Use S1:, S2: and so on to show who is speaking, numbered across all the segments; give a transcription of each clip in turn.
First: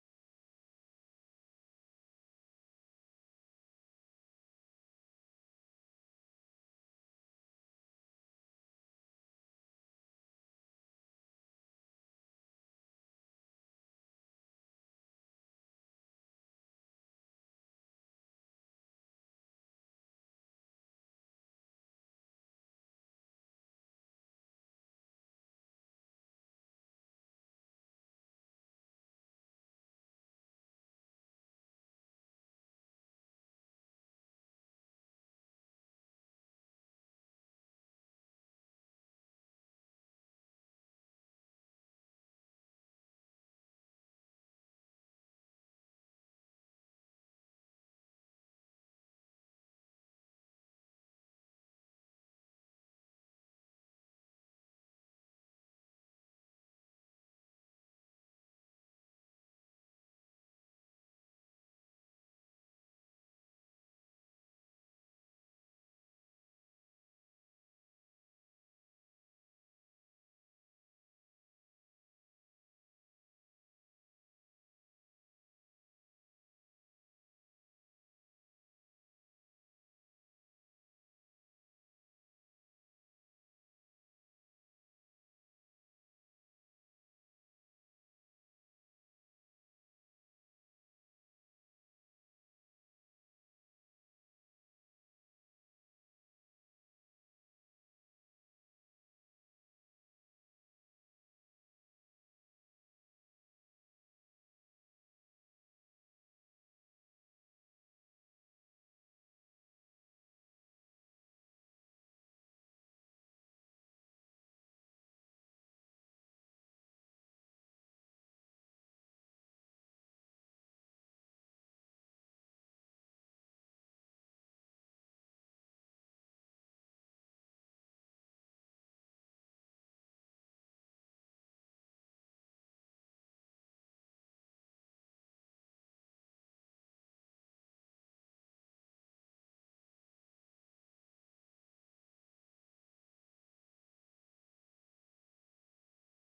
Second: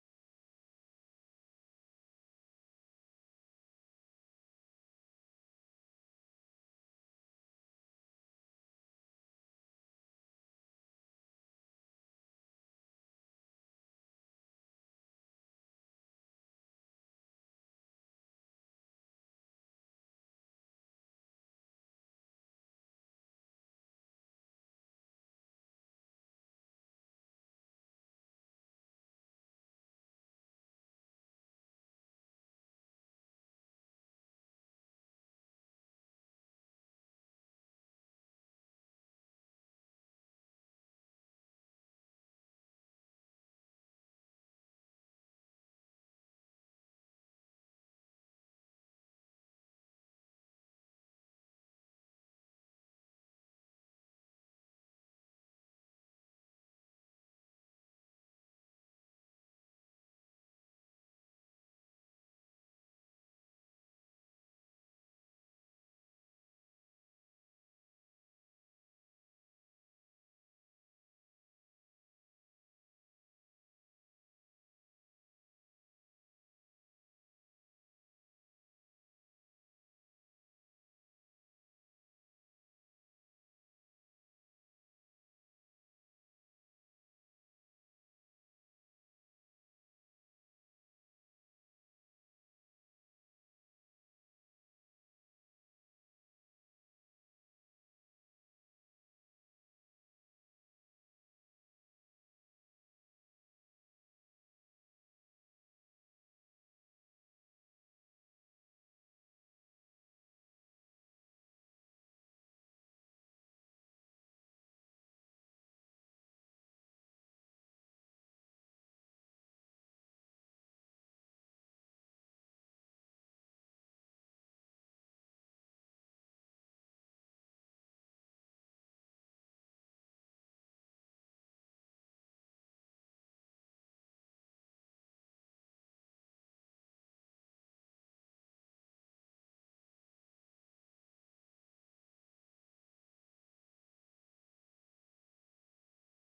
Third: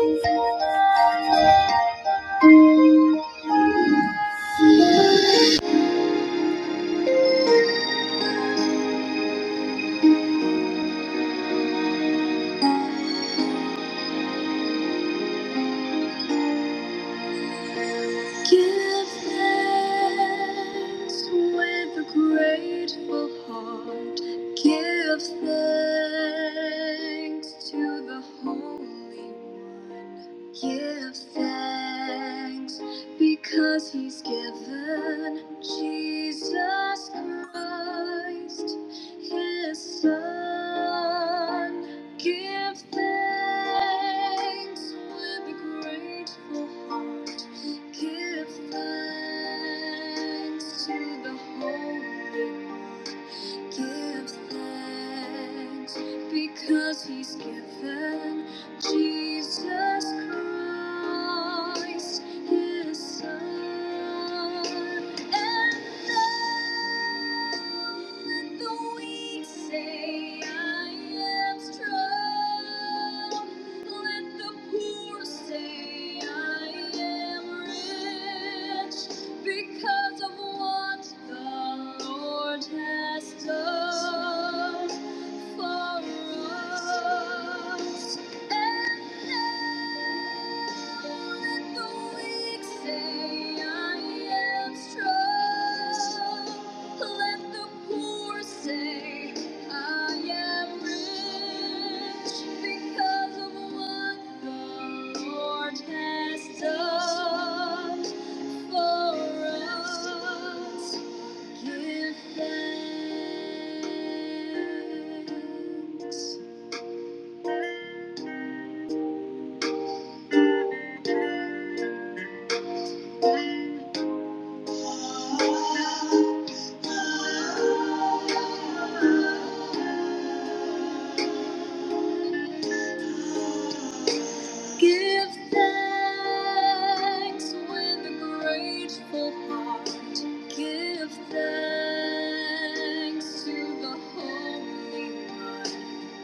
S1: Give thanks with a grateful heart. Give thanks to the Holy One. Give thanks because he's given Jesus Christ, his son. Give thanks with a grateful heart. Give thanks to the Holy One. Give thanks because he's given. Jesus Christ, His Son. And now, when the weak say, I am strong, let the poor say, I am rich, because of what the Lord has done for us. For us. Give thanks. Give thanks with a grateful heart. Give thanks to the Holy One.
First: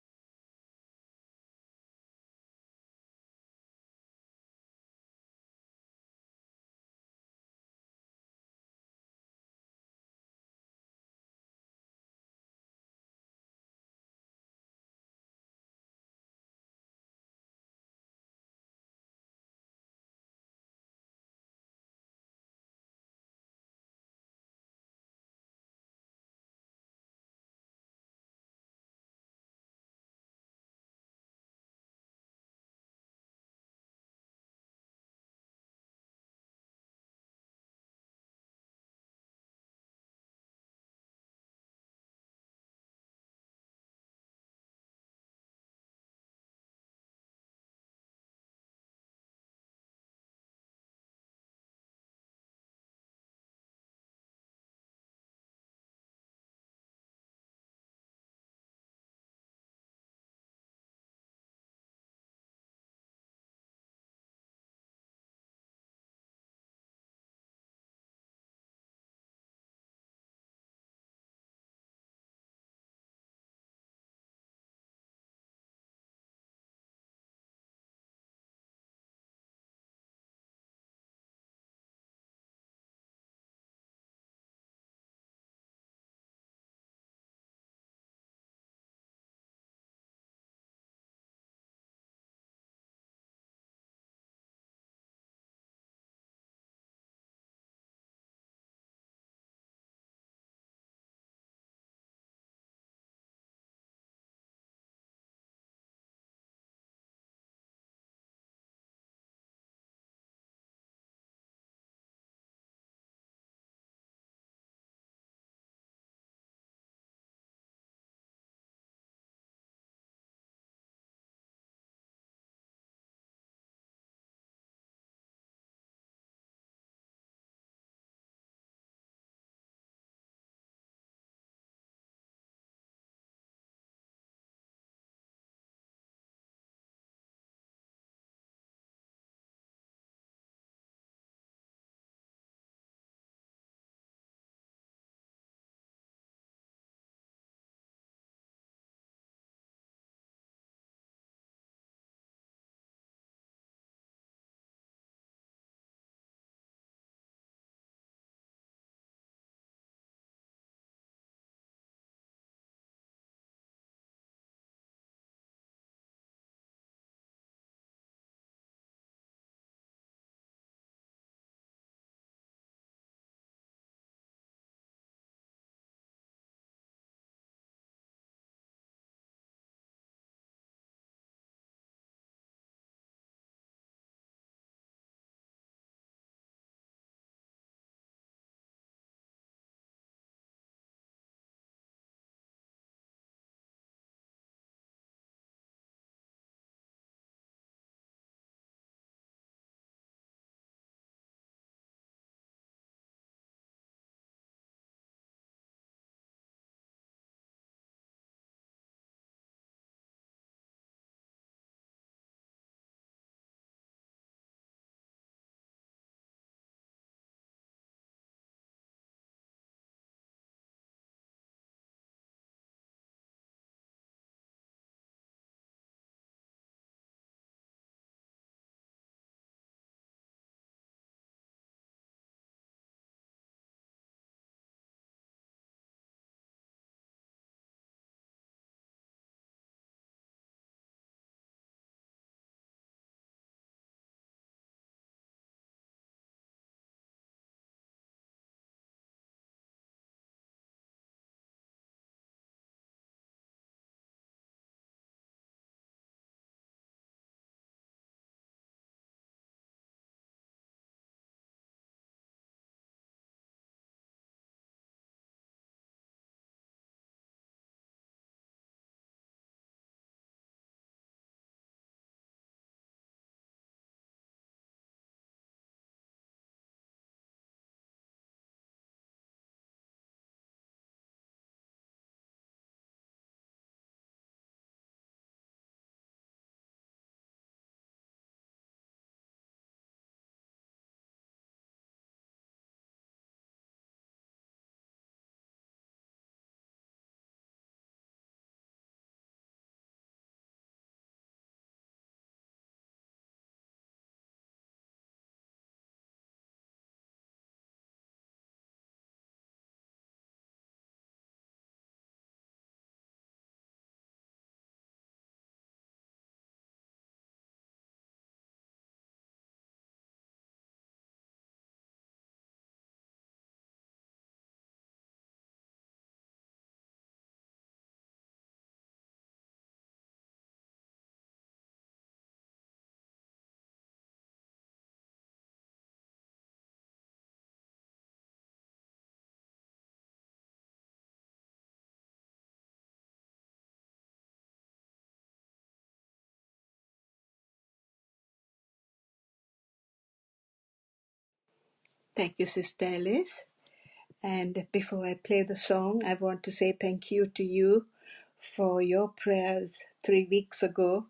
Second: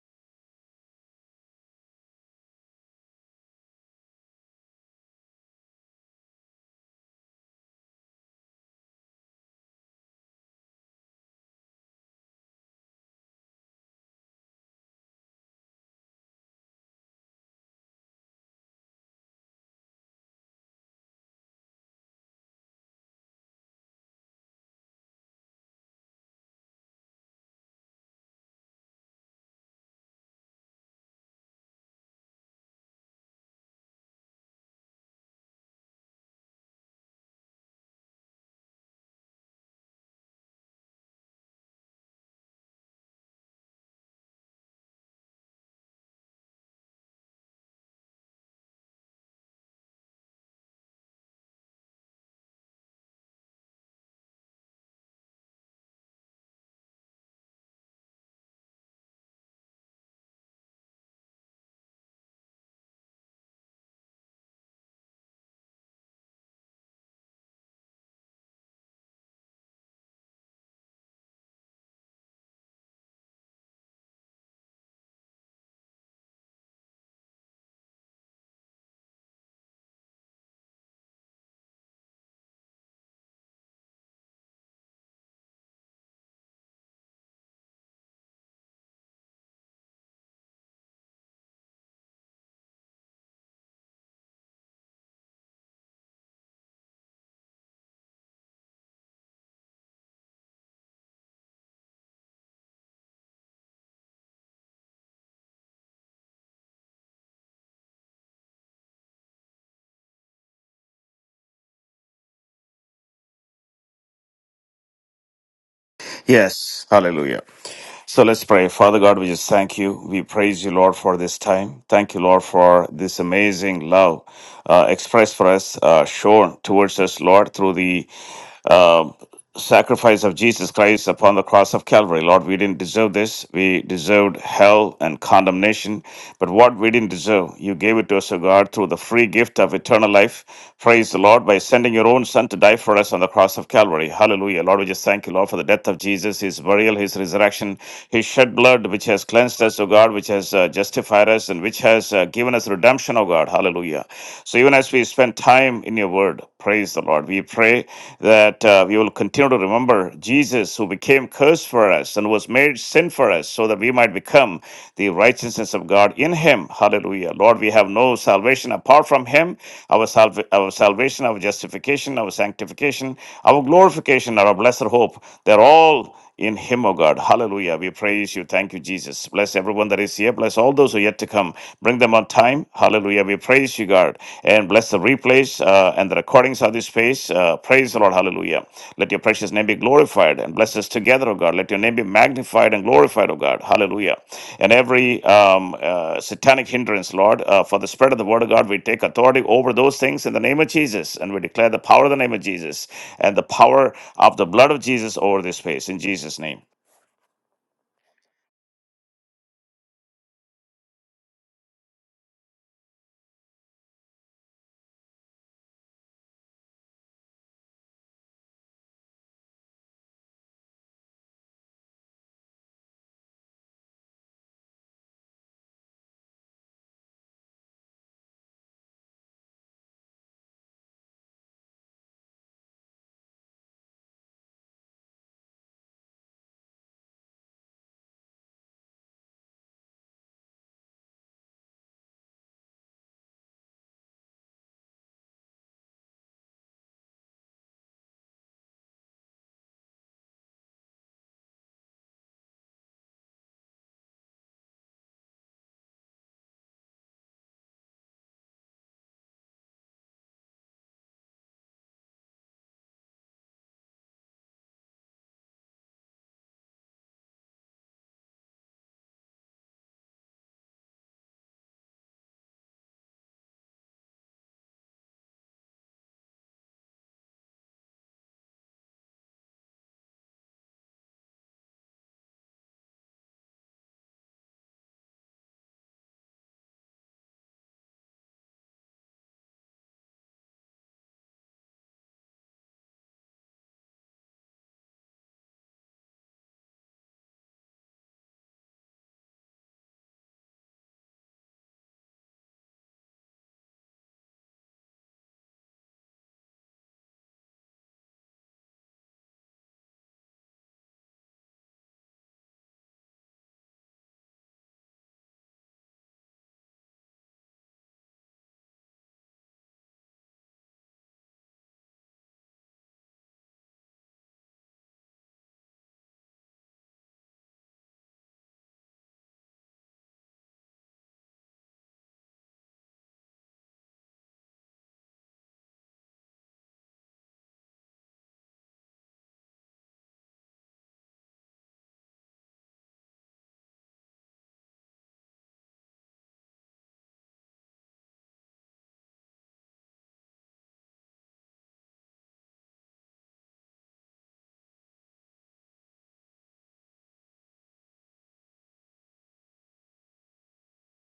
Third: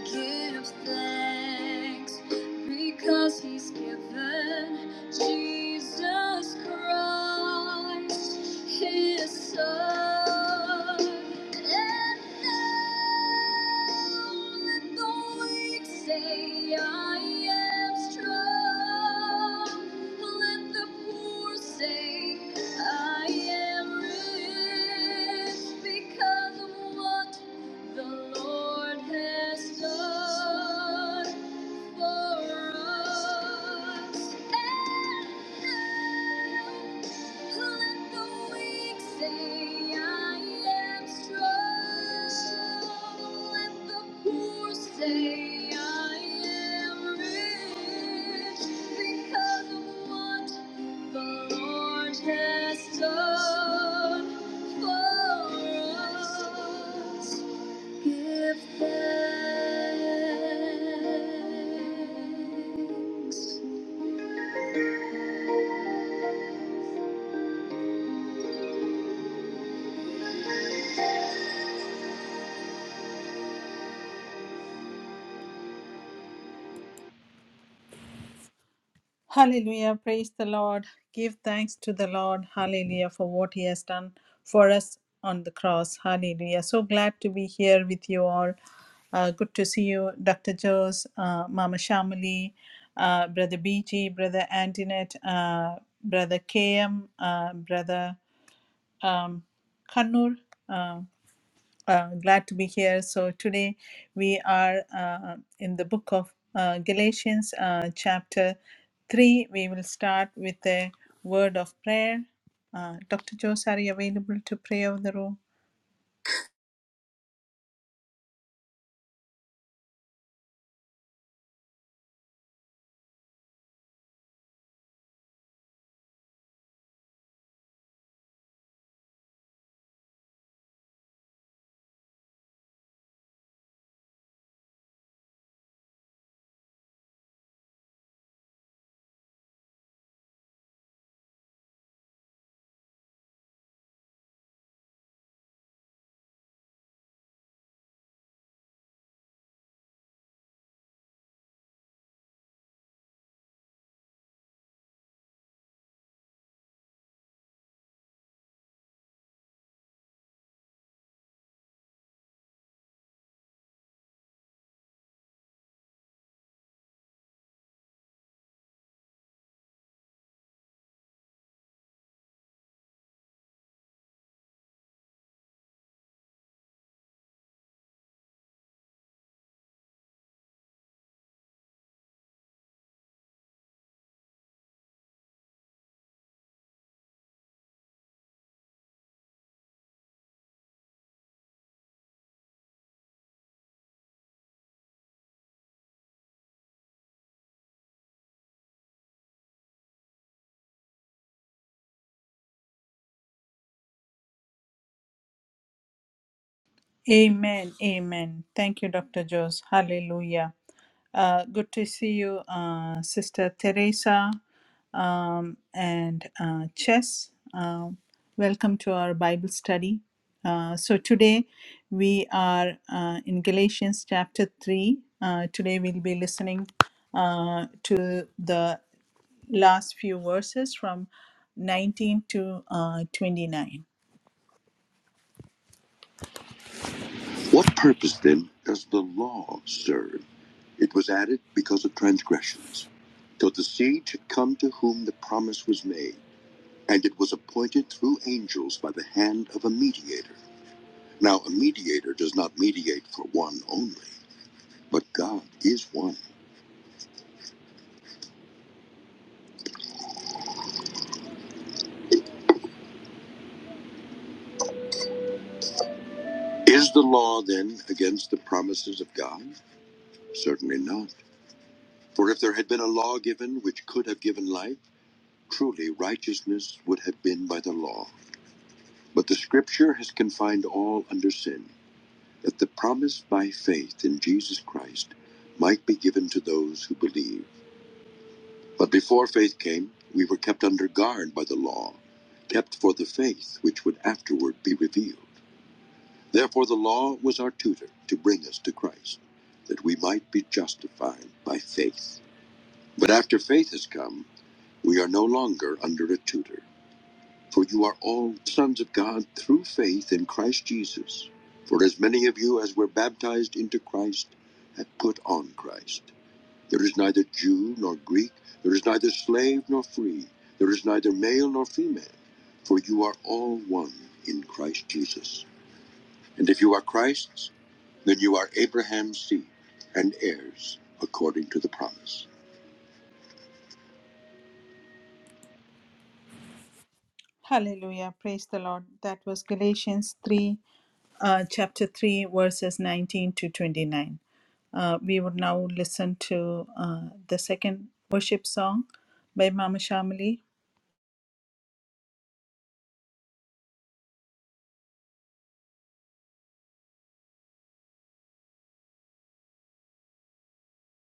S1: Give thanks because he's given Jesus Christ, his son. And now let the weak say, I am strong. Let the poor say, I am rich because of what the Lord has done for us. let the weak say, I am strong. Let the poor say, I am rich because of what the Lord has done for us. Give thanks. Hallelujah. Praise the Lord. Give thanks to the Lord. Hallelujah. For what He has done for us on the cross. Hallelujah. So glad to be here with you all. Uh, good to see you, Dr. Jose, uh, Mama Shamali, uh, Brother BG, Brother Antoinette, uh, Brother KM, uh, Brother um, Kannur. uh, uh, glad to be here. So today we are uh, in the book of uh, Galatians, uh, chapter 3. We will start with a word of prayer. Uh, Dr. Jose, are you available to pray over the room?
S2: Yes, hallelujah. So let's pray. Father God, we just thank you. We praise you, Lord, for this time. Thank you, Lord, for this amazing love uh, expressed for us, uh, shown towards us, Lord, through the um, sacrifice of Jesus Christ upon the cross of Calvary. Lord, we didn't deserve this. We deserved hell and condemnation. But what we didn't deserve, you gave it to us, O God, through the free gift of eternal life. Praise the Lord by sending your own Son to die for us on the cross of Calvary. Hallelujah. Lord, we just thank you, Lord, for the death of Jesus, his burial, his resurrection, his shed blood, which has cleansed us, O God, which has uh, justified us, and which has uh, given us redemption, O God. Hallelujah. So even as we spend time in your word, Praise the Lord. We pray that uh, we will continue to remember Jesus who became cursed for us and was made sin for us so that we might become the righteousness of God in him. Hallelujah. Lord, we have no salvation apart from him. Our, salva- our salvation, our justification, our sanctification, our glorification, our blessed hope, they're all in him, O God. Hallelujah. We praise you. Thank you, Jesus. Bless everyone that is here. Bless all those who are yet to come. Bring them on time. Hallelujah. We praise you, God. And bless the replays uh, and the recordings of this space. Uh, praise the Lord. Hallelujah. Let your precious name be glorified and bless us together, O God. God. Let your name be magnified and glorified, O God. Hallelujah. And every um, uh, satanic hindrance, Lord, uh, for the spread of the word of God, we take authority over those things in the name of Jesus. And we declare the power of the name of Jesus and the power of the blood of Jesus over this place in Jesus' name.
S1: Amen. Amen. Thank you, Dr. Jose. Hallelujah. Uh, good to see you, uh, Sister Teresa. um, and uh, Chess. Um, welcome to our Bible study. Uh, so today we are uh, in Galatians chapter 3. Uh, today we'll be listening uh, to the last few verses from 19 to uh, 29. What purpose then does the law serve? It was added because of transgressions, till the seed should come to whom the promise was made. and it was appointed through angels by the hand of a mediator. Now, a mediator does not mediate for one only, but God is one. Is the law then against the promises of God? Certainly not. For if there had been a law given which could have given life, truly righteousness would have been by the law. But the scripture has confined all under sin, that the promise by faith in Jesus Christ might be given to those who believe. But before faith came, we were kept under guard by the law, kept for the faith which would afterward be revealed. Therefore, the law was our tutor to bring us to Christ, that we might be justified by faith. But after faith has come, we are no longer under a tutor. For you are all sons of God through faith in Christ Jesus. For as many of you as were baptized into Christ have put on Christ. There is neither Jew nor Greek, there is neither slave nor free, there is neither male nor female, for you are all one in Christ Jesus. And if you are Christ's, then you are Abraham's seed and heirs according to the promise. Hallelujah. Praise the Lord. That was Galatians 3, uh, chapter 3, verses 19 to 29. Uh, we would now listen to uh, the second worship song by Mama Shamali.
S3: Thank you, Sister Alice. And before I play the song, I want to say thank you to you for your prayers three weeks ago,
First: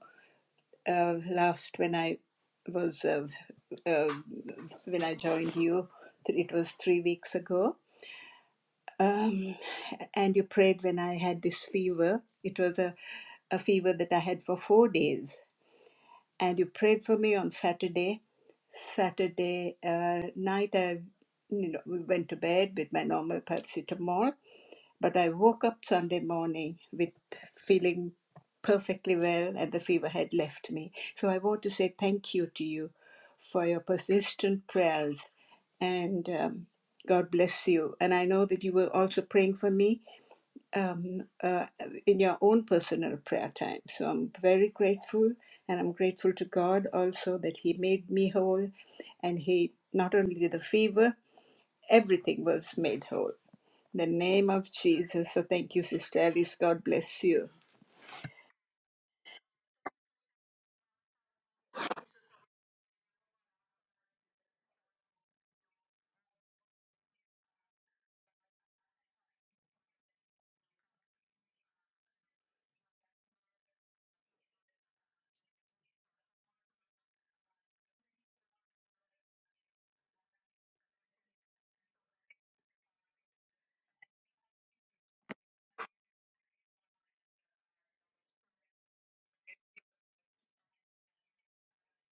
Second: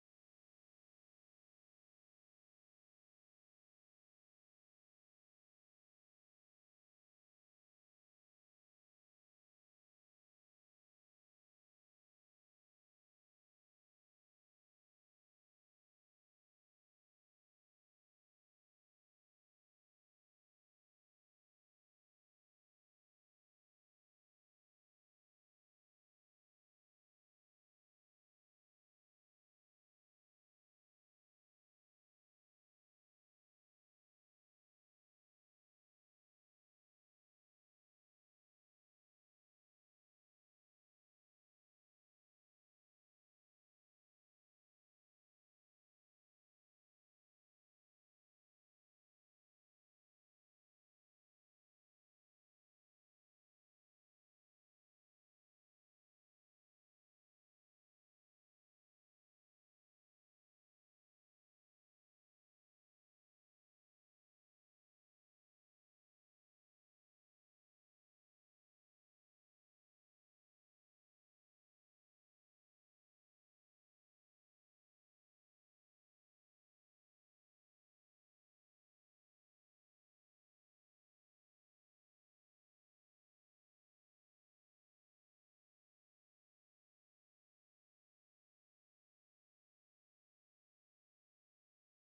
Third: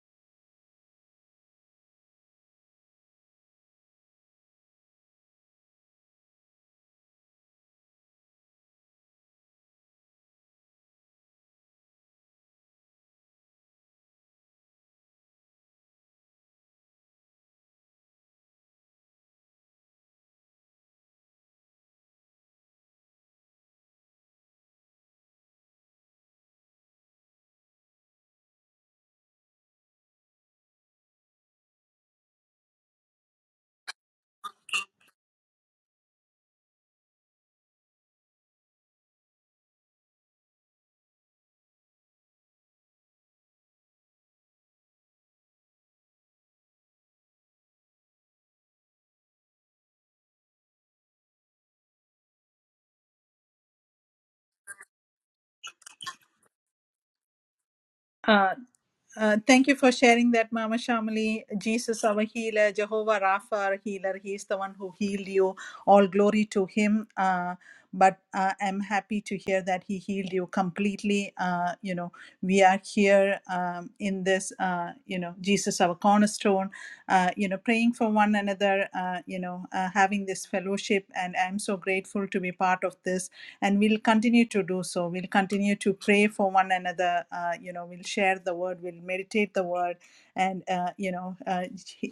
S3: uh, last when I was uh, uh, when I joined you. It was three weeks ago. Um, and you prayed when I had this fever. It was a, a fever that I had for four days. And you prayed for me on Saturday Saturday uh, night, I you know we went to bed with my normal paracetamol, but I woke up Sunday morning with feeling perfectly well, and the fever had left me. So I want to say thank you to you for your persistent prayers, and um, God bless you. And I know that you were also praying for me, um, uh, in your own personal prayer time. So I'm very grateful, and I'm grateful to God also that He made me whole, and He not only did the fever, everything was made whole. In the name of Jesus. So thank you, Sister Alice. God bless you.
S1: Uh, Uh, thank you for sharing that, Mama Shamali. Jesus, our healer, Jehovah Rapha, our healer. He is the one who healed you. All glory to Him. Uh, but uh, I'm happy to hear that He healed you completely. Uh, you know, we are here um, in this, uh, you know, Jesus, our cornerstone, uh, you know, praying for one another, uh, you know, uh, having this fellowship. And I'm so grateful to be part of this and we'll continue to do so we'll continue to pray for one another uh, you know we'll share the word we'll meditate the word and uh, you know uh,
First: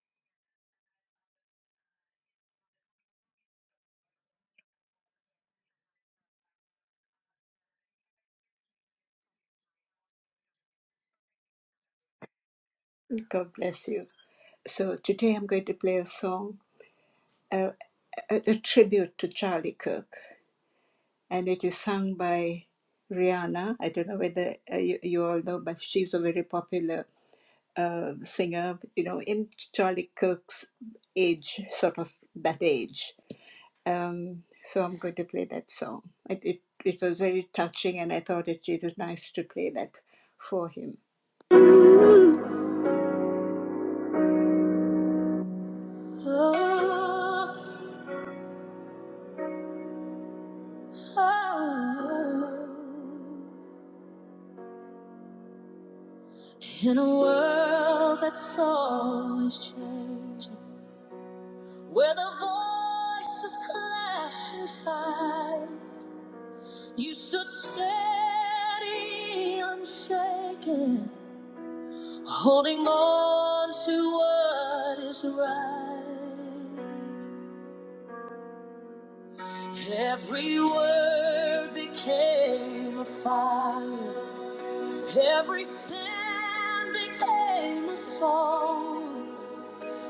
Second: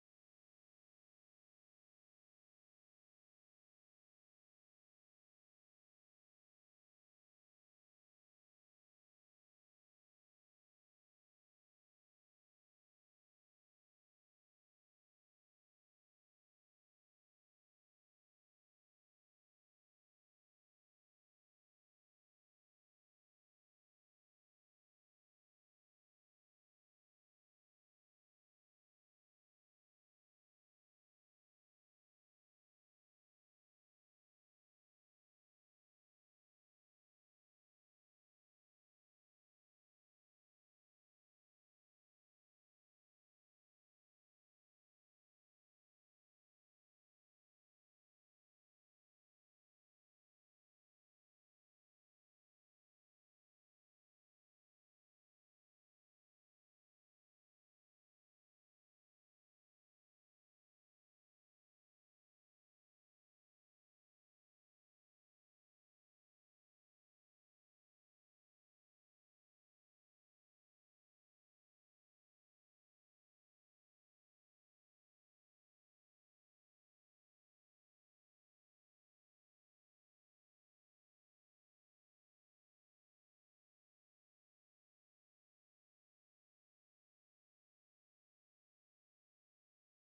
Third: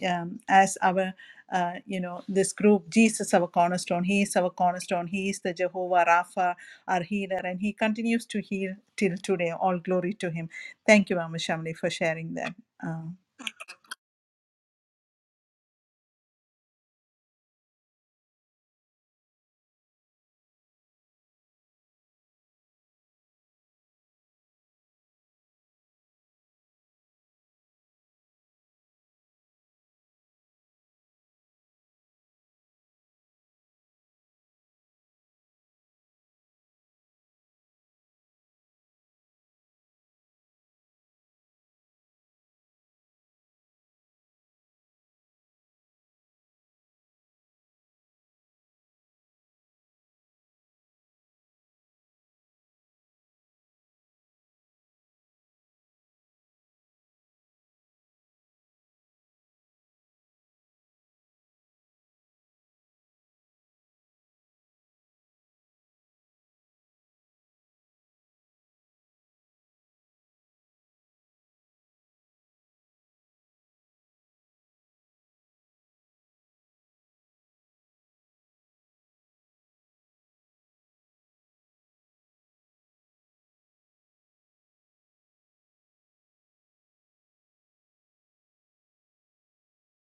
S1: um, as our uh, you know this group jesus our cornerstone he is our cornerstone he is the jehovah rapha our healer and he continues to heal till today all glory to him thank you mama shamli for sharing that Uh,
S3: God bless you. So today I'm going to play a song, a, a, a tribute to Charlie Kirk, and it is sung by Rihanna. I don't know whether uh, you, you all know, but she's a very popular uh, singer, you know, in Charlie Kirk's age, sort of that age. Um, so I'm going to play that song. It, it, it was very touching, and I thought it, it was nice to play that for him. Oh, oh, oh. In a world that's always changing, where the voices clash and fight. You stood steady, unshaken, holding on to what is right. Every word became a fire, every stand became a song.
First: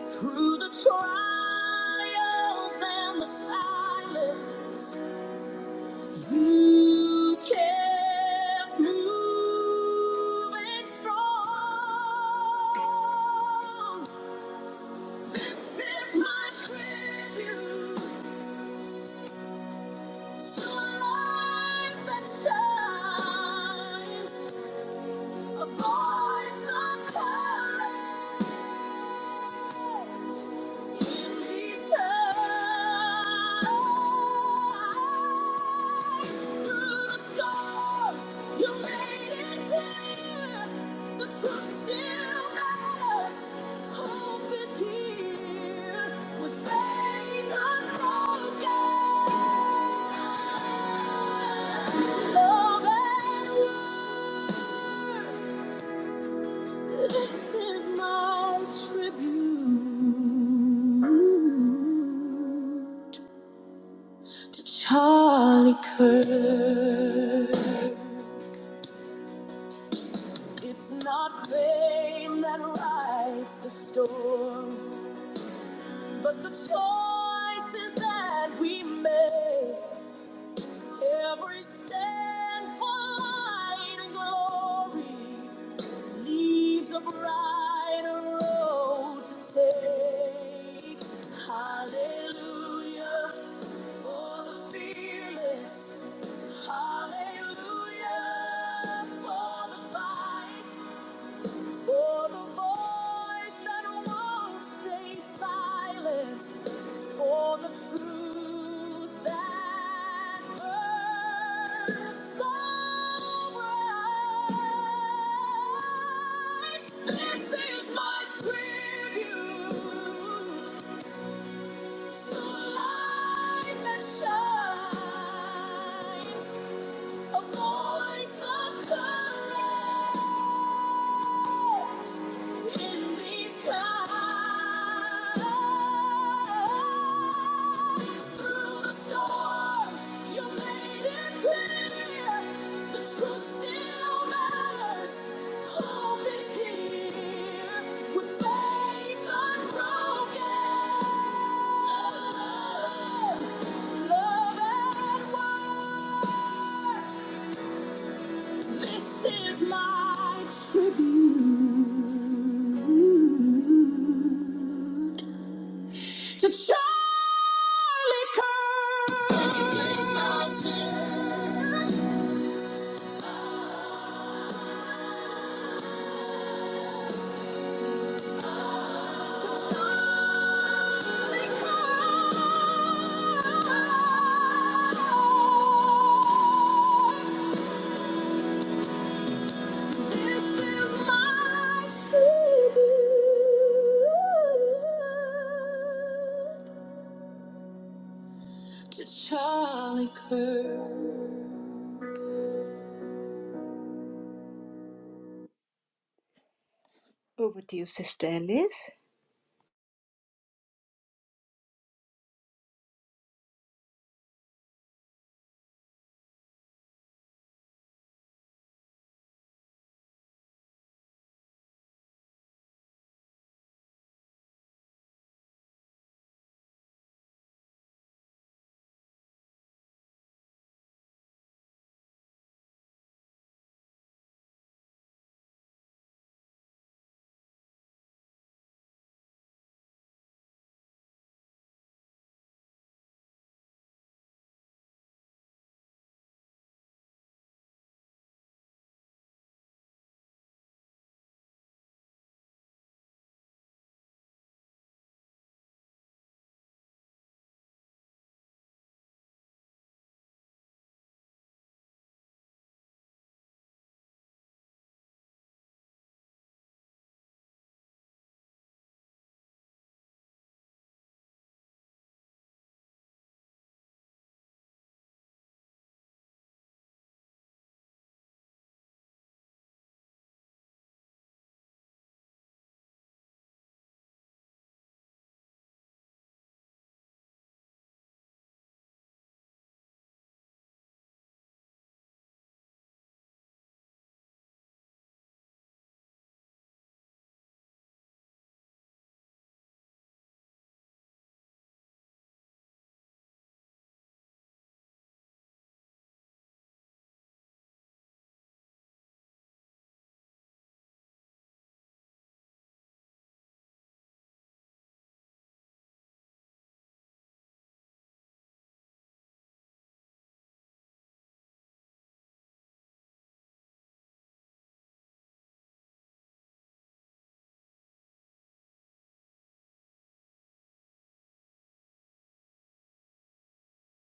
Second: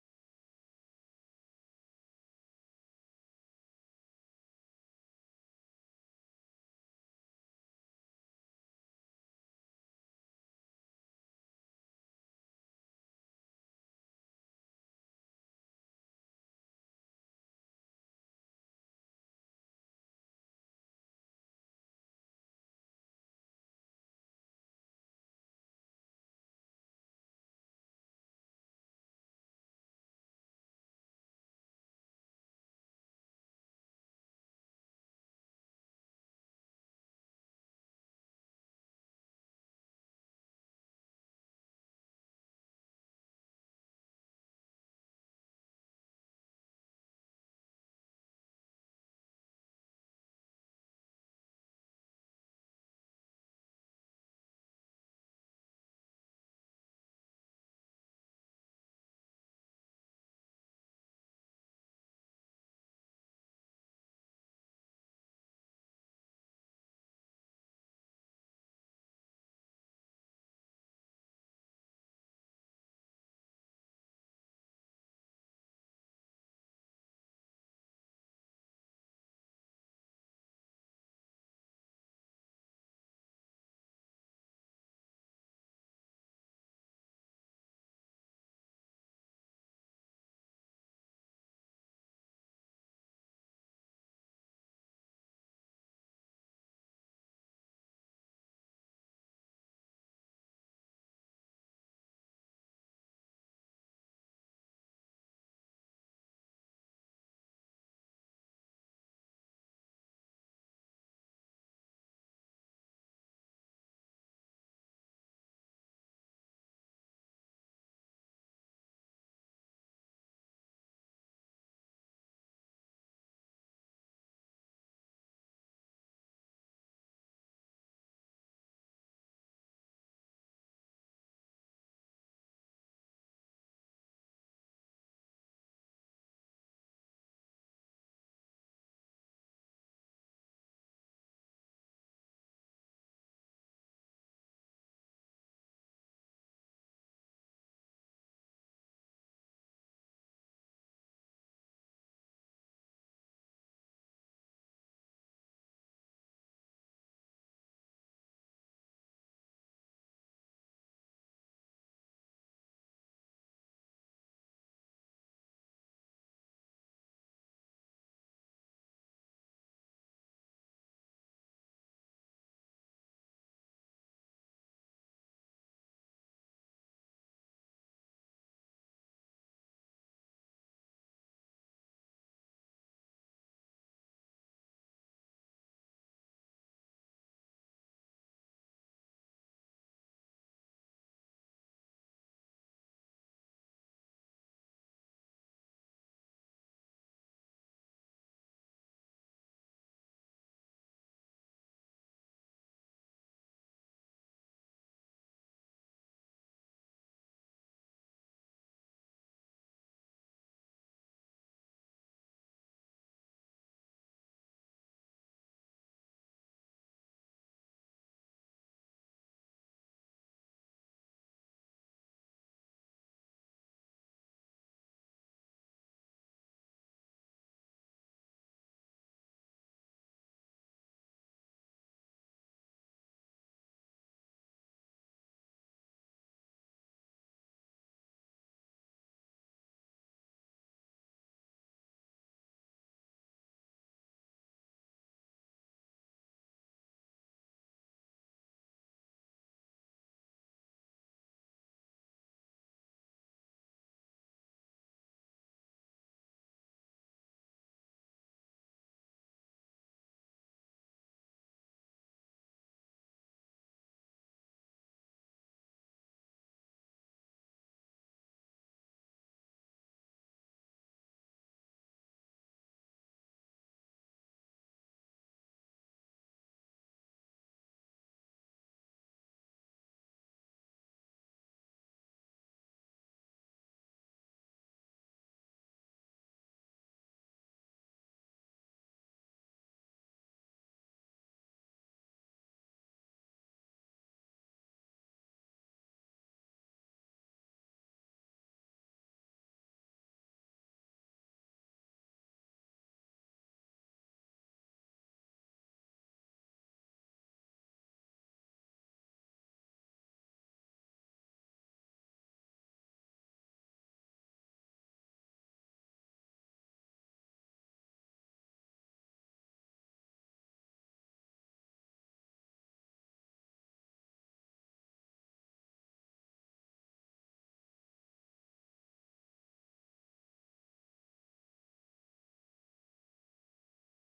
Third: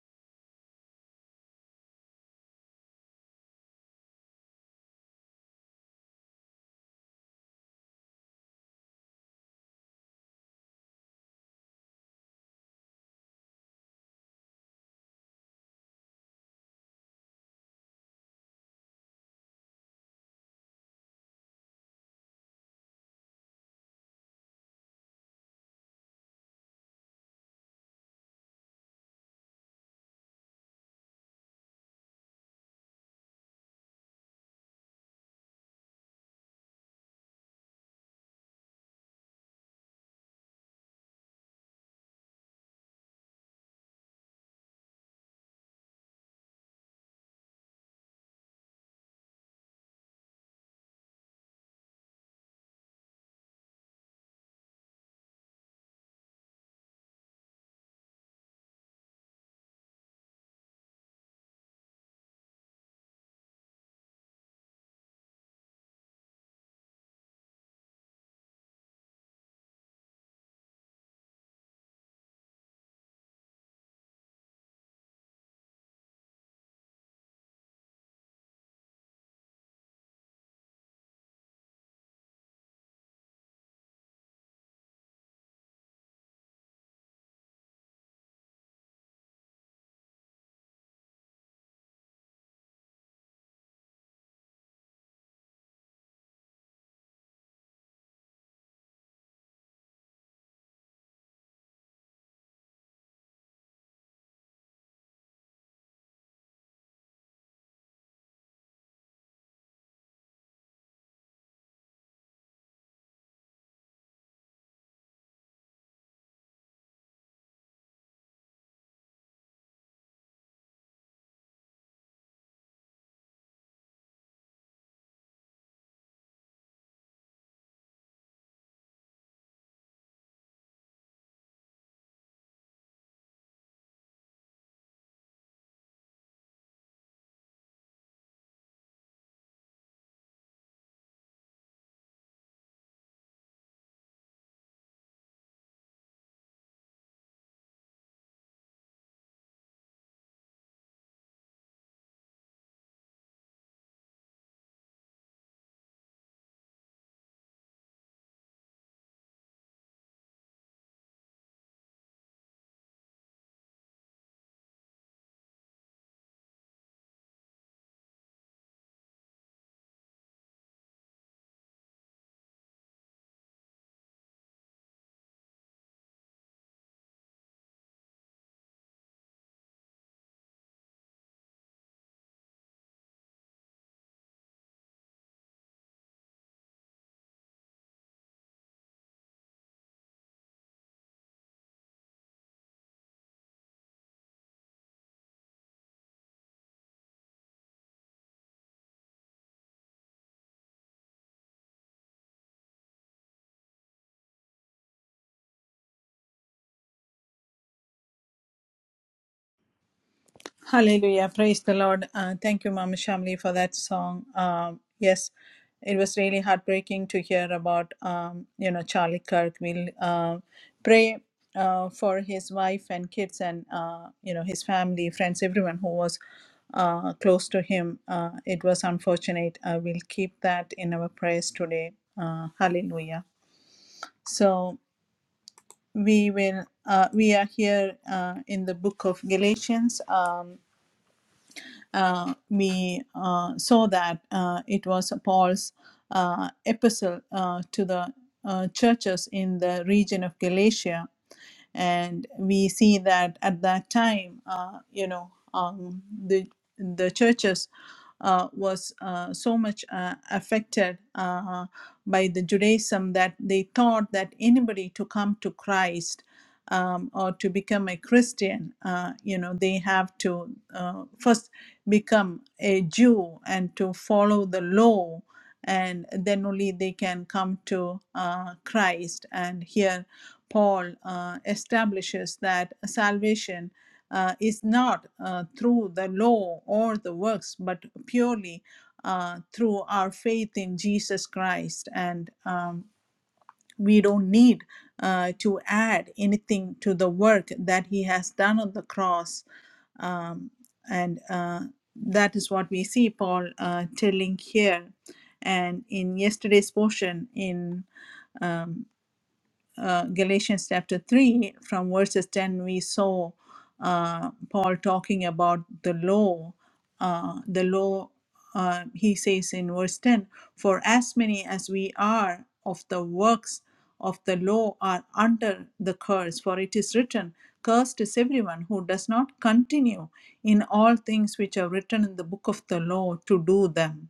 S3: Through the trials and the silence, You kept moving strong. This is my tribute to a life that shines. a voice of courage in these times. Through the storm, you made it clear the truth still matters. Hope is here with faith unbroken, love and word. This is my tribute to Charlie Kirk. It's not fame that writes the story, but the choices that we make. Every stand for light and glory. leaves a brighter road to take. Hallelujah for the fearless. Hallelujah for the fight. For the voice that won't stay silent, for the truth that burns so bright. This is my tribute to light that shines, a voice of courage. In these times, through the storm, you made it clear the truth still matters. Hope is here with faith unbroken. Love and work. This is my tribute to Charlie Kirk. To Charlie Kirk. to Charlie Kirk. Over to you, Sister Alice.
S1: Hallelujah. Praise the Lord. Uh, thank you, Mama Shamli, for that song. Um, yes, it was really heartbreaking to hear about, um, you know, Charlie Kirk. We'll uh, pray uh, for his wife and kids and, uh, you know, his family, friends, everyone who was uh, close to him. Uh, it was unfortunate. Uh, we'll keep that in our prayers today. Uh, hallelujah. So we will, uh, we are here uh, in the book of Galatians. Um, uh, we uh, saw that uh, it was Paul's uh, epistle uh, to the uh, churches in the region of Galatia. And we see that at that time, uh, you know, um, the, the churches uh, was uh, so much uh, affected uh, by the Judaism that they thought that anybody to come to Christ um, or to become a Christian, uh, you know, they have to uh, first become a Jew and to follow the law, and then only they can come to uh, Christ. And here, Paul uh, establishes that salvation uh, is not uh, through the law or the works, but purely uh, through our faith in Jesus Christ. And um, we don't need uh, to add anything to the work that he has done on the cross um, and uh, that is what we see paul uh, telling here and in yesterday's portion in um, uh, Galatians chapter 3, from verses 10, we saw uh, Paul talking about the law. Uh, the law, uh, he says in verse 10, For as many as we are of the works of the law are under the curse, for it is written, Cursed is everyone who does not continue in all things which are written in the book of the law to do them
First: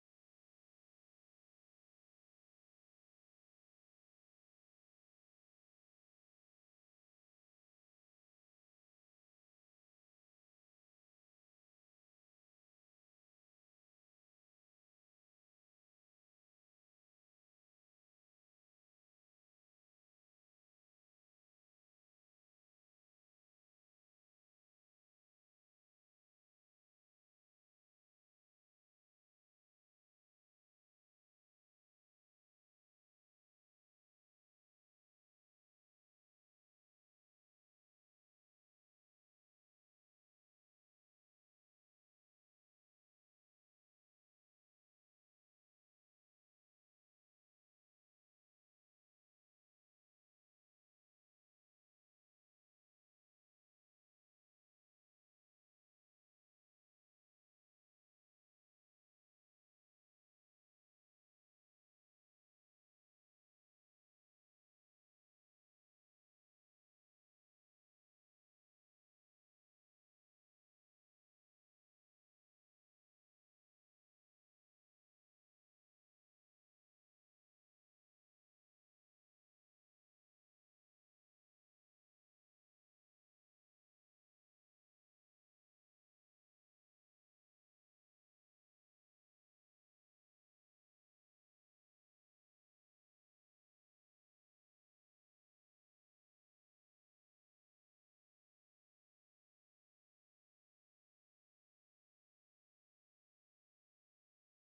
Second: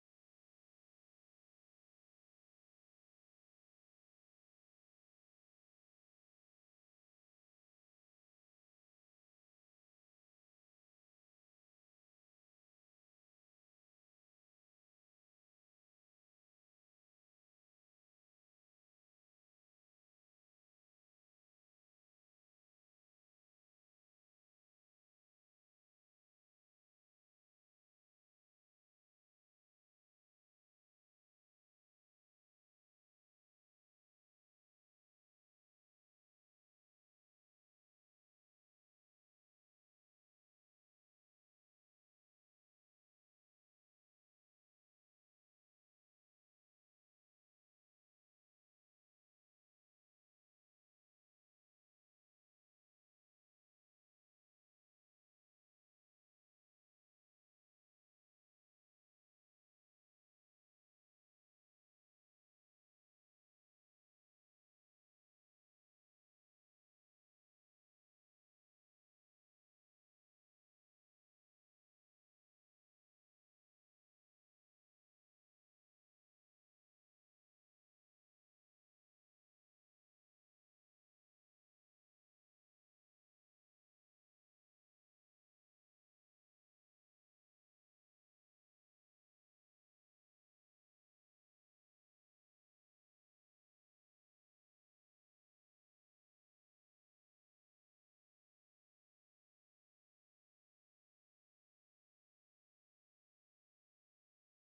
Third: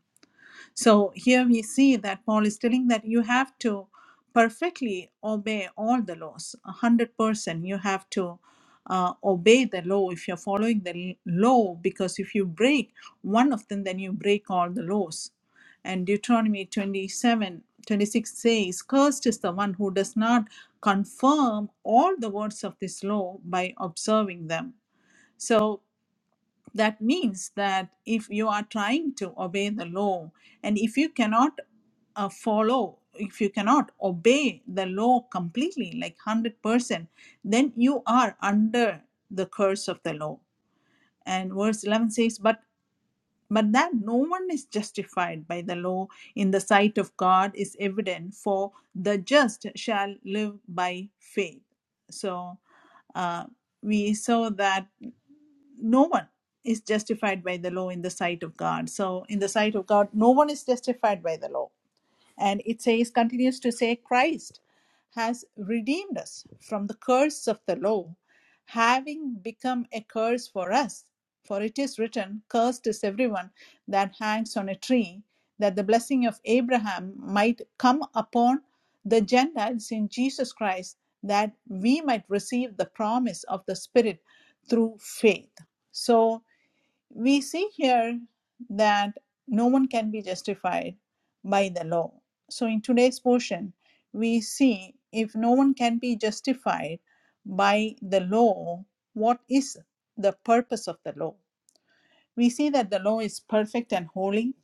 S1: so here we see that Paul is telling that you have to perfectly obey all the laws, 100%. You have to uh, obey the law if you're following the l- law, because if you break one of them, then you break all the laws. And Deuteronomy 27:26 says, Cursed is the one who does not confirm all the words of this law by observing them. So that means that if you are trying to obey the law and if you cannot uh, follow, if you cannot obey the law completely, like 100%, then you are under the curse of the law. And verse 11 says, But but that no one is justified by the law in the sight of God is evident, for the just shall live by faith. So uh, we saw that no one is justified by the law in the sight of God. So, in the sight of God, no one is justified by the law. And it says, continues to say, Christ has redeemed us from the curse of the law, having become a curse for us. For it is written, Cursed is everyone that hangs on a tree, that the blessing of Abraham might come upon the Gentiles in Jesus Christ, that we might receive the promise of the Spirit through faith. So, we see here that no one can be justified by the law. So, in today's portion, we see if no one can be justified by the law, what is the purpose of the law? We see that the law is perfect and holy,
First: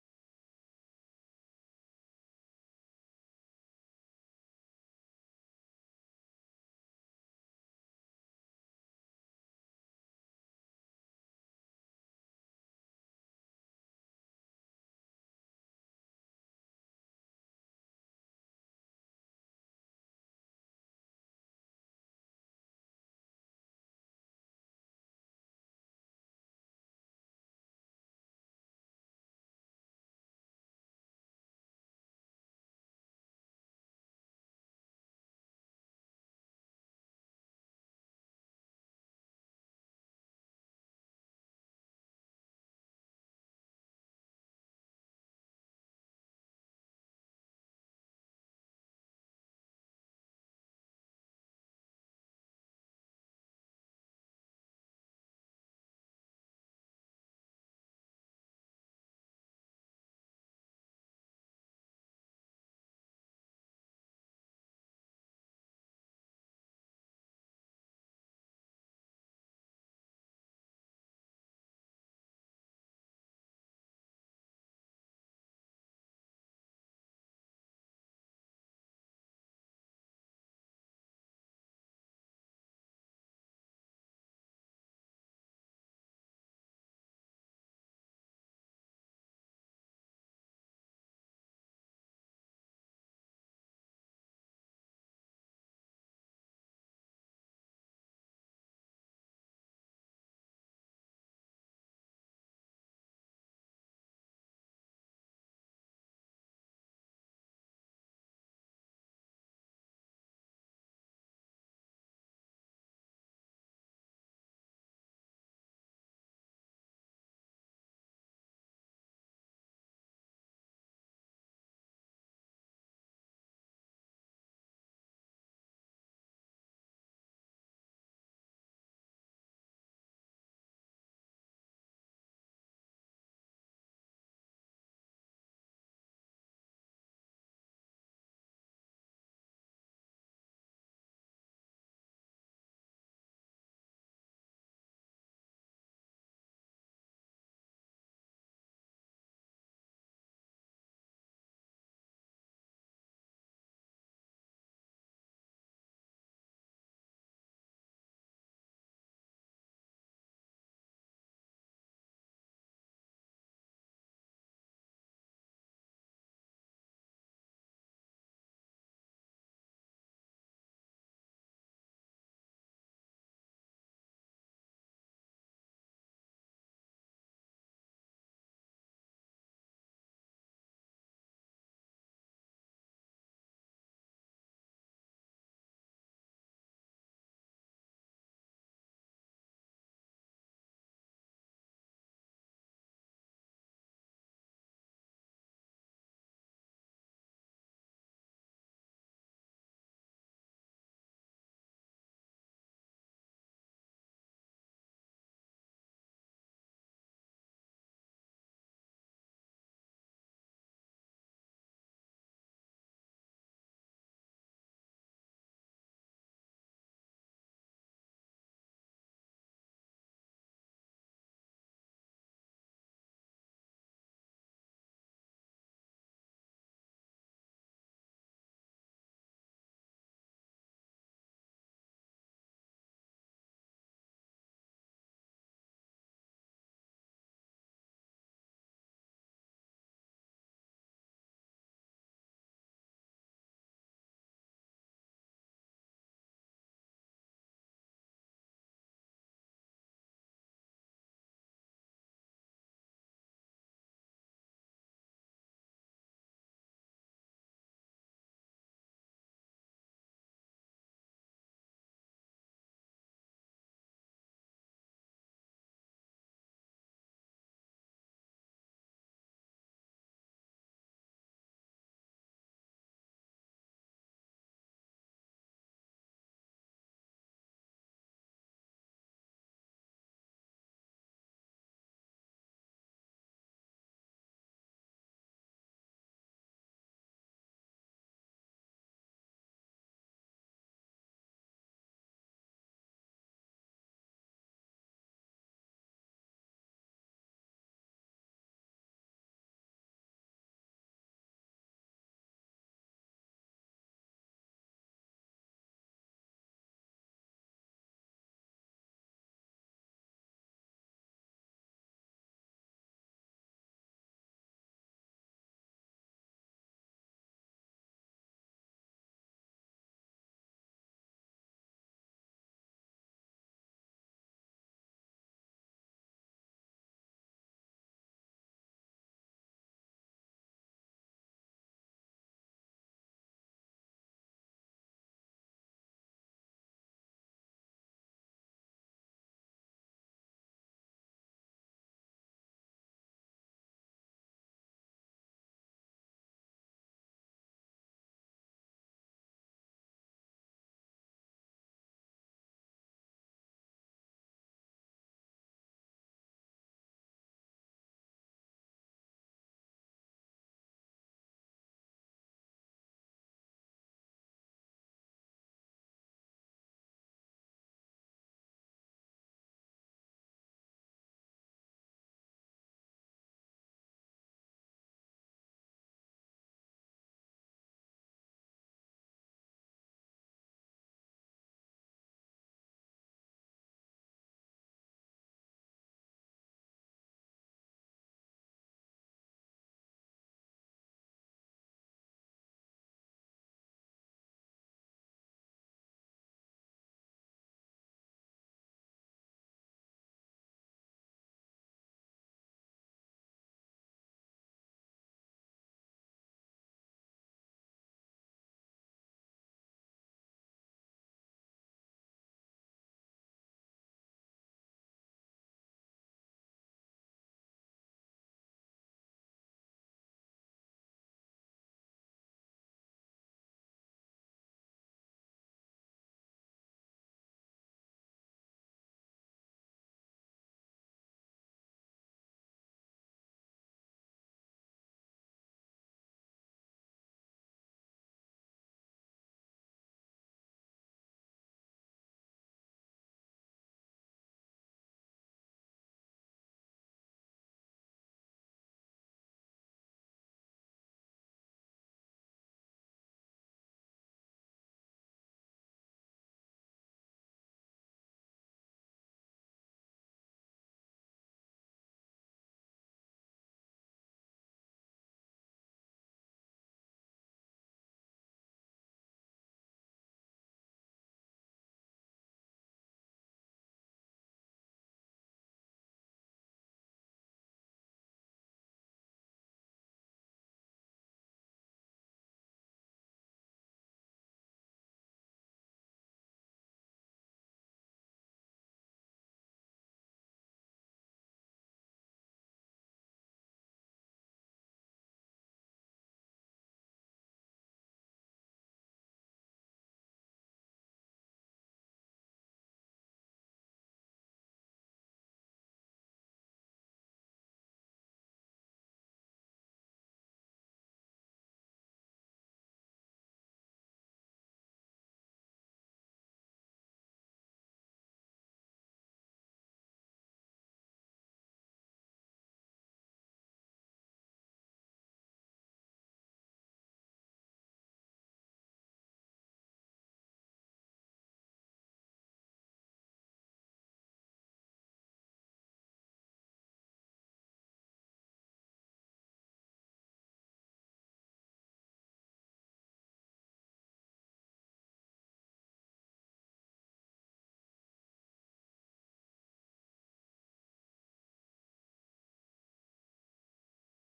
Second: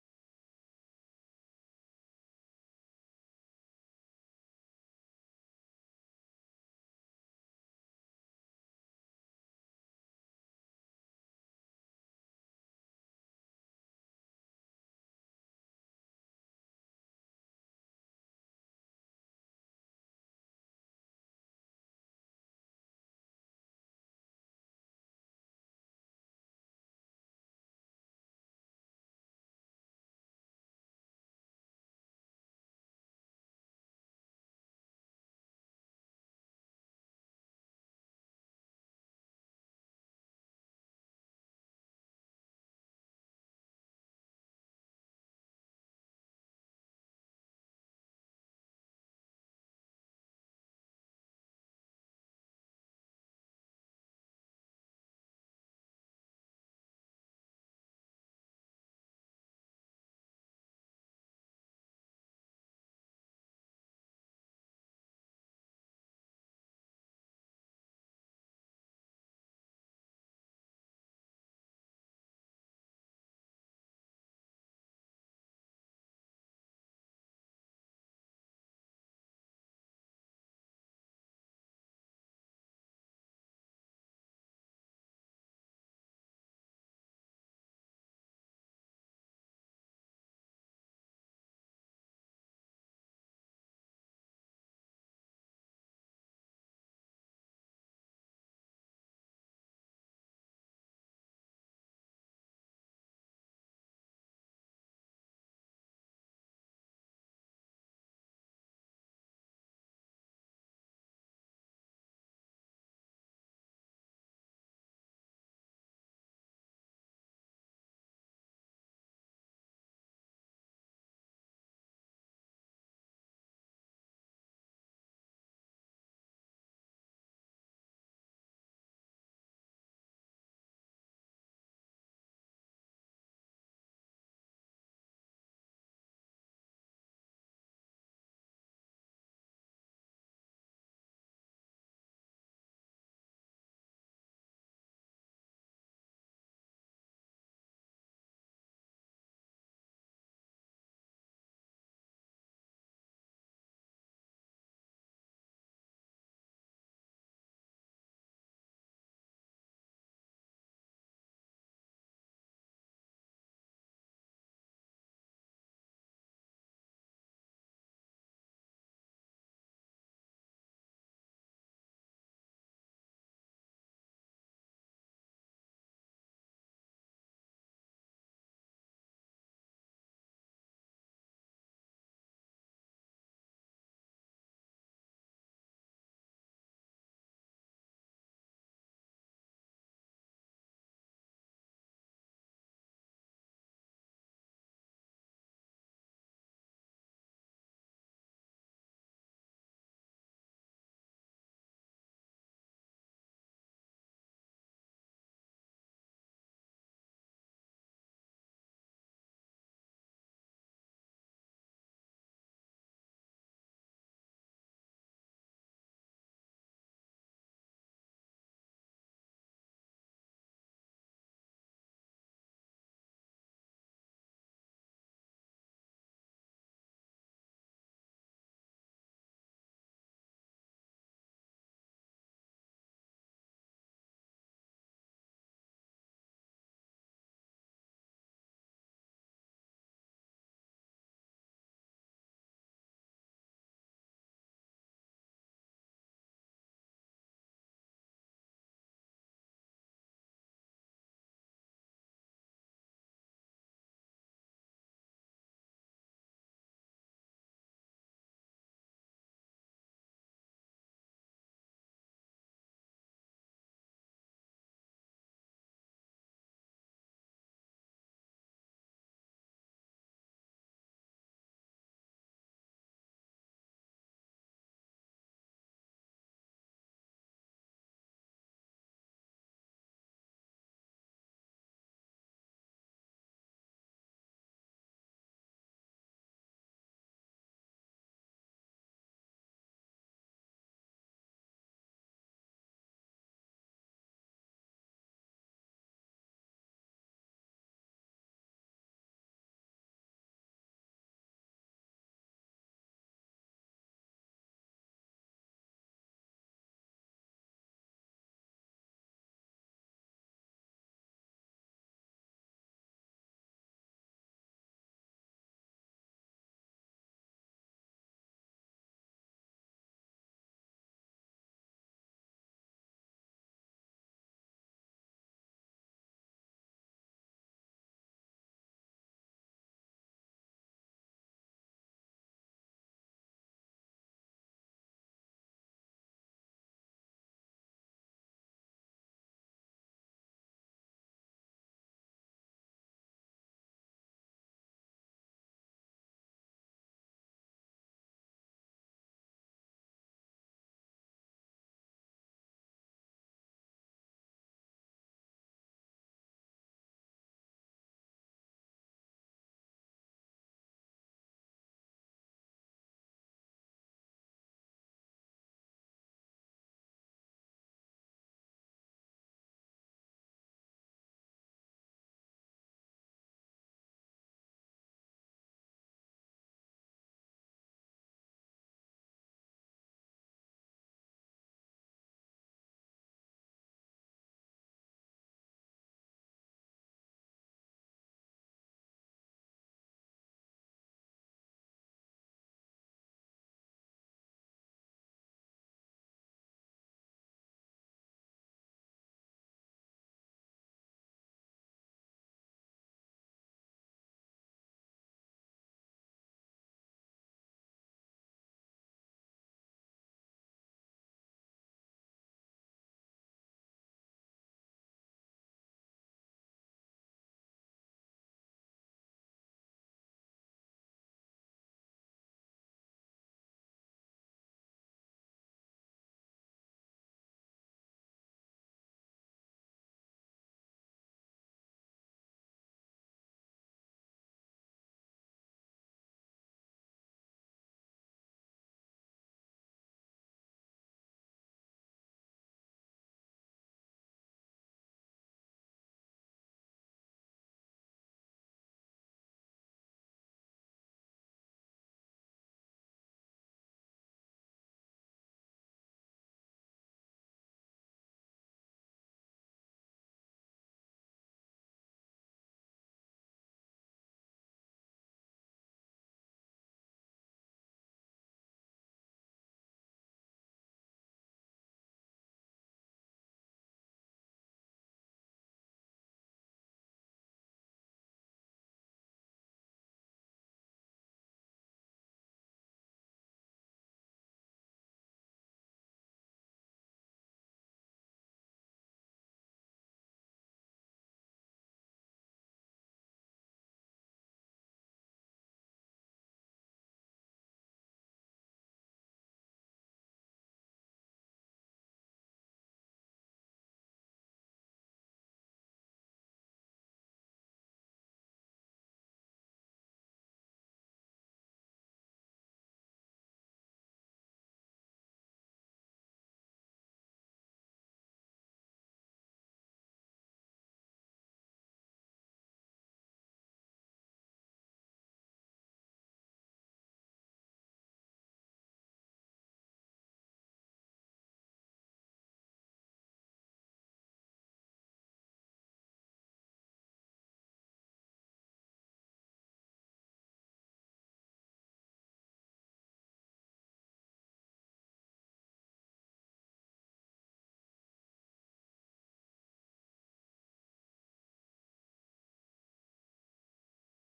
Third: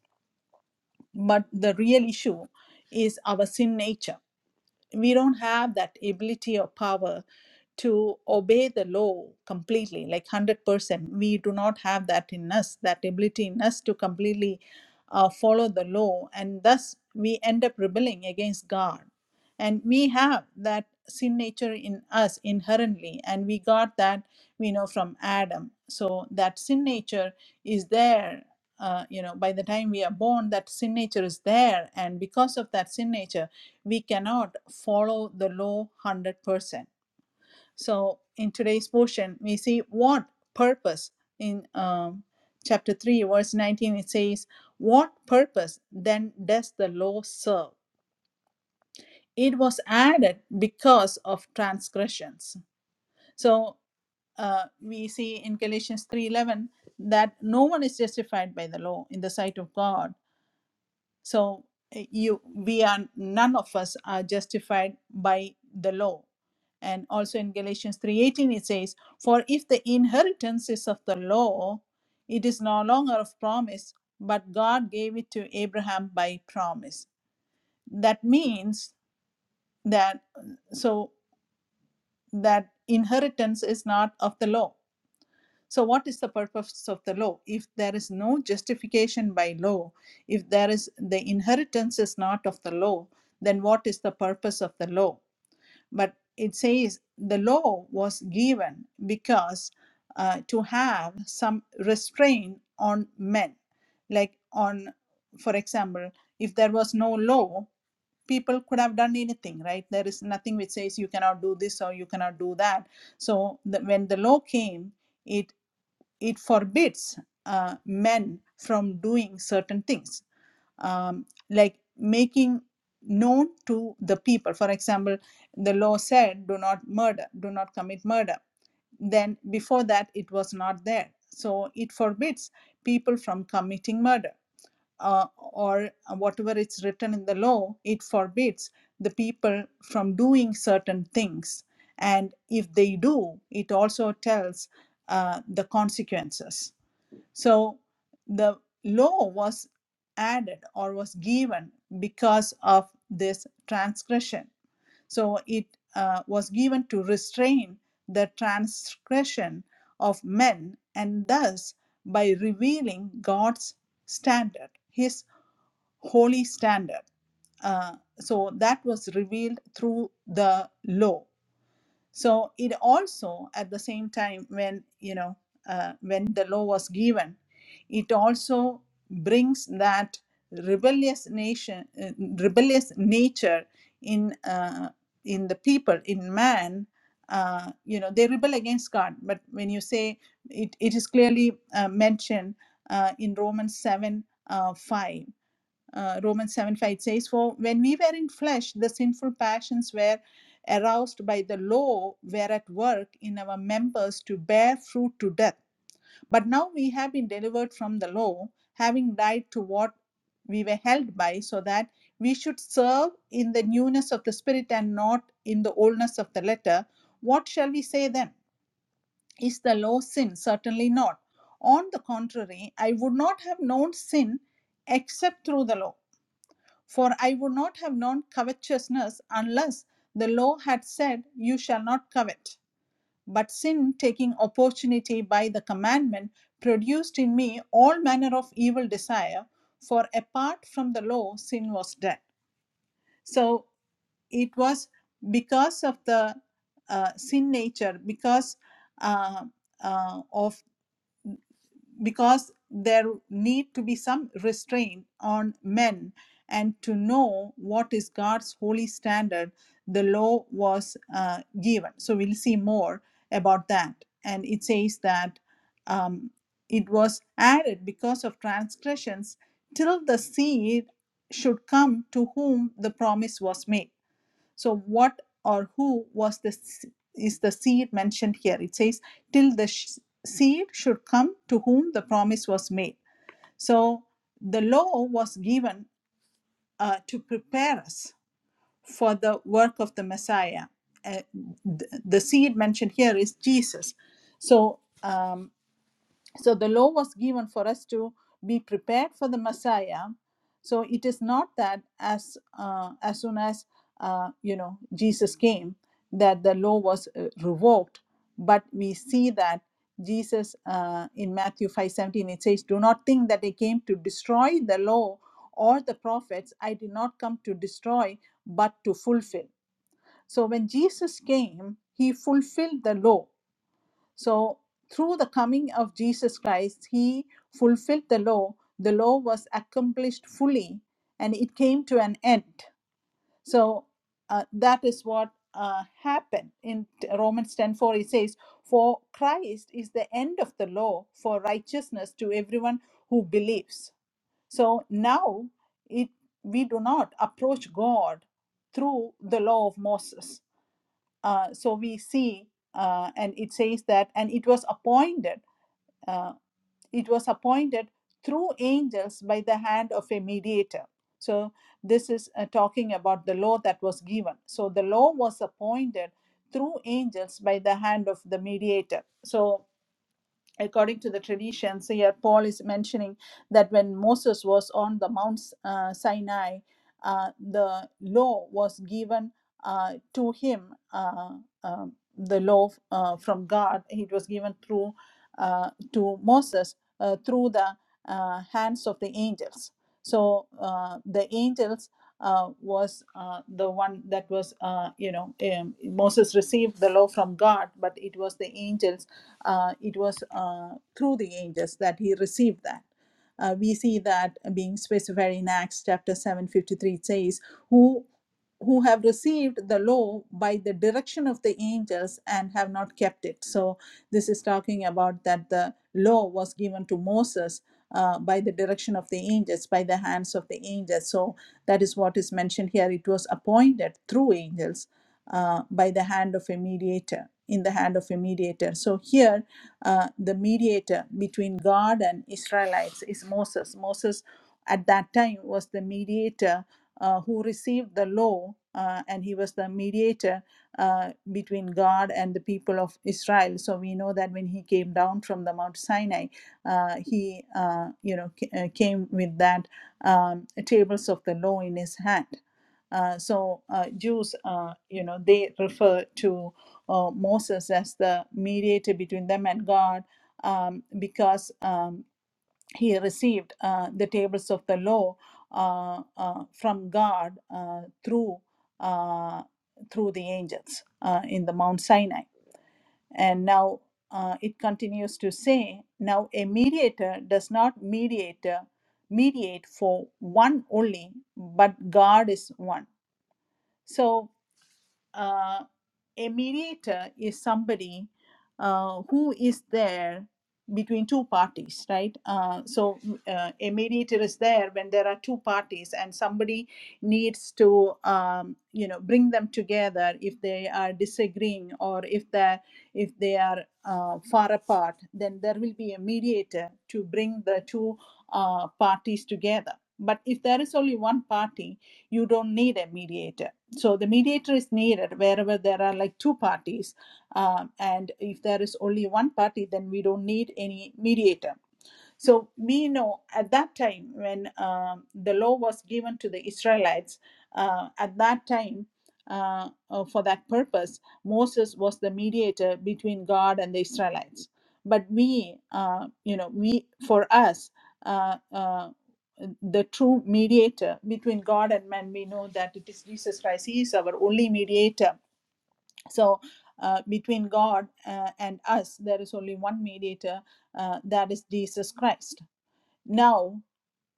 S1: but the real issue is our sin nature we don't have that ability or power to obey the law completely like 100% we do not have that in us that ability in us to completely uh, follow the law and thus we end up rebelling against god and we have that sin nature in us inherently and we got that we know from adam so that sin nature is there uh, you know by the time we are born that sin nature is there and because of that sin nature we cannot follow the law 100% so in today's portion we see what purpose in um, chapter 3 verse 19 it says what purpose then does the law serve it was added because of transgressions so uh, we see in galatians 3.11 that no one is justified by the law in the sight of god so uh, you we are none of us are justified by the law and also in galatians 3.18 it says for if the inheritance is of the law it is no longer of promise but god gave it to abraham by promise that means that so that inheritance is not of the law. So, what is the purpose of the law? If there is no justification by law, if there is the inheritance is not of the law, then what is the purpose of the law? But it says the law was given because uh, to have some restraint on men, like on, for example, if there was no law, people could have done anything, right? There is nothing which says you cannot do this or you cannot do that. So the, when the law came, it it forbids uh, men from doing certain things, um, like making known to the people. For example, the law said, do not murder, do not commit murder. Then before that, it was not there. So it forbids people from committing murder uh, or whatever is written in the law, it forbids the people from doing certain things. And if they do, it also tells uh, the consequences. So the law was added or was given because of this transgression. So it uh, was given to restrain the transgression of men and thus by revealing God's standard, his holy standard. Uh, so that was revealed through the law so it also at the same time when you know uh, when the law was given it also brings that rebellious nation uh, rebellious nature in uh, in the people in man uh, you know they rebel against god but when you say it, it is clearly uh, mentioned uh, in romans 7 uh, 5 uh, Romans 7 5 says, For when we were in flesh, the sinful passions were aroused by the law, were at work in our members to bear fruit to death. But now we have been delivered from the law, having died to what we were held by, so that we should serve in the newness of the Spirit and not in the oldness of the letter. What shall we say then? Is the law sin? Certainly not. On the contrary, I would not have known sin except through the law. For I would not have known covetousness unless the law had said, You shall not covet. But sin, taking opportunity by the commandment, produced in me all manner of evil desire, for apart from the law, sin was dead. So it was because of the uh, sin nature, because uh, uh, of because there need to be some restraint on men and to know what is god's holy standard the law was uh, given so we'll see more about that and it says that um, it was added because of transgressions till the seed should come to whom the promise was made so, what or who was the s- is the seed mentioned here? It says, till the sh- seed should come to whom the promise was made. So, the law was given uh, to prepare us for the work of the Messiah. Uh, th- the seed mentioned here is Jesus. So, um, so the law was given for us to be prepared for the Messiah. So it is not that as uh, as soon as uh, you know Jesus came that the law was uh, revoked, but we see that Jesus uh, in Matthew five seventeen it says, "Do not think that I came to destroy the law or the prophets. I did not come to destroy, but to fulfill." So when Jesus came, he fulfilled the law so, through the coming of Jesus Christ, he fulfilled the law. The law was accomplished fully and it came to an end. So, uh, that is what uh, happened in Romans ten four. 4. It says, For Christ is the end of the law for righteousness to everyone who believes. So, now it, we do not approach God through the law of Moses uh, so we see, uh, and it says that, and it was appointed, uh, it was appointed through angels by the hand of a mediator. So this is uh, talking about the law that was given. So the law was appointed through angels by the hand of the mediator. So according to the traditions here paul is mentioning that when moses was on the mount uh, sinai uh, the law was given uh, to him uh, um, the law uh, from god it was given through uh, to moses uh, through the uh, hands of the angels so uh, the angels uh, was uh, the one that was uh, you know um, moses received the law from god but it was the angels uh, it was uh, through the angels that he received that. Uh, we see that being specified in Acts chapter 7:53 it says, "Who who have received the law by the direction of the angels and have not kept it." So this is talking about that the law was given to Moses uh, by the direction of the angels, by the hands of the angels. So that is what is mentioned here. It was appointed through angels uh, by the hand of a mediator, in the hand of a mediator. So here, uh, the mediator between God and Israelites is Moses. Moses at that time was the mediator uh, who received the law, uh, and he was the mediator uh, between God and the people of Israel. So we know that when he came down from the Mount Sinai, uh, he uh, you know ca- uh, came with that um, tables of the law in his hand. Uh, so uh, Jews, uh, you know, they refer to uh, Moses as the mediator between them and God um, because um, he received uh, the tables of the law uh, uh, from God uh, through uh, through the angels uh, in the Mount Sinai. And now uh, it continues to say, now a mediator does not mediator mediate for one only, but God is one. So uh, a mediator is somebody uh, who is there between two parties, right? Uh, so uh, a mediator is there when there are two parties, and somebody needs to, um, you know, bring them together if they are disagreeing or if they if they are uh, far apart. Then there will be a mediator to bring the two uh, parties together. But if there is only one party, you don't need a mediator so the mediator is needed wherever there are like two parties um, and if there is only one party then we don't need any mediator so we know at that time when um, the law was given to the Israelites, uh, at that time, uh, uh, for that purpose, Moses was the mediator between God and the Israelites. But we, uh, you know, we for us, uh, uh, the true mediator between God and man, we know that it is Jesus Christ. He is our only mediator. So uh, between God uh, and us, there is only one mediator, uh, that is Jesus Christ now,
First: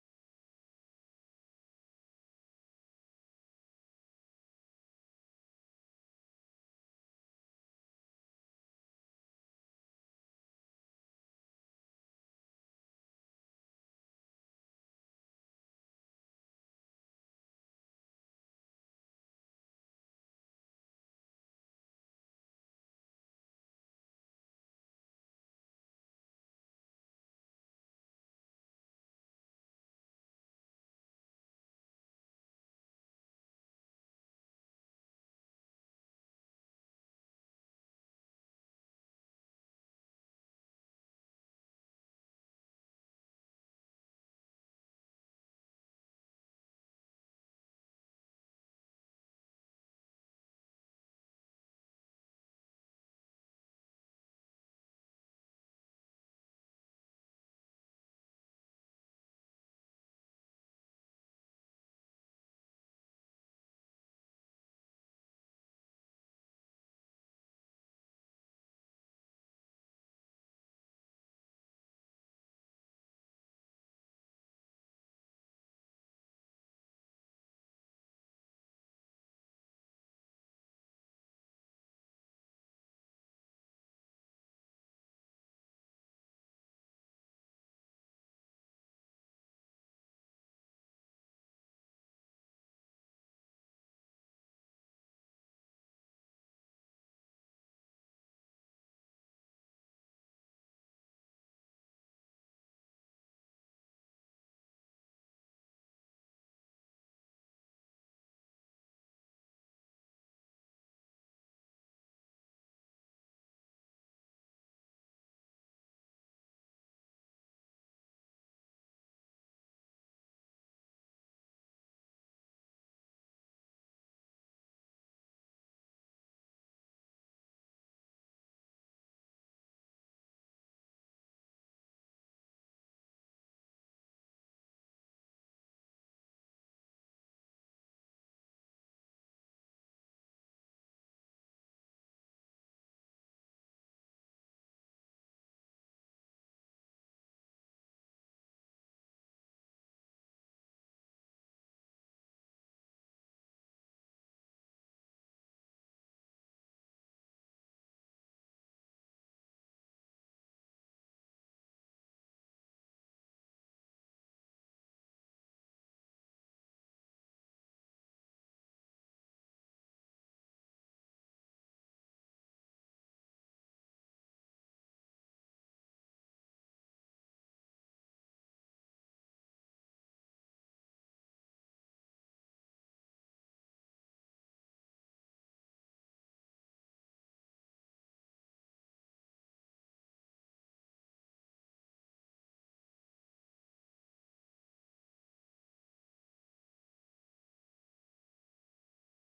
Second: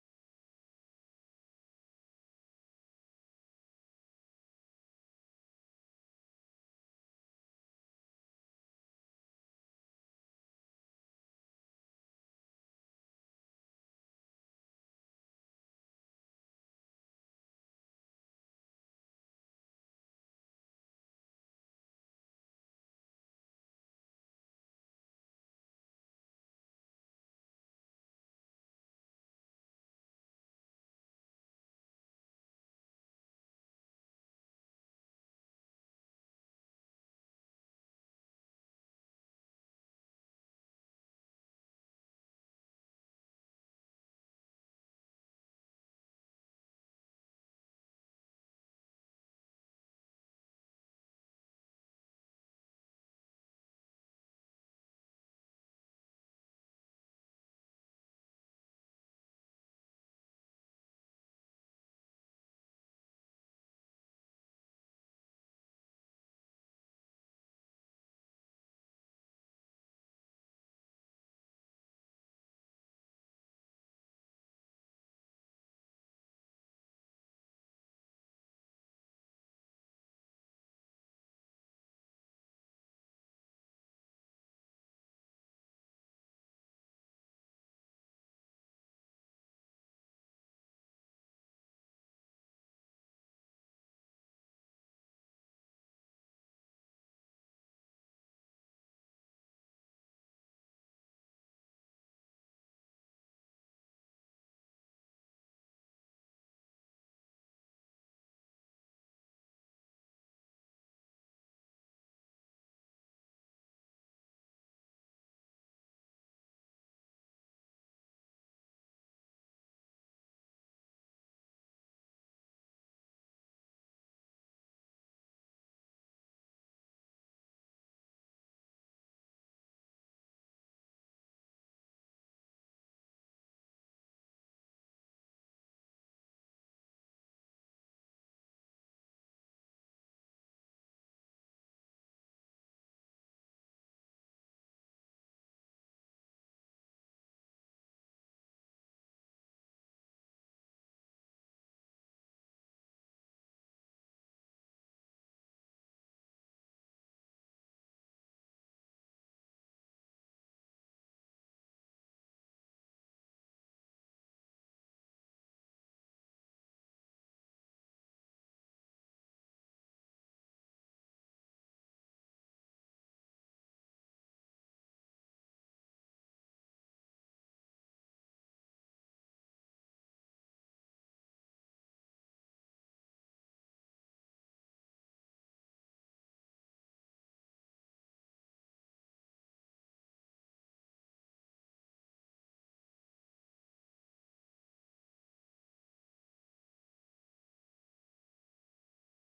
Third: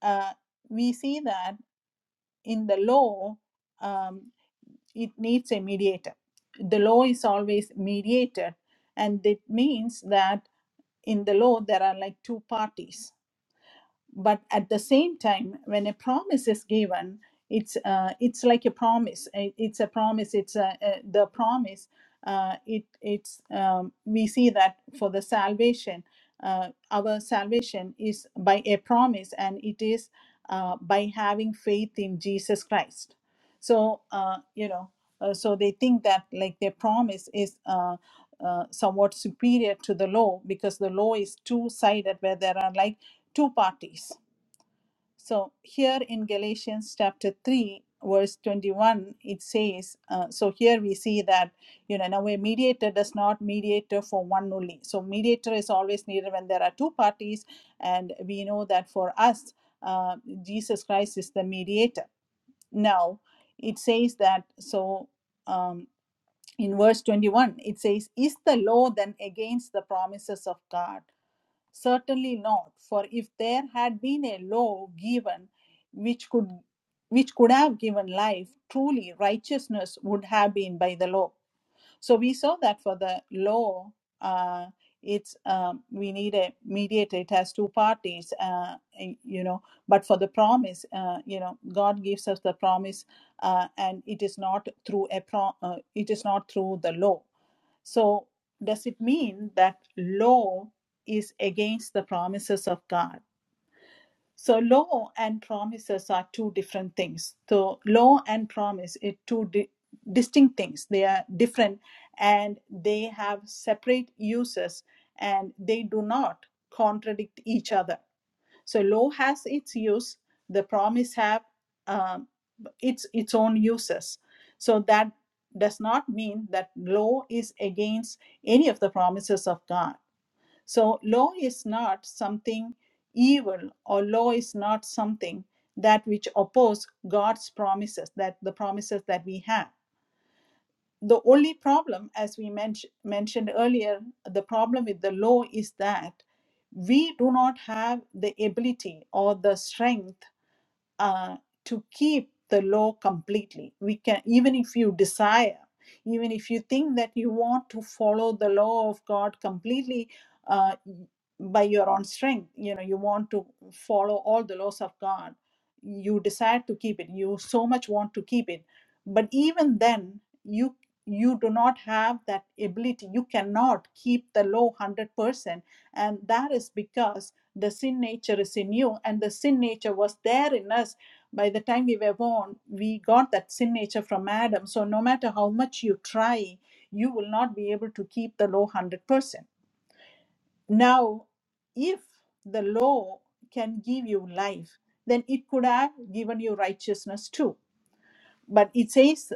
S1: uh, we see that in the law, um, it needs a mediator. The law is always mediated, and it means that in the law, there are like two parties but at the same time when a promise is given it's uh, it's like a promise I- it's a promise it's a, a, the promise uh, it it's um, we see that for the salvation uh, our salvation is by a promise and it is uh, by having faith in jesus christ so uh, you know uh, so they think that like their promise is uh, uh, somewhat superior to the law because the law is two sided where there are like two parties. So here in Galatians chapter 3, verse 21, it says, uh, so here we see that, you know, in a mediator does not mediator for one only. So mediator is always needed when there are two parties. And we know that for us, uh, Jesus Christ is the mediator. Now, it says that, so um, in verse 21, it says, Is the law then against the promises of God? Certainly not, for if there had been a law given which could which could have given life, truly righteousness would have been by the law. So we saw that for the law, uh, it's um, we need a mediator. It has two parties, uh, you know. But for the promise, uh, you know, God gives us the promise, uh, and it is not through a pro- uh, It is not through the law. So does it mean that law is against the promises of God? So law and promises are two different things. So law and promise are two di- distinct things. They are different and they have separate uses and they do not contradict each other. So law has its use. The promise have um, its its own uses. So that does not mean that law is against any of the promises of God so, law is not something evil, or law is not something that which oppose God's promises, that the promises that we have. The only problem, as we men- mentioned earlier, the problem with the law is that we do not have the ability or the strength uh, to keep the law completely. We can, even if you desire, even if you think that you want to follow the law of God completely uh, by your own strength, you know, you want to follow all the laws of God you decide to keep it you so much want to keep it but even then you you do not have that ability you cannot keep the low 100% and that is because the sin nature is in you and the sin nature was there in us by the time we were born we got that sin nature from adam so no matter how much you try you will not be able to keep the low 100% now, if the law can give you life, then it could have given you righteousness too. But it says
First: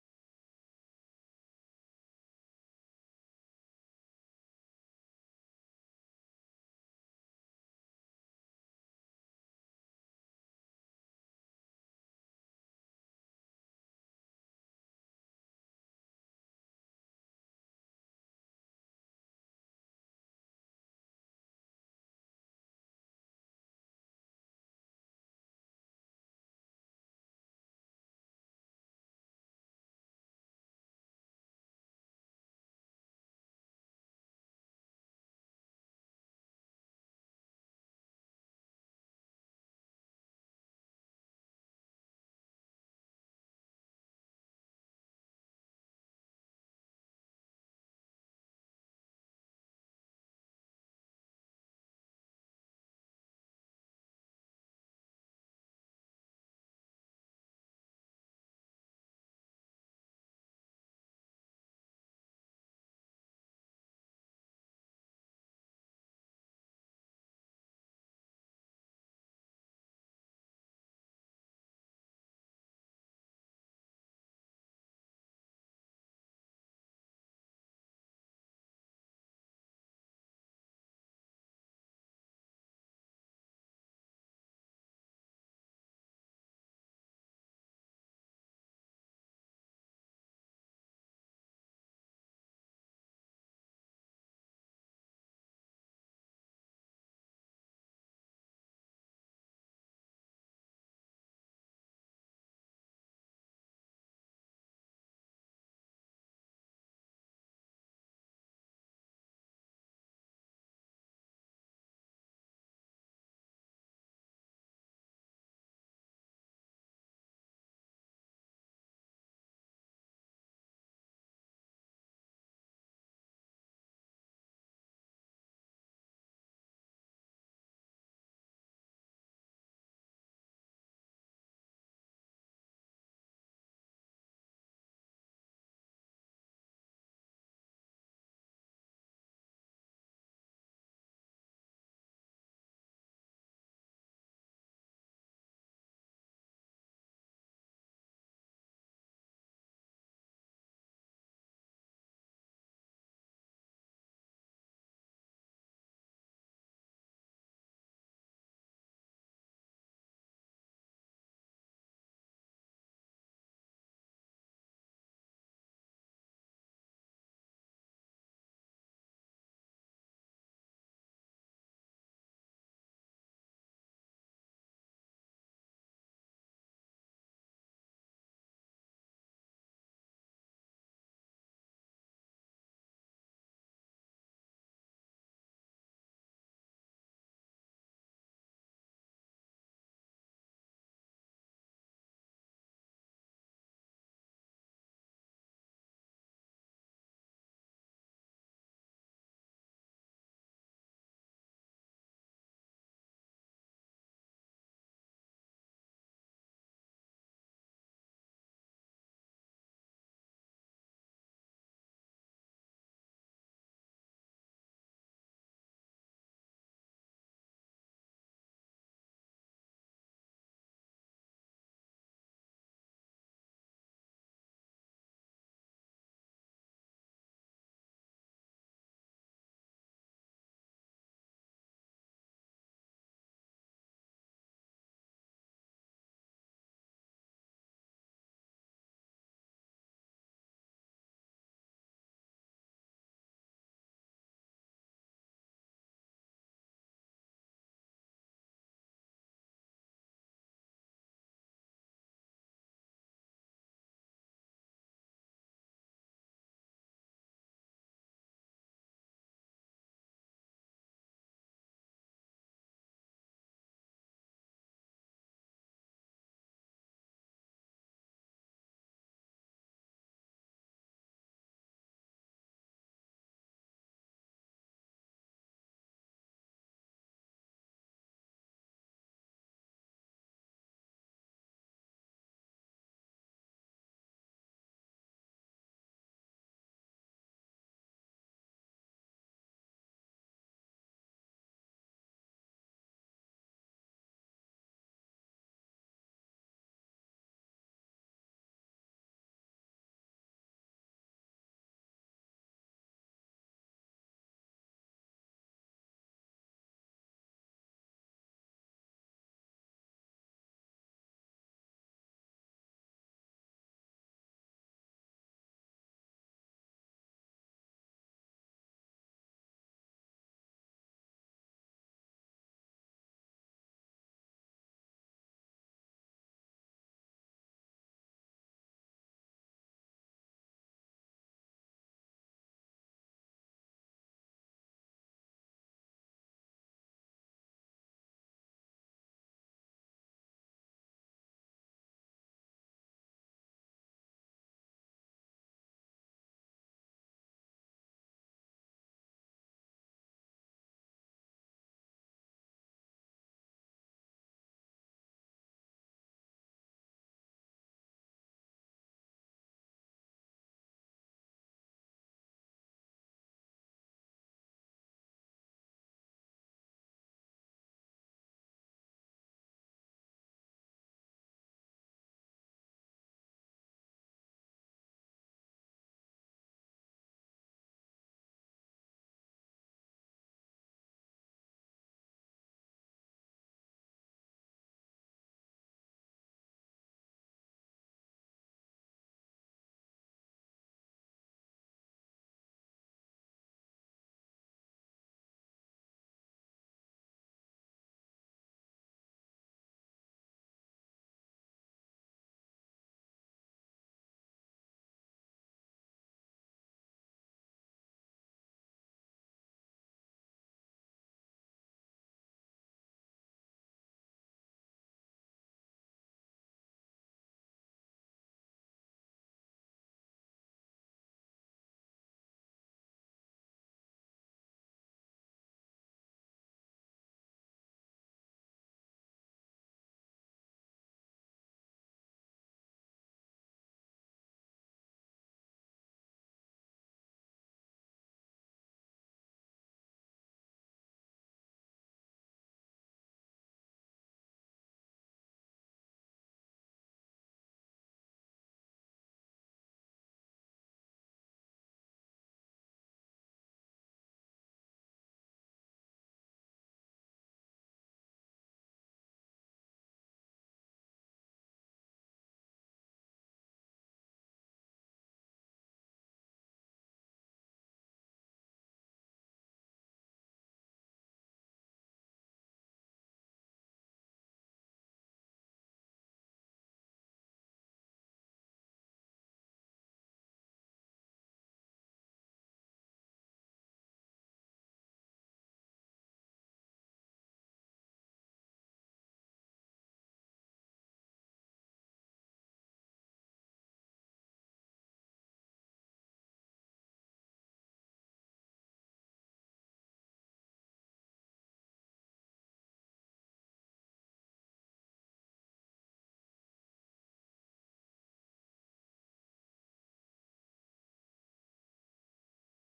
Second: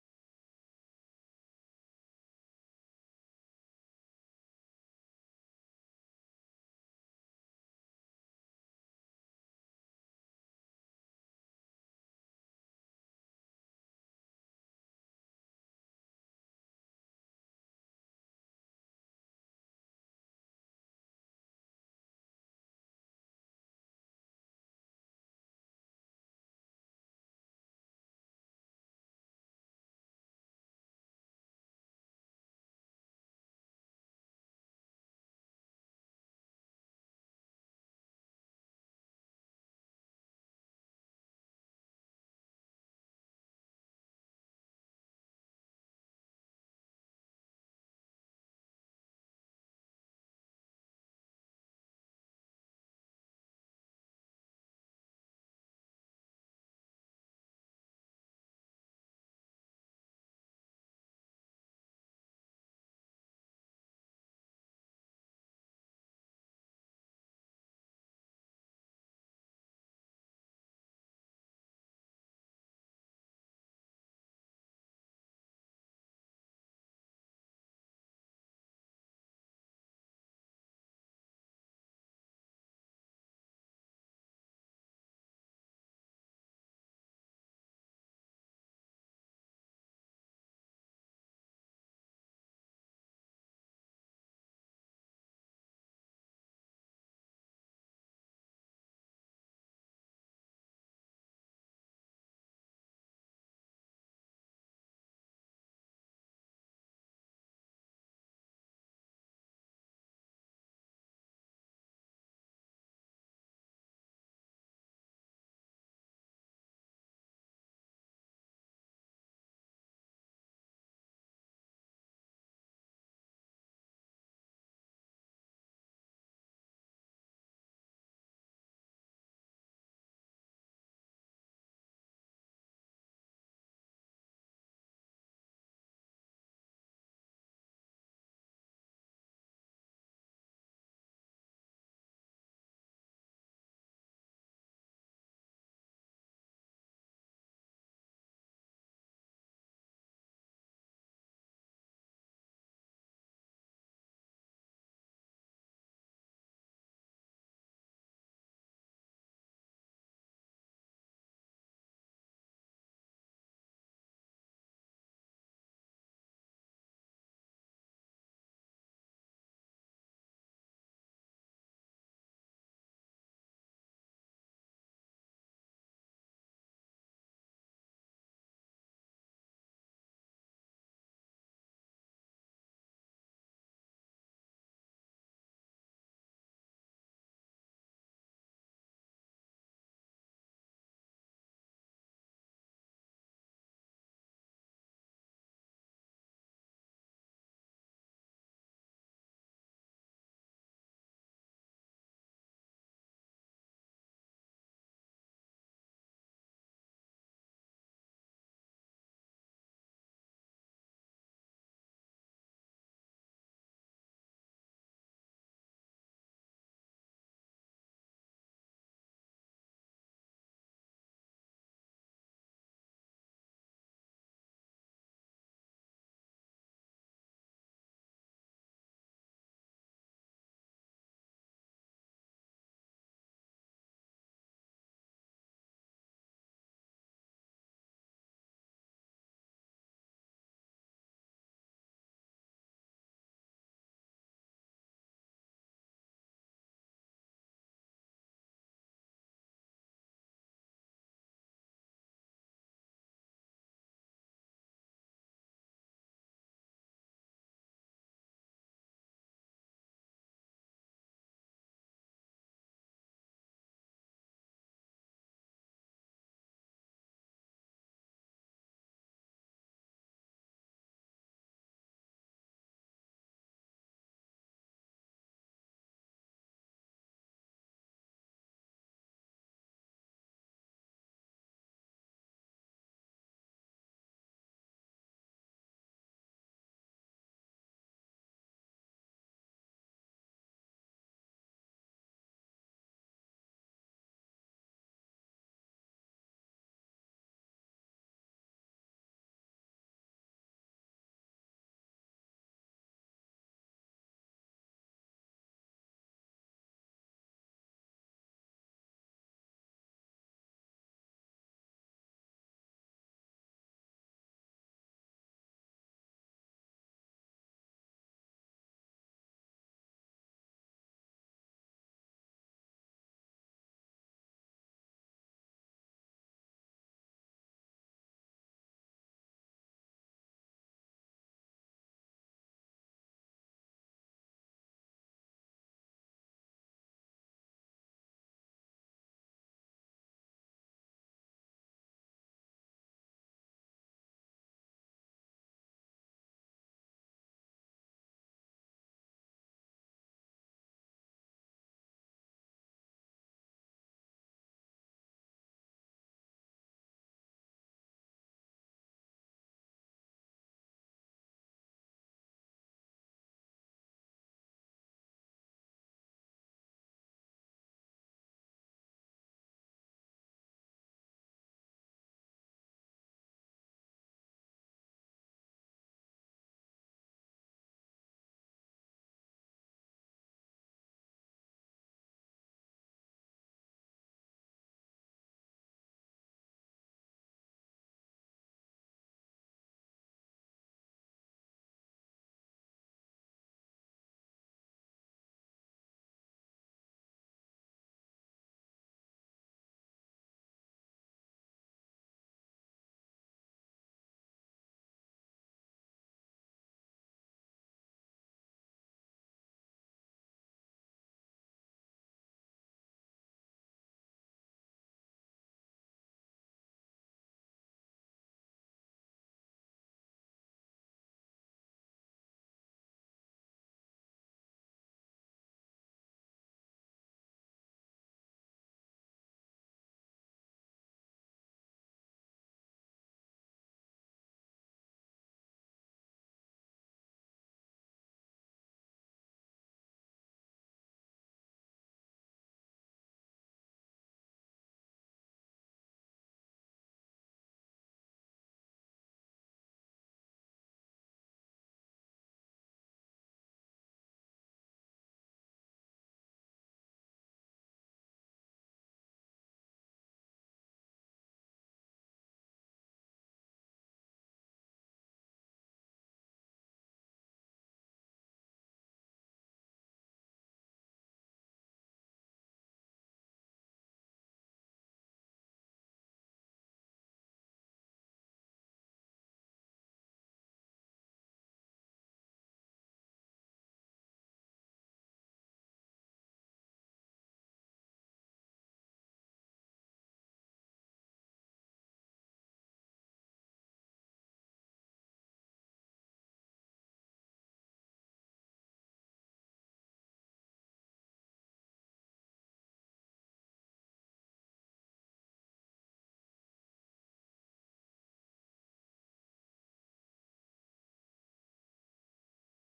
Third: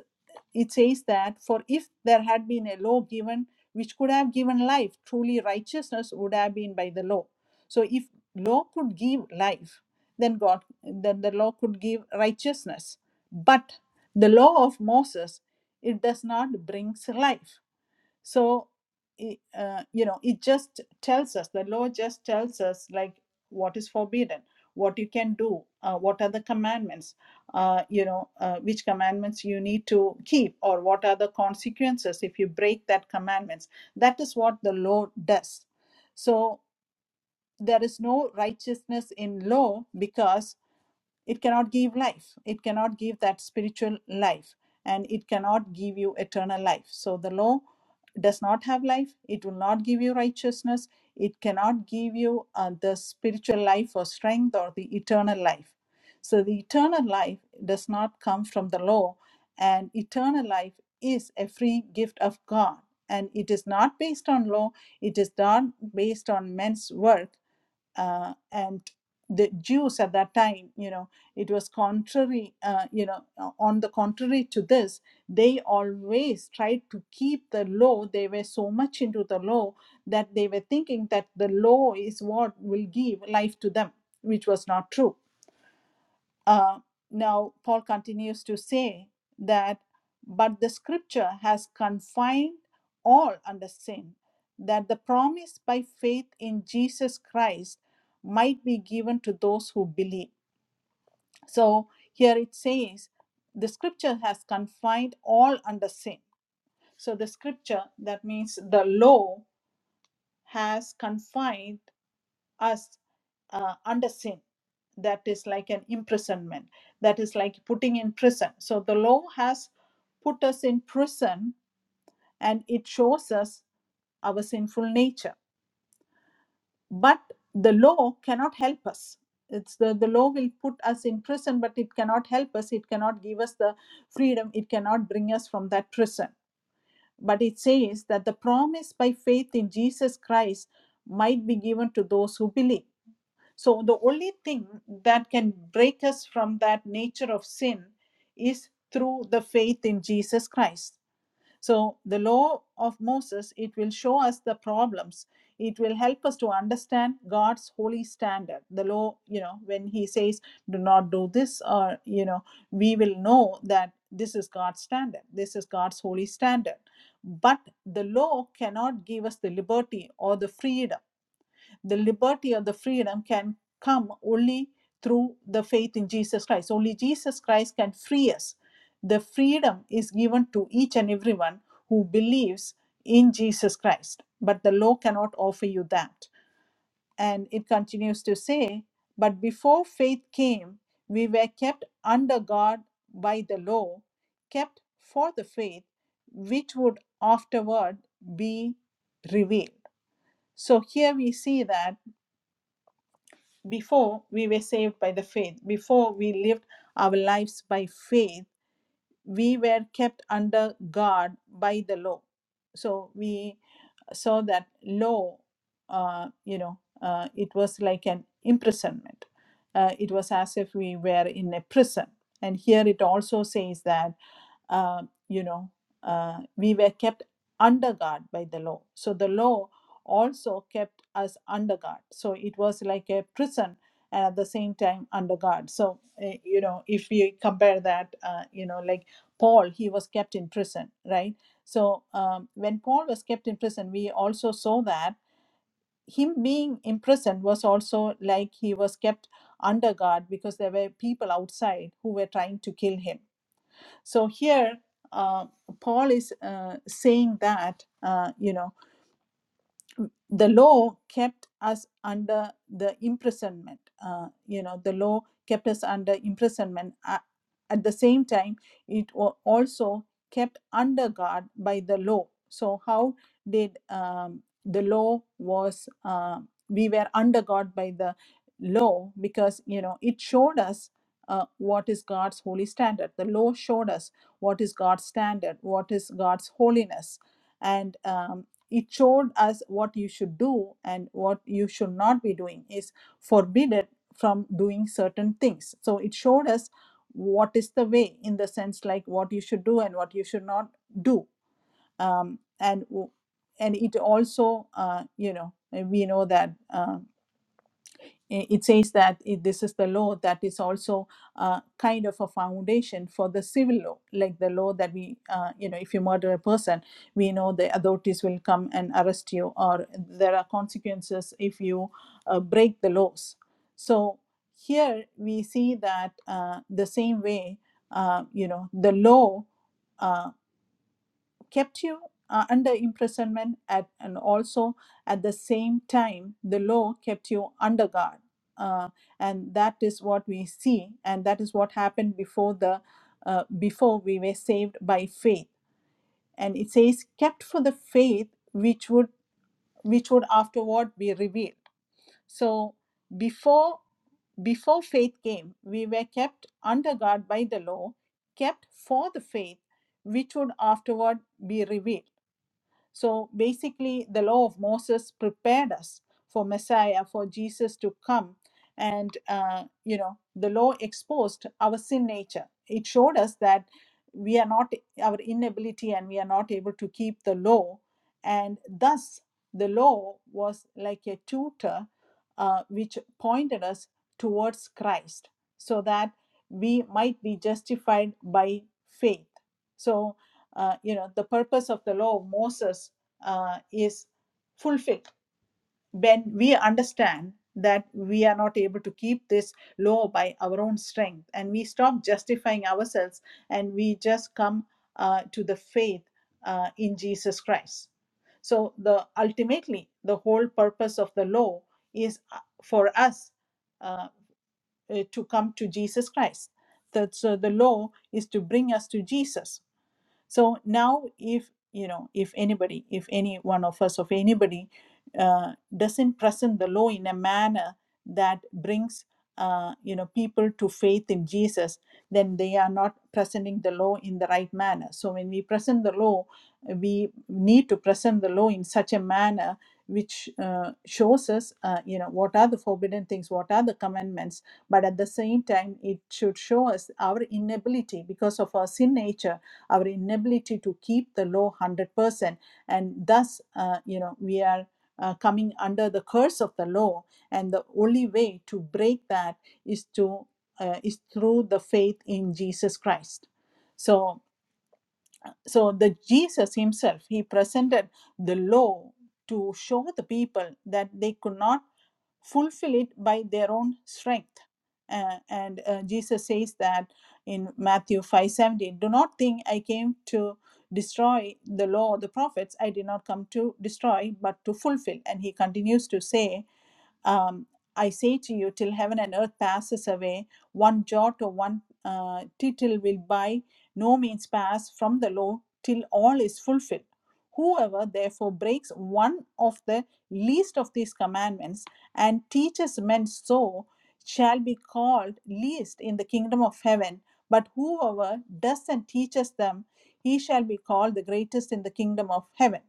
S1: it says that for if there had been a law given which could have given life, truly righteousness would have been by the law. So if law could give life, then God then the law could give righteousness. But the law of Moses, it does not bring life so i- uh, you know it just tells us the law just tells us like what is forbidden what you can do uh, what are the commandments uh, you know uh, which commandments you need to keep or what are the consequences if you break that commandments that is what the law does so there is no righteousness in law because it cannot give life it cannot give that spiritual life and it cannot give you eternal life so the law does not have life it will not give you righteousness it cannot give you uh, the spiritual life or strength or the eternal life so the eternal life does not come from the law and eternal life is a free gift of god and it is not based on law it is not based on men's work uh, and the Jews at that time, you know, it was contrary, uh, you know, on the contrary to this, they always tried to keep the law. They were so much into the law that they were thinking that the law is what will give life to them, which was not true uh, now, Paul continues to say that, but the scripture has confined all under sin, that the promise by faith in Jesus Christ might be given to those who believe. So here it says, the scripture has confined all under sin. So the scripture, that means the law, has confined us uh, under sin that is like an imprisonment that is like putting in prison so the law has put us in prison and it shows us our sinful nature but the law cannot help us it's the, the law will put us in prison but it cannot help us it cannot give us the freedom it cannot bring us from that prison but it says that the promise by faith in jesus christ might be given to those who believe So, the only thing that can break us from that nature of sin is through the faith in Jesus Christ. So, the law of Moses, it will show us the problems. It will help us to understand God's holy standard. The law, you know, when He says, do not do this, or, you know, we will know that this is God's standard. This is God's holy standard. But the law cannot give us the liberty or the freedom the liberty or the freedom can come only through the faith in Jesus Christ. Only Jesus Christ can free us. The freedom is given to each and everyone who believes in Jesus Christ, but the law cannot offer you that. And it continues to say, But before faith came, we were kept under God by the law, kept for the faith which would afterward be revealed. So here we see that. Before we were saved by the faith, before we lived our lives by faith, we were kept under guard by the law. So we saw that law, uh, you know, uh, it was like an imprisonment. Uh, it was as if we were in a prison. And here it also says that, uh, you know, uh, we were kept under guard by the law. So the law also kept us under guard. So it was like a prison and at the same time under guard. So, uh, you know, if we compare that, uh, you know, like Paul, he was kept in prison, right? So um, when Paul was kept in prison, we also saw that him being imprisoned was also like he was kept under guard because there were people outside who were trying to kill him. So here, uh, Paul is uh, saying that, uh, you know the law kept us under the imprisonment. Uh, you know, the law kept us under imprisonment. A- at the same time, it was also kept under guard by the law. So how did um, the law was? Uh, we were under guard by the law because you know it showed us uh, what is God's holy standard. The law showed us what is God's standard, what is God's holiness, and um, it showed us what you should do and what you should not be doing is forbidden from doing certain things so it showed us what is the way in the sense like what you should do and what you should not do um, and w- and it also uh, you know we know that uh, eh, it says that it, this is the law that is also uh, kind of a foundation for the civil law, like the law that we, uh, you know, if you murder a person, we know the authorities will come and arrest you, or there are consequences if you uh, break the laws. So here we see that uh, the same way, uh, you know, the law. Uh, kept you uh, under imprisonment at, and also at the same time the law kept you under guard uh, and that is what we see and that is what happened before the uh, before we were saved by faith and it says kept for the faith which would which would afterward be revealed so before before faith came we were kept under guard by the law kept for the faith which would afterward be revealed so basically, the law of Moses prepared us for Messiah, for Jesus to come. And, uh, you know, the law exposed our sin nature. It showed us that we are not, our inability, and we are not able to keep the law. And thus, the law was like a tutor uh, which pointed us towards Christ so that we might be justified by faith. So uh, you know the purpose of the law of moses uh, is fulfilled when we understand that we are not able to keep this law by our own strength and we stop justifying ourselves and we just come uh, to the faith uh, in jesus christ so the ultimately the whole purpose of the law is uh, for us uh, uh, to come to jesus christ that so the law is to bring us to jesus so now if you know if anybody if any one of us of anybody uh, doesn't present the law in a manner that brings uh, you know people to faith in jesus then they are not presenting the law in the right manner so when we present the law we need to present the law in such a manner which uh, shows us uh, you know what are the forbidden things what are the commandments but at the same time it should show us our inability because of our sin nature our inability to keep the law 100%. And thus, uh, you know, we are uh, coming under the curse of the law. And the only way to break that is to uh, is through the faith in Jesus Christ. So so the jesus himself he presented the law to show the people that they could not fulfill it by their own strength Uh, and uh, jesus says that in matthew 5:17 do not think i came to destroy the law or the prophets i did not come to destroy but to fulfill and he continues to say um, I say to you, till heaven and earth passes away, one jot or one uh, tittle will by no means pass from the law till all is fulfilled. Whoever therefore breaks one of the least of these commandments and teaches men so shall be called least in the kingdom of heaven. But whoever does and teaches them, he shall be called the greatest in the kingdom of heaven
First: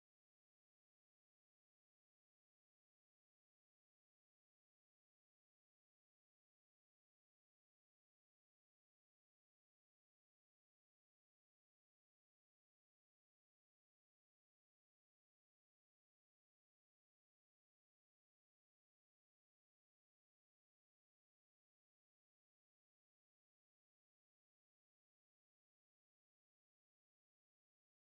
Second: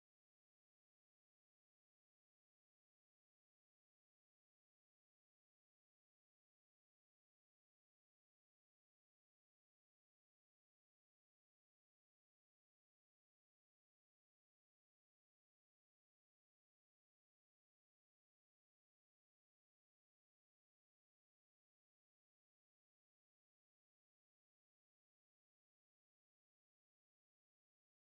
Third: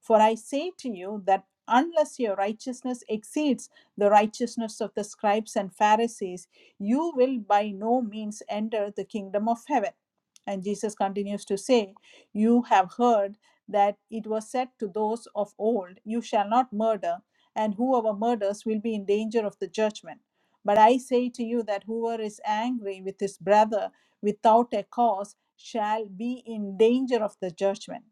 S1: for I say to you that unless your righteousness exceeds the righteousness of the scribes and Pharisees, you will by no means enter the kingdom of heaven. And Jesus continues to say, You have heard that it was said to those of old, You shall not murder, and whoever murders will be in danger of the judgment. But I say to you that whoever is angry with his brother without a cause shall be in danger of the judgment.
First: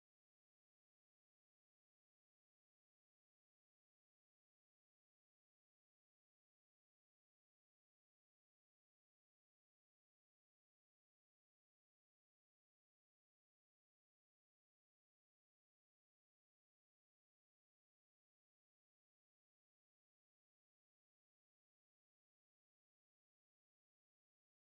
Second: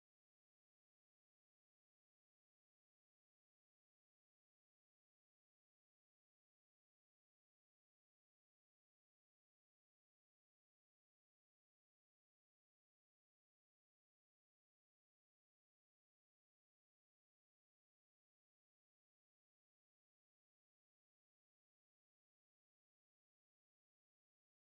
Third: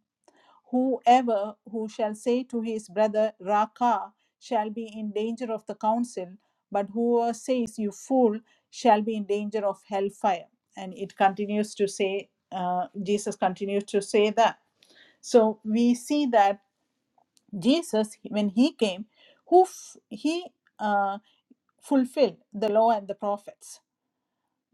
S1: Whoever who shall say to his brother Raka shall be in danger of the council, but whoever says you fool shall be in danger of hellfire. And it continues to say, uh, Jesus continues to say that. So we see that Jesus, when he came, who f- he uh, fulfilled the law and the prophets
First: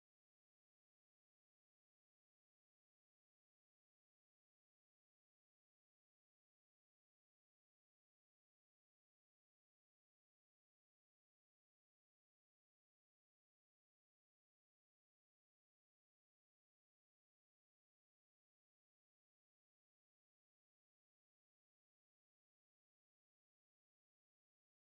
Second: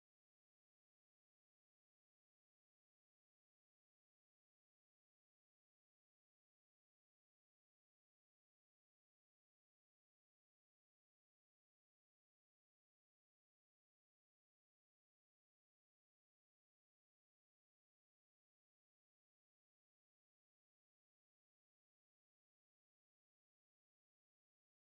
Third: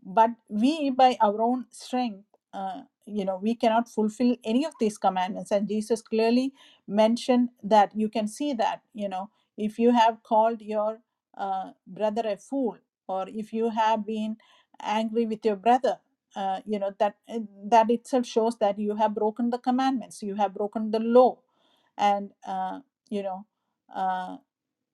S1: but we by our own strength uh, you know we cannot fulfill any of these commandments and jesus clearly mentioned that you can see that you know if you have called your uh, brother a fool or if you have been angry with your brother uh, you know that uh, that itself shows that you have broken the commandments you have broken the law and uh, you know uh,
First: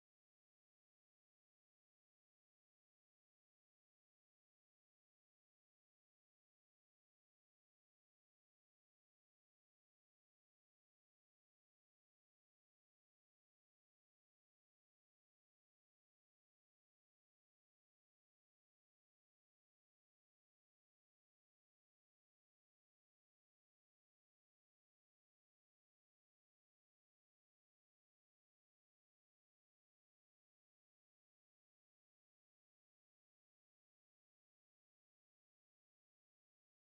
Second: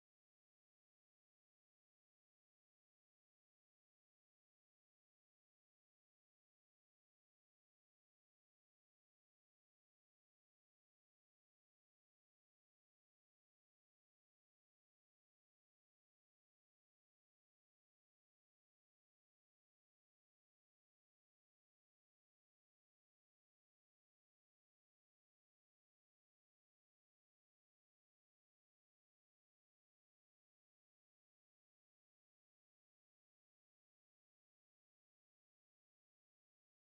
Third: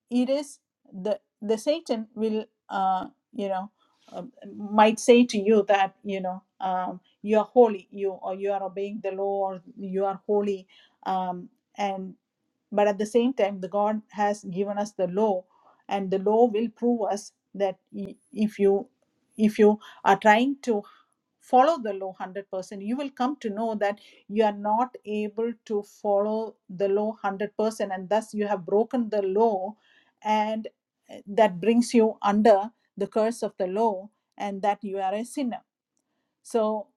S1: it is the the satan will uh you know uh, might say to you that you know um you are holy you or you are obeying the law or you are holy um and but at the same time the god has given us the law and the law will prove us that i- if you if you are trying to follow the law 100% you will come to know that you are not able to follow the law 100% and thus you have broken the law and eh, that brings you under the curse of the law and that you are a sinner so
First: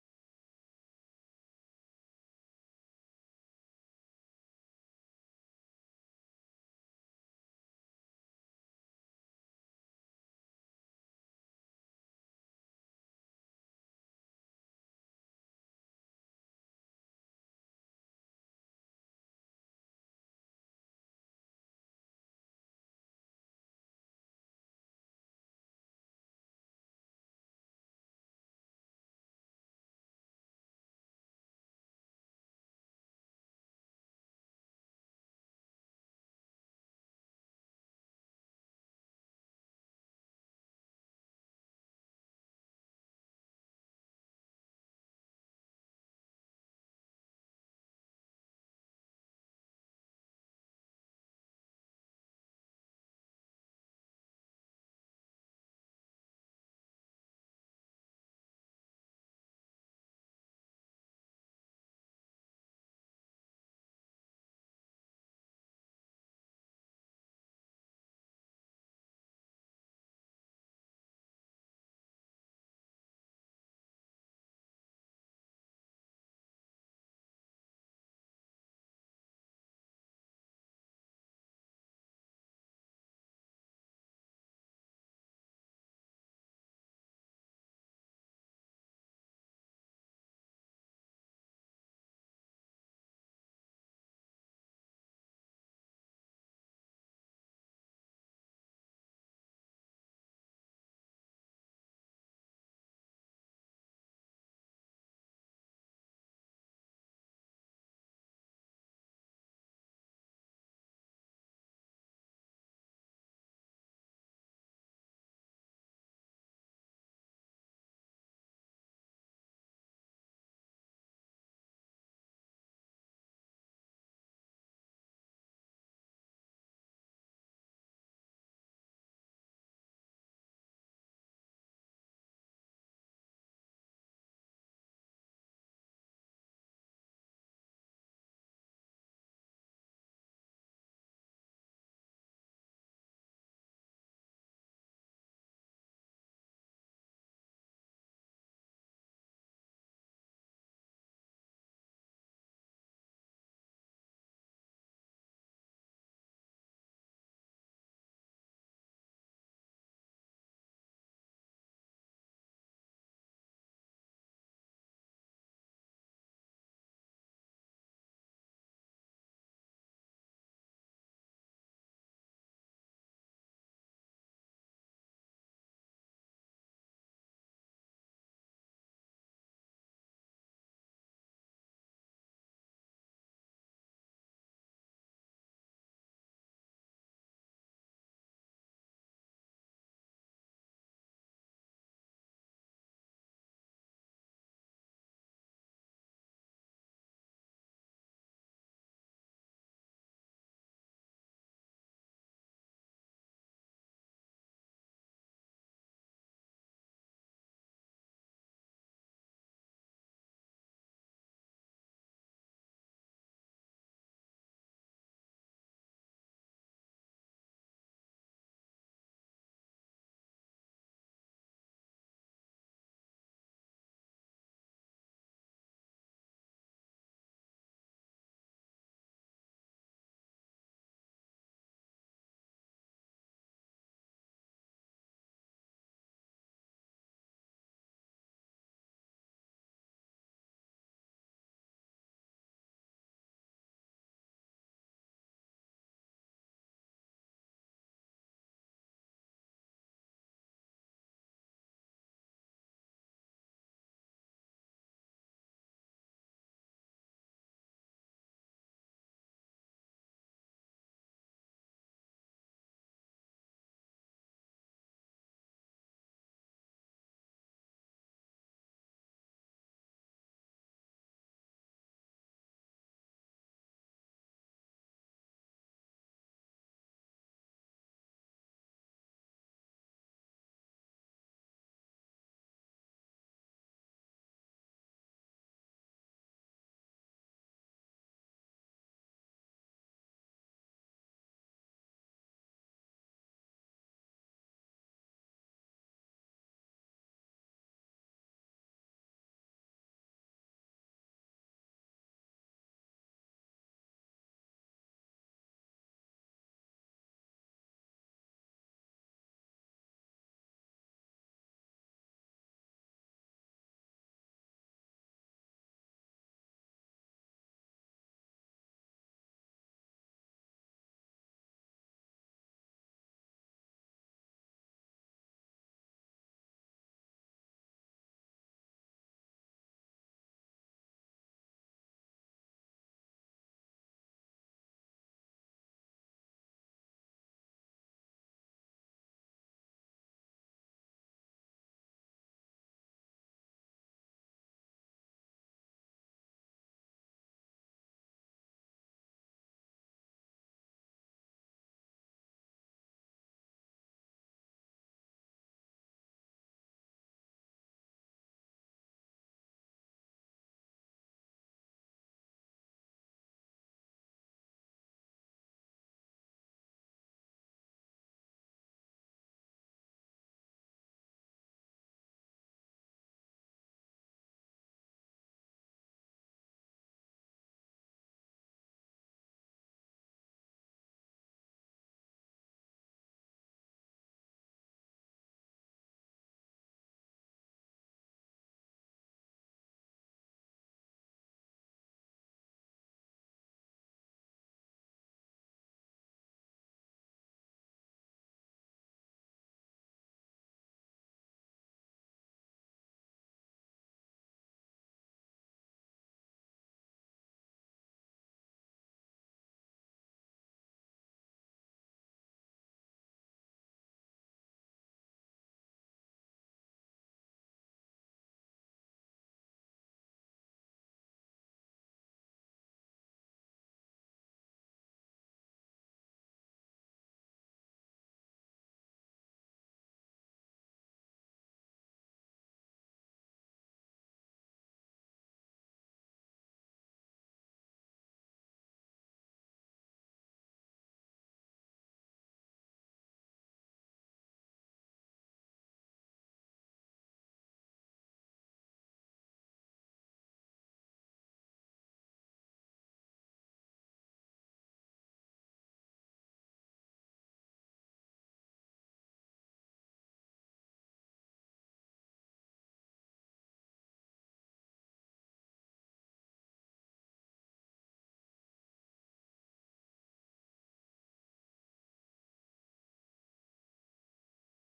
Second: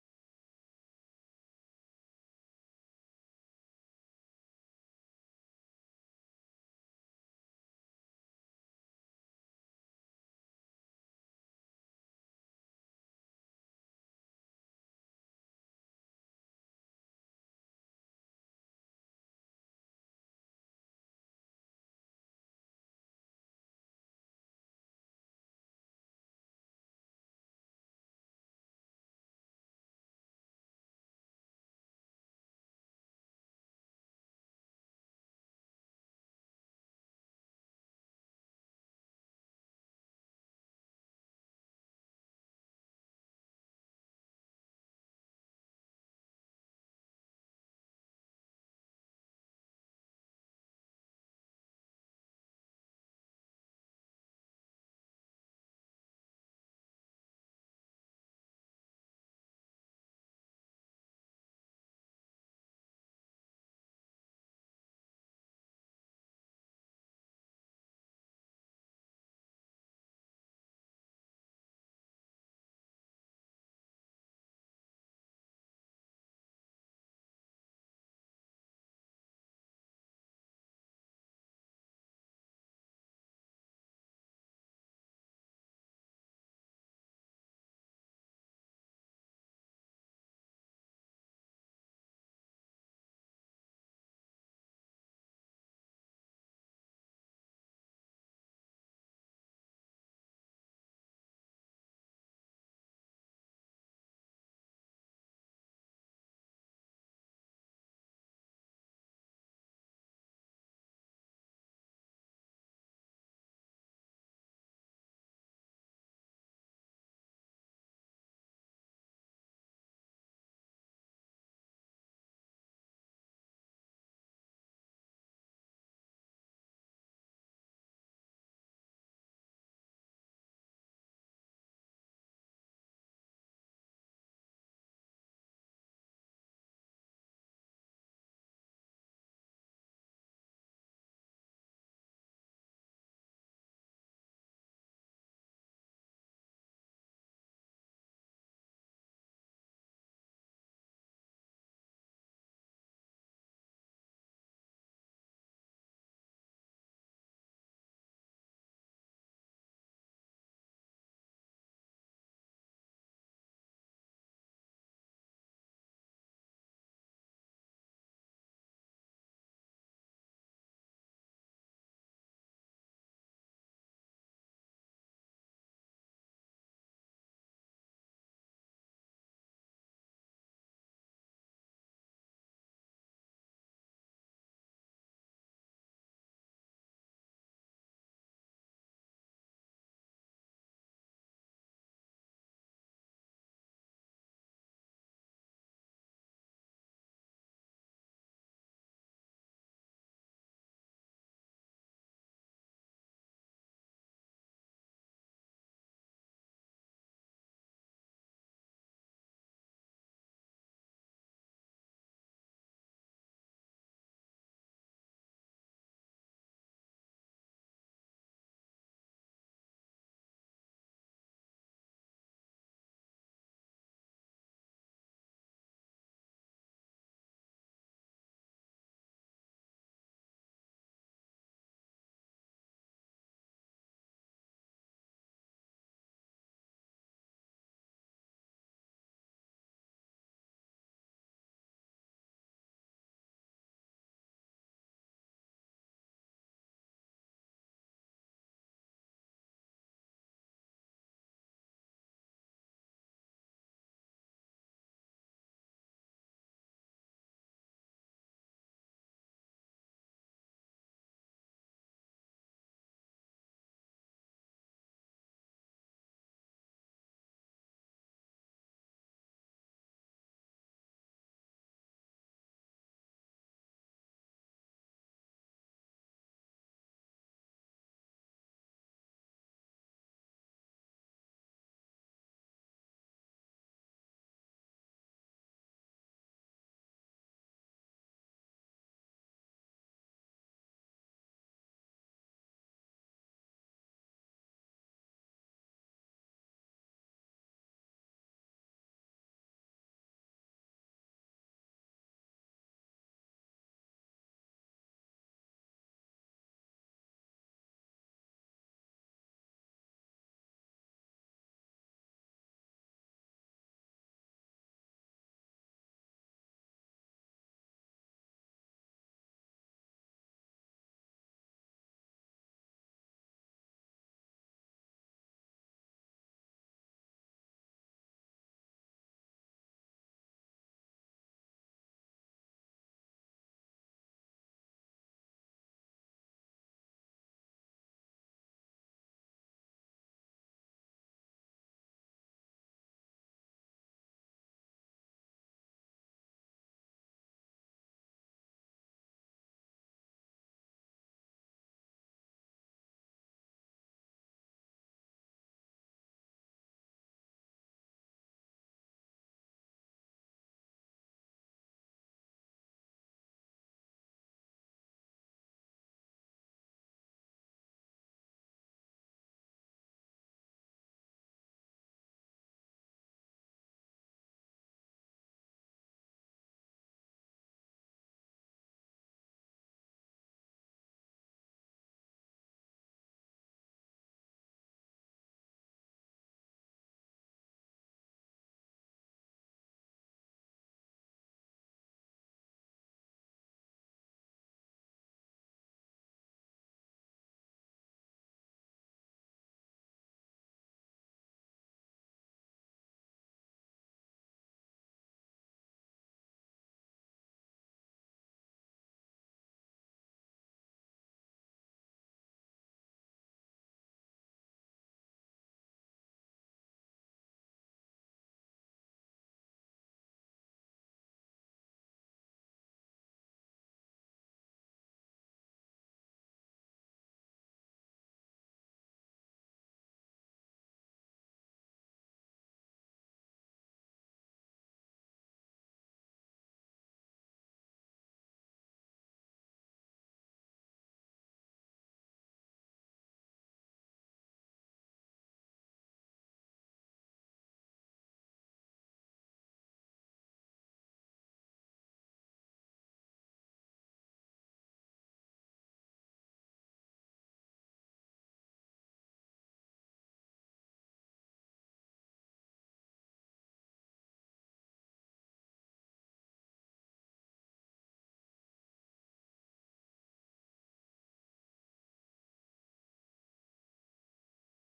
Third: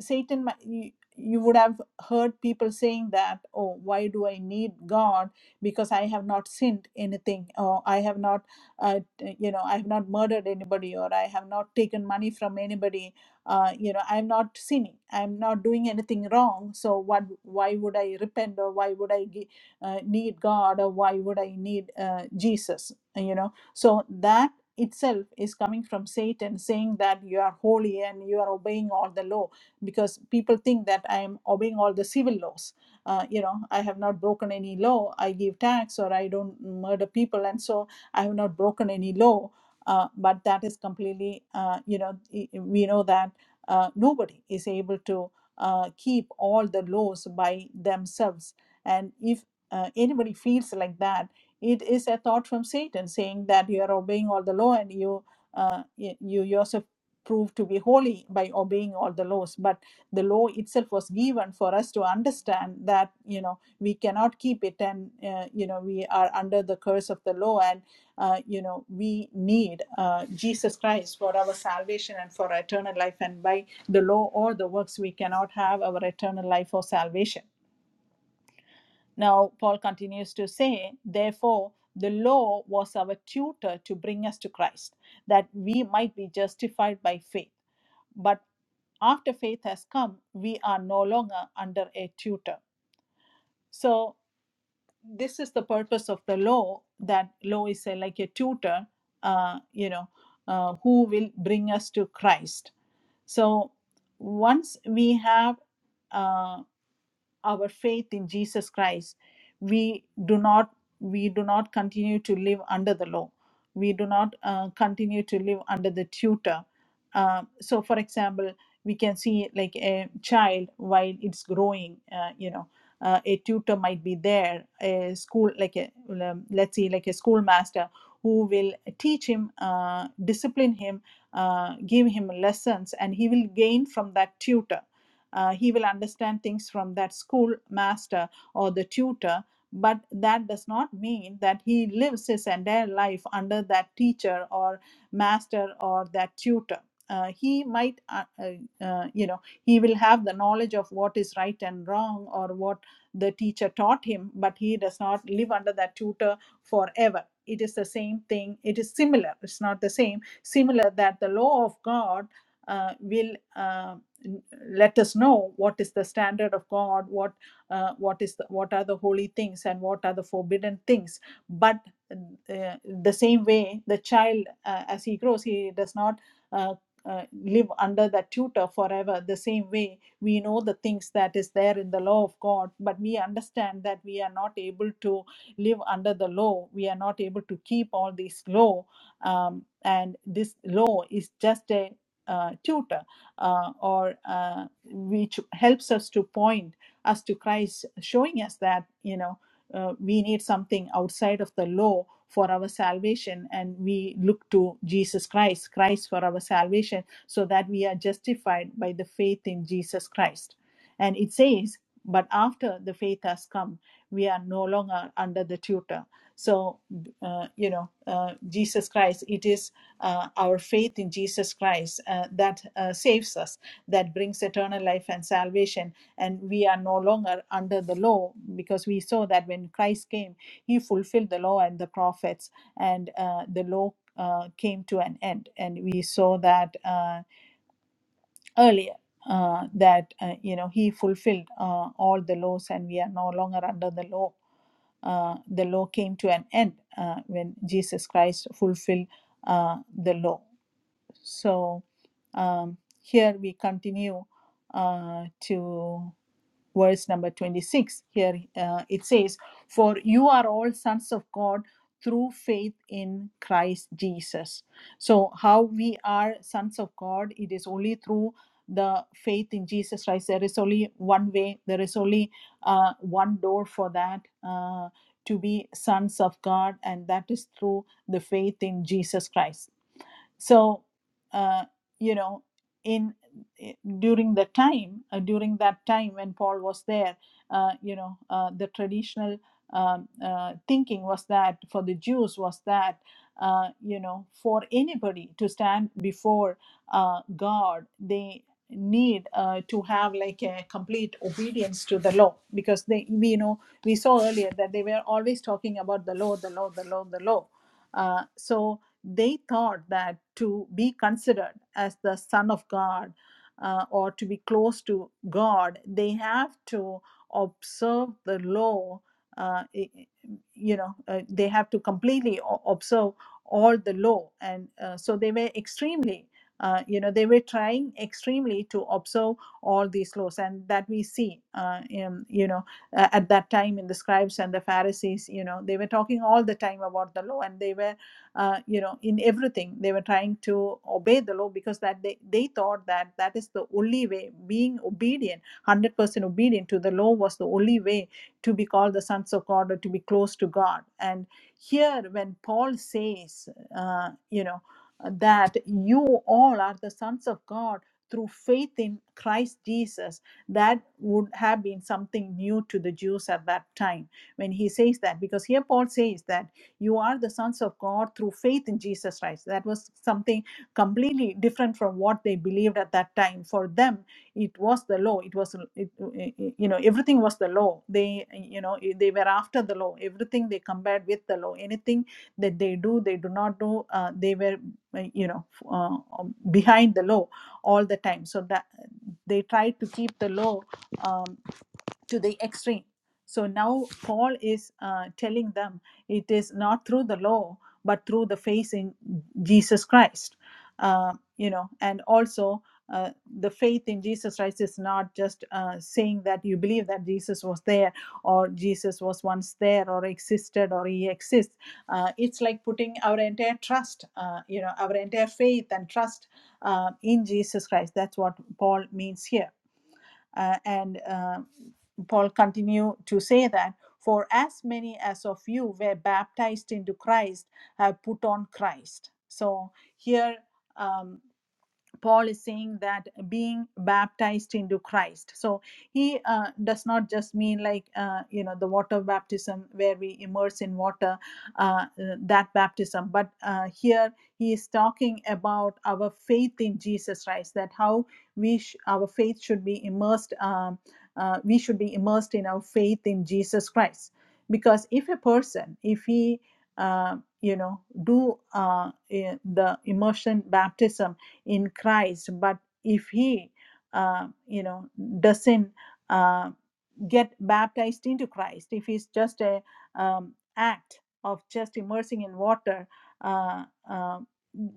S1: Satan, mi- you, you would have heard people saying that, oh, why do I need God? Because I have not sinned anything, or I have not, uh, you know, I have not murdered anybody, or I have not taken money from anybody. Uh, you know, I'm not sinning. I'm not doing anything wrong. So what? Why would I repent, or why would I gi- uh, need God, or why would I need uh, Jesus? You know, so that itself is coming from Satan saying that you are holy and you are obeying all the law because people think that I am obeying all the civil laws. Uh, you know, I have not broken any law. I give tax or I don't murder people, and so I have not broken any law. Uh, but that is completely, uh, you know, i- we know that uh, nobody is able to uh, keep all the laws by themselves. And if uh, anybody feels like that, it is a thought from Satan saying that you are obeying all the law and you, uh, y- you yourself prove to be holy by obeying all the laws. But the law itself was given for us to understand that, you know, we cannot keep it and, uh, you know, we are under the curse of the law and, uh, you know, we need uh, Jesus Christ for our salvation and for our eternal life. And by the law or the works, we cannot have our eternal life or salvation. Now, Paul continues to say, therefore, the law was our tutor to bring us to Christ, that we might be justified by faith. But after faith has come, we are no longer under a tutor. So, this is the purpose of the law that law is a, like a tutor, uh, you know, uh, who will bring us to Christ. So, once we have uh, our faith in Jesus Christ, we do not we do not continue to live under the law. We do not uh, continue to live under the tutor. Uh, so, for example, we can see like a child while it's growing, uh, you know, uh, a tutor might be there, a school like a um, let's see, like a schoolmaster who will teach him, uh, discipline him, uh, give him lessons, and he will gain from that tutor uh, he will understand things from that schoolmaster or the tutor but that does not mean that he lives his entire life under that teacher or master or that tutor uh, he might uh, uh, uh, you know he will have the knowledge of what is right and wrong or what the teacher taught him but he does not live under that tutor forever it is the same thing it is similar it's not the same similar that the law of god uh, will uh, let us know what is the standard of god what uh, what is the, what are the holy things and what are the forbidden things but uh, the same way the child uh, as he grows he does not uh, uh, live under that tutor forever the same way we know the things that is there in the law of god but we understand that we are not able to live under the law we are not able to keep all these law um, and this law is just a uh, tutor uh, or uh, which helps us to point us to Christ, showing us that you know uh, we need something outside of the law for our salvation, and we look to Jesus Christ, Christ for our salvation, so that we are justified by the faith in Jesus Christ. And it says, but after the faith has come, we are no longer under the tutor. So, uh, you know, uh, Jesus Christ, it is uh, our faith in Jesus Christ uh, that uh, saves us, that brings eternal life and salvation. And we are no longer under the law because we saw that when Christ came, he fulfilled the law and the prophets, and uh, the law uh, came to an end. And we saw that uh, earlier. Uh, that uh, you know he fulfilled uh, all the laws and we are no longer under the law uh, the law came to an end uh, when jesus christ fulfilled uh, the law so um, here we continue uh, to verse number 26. Here uh, it says, For you are all sons of God through faith in Christ Jesus. So, how we are sons of God, it is only through the faith in Jesus Christ. There is only one way, there is only uh, one door for that. Uh, to be sons of God, and that is through the faith in Jesus Christ so uh, you know in eh, during the time uh, during that time when paul was there uh, you know uh, the traditional um, uh, thinking was that for the jews was that uh, you know for anybody to stand before uh, god they need uh, to have like a complete obedience to the law because they we you know we saw earlier that they were always talking about the law the law the law the law uh, so they thought that to be considered as the son of God uh, or to be close to God, they have to observe the law. Uh, you know, uh, they have to completely o- observe all the law, and uh, so they were extremely. Uh, you know they were trying extremely to observe all these laws and that we see uh, in, you know uh, at that time in the scribes and the pharisees you know they were talking all the time about the law and they were uh, you know in everything they were trying to obey the law because that they, they thought that that is the only way being obedient 100% obedient to the law was the only way to be called the sons of god or to be close to god and here when paul says uh, you know that you all are the sons of God through faith in Christ Jesus, that would have been something new to the Jews at that time when he says that. Because here Paul says that you are the sons of God through faith in Jesus Christ. That was something completely different from what they believed at that time. For them, it was the law. It was, it, you know, everything was the law. They, you know, they were after the law. Everything they compared with the law. Anything that they do, they do not do. Uh, they were, uh, you know, uh, um, behind the law all the time. So that they tried to keep the law. Um, to the extreme. So now Paul is uh, telling them it is not through the law, but through the faith in Jesus Christ. Uh, you know, and also uh, the faith in Jesus Christ is not just uh, saying that you believe that Jesus was there or Jesus was once there or existed or he exists. Uh, it's like putting our entire trust, uh, you know, our entire faith and trust uh, in Jesus Christ. That's what Paul means here uh, and uh, Paul continue to say that for as many as of you were baptized into Christ have put on Christ. So here. Um, Paul is saying that being baptized into Christ. So he uh, does not just mean like, uh, you know, the water baptism where we immerse in water, uh, uh, that baptism. But uh, here he is talking about our faith in Jesus Christ, that how we sh- our faith should be immersed, um, uh, we should be immersed in our faith in Jesus Christ. Because if a person, if he, uh, you know, do uh, eh, the immersion baptism, in Christ. But if he, uh, you know, doesn't um, get baptized into Christ, if it's just a um, act of just immersing in water, uh, uh,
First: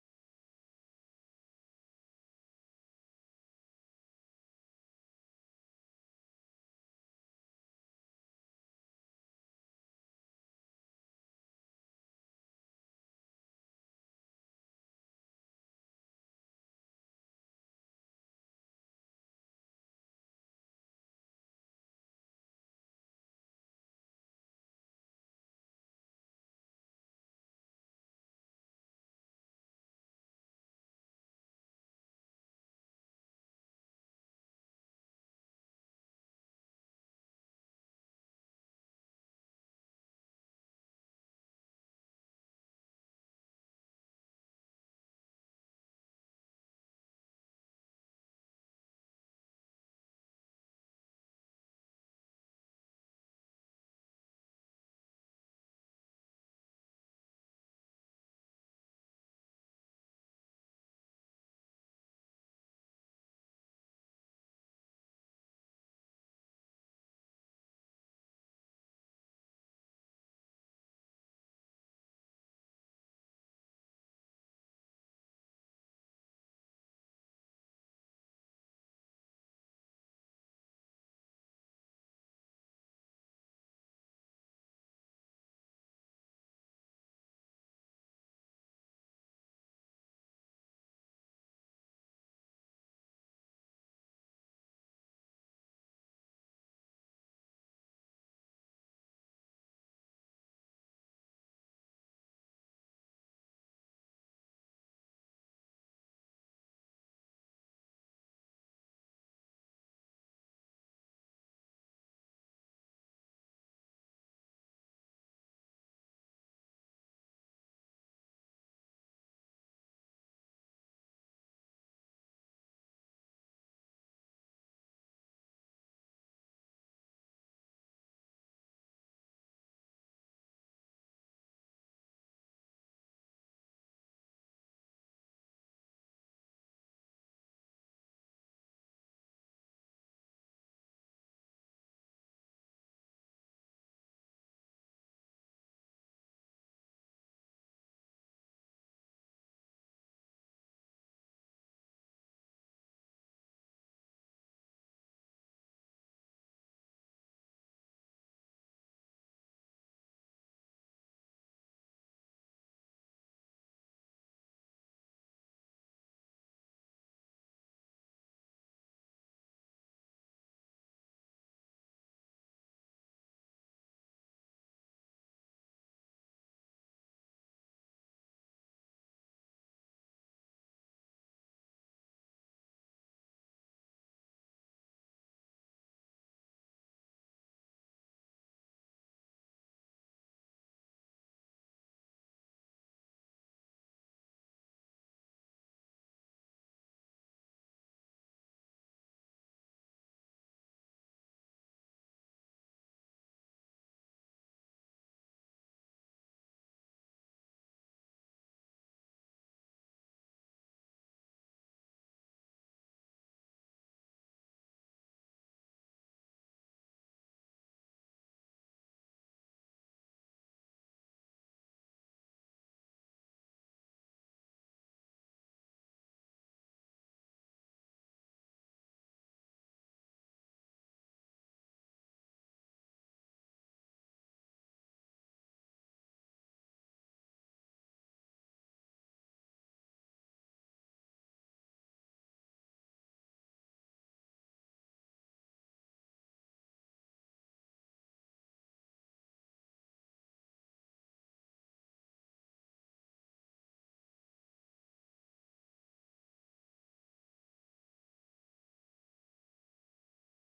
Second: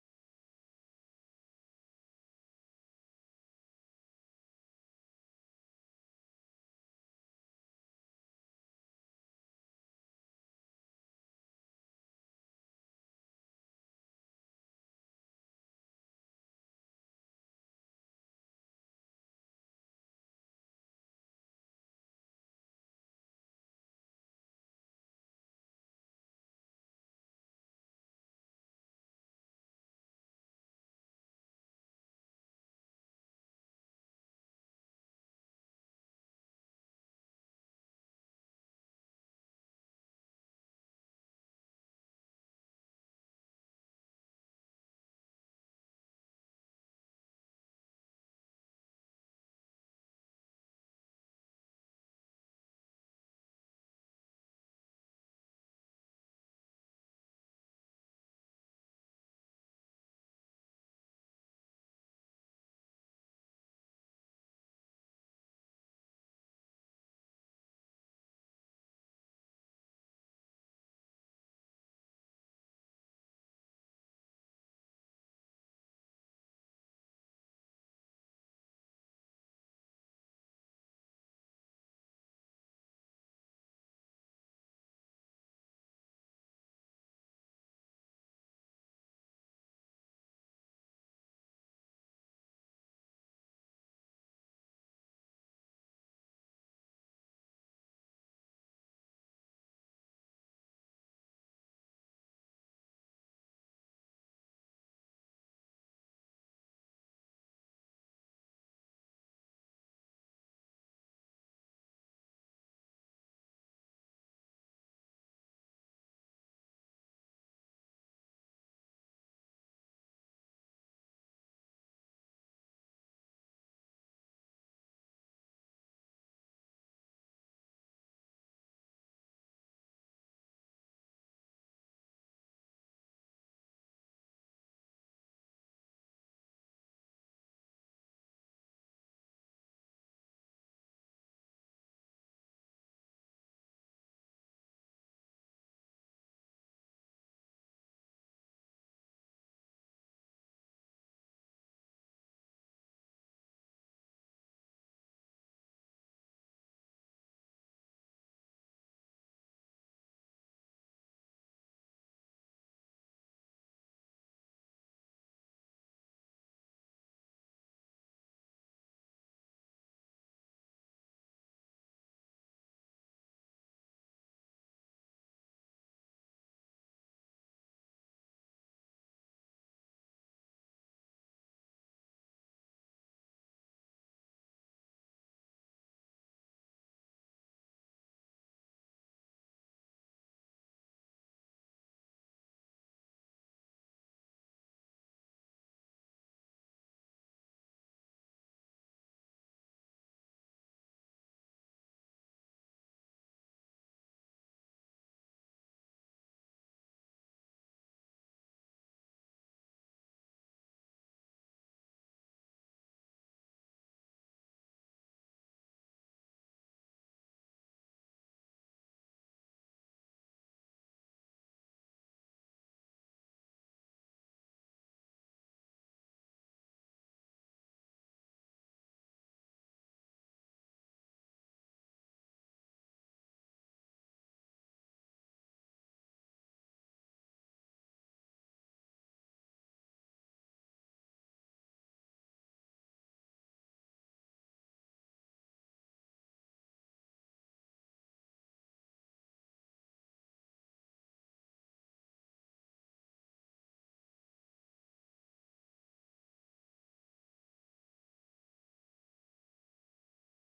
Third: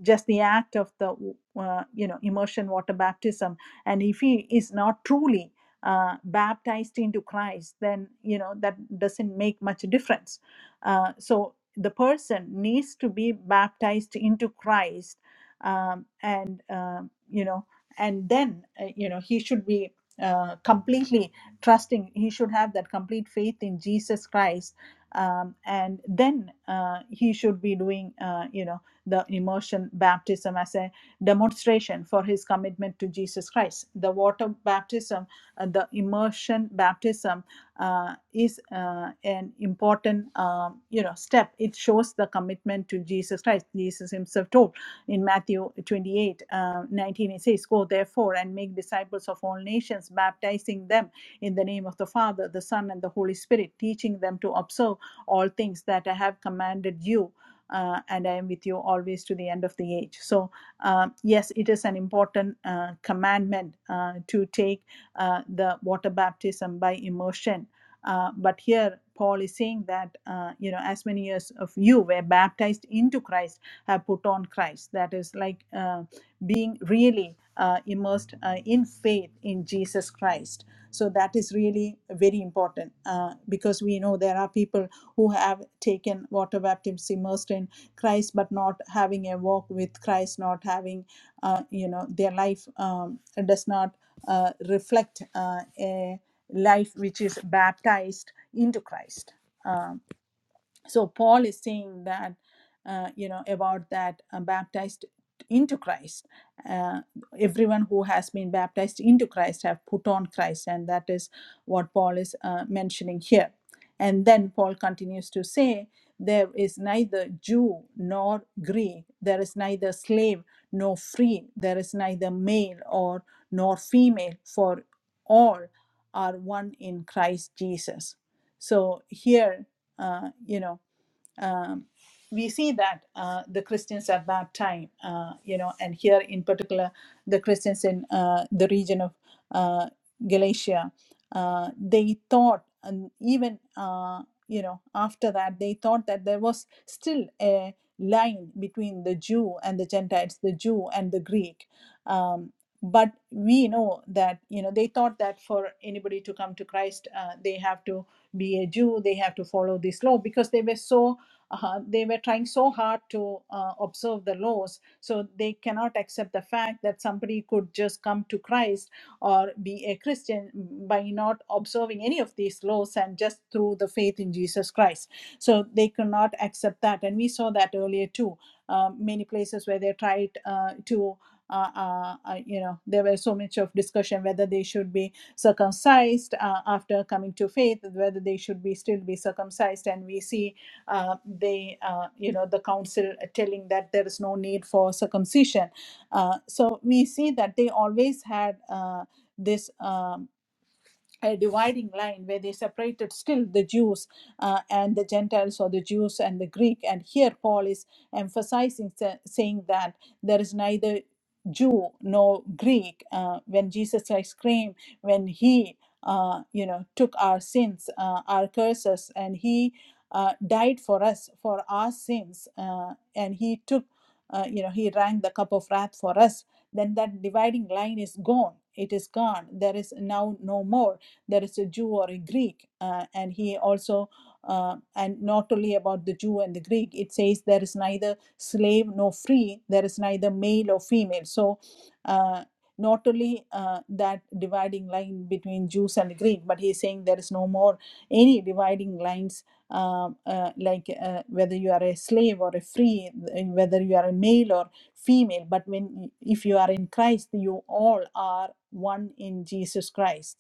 S1: just the act of the uh, you know immersion water baptism, and if he is not truly uh, baptized into Christ, then you know that doesn't make much difference. Uh, so the person needs to be baptized into Christ, um, and um you know, and then uh, you know he should be uh, completely trusting he should have that complete faith in jesus christ um, and then uh, he should be doing uh, you know the immersion baptism as a demonstration for his commitment to jesus christ the water baptism uh, the immersion baptism uh, is uh, an important um, you know step it shows the commitment to jesus christ jesus himself told in matthew 28 uh, 19 it says go therefore and make disciples of all nations baptizing them in the name of the Father, the Son, and the Holy Spirit, teaching them to observe all things that I have commanded you. Uh, and I am with you always to the end of the age. So, uh, yes, it is an important uh, commandment uh, to take uh, the water baptism by immersion. Uh, but here, Paul is saying that, uh, you know, as many as of you were baptized into Christ have put on Christ. That is like uh, being really uh, immersed uh, in faith in Jesus Christ. So that is really very important uh, because we know there are people who have taken water baptism immersed in Christ, but not having a walk with Christ, not having, uh, you know, their life um, does not uh, reflect uh, a life which is baptized into Christ so paul is saying that uh, you know about that uh, baptized into christ uh, everyone who has been baptized into christ have put on christ and that is what paul is uh, mentioning here and then paul continues to say there is neither jew nor greek there is neither slave nor free there is neither male or nor female for all are one in christ jesus so here, uh, you know, um, we see that uh, the Christians at that time, uh, you know, and here in particular, the Christians in uh, the region of uh, Galatia, uh, they thought, and even uh, you know, after that, they thought that there was still a line between the Jew and the Gentiles, the Jew and the Greek. Um, but we know that you know they thought that for anybody to come to Christ, uh, they have to be a Jew, they have to follow this law because they were so uh, they were trying so hard to uh, observe the laws so they cannot accept the fact that somebody could just come to christ or be a christian by not observing any of these laws and just through the faith in jesus christ so they could not accept that and we saw that earlier too um, many places where they tried uh, to uh, uh, uh, you know there were so much of discussion whether they should be circumcised uh, after coming to faith whether they should be still be circumcised and we see uh, they uh, you know the council telling that there is no need for circumcision uh, so we see that they always had uh, this um, a dividing line where they separated still the Jews uh, and the Gentiles or the Jews and the Greek. And here Paul is emphasizing, sa- saying that there is neither Jew nor Greek. Uh, when Jesus Christ came, when he uh, you know took our sins, uh, our curses, and he uh, died for us for our sins, uh, and he took uh, you know he drank the cup of wrath for us. Then that dividing line is gone. It is gone. There is now no more there is a Jew or a Greek. Uh, and he also, uh, and not only about the Jew and the Greek, it says there is neither slave nor free, there is neither male or female. So, uh, not only uh, that dividing line between Jews and the Greek, but he's saying there is no more any dividing lines um, uh, like uh, whether you are a slave or a free, and whether you are a male or female. But when if you are in Christ, you all are one in Jesus Christ.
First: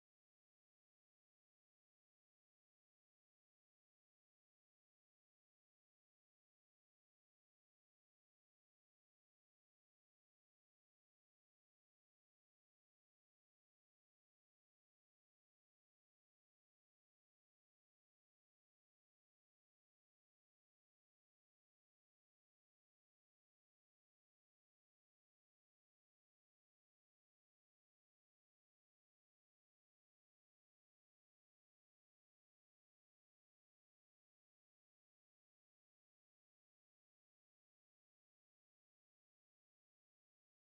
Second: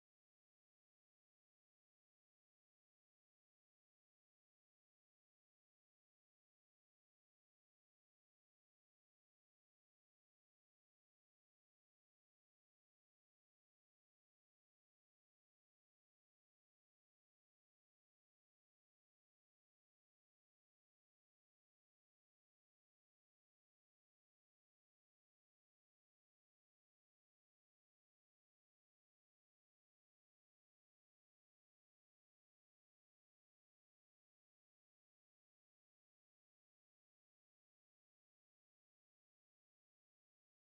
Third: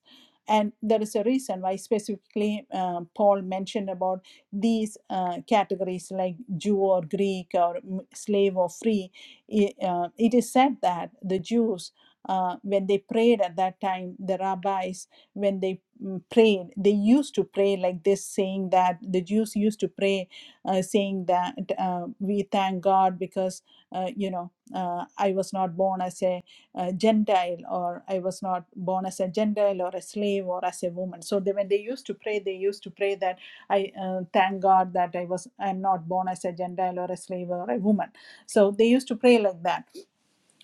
S1: And there is a reason why specifically uh, Paul mentioned about these uh, categories like Jew or Greek or slave or free. I- uh, it is said that the Jews, uh, when they prayed at that time, the rabbis, when they mm, prayed, they used to pray like this, saying that the Jews used to pray, uh, saying that uh, we thank God because, uh, you know, uh, I was not born as a uh, Gentile, or I was not born as a Gentile or a slave or as a woman. So they, when they used to pray, they used to pray that I uh, thank God that I was I'm not born as a Gentile or a slave or a woman. So they used to pray like that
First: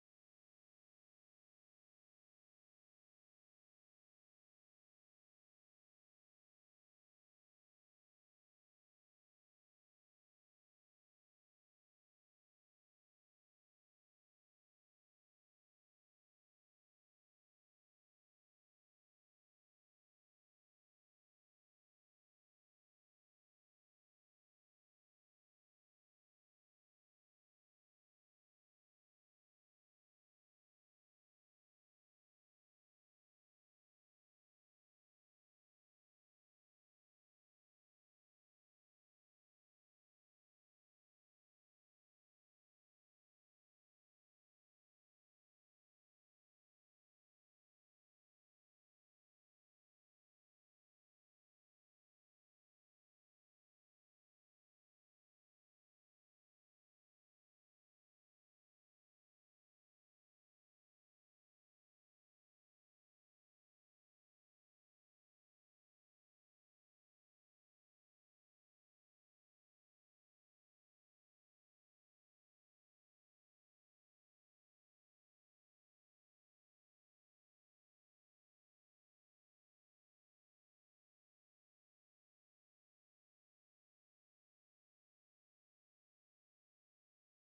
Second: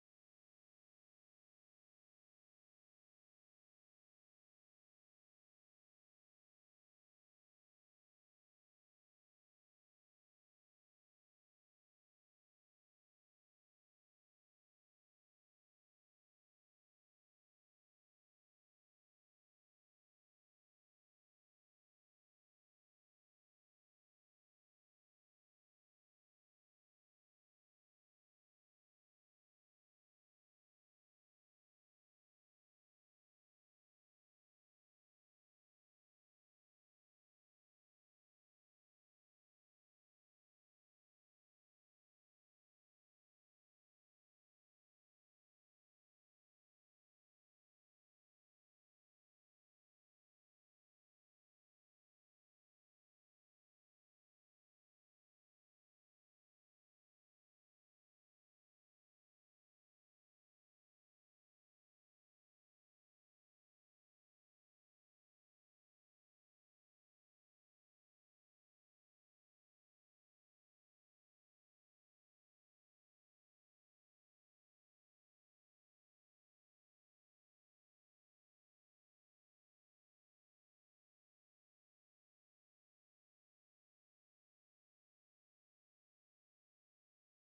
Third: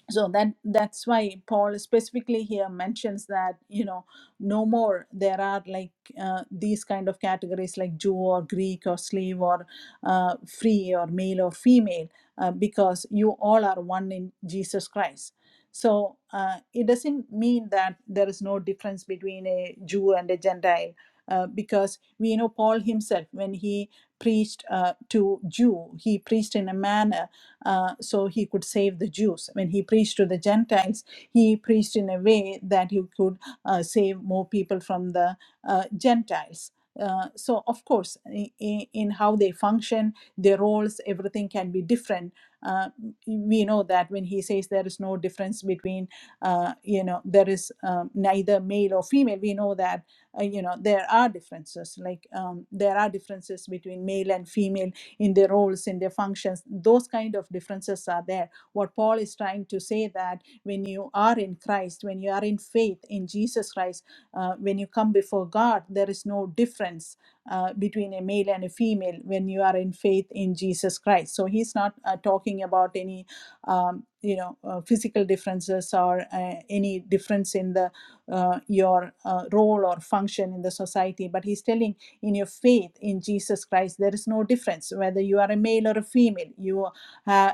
S1: so that that's why paul specifically here mentions that you know no more there are like uh, these kind of categories like jew or greek or slave or uh, free or male or female uh, because you all are one in jesus christ so uh, it doesn't mean that there is no difference between a jew and a gentile uh, because we know paul himself when he preached uh, to jew he preached in a manner uh, so he could save the Jews. When he preached to the Gentiles, he preached in a way that he could uh, save more people from the uh, Gentiles. Uh, so, of course, in, in how they function, their roles, everything can be different. Uh, we know that when he says there is no difference between, uh, you know, there is um, neither male or female, we know that, uh, you know, there are differences. Like um, there are differences between male and female in their roles in their functions those kind of differences are there what paul is trying to say that when you are in christ when you are in faith in jesus christ uh, when you come before god there is no difference uh, between a male and a female when you are in faith in jesus christ so he's not uh, talking about any um, you know uh, physical differences or uh, any difference in the uh, your uh, role or function in the society but he's telling in your faith in Jesus Christ. There is no difference whether you are a male or a female. You uh,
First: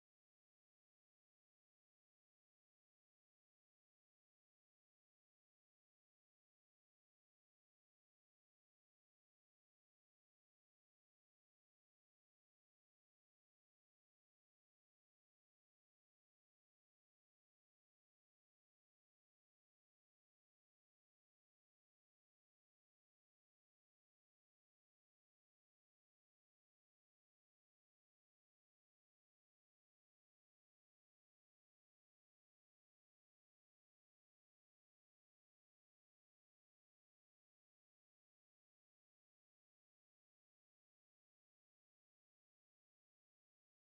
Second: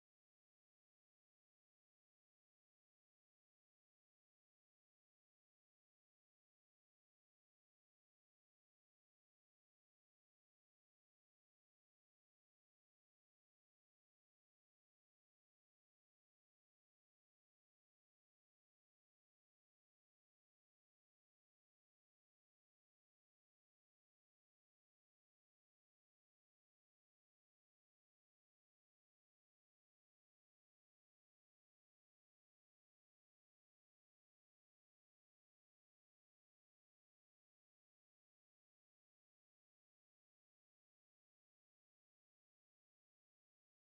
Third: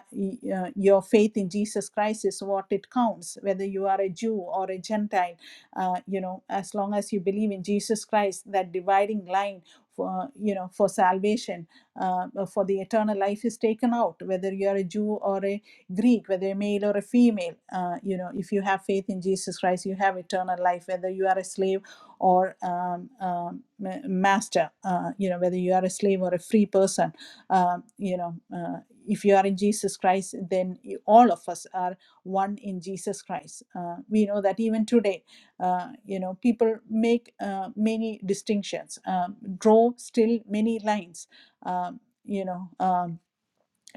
S1: uh, your faith in Jesus Christ is what it counts, whether you are a Jew or a Gentile. Uh, you know, as long as you believe in Jesus Christ, that dividing line. For, you know for salvation uh, for the eternal life is taken out whether you are a jew or a greek whether a male or a female uh, you know if you have faith in jesus christ you have eternal life whether you are a slave or um, um, master, uh, you know, whether you are a slave or a free person, um, you know, uh, if you are in Jesus Christ, then you, all of us are one in Jesus Christ. Uh, we know that even today, uh, you know, people make uh, many distinctions, um, draw still many lines, um, you know. Um,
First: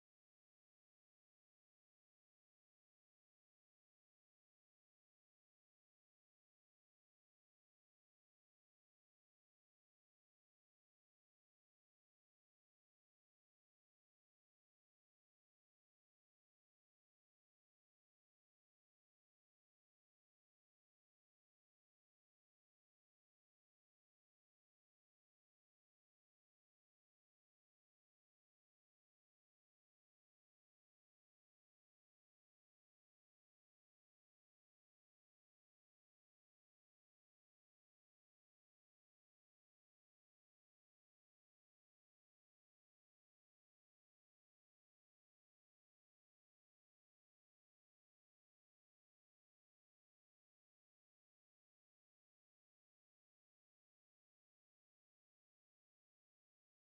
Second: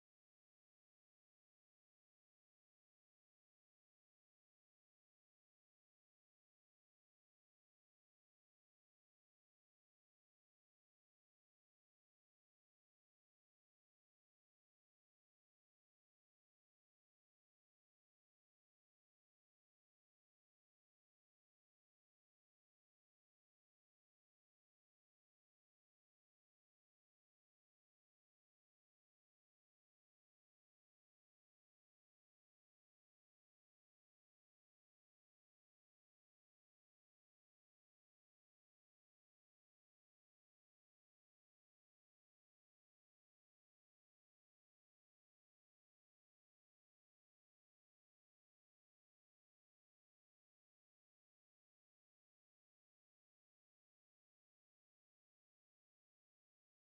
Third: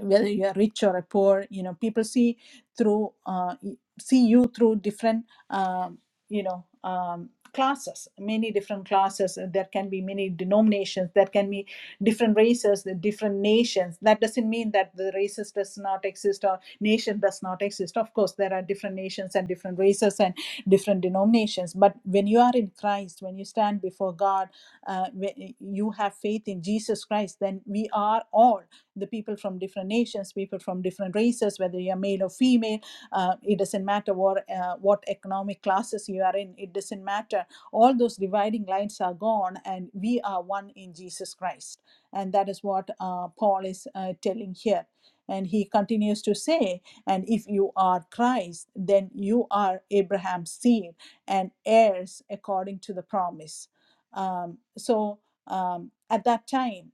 S1: whether you are rich or poor you know people see through uh, see you through different um, you know um, classes many different classes there can be many denominations there can be different races the different nations that doesn't mean that the races does not exist or nation does not exist of course there are different nations and different races and different denominations but when you are in christ when you stand before god uh, when you have faith in jesus christ then we are all the people from different nations, people from different races, whether you're male or female, uh, it doesn't matter what, uh, what economic classes you are in, it doesn't matter. All those dividing lines are gone, and we are one in Jesus Christ. And that is what uh, Paul is uh, telling here. And he continues to say, and if you are Christ, then you are Abraham's seed and heirs according to the promise. Um, so um, at that time,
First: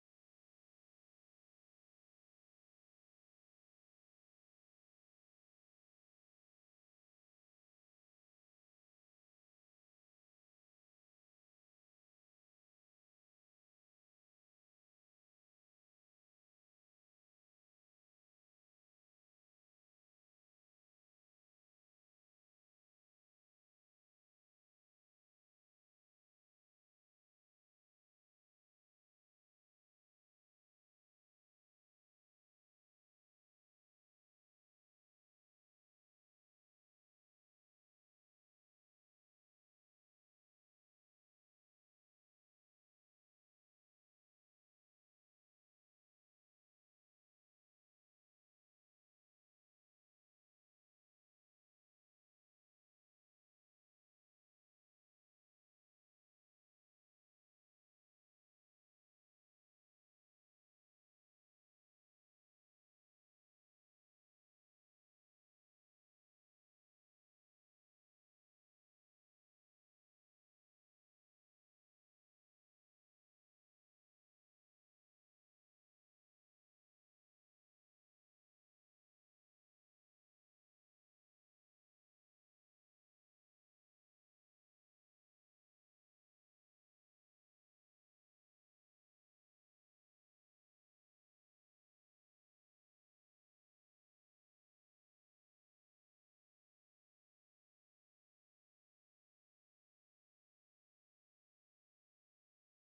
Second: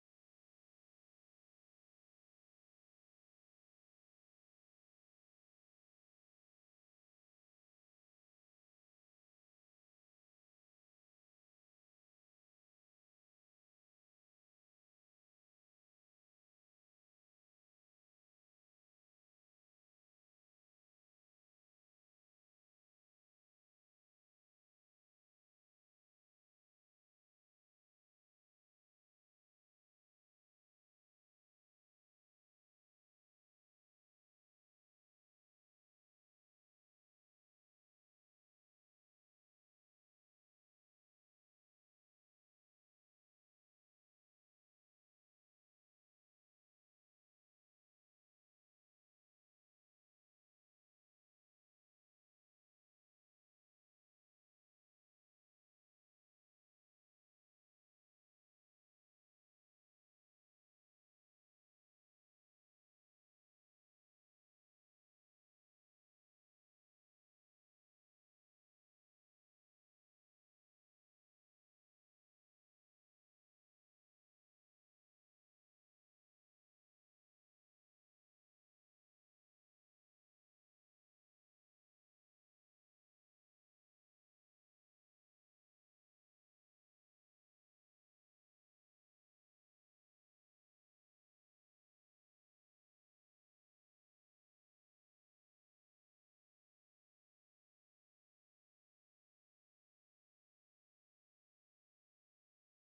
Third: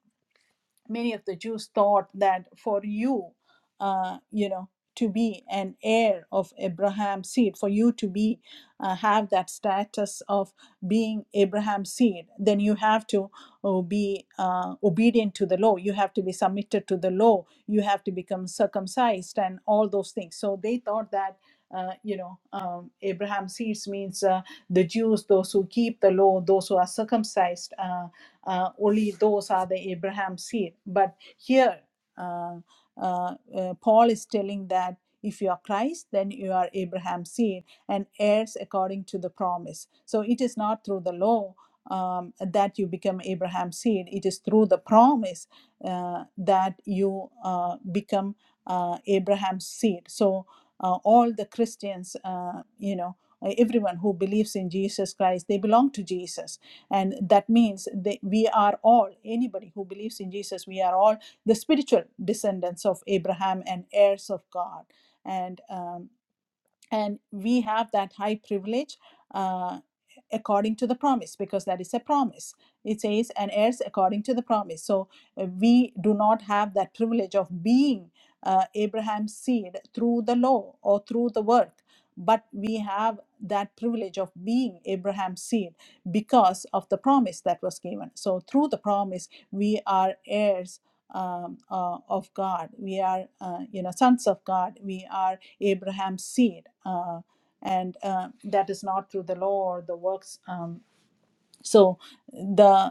S1: many of the Jews thought that for you, uh, you know, to be an heir of Abraham's seed, for you to be uh, have that status of being Abraham's seed, then you have to uh, be uh, obedient to the law. You have to be submitted to the law. You have to become circumcised and all those things. So they thought that uh, you know, um, Abraham seeds means uh, the Jews, those who keep the law, those who are circumcised, uh, uh, only those are the Abraham seed. But here, uh, uh, uh, Paul is telling that if you are Christ, then you are Abraham's seed and heirs according to the promise. So it is not through the law um, that you become Abraham's seed, it is through the promise uh, that you uh, become uh, Abraham's seed. So uh, all the Christians, uh, you know, uh, everyone who believes in Jesus Christ, they belong to Jesus. And that means that we are all, anybody who believes in Jesus, we are all the spiritual descendants of Abraham and heirs of God. And um, and we have that high privilege uh, according to the promise because that is a promise it says and heirs according to the promise so uh, we do not have that privilege of being uh, abraham's seed through the law or through the work but we have that privilege of being abraham's seed because of the promise that was given so through the promise we are heirs um, uh, of God. We are, uh, you know, sons of God. We are Abraham's seed, uh, and uh, that is not through the law or the works. Um, so the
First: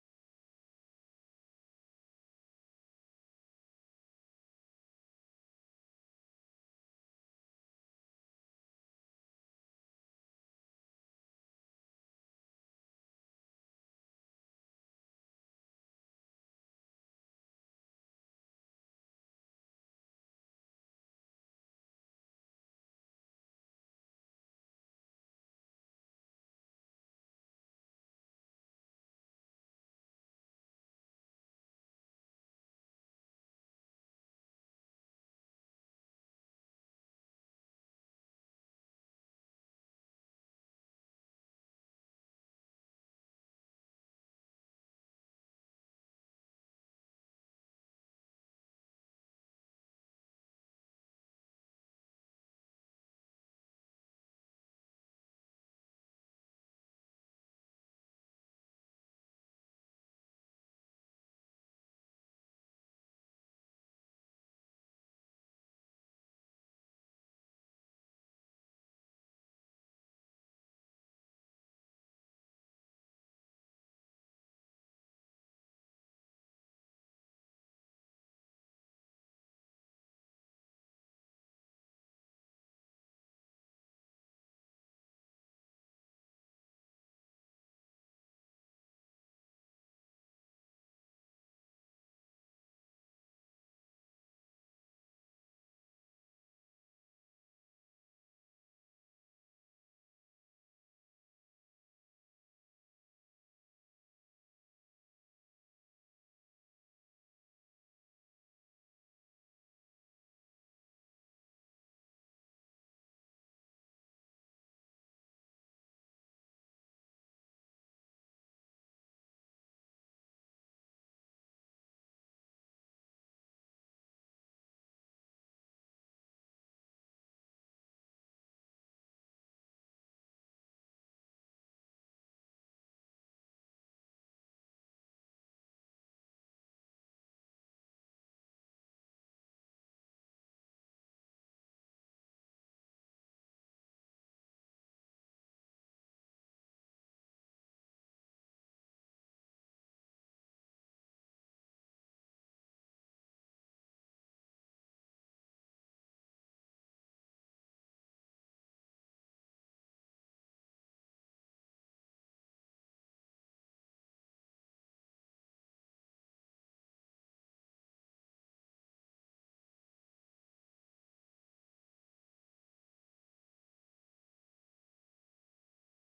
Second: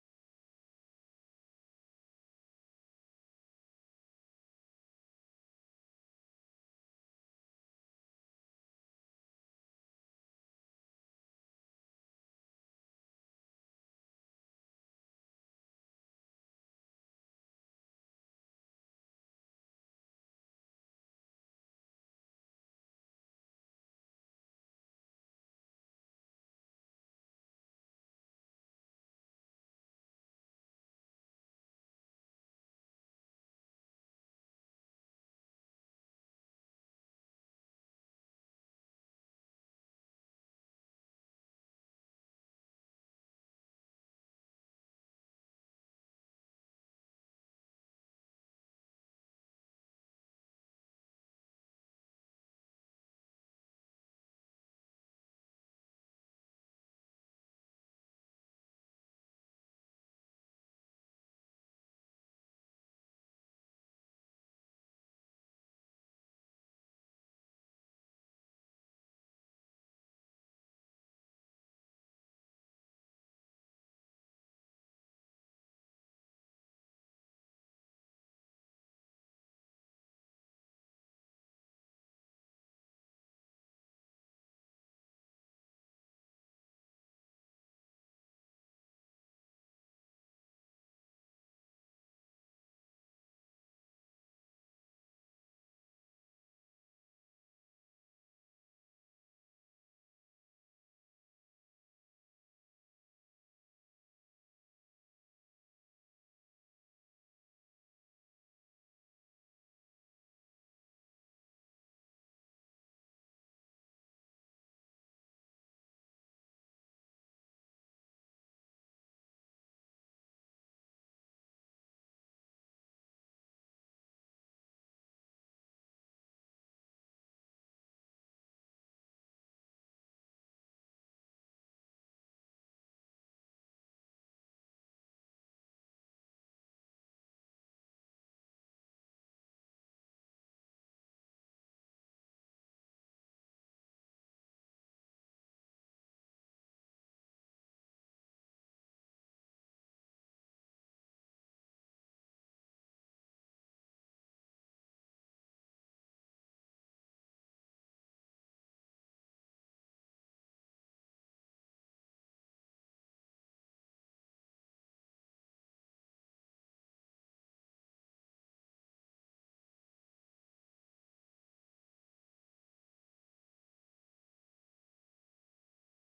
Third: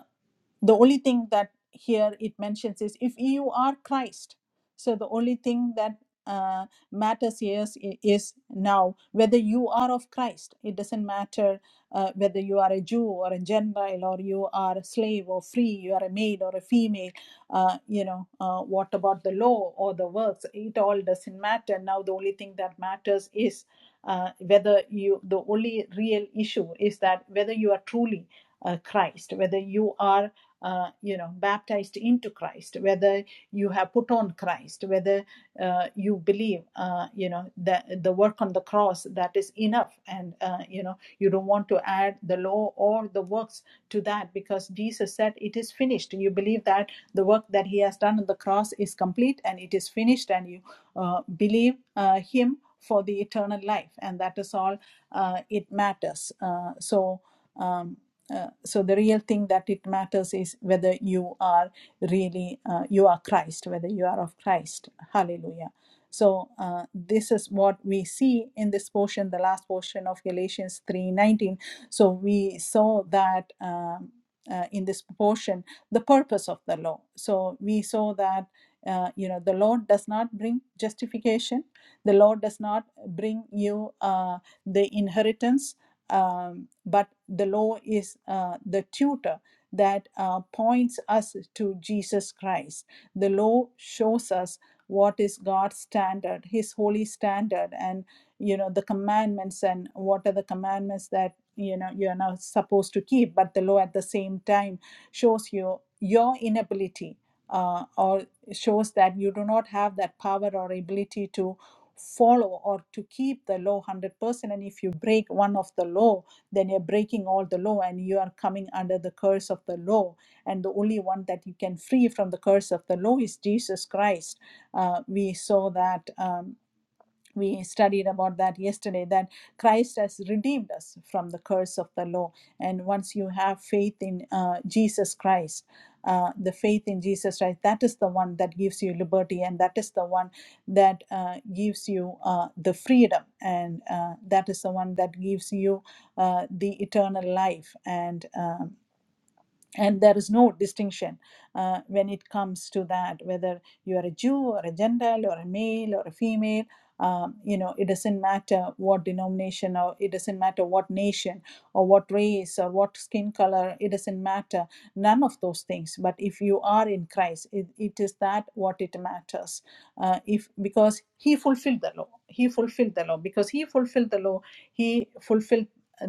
S1: the only thing that here it mentions is if you are christ so the only thing that uh, matters here is is now whether you are of christ it doesn't matter uh, whether you are a jew or a gentile or you are a slave or free you are a maid or a female uh, you know uh, what about the law or the works it all doesn't matter now the only thing that matters is uh, whether you the only real issue is that whether you are truly uh, christ whether you are uh, you know, baptized into Christ, whether you have put on Christ, whether uh, you believe, uh, you know, that the work on the cross that is enough, and uh, you know, you don't want to add the law or the works to that because Jesus said it is finished. You believe that the work that He has done on the cross is complete and it is finished, and you uh, believe uh, Him for the eternal life, and that is all uh, it matters. Uh, so. Um, uh, so the real thing that it matters is whether you are really uh, you are christ whether you are of christ hallelujah so uh, this is what we see in this portion the last portion of galatians 3.19 so we saw that um, uh, in this portion the purpose of the law so we saw that uh, you know the law does not bring justification the law does not bring you uh, the inheritance um, but the law is uh, the tutor that uh, points us to Jesus Christ. The law shows us what is God's standard, His holy standard, and you know the commandments and what are the commandments that you know you're not supposed to keep. But the law at the same time shows you your inability. Uh, or shows that you do not have that power or ability to follow or to keep the law 100% and if you break one of the law then you're breaking all the law and you are coming under the curse of the law and the only one that you can free from the curse of the law is jesus christ uh, we saw that um, we studied about that yesterday that christ has redeemed us from the curse of the law and once you have faith in uh, jesus christ uh, the faith in jesus christ that is the one that gives you liberty and that is the one that uh, gives you uh, the freedom and uh, that is the one that gives you uh, the eternal life and uh, and there is no distinction uh, when it comes to that whether you are a jew or a gentile or a male or a female um, you know it doesn't matter what denomination or it doesn't matter what nation or what race or what skin color it doesn't matter none of those things but if you are in christ it, it is that what it matters uh, if because he fulfilled the law he fulfilled the law because he fulfilled the law he fulfilled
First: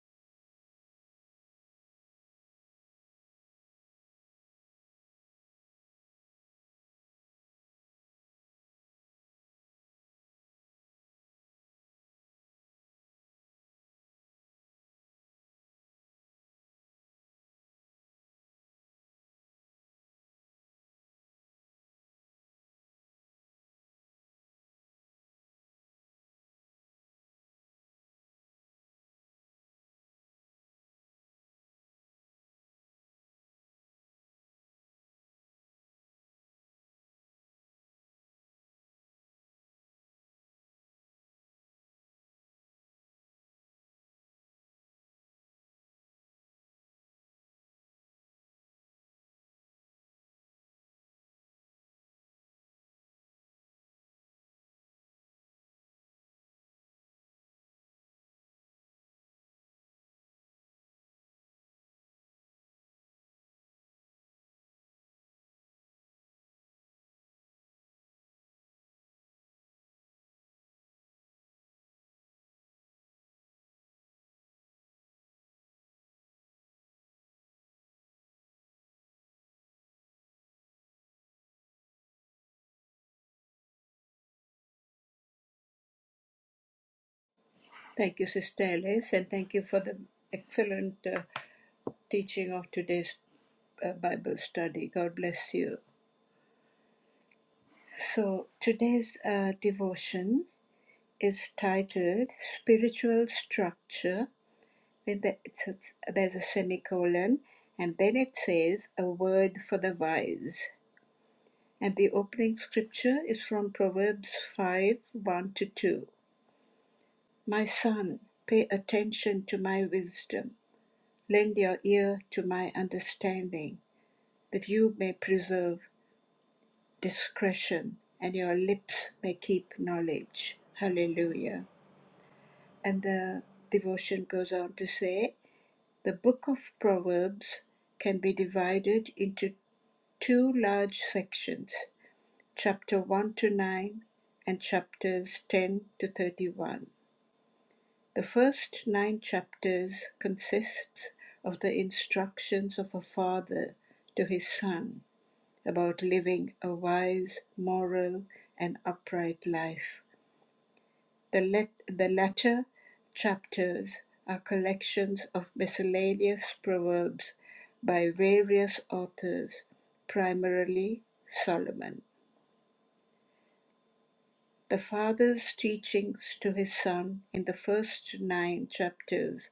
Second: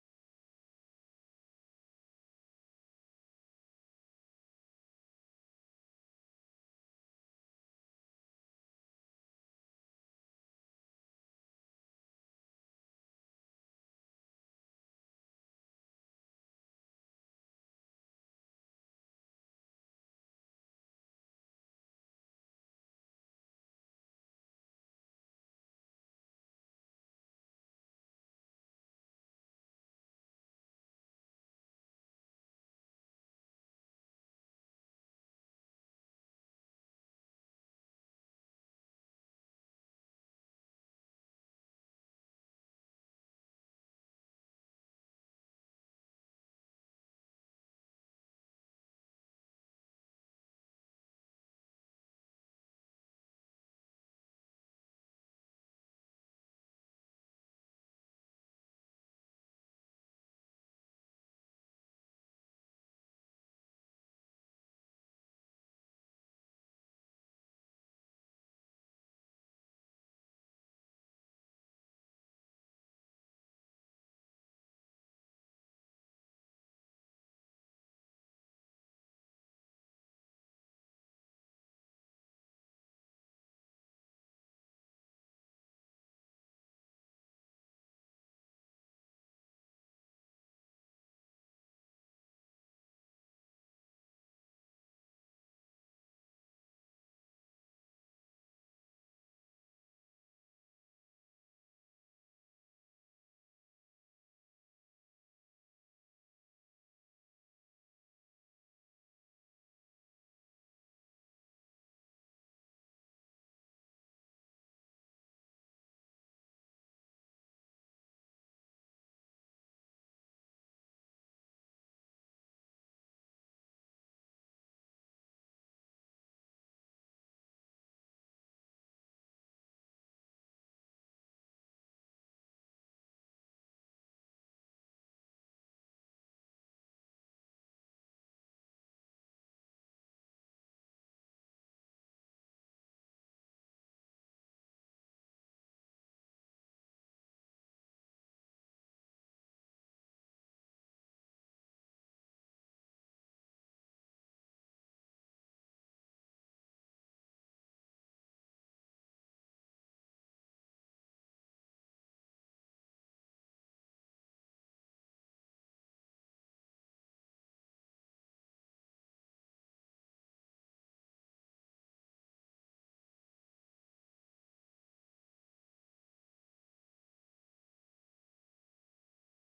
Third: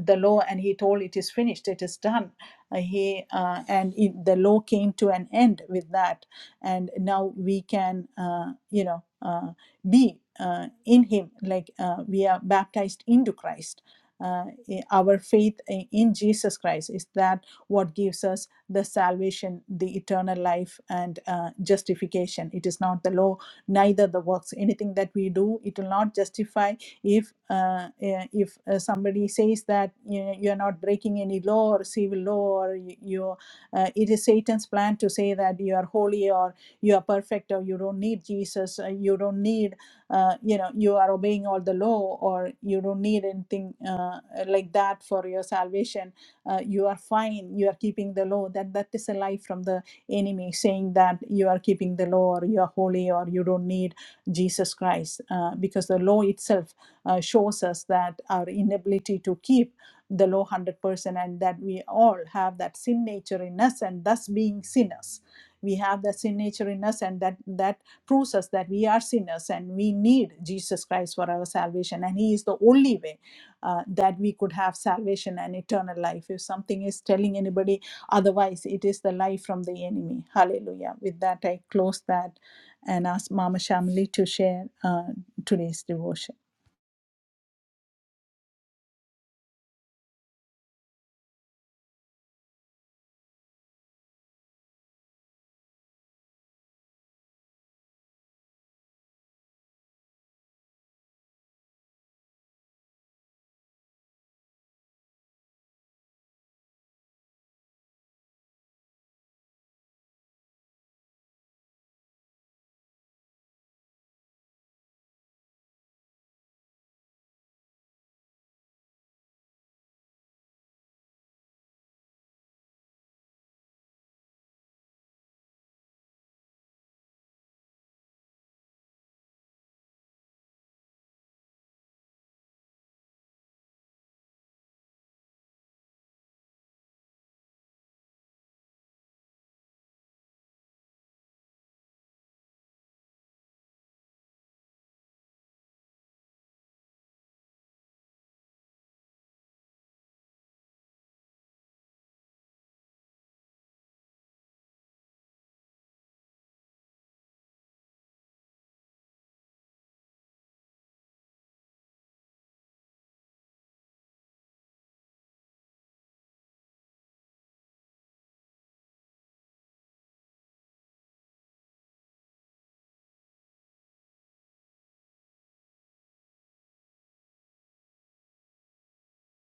S1: the law and he told it is finished it is done uh, he uh, and it, the law came to an end with that, and now we can, uh, you know, uh, be uh, in Him, like uh, we are baptized into Christ. Uh, eh, our faith eh, in Jesus Christ is that what gives us the salvation, the eternal life, and uh, justification. It is not the law, neither the works. Anything that we do, it will not justify if uh, eh, if uh, somebody says that you know, you are not breaking any law or civil law or you, you uh, it is satan's plan to say that you are holy or you are perfect or you don't need jesus uh, you don't need uh, you know you are obeying all the law or you don't need anything uh, like that for your salvation uh, you are fine you are keeping the law that that is a lie from the enemy saying that you are keeping the law or you are holy or you don't need jesus christ uh, because the law itself uh, shows us that our inability to keep the low 100% and that we all have that sin nature in us and thus being sinners we have that sin nature in us and that that proves us that we are sinners and we need jesus christ for our salvation and he is the only way uh, that we could have salvation and eternal life if something is telling anybody otherwise it is the lie from the enemy hallelujah with that i close that and ask mama shamli to share uh, today's devotion
S3: Thank you, Sister Alice, and thank you for the excellent uh, teaching of today's uh, Bible study. God bless you. So, today's uh, devotion is titled Spiritual Structure with the, it's, it's, there's a semicolon, and then it says a word for the wise. And the opening scripture is from Proverbs 5 1 to 2. My son, pay attention to my wisdom, lend your ear to my understanding, that you may preserve discretion and your lips may keep knowledge. Hallelujah. And the devotion goes on to say, the book of Proverbs can be divided into two large sections, chapter 1 to 9 and chapters 10 to 31. The first nine chapters consists of the instructions of a father to his son about living a wise, moral, and upright life. The, let, the latter chapters are collections of miscellaneous proverbs by various authors, primarily Solomon. The Father's teachings to his Son in the first nine chapters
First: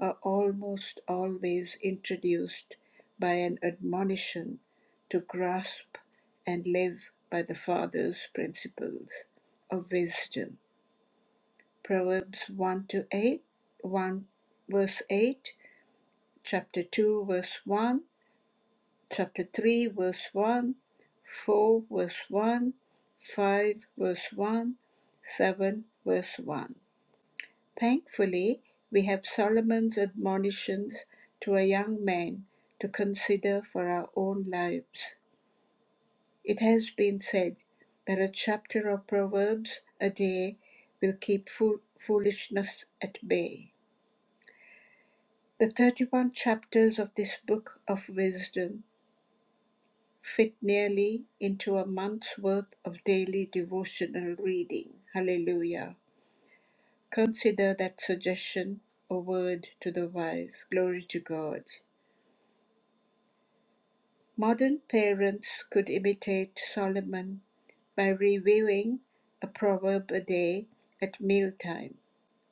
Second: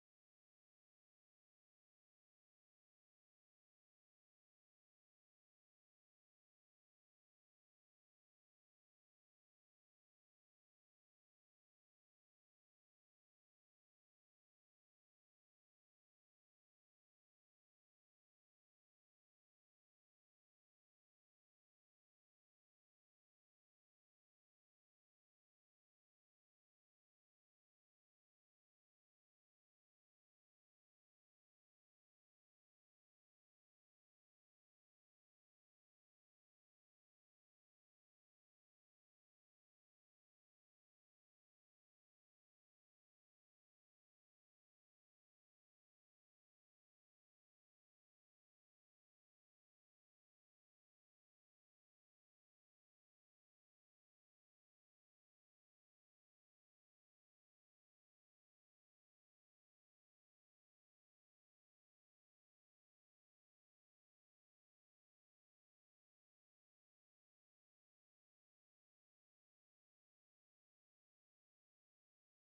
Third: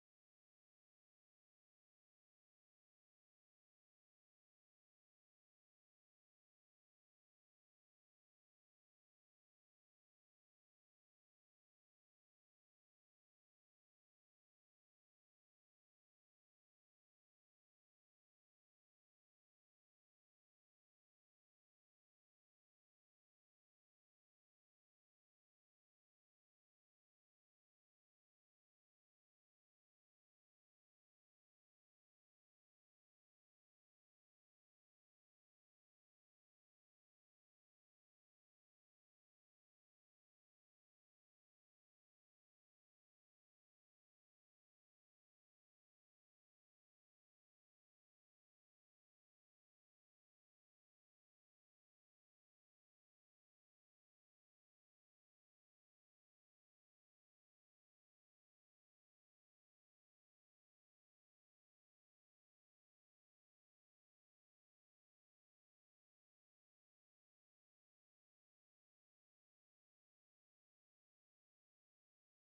S3: are almost always introduced by an admonition to grasp and live by the Father's principles of wisdom. Proverbs 1 to 8, 1 verse 8, chapter 2 verse 1, chapter 3 verse 1, 4 verse 1, 5 verse 1, 7 verse 1. Thankfully, we have Solomon's admonitions to a young man to consider for our own lives. It has been said that a chapter of Proverbs a day will keep fool- foolishness at bay. The 31 chapters of this book of wisdom fit nearly into a month's worth of daily devotional reading. Hallelujah. Consider that suggestion a word to the wise. Glory to God. Modern parents could imitate Solomon by reviewing a proverb a day at mealtime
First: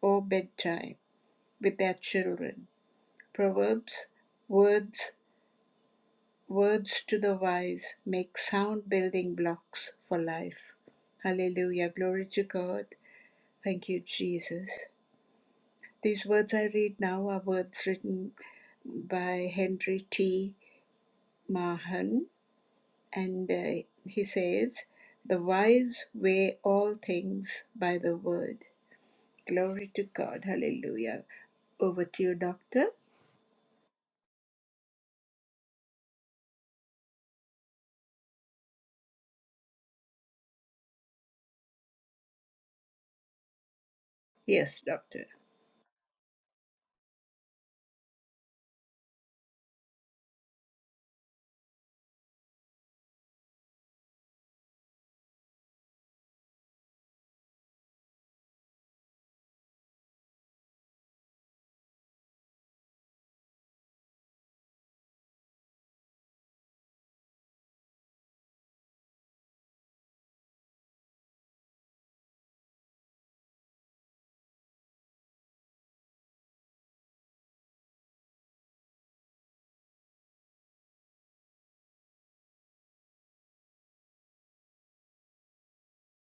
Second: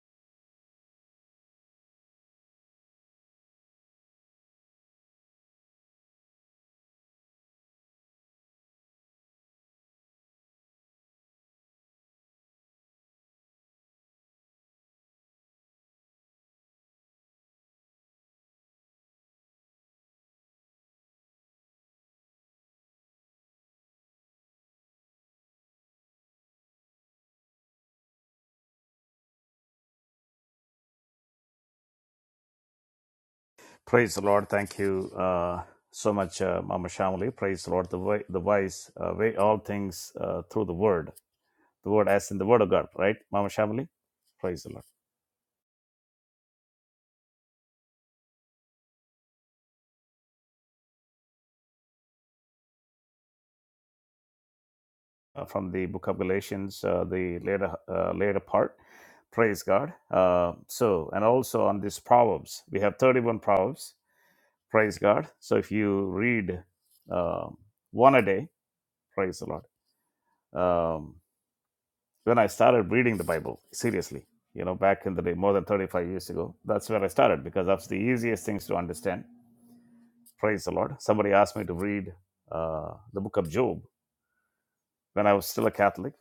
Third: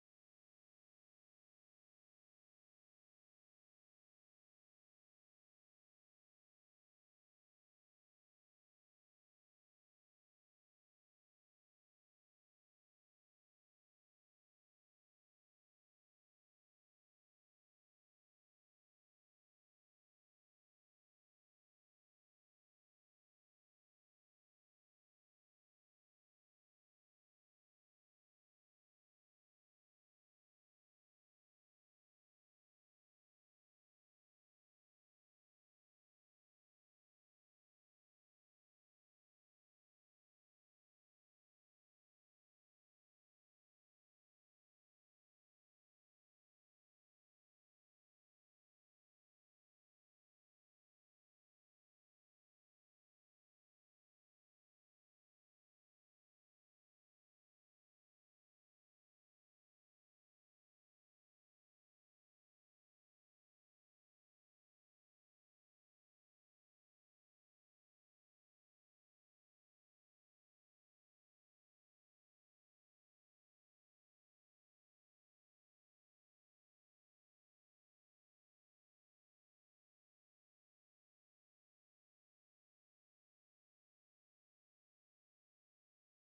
S3: or bedtime with their children. Proverbs, words, words to the wise make sound building blocks for life. Hallelujah. Glory to God. Thank you, Jesus. These words I read now are words written by Henry T. Mahan and uh, he says, The wise weigh all things by the word. Glory to God. Hallelujah. Over to you, Doctor.
S2: Praise the Lord. Thank you uh, so much, uh, Mama Shamali. Praise the Lord. The, way, the wise uh, weigh all things uh, through the word. The word as in the word of God, right, Mama Shamali? Praise the Lord.
S3: Yes, Doctor.
S2: uh, from the book of Galatians, uh, the later uh, later part. Praise God. Uh, so, and also on these proverbs, we have 31 proverbs. Praise God. So, if you read um one a day, praise the Lord. Um, when I started reading the Bible seriously, you know, back in the day, more than 35 years ago, that's where I started because that's the easiest things to understand. Praise the Lord. Somebody asked me to read uh, the book of Job when I was still a Catholic.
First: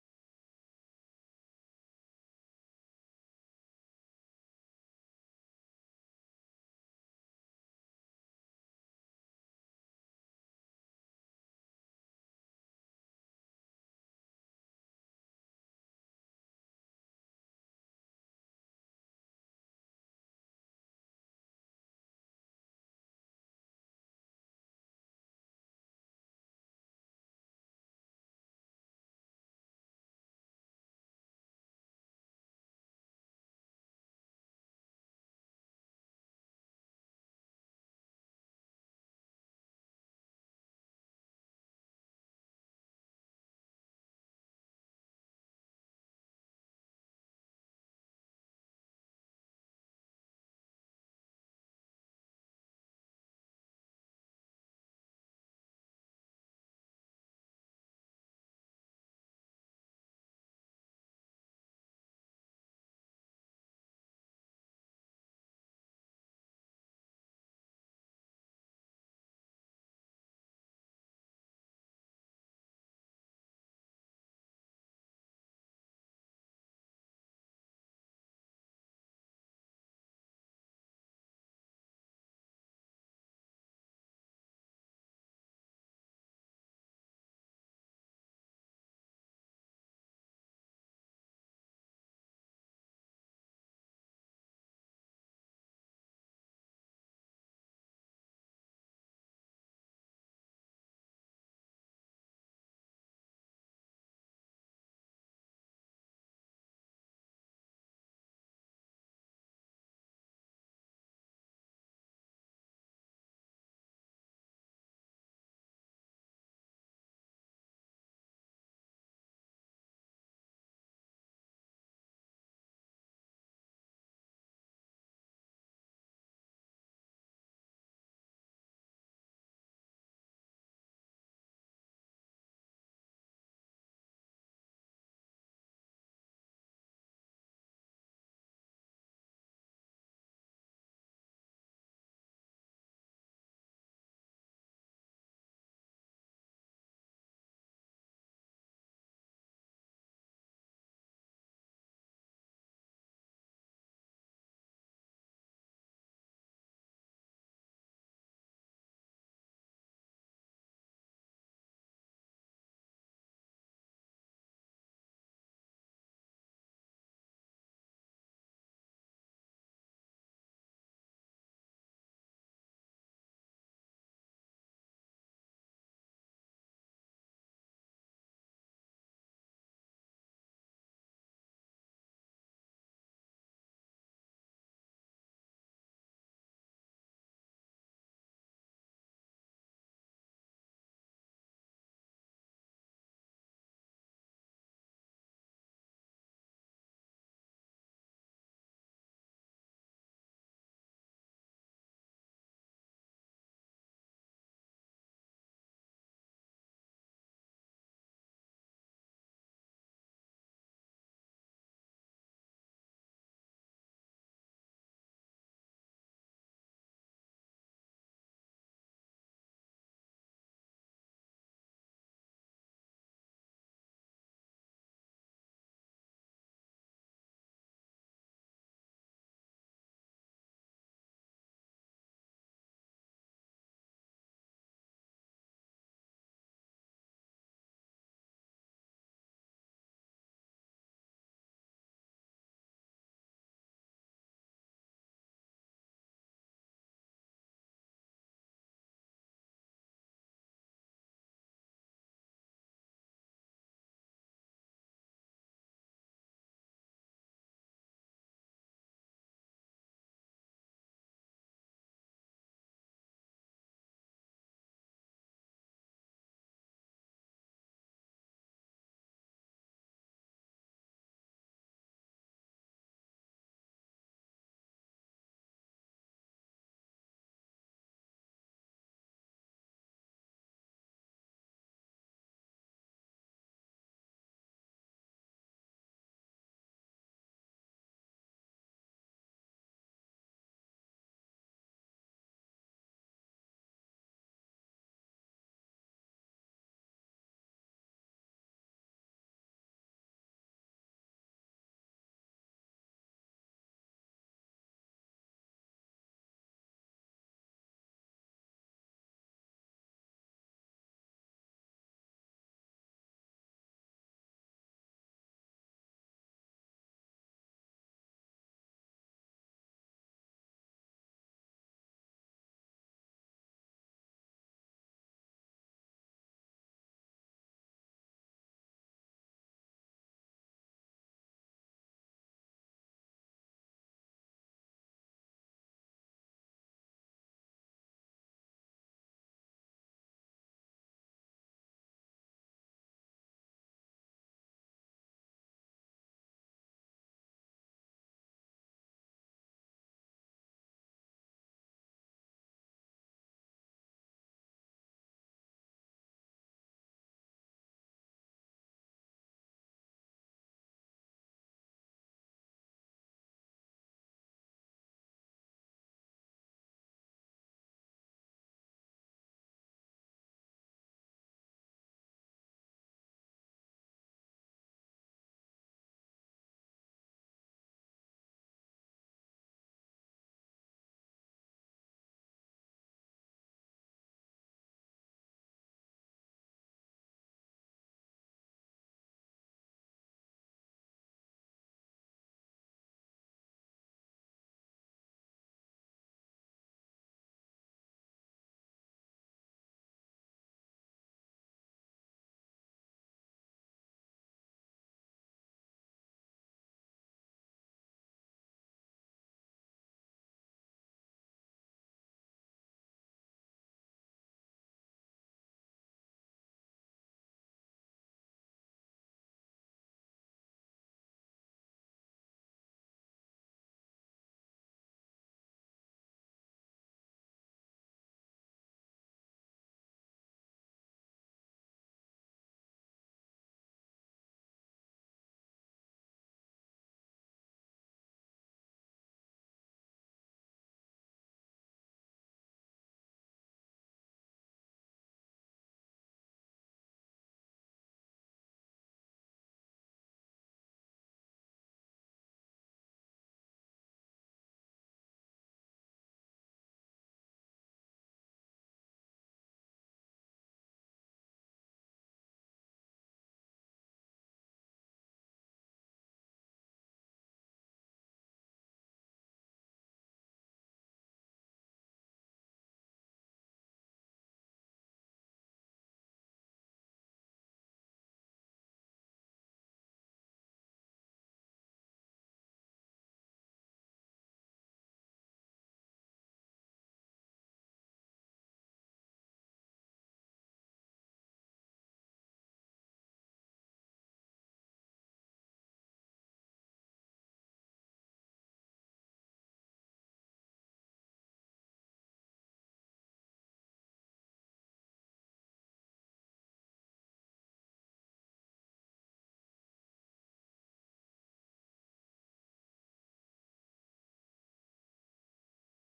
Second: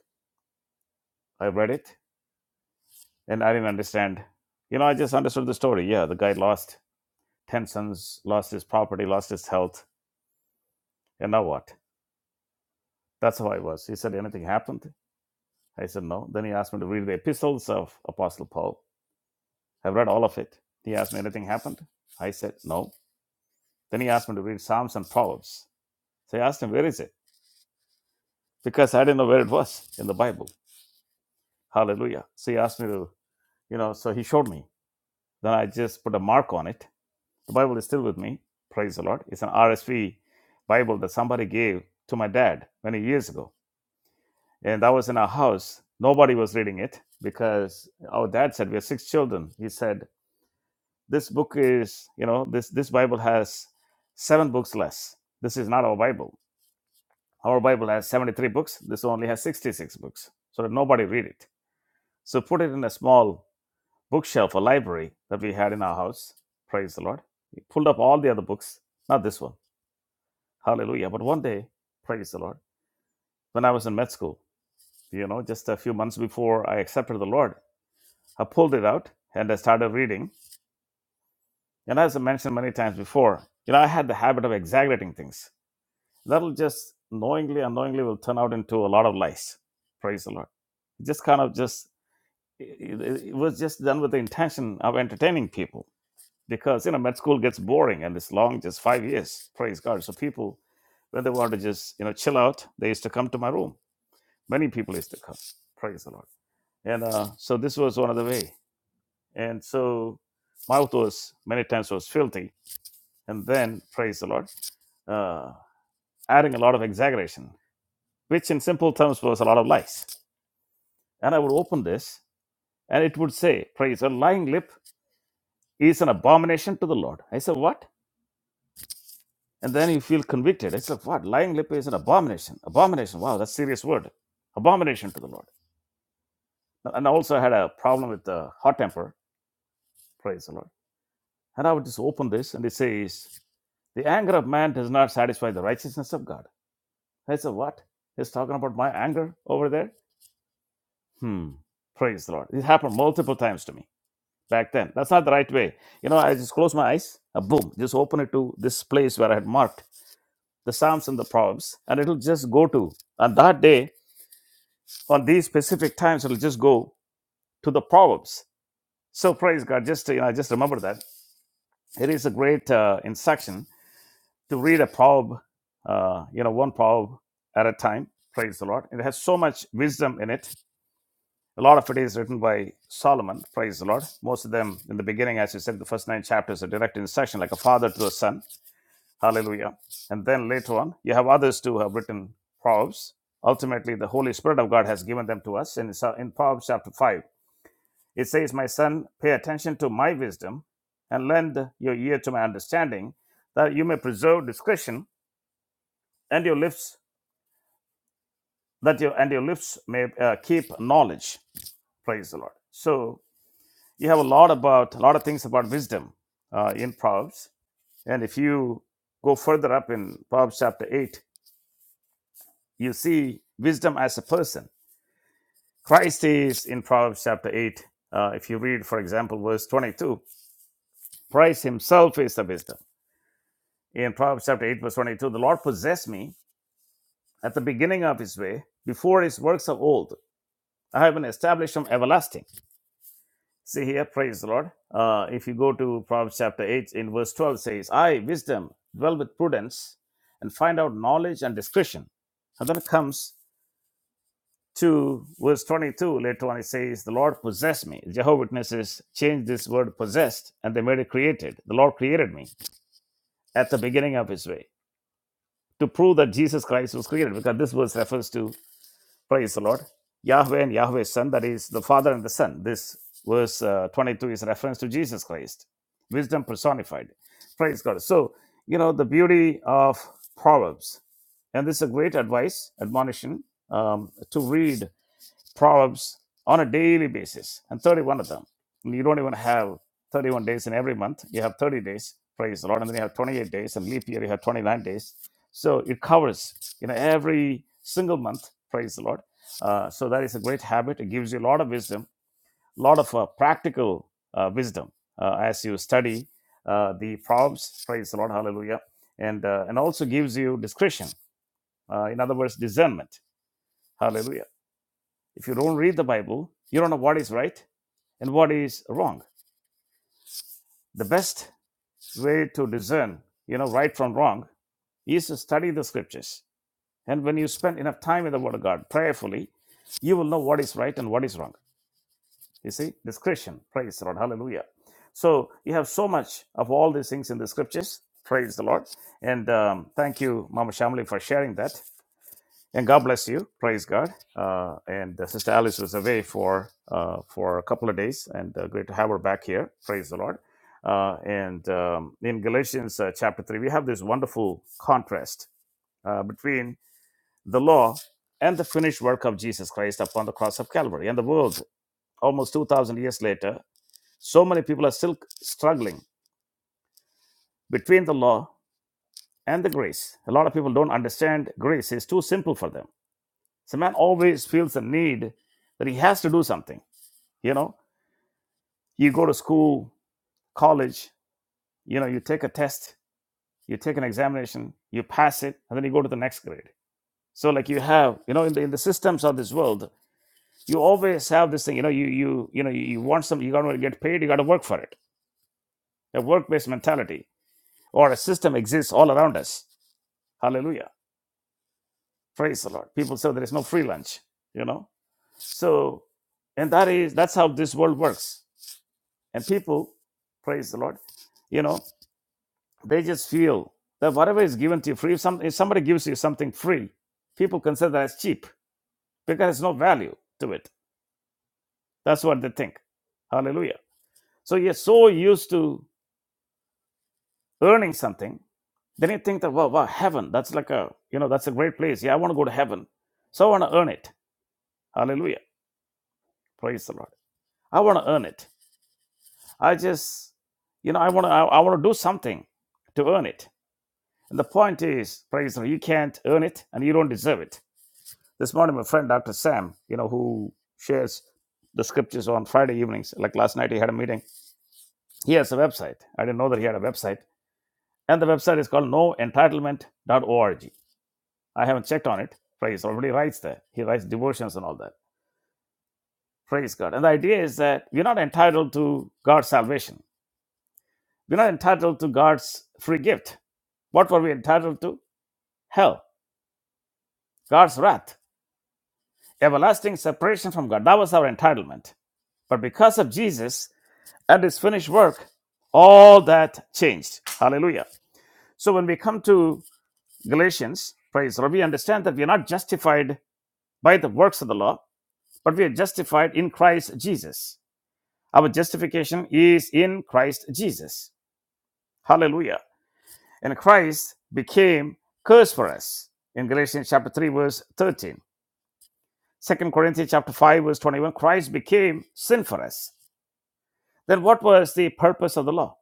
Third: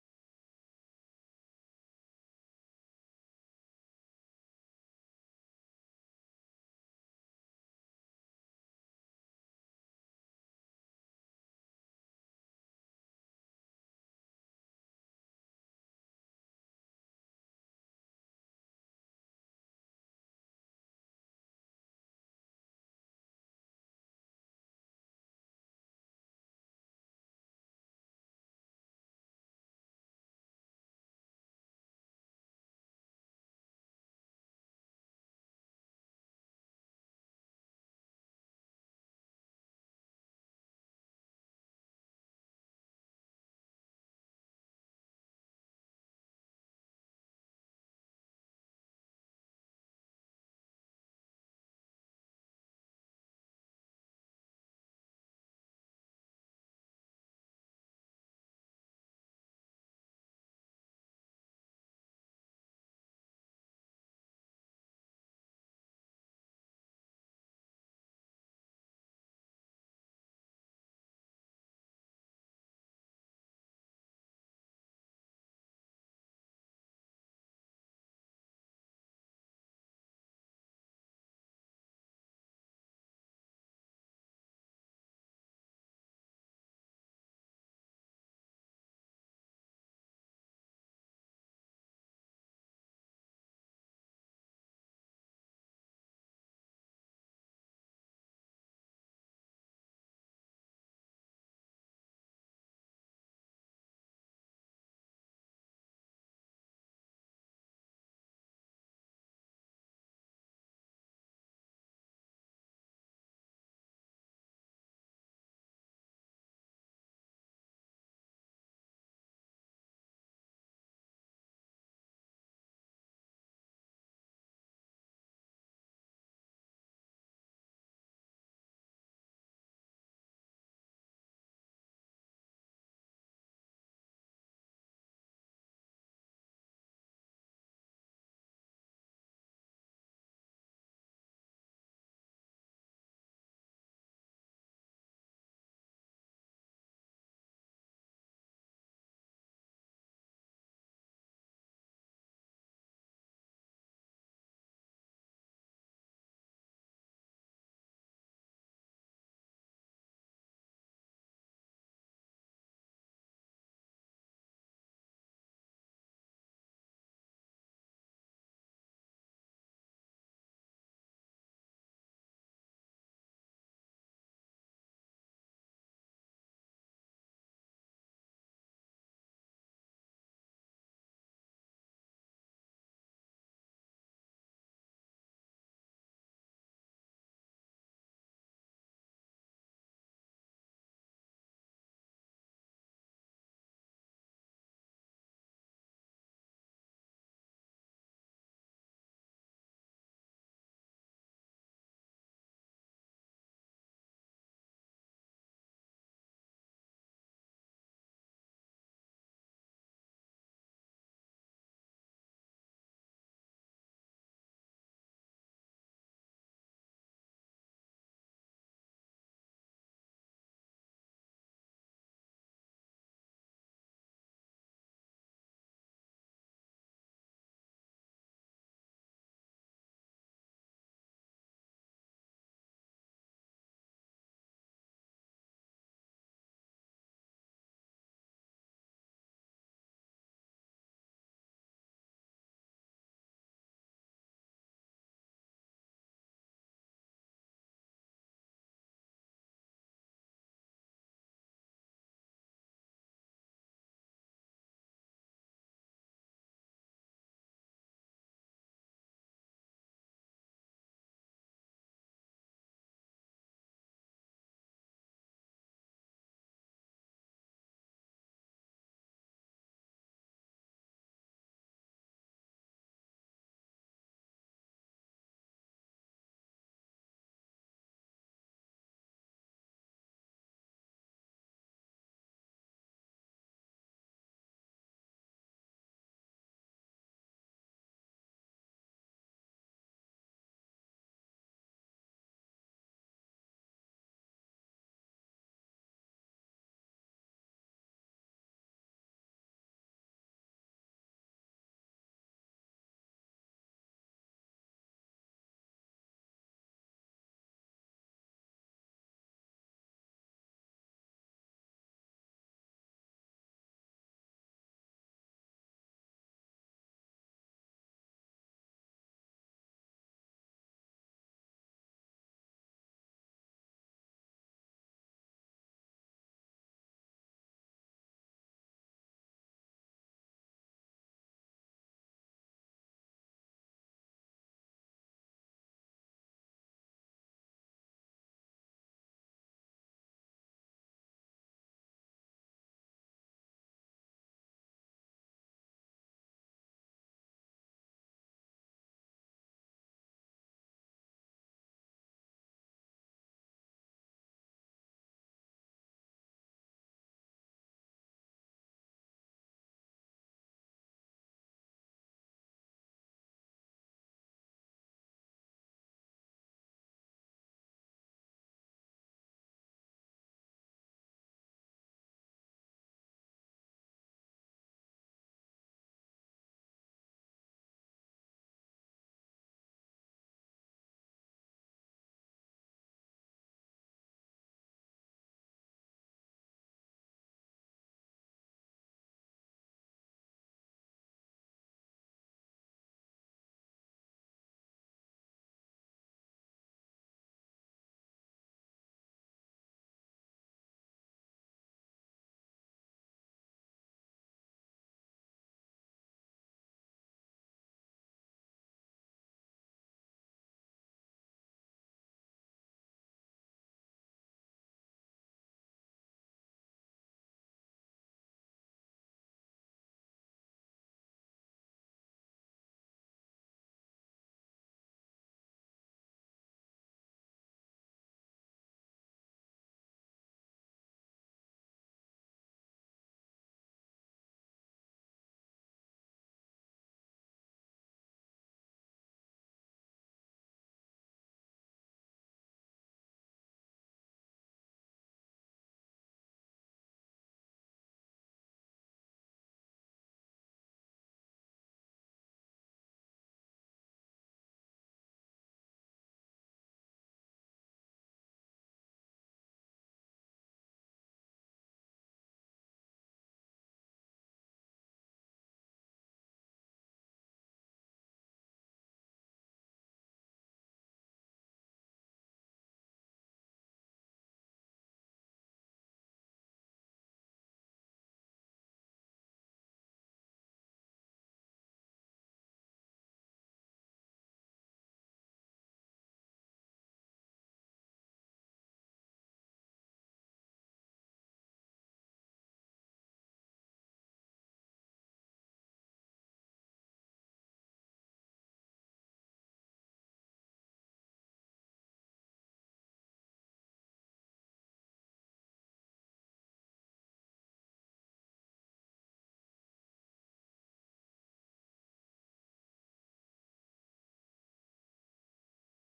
S2: I read it And I didn't understand. You know, I just understood the story. Yeah, the guy lost 10 sons, lost his property, lost his health. And now what? That's how I was. He said, Anything happened? I said, No. Then he asked me to read the epistles of Apostle Paul. I've read all of it. He asked me, Anything happened? I said, No. Then he asked me to read Psalms and Proverbs. So I asked him, Where is it? Because I didn't know where it was in the Bible. Hallelujah. So he asked me to, you know, so he showed me. Then I just put a mark on it The Bible is still with me. Praise the Lord. It's an RSV Bible that somebody gave to my dad many years ago. And that was in our house. Nobody was reading it because our dad said, We have six children. He said, This book is, you know, this, this Bible has seven books less. This is not our Bible. Our Bible has 73 books. This only has 66 books. So that nobody read it. So put it in a small bookshelf, a library that we had in our house. Praise the Lord. He pulled up all the other books, not this one Hallelujah. But one day, praise the Lord, when I was in med school, you know, just a few months before I accepted the Lord, I pulled it out and I started reading. And as I mentioned many times before, you know, I had the habit of exaggerating things. That'll just knowingly, unknowingly will turn out into a lot of lies. Praise the Lord. Just kind of just, it, it it was just done with the intention of entertaining people because, you know, med school gets boring and it's long, just five years. Praise God. So people, when they want to just, you know, chill out, they used to come to my room many people used to come. Praise the Lord. And uh, so this was one of the way. And so mouth was many times was filthy. And then praise the Lord, uh, adding a lot of exaggeration, which in simple terms was a lot of lies. And I would open this, and it would say, "Praise a lying lip is an abomination to the Lord." I said, "What?" And then you feel convicted. I said, "What? Lying lip is an abomination. Abomination. Wow, that's a serious word. Abomination to the Lord." And I also had a problem with the hot temper. Praise the Lord And I would just open this and it says, The anger of man does not satisfy the righteousness of God. I said, What? He's talking about my anger over there? Hmm. Praise the Lord. It happened multiple times to me back then. That's not the right way. You know, I just close my eyes, uh, boom, just open it to this place where I had marked the Psalms and the Proverbs, and it'll just go to, on that day, on these specific times, it'll just go to the Proverbs. So praise God. Just, you know, I just remember that. It is a great uh, instruction to read a proverb, uh, you know, one proverb at a time. Praise the Lord. It has so much wisdom in it. A lot of it is written by Solomon. Praise the Lord. Most of them in the beginning, as you said, the first nine chapters are direct instruction, like a father to a son. Hallelujah. And then later on, you have others too who have written proverbs. Ultimately, the Holy Spirit of God has given them to us. And it's, uh, in Proverbs chapter five, it says, "My son, pay attention to my wisdom, and lend your ear to my understanding, that you may preserve discretion, and your lips that your and your lips may uh, keep knowledge. Praise the Lord. So you have a lot about a lot of things about wisdom uh, in Proverbs, and if you go further up in Proverbs chapter eight, you see wisdom as a person. Christ is in Proverbs chapter eight. Uh, if you read, for example, verse twenty-two, Christ Himself is the wisdom. In Proverbs chapter eight, verse twenty-two, the Lord possessed me at the beginning of His way, before His works of old. I have been established from everlasting. See here, praise the Lord. Uh, if you go to Proverbs chapter 8 in verse 12 says, I, wisdom, dwell with prudence and find out knowledge and discretion. And then it comes to verse 22. Later on it says, the Lord possessed me. The Jehovah Witnesses changed this word possessed and they made it created. The Lord created me at the beginning of his way to prove that Jesus Christ was created because this verse refers to Praise the Lord. Yahweh and Yahweh's Son, that is the Father and the Son. This verse uh, 22 is a reference to Jesus Christ, wisdom personified. Praise God. So, you know, the beauty of Proverbs. And this is a great advice, admonition um, to read Proverbs on a daily basis, and 31 of them. And you don't even have 31 days in every month. You have 30 days, praise the Lord, and then you have 28 days, and leap year you have 29 days. So it covers you know every single month, praise the Lord. Uh, so that is a great habit. It gives you a lot of wisdom, a lot of uh, practical uh, wisdom uh, as you study uh, the Proverbs, praise the Lord, hallelujah, and uh, and also gives you discretion. Uh, in other words, discernment, hallelujah if you don't read the Bible, you don't know what is right and what is wrong. The best way to discern, you know, right from wrong is to study the scriptures. And when you spend enough time in the Word of God prayerfully, you will know what is right and what is wrong. You see, discretion. Praise the Lord. Hallelujah. So you have so much of all these things in the scriptures. Praise the Lord. And um, thank you, Mama Shamli, for sharing that. And God bless you. Praise God. Uh, and uh, Sister Alice was away for uh, for a couple of days, and uh, great to have her back here. Praise the Lord. Uh, and um, in Galatians uh, chapter three, we have this wonderful contrast uh, between the law and the finished work of Jesus Christ upon the cross of Calvary. And the world, almost two thousand years later, so many people are still struggling between the law and the grace. A lot of people don't understand grace; it's too simple for them So man always feels the need that he has to do something. You know, you go to school, college, you know, you take a test, you take an examination, you pass it, and then you go to the next grade. So like you have, you know, in the, in the systems of this world, you always have this thing, you know, you you you know, you, you want something, you gotta get paid, you gotta work for it. A work-based mentality or a system exists all around us. Hallelujah. Praise the Lord. People say there is no free lunch, you know. So and that is that's how this world works And people, praise the Lord, you know, they just feel that whatever is given to you free, if, some, if somebody gives you something free, people consider that as cheap because there's no value to it. That's what they think. Hallelujah. So you're so used to earning something, then you think that, wow, wow, heaven, that's like a, you know, that's a great place. Yeah, I want to go to heaven. So I want to earn it. Hallelujah. Praise the Lord. I want to earn it. I just, you know, I want to, I, I want to do something to earn it. And the point is, Fraser, you can't earn it and you don't deserve it. This morning, my friend Dr. Sam, you know, who shares the scriptures on Friday evenings, like last night, he had a meeting. He has a website. I didn't know that he had a website. And the website is called noentitlement.org. I haven't checked on it. Fraser already writes there. He writes devotions and all that. Praise God. And the idea is that we're not entitled to God's salvation. We're not entitled to God's free gift. What were we entitled to? Hell, God's wrath. Everlasting separation from God. That was our entitlement. But because of Jesus and his finished work, all that changed. Hallelujah. So when we come to Galatians, praise the Lord, we understand that we are not justified by the works of the law, but we are justified in Christ Jesus. Our justification is in Christ Jesus. Hallelujah. And Christ became curse for us in Galatians chapter 3, verse 13. Second Corinthians chapter 5, verse 21, Christ became sin for us. then what was the purpose of the law?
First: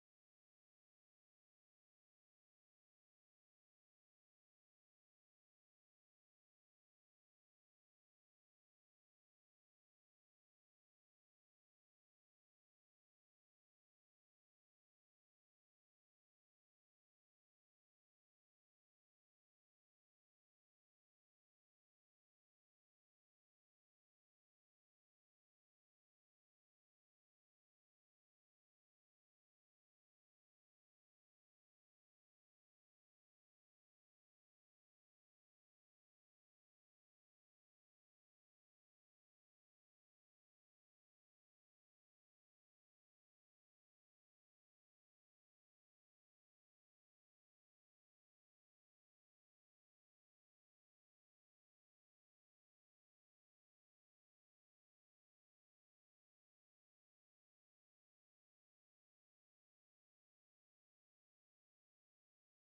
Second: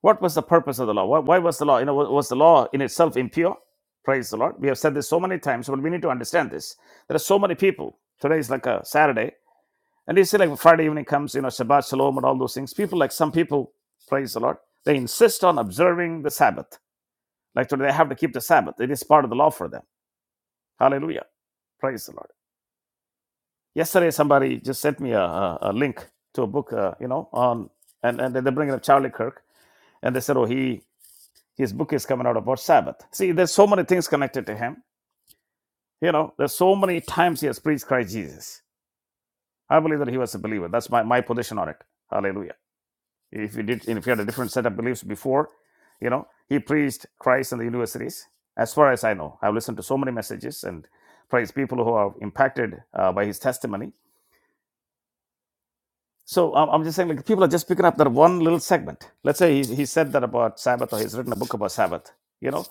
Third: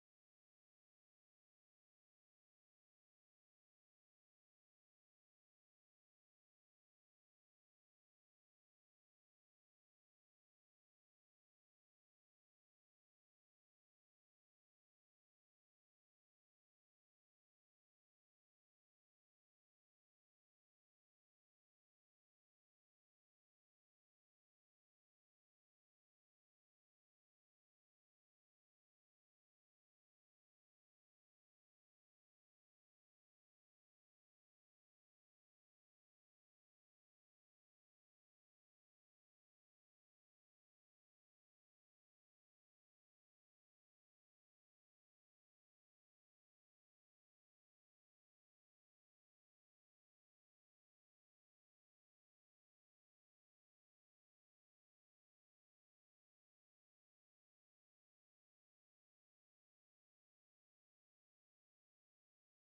S2: What was the purpose of the law? Why, was the law? You know, was, was the law in itself impure? Praise the Lord. We have said this so many times, but we need to understand this. There are so many people. Today is like a Saturday, and you see, like Friday evening comes, you know, Shabbat Shalom and all those things. People, like some people, praise the Lord, they insist on observing the Sabbath. Like today, they have to keep the Sabbath. It is part of the law for them. Hallelujah. Praise the Lord. Yesterday, somebody just sent me a, a, a link to a book, uh, you know, on and, and they bring up Charlie Kirk, and they said, oh, he His book is coming out about Sabbath. See, there's so many things connected to him. You know, there's so many times he has preached Christ Jesus. I believe that he was a believer. That's my, my position on it. Hallelujah. If you did, if you had a different set of beliefs before, you know, he preached Christ in the universities. As far as I know, I've listened to so many messages and praise people who are impacted uh, by his testimony. So um, I'm just saying, like, people are just picking up that one little segment. Let's say he, he said that about Sabbath, or he's written a book about Sabbath. You know,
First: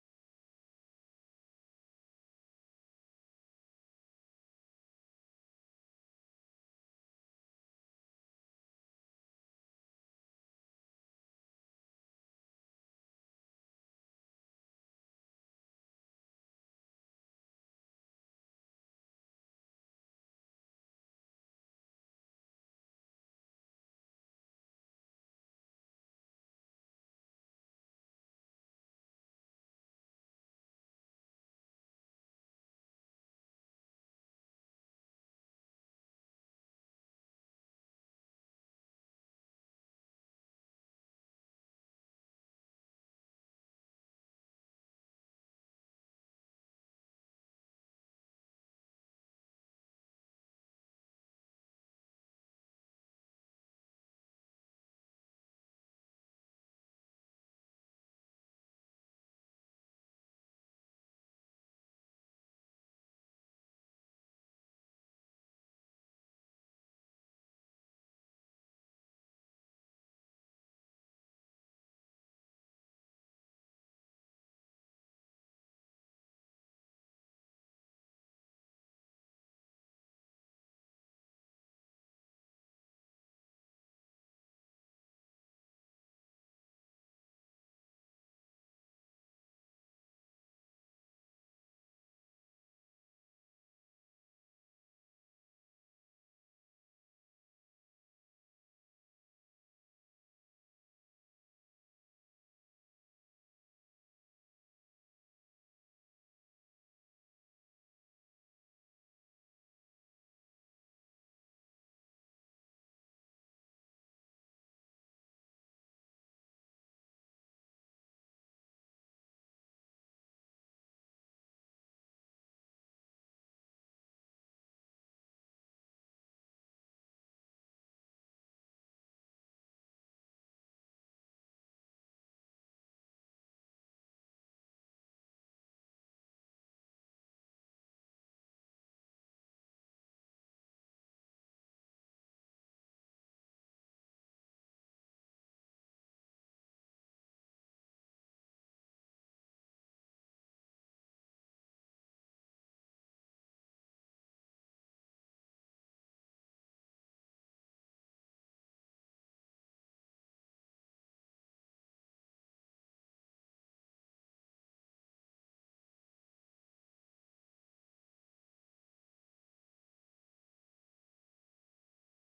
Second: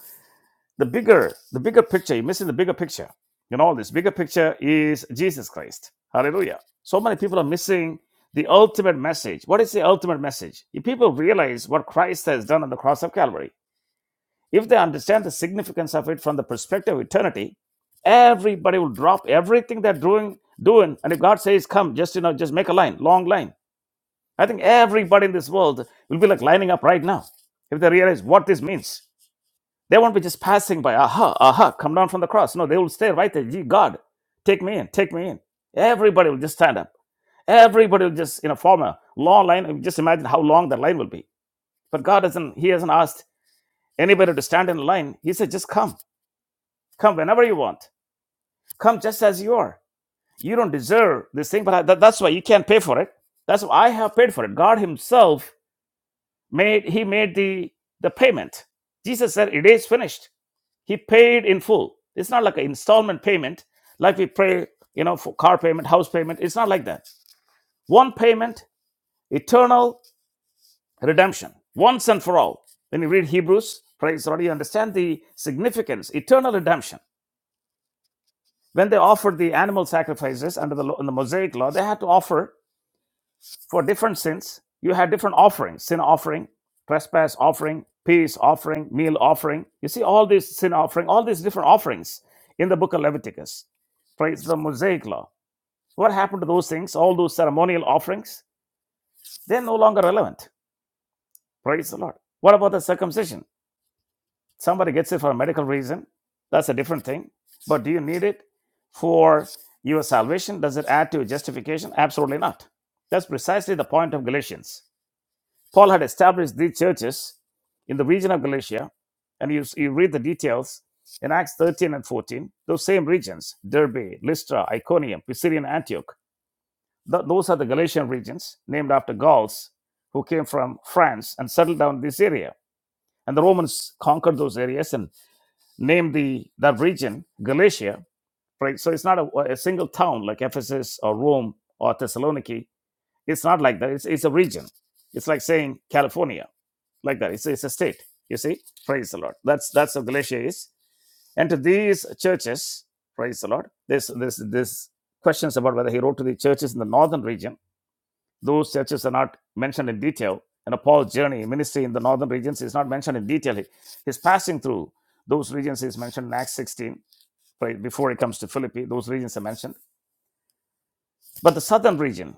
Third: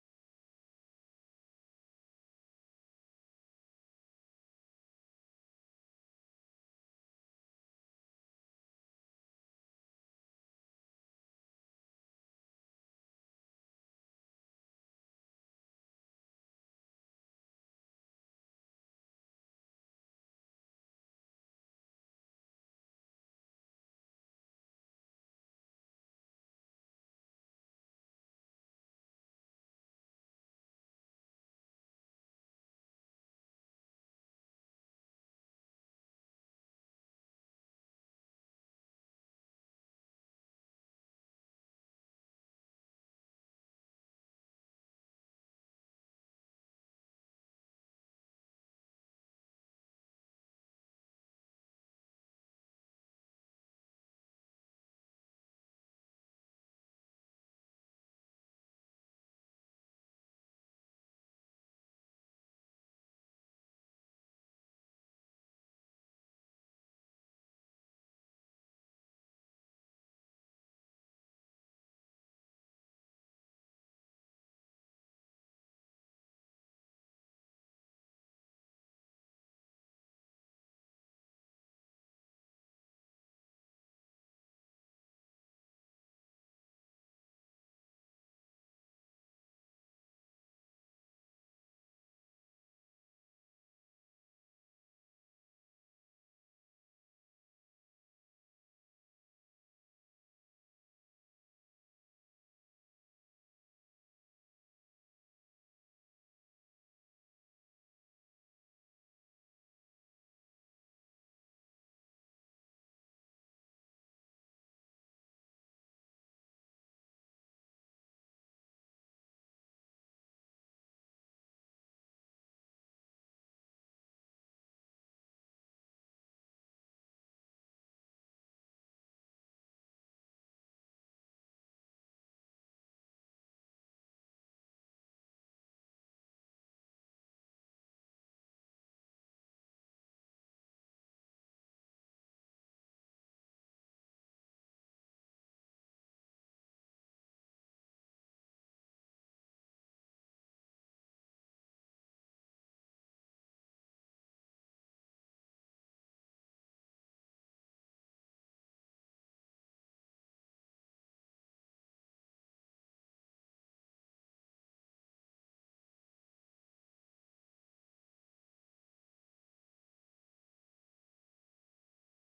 S2: the bigger the bigger picture you're missing the bigger picture you know this bigger picture is jesus christ hallelujah so many people are missing the ultimate message what is the ultimate message if people realize what christ has done on the cross of calvary if they understand the significance of it from the perspective of eternity everybody will drop everything they're doing doing and if god says come just you know just make a line long line i think everybody in this world will be like lining up right now if they realize what this means they won't be just passing by, aha, aha, come down from the cross. No, they will stay right there. Gee, God, take me in, take me in. Everybody will just stand up. Everybody will just, you know, form a long line. Just imagine how long that line will be. But God does not He hasn't asked anybody to stand in line. He said, just come. Come whenever you want. Come just as you are. You don't deserve this thing, but I, that, that's why you can't pay for it. That's why I have paid for it. God Himself made, He made the, the payment. Jesus said, it is finished He paid in full. It's not like an installment payment, like we pay, you know, for car payment, house payment. It's not like that. One payment, eternal redemption, once and for all. When you read Hebrews, praise the Lord, you understand the significance, eternal redemption. When they offered the animal sacrifices under the, law, in the Mosaic law, they had to offer For different sins, you had different offerings sin offering, trespass offering, peace offering, meal offering. You see, all these sin offering, all these different offerings in the book of Leviticus. Praise the Mosaic law. What happened to those things, all those ceremonial offerings? They're no longer relevant. Praise the Lord. What about the circumcision? Somebody gets it for a medical reason. That's a different thing. But do you need it for your salvation? Does it add to your justification? Absolutely not. That's precisely the point of Galatians. Paul had established these churches in the region of Galatia, and you, you read the details in Acts 13 and 14, those same regions, Derbe, Lystra, Iconium, Pisidian Antioch. Th- those are the Galatian regions named after Gauls who came from France and settled down in this area. And the Romans conquered those areas and named the that region Galatia. Right? So it's not a, a single town like Ephesus or Rome or Thessaloniki it's not like that. It's, it's a region. It's like saying California, like that. It's, it's a state. You see? Praise the Lord. That's that's how Galatia is. And to these churches, praise the Lord, this this this questions about whether he wrote to the churches in the northern region. Those churches are not mentioned in detail. And Paul's journey, ministry in the northern regions is not mentioned in detail. He- His passing through those regions is mentioned in Acts 16, right, before it comes to Philippi. Those regions are mentioned. But the southern region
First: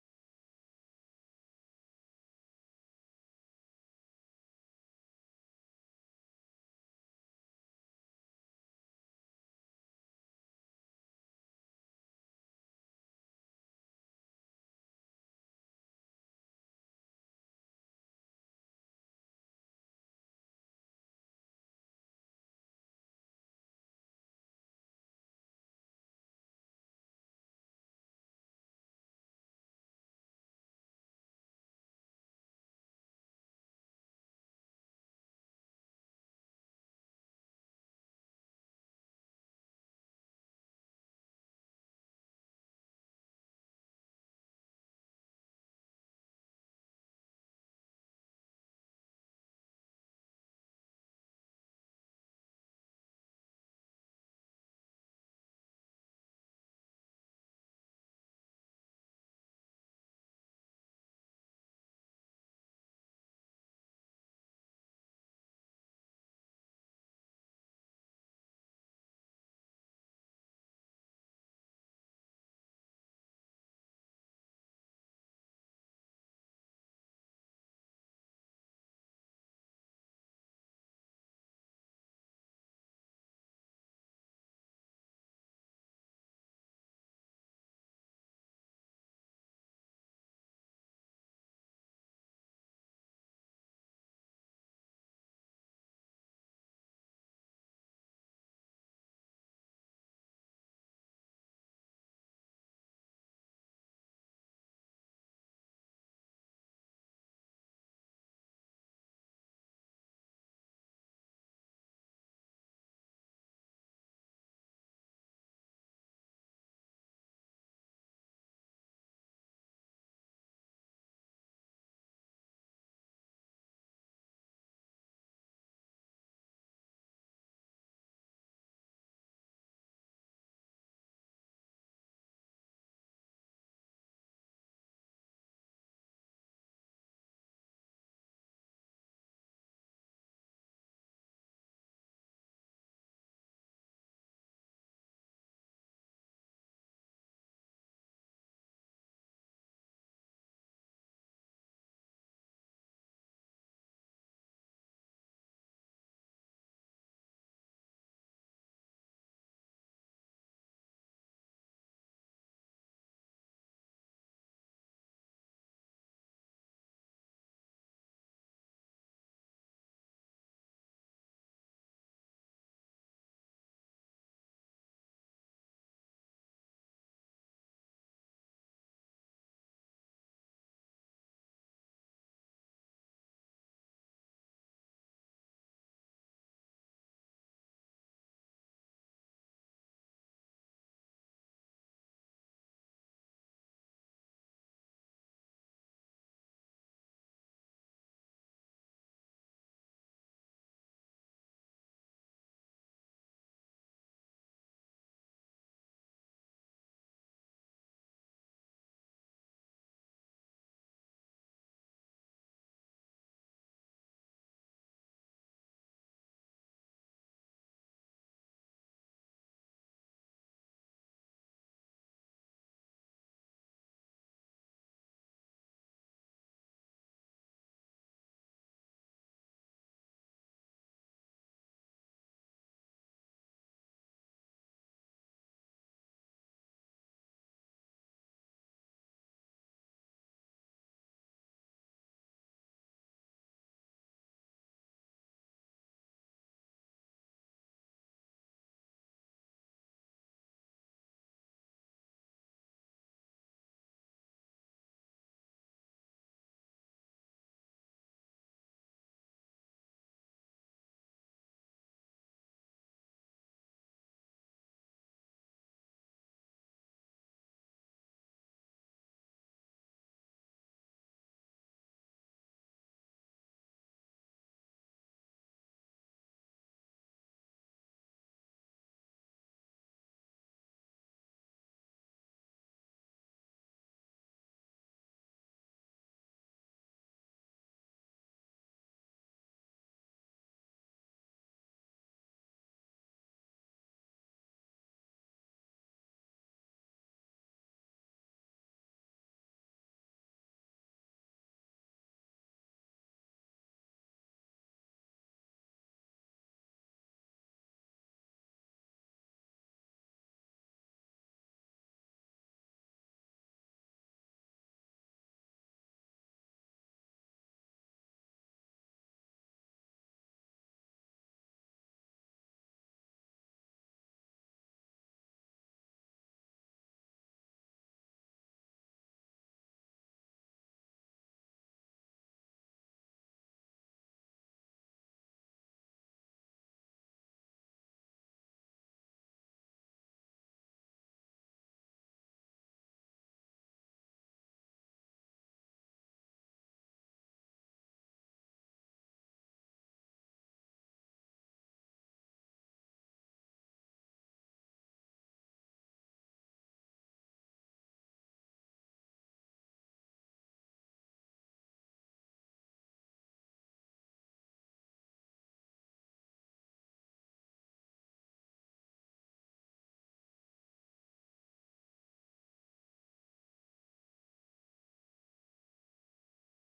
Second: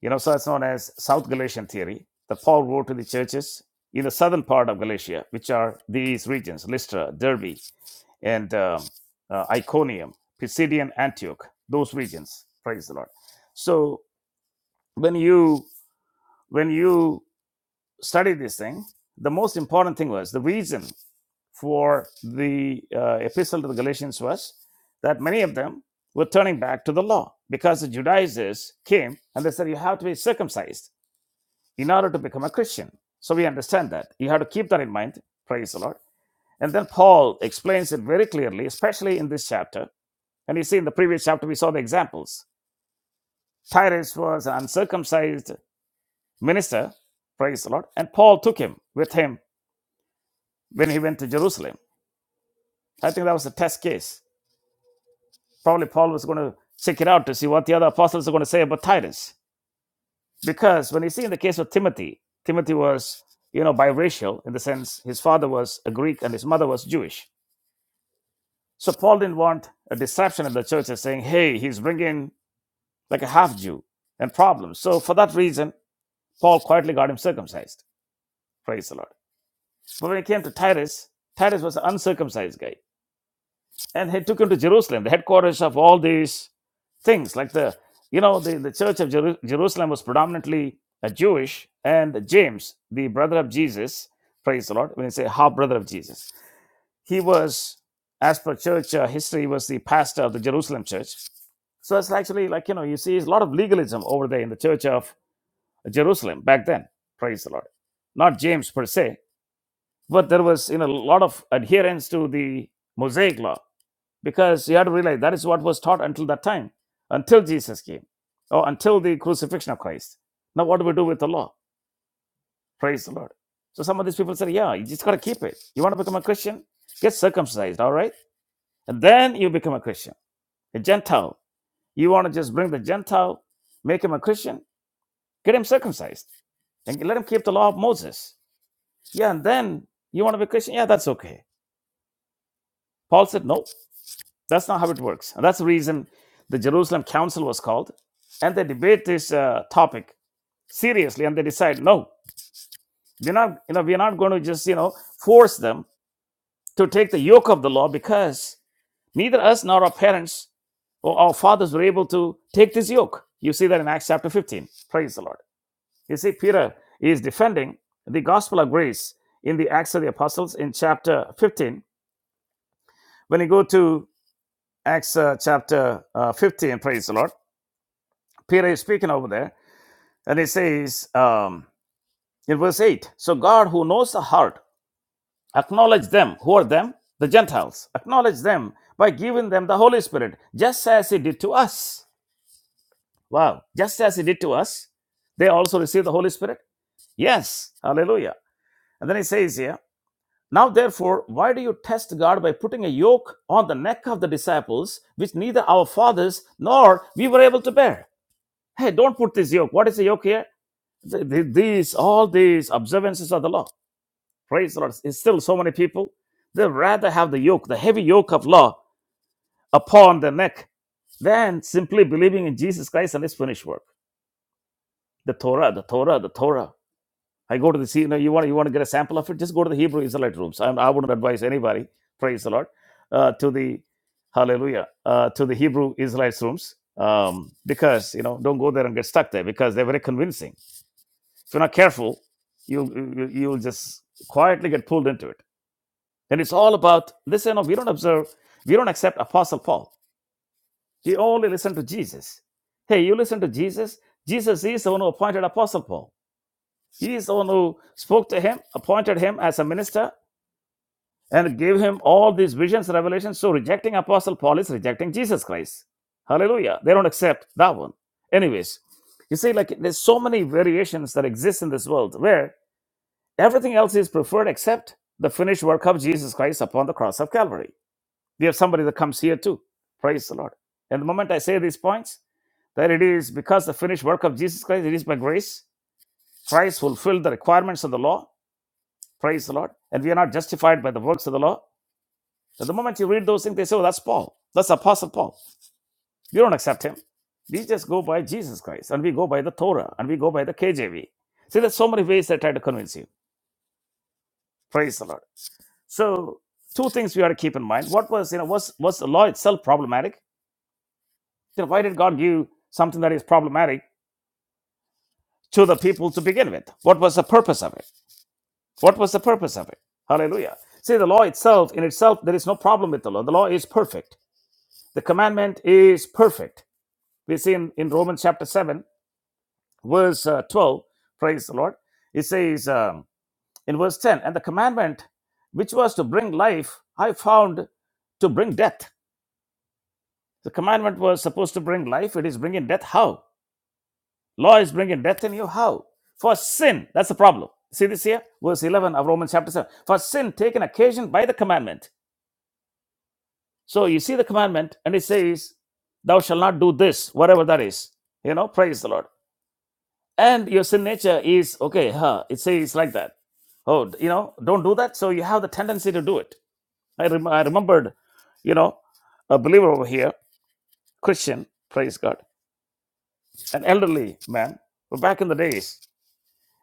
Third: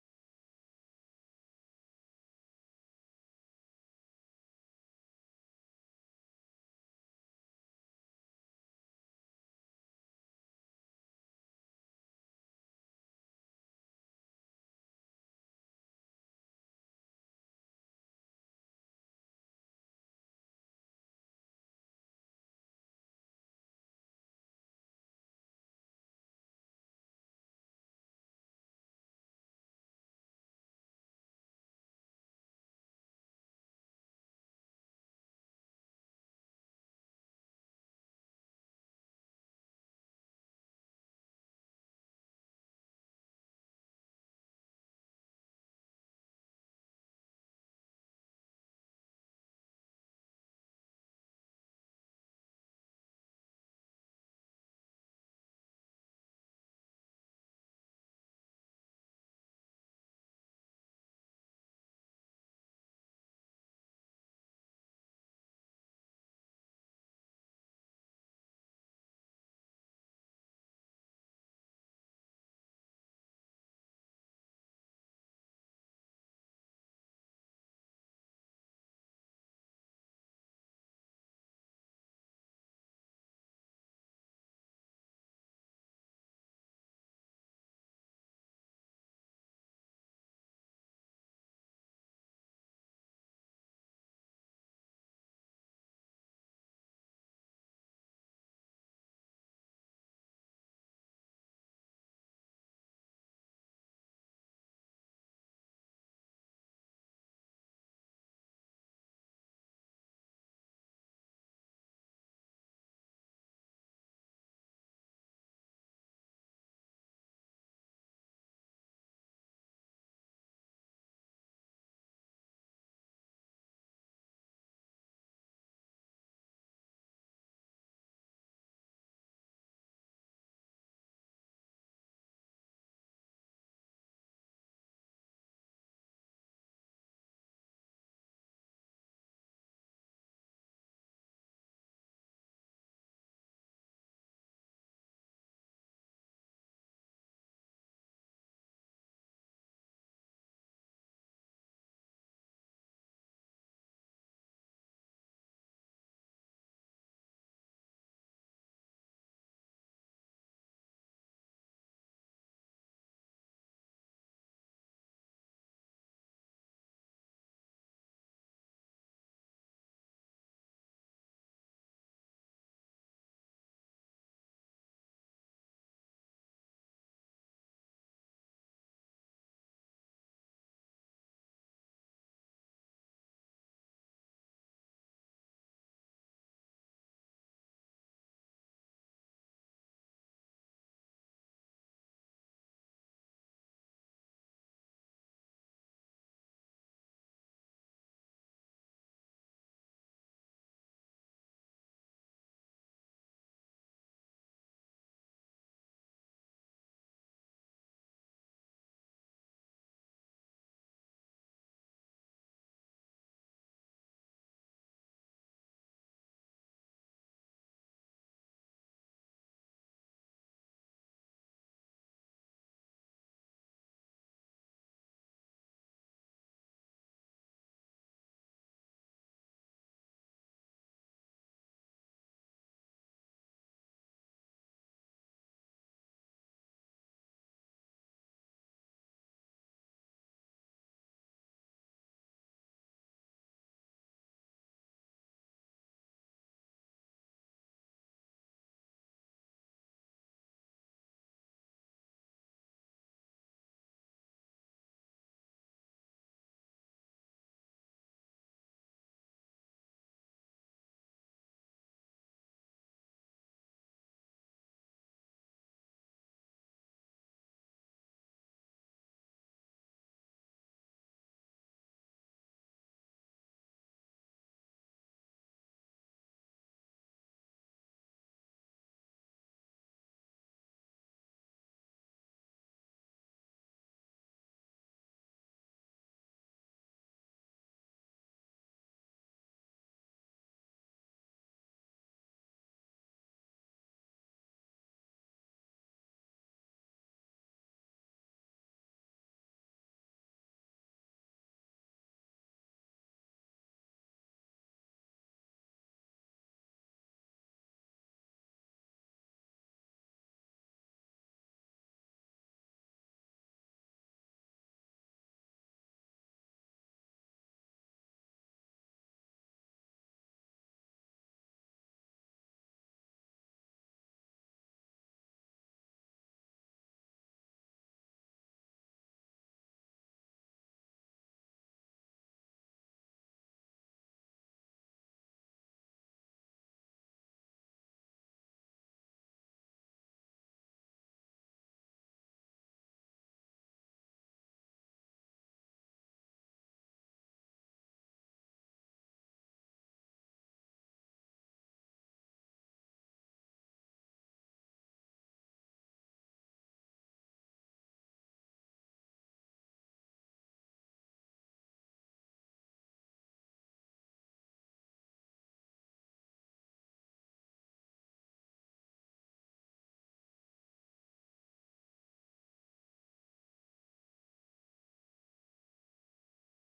S2: You know, so it's known as South Galatian theory. The Paul wrote to the churches in the southern part of Galatia, which are these regions Lystra, Derbe, and um, uh, Iconium, Pisidian Antioch, those regions. Praise the Lord. So when you when you study this thing, the most important thing was the reason for the uh, epistle to the Galatians was that many of them were turning back to the law because the Judaizers came and they said you have to be circumcised in order to become a Christian. So we understand that. You have to keep that in mind. Praise the Lord. And then Paul explains it very clearly, especially in this chapter. And you see, in the previous chapter, we saw the examples. Tyrus was an uncircumcised minister. Praise the Lord. And Paul took him with him when he went to Jerusalem. I think that was a test case. Probably Paul was going to check it out to see what the other apostles are going to say about Titus. Because when you see in the case of Timothy, Timothy was, you know, biracial in the sense his father was a Greek and his mother was Jewish. So Paul didn't want a disruption in the church as saying, hey, he's bringing like a half Jew and problems. So for that reason, Paul quietly got him circumcised. Praise the Lord. But when it came to Titus, Titus was an uncircumcised guy. And he took him to Jerusalem, the headquarters of all these things. Like the, you know, the, the church of Jeru- Jerusalem was predominantly a Jewish. And James, the brother of Jesus, praise the Lord, when you say half brother of Jesus, he was, as per church uh, history, he was the pastor of the Jerusalem church So it's actually like, you know, you see a lot of legalism over there in the church of Jerusalem back then. Praise the Lord. Not James per se, but there was, you know, a lot of adherence to the Mosaic law because you had to realize that is what was taught until that time, until Jesus came or until the crucifixion of Christ. Now, what do we do with the law? Praise the Lord. So some of these people say, yeah, you just got to keep it. You want to become a Christian? Get circumcised, all right? And then you become a Christian, a Gentile. You want to just bring the Gentile, make him a Christian? Get him circumcised and let him keep the law of Moses. Yeah, and then you want to be Christian? Yeah, that's okay. Paul said, no, that's not how it works. And that's the reason the Jerusalem Council was called. And they debate this uh, topic seriously and they decide, no, we're not, you know, we're not going to just, you know, force them to take the yoke of the law because neither us nor our parents or our fathers were able to take this yoke. You see that in Acts chapter 15. Praise the Lord. You see, Peter is defending the gospel of grace in the Acts of the Apostles in chapter 15. When you go to Acts uh, chapter uh, 15, praise the Lord, Peter is speaking over there, and he says um, in verse 8 So God, who knows the heart, acknowledge them. Who are them? The Gentiles. Acknowledge them by giving them the Holy Spirit, just as He did to us. Wow. Just as He did to us, they also received the Holy Spirit? Yes. Hallelujah. And then He says here, Now, therefore, why do you test God by putting a yoke on the neck of the disciples, which neither our fathers nor we were able to bear? Hey, don't put this yoke. What is the yoke here? These, all these observances of the law. Praise the Lord. It's still so many people, they rather have the yoke, the heavy yoke of law upon their neck than simply believing in Jesus Christ and his finished work. The Torah, the Torah, the Torah. I go to the you know, you want you want to get a sample of it, just go to the Hebrew Israelite rooms. I, I wouldn't advise anybody, praise the Lord, uh, to the Hallelujah, uh, to the Hebrew Israelite rooms um, because you know don't go there and get stuck there because they're very convincing. If you're not careful, you you you'll just quietly get pulled into it. And it's all about listen. no, We don't observe, we don't accept Apostle Paul. We only listen to Jesus. Hey, you listen to Jesus. Jesus is the one who appointed Apostle Paul. He is the one who spoke to him, appointed him as a minister, and gave him all these visions, revelations. So rejecting Apostle Paul is rejecting Jesus Christ. Hallelujah. They don't accept that one. Anyways, you see, like there's so many variations that exist in this world where everything else is preferred except the finished work of Jesus Christ upon the cross of Calvary. We have somebody that comes here too. Praise the Lord. And the moment I say these points, that it is because the finished work of Jesus Christ, it is by grace. Christ fulfilled the requirements of the law Praise the Lord. And we are not justified by the works of the law. At the moment you read those things, they say, oh, that's Paul. That's Apostle Paul. We don't accept him. We just go by Jesus Christ and we go by the Torah and we go by the KJV. See, there's so many ways they try to convince you. Praise the Lord. So, two things we ought to keep in mind. What was, you know, was, was the law itself problematic? You know, why did God give something that is problematic to the people to begin with? What was the purpose of it? What was the purpose of it? Hallelujah. See, the law itself, in itself, there is no problem with the law. The law is perfect. The commandment is perfect. We see in, in Romans chapter 7, verse uh, 12, praise the Lord. It says um, in verse 10, and the commandment which was to bring life, I found to bring death. The commandment was supposed to bring life, it is bringing death. How? Law is bringing death in you. How? For sin, that's the problem. See this here? Verse 11 of Romans chapter 7. For sin taken occasion by the commandment. So you see the commandment, and it says, Thou shalt not do this, whatever that is. You know, praise the Lord. and your sin nature is okay huh it says like that oh you know don't do that so you have the tendency to do it i, rem- I remembered you know a believer over here christian praise god an elderly man but back in the days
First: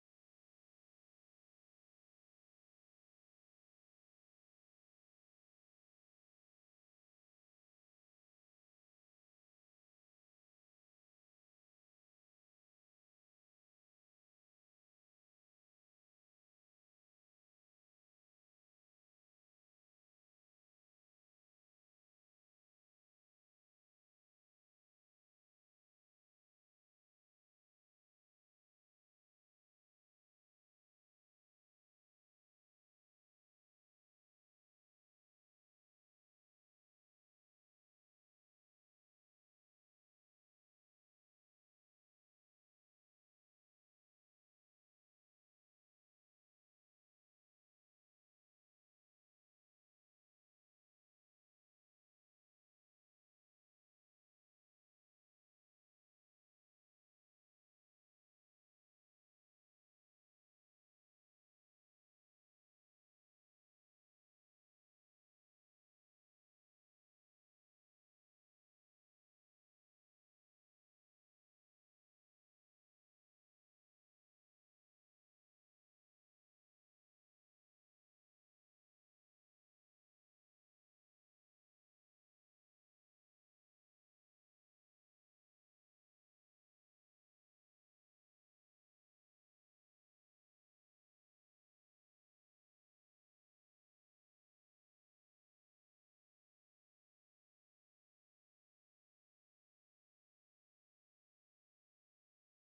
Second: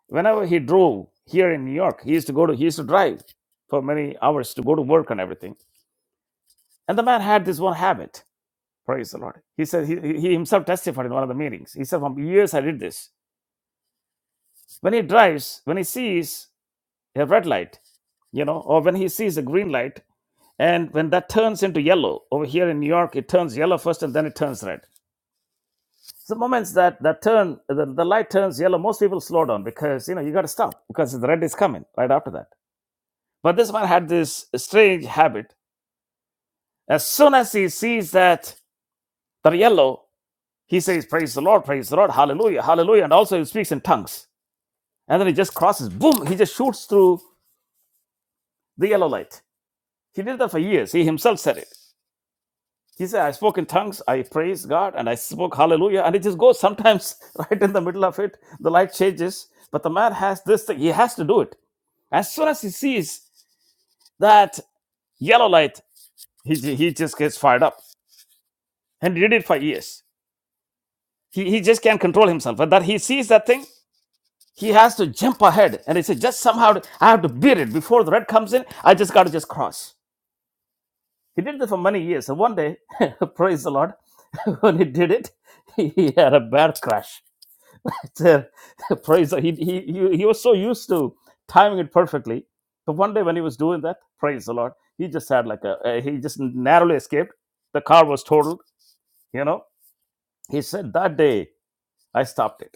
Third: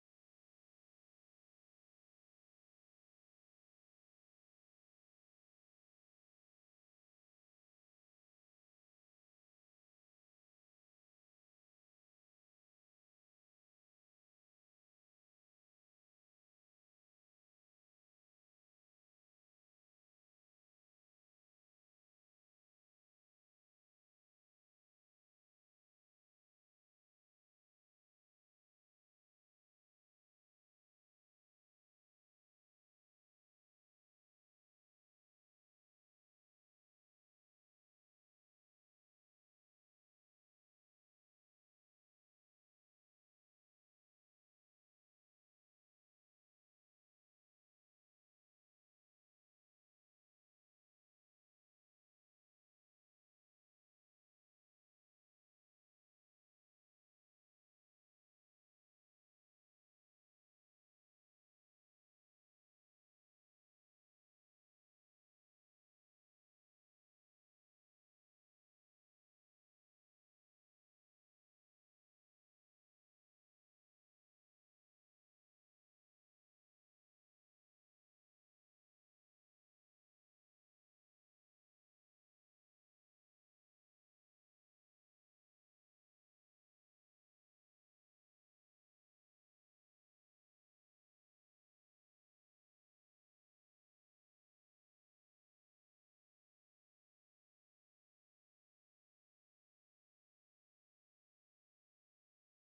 S2: whenever he drove here in new york he used to go to he used to drive for many hours to go to work and everything and the man had this one habit praise the lord he said he, he he himself testified in one of the meetings he said from years i did this when he drives when he sees a red light, you know, or when he sees a green light, and when that turns into yellow, over here in New York, it turns yellow first and then it turns red. So the moments that that turn, the, the light turns yellow, most people slow down because you know you got to stop because the red is coming right after that. But this man had this strange habit. As soon as he sees that the yellow, he says, "Praise the Lord, praise the Lord, Hallelujah, Hallelujah," and also he speaks in tongues. And then he just crosses, boom, he just shoots through the yellow light. He did that for years. He himself said it. He said, I spoke in tongues, I praised God, and I spoke hallelujah. And it just goes sometimes right in the middle of it, the light changes. But the man has this thing, he has to do it. As soon as he sees that yellow light, he, he just gets fired up. And he did it for years. He, he just can't control himself. But that he sees that thing, he has to jump ahead. And he said, just somehow, to- I have to beat it. Before the red comes in, I just got to just cross. He did this for many years. And one day, praise the Lord, when he did it, he had a bad crash So, praise the- he, he he he was so used to timing it perfectly So one day when he was doing that praise the lord he just had like a, a he just narrowly escaped the car was totaled you know he said that day i stopped it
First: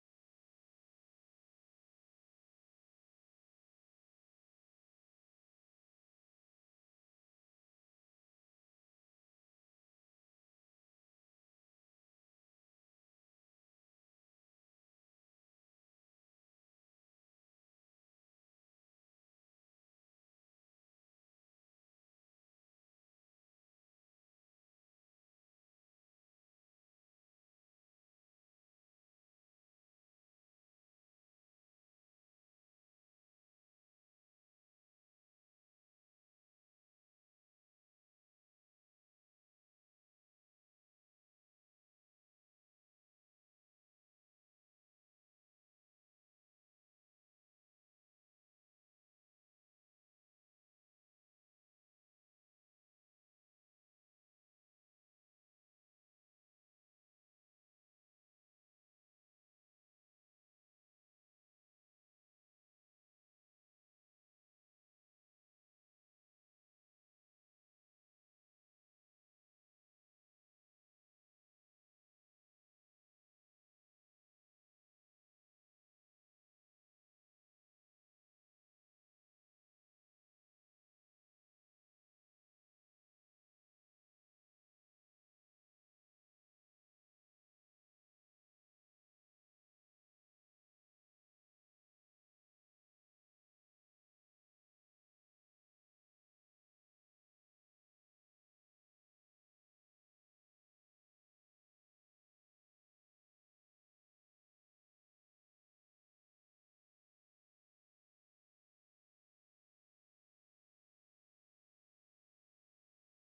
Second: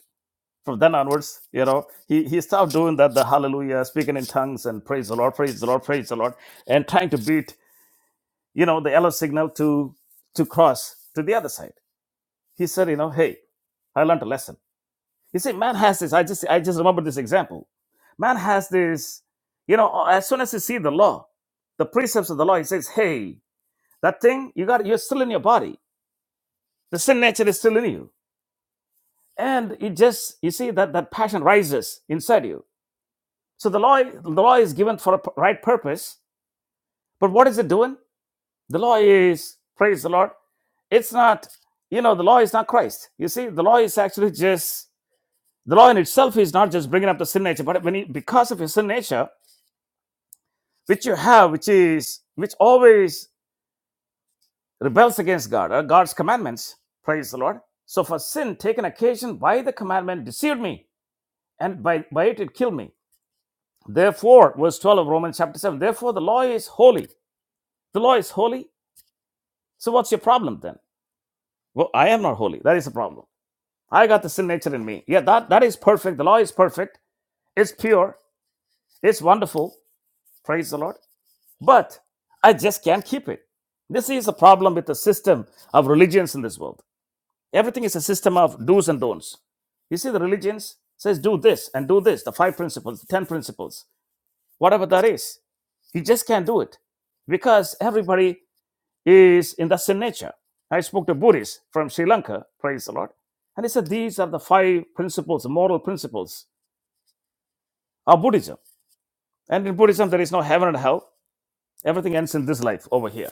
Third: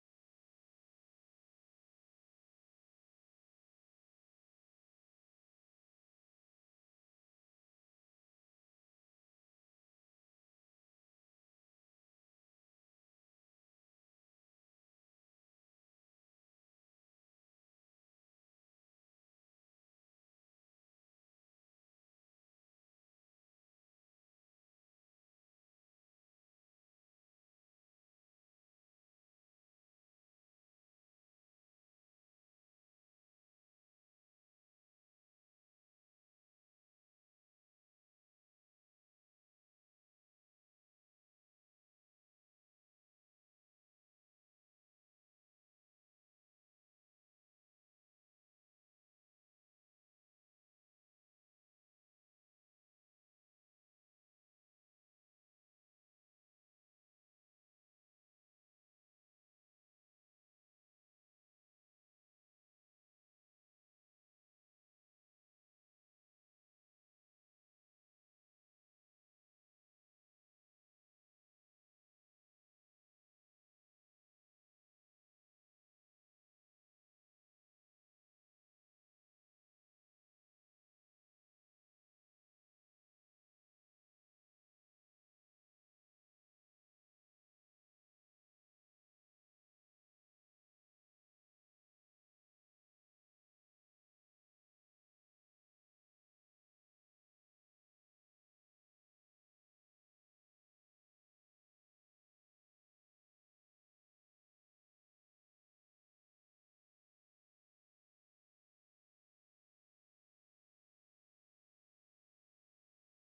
S2: from then onwards you know he he stopped doing that the hallelujah speaking in tongues and praise the lord praise the lord praise the lord and trying to beat you know the yellow signal to to cross to the other side he said you know hey i learned a lesson You see, man has this. I just I just remember this example. Man has this, you know, as soon as you see the law, the precepts of the law, he says, Hey, that thing, you got you're still in your body. The sin nature is still in you. And it just you see that that passion rises inside you. So the law the law is given for a p- right purpose, but what is it doing? The law is, praise the Lord, it's not, you know, the law is not Christ. You see, the law is actually just the law in itself is not just bringing up the sin nature, but when you, because of your sin nature, which you have, which is which always rebels against God, uh, God's commandments. Praise the Lord. So for sin taken occasion by the commandment deceived me, and by, by it it killed me. Therefore, verse 12 of Romans chapter 7, therefore the law is holy. The law is holy. So what's your problem then? Well, I am not holy. That is the problem. I got the sin nature in me. Yeah, that, that is perfect. The law is perfect. It's pure. It's wonderful. Praise the Lord. But I just can't keep it. This is a problem with the system of religions in this world. Everything is a system of do's and don'ts. You see, the religions says do this and do this, the five principles, the ten principles, whatever that is. You just can't do it because everybody is in the sin nature. I spoke to Buddhists from Sri Lanka, praise the Lord, and he said these are the five principles, moral principles of Buddhism. And in Buddhism, there is no heaven and hell. Everything ends in this life over here.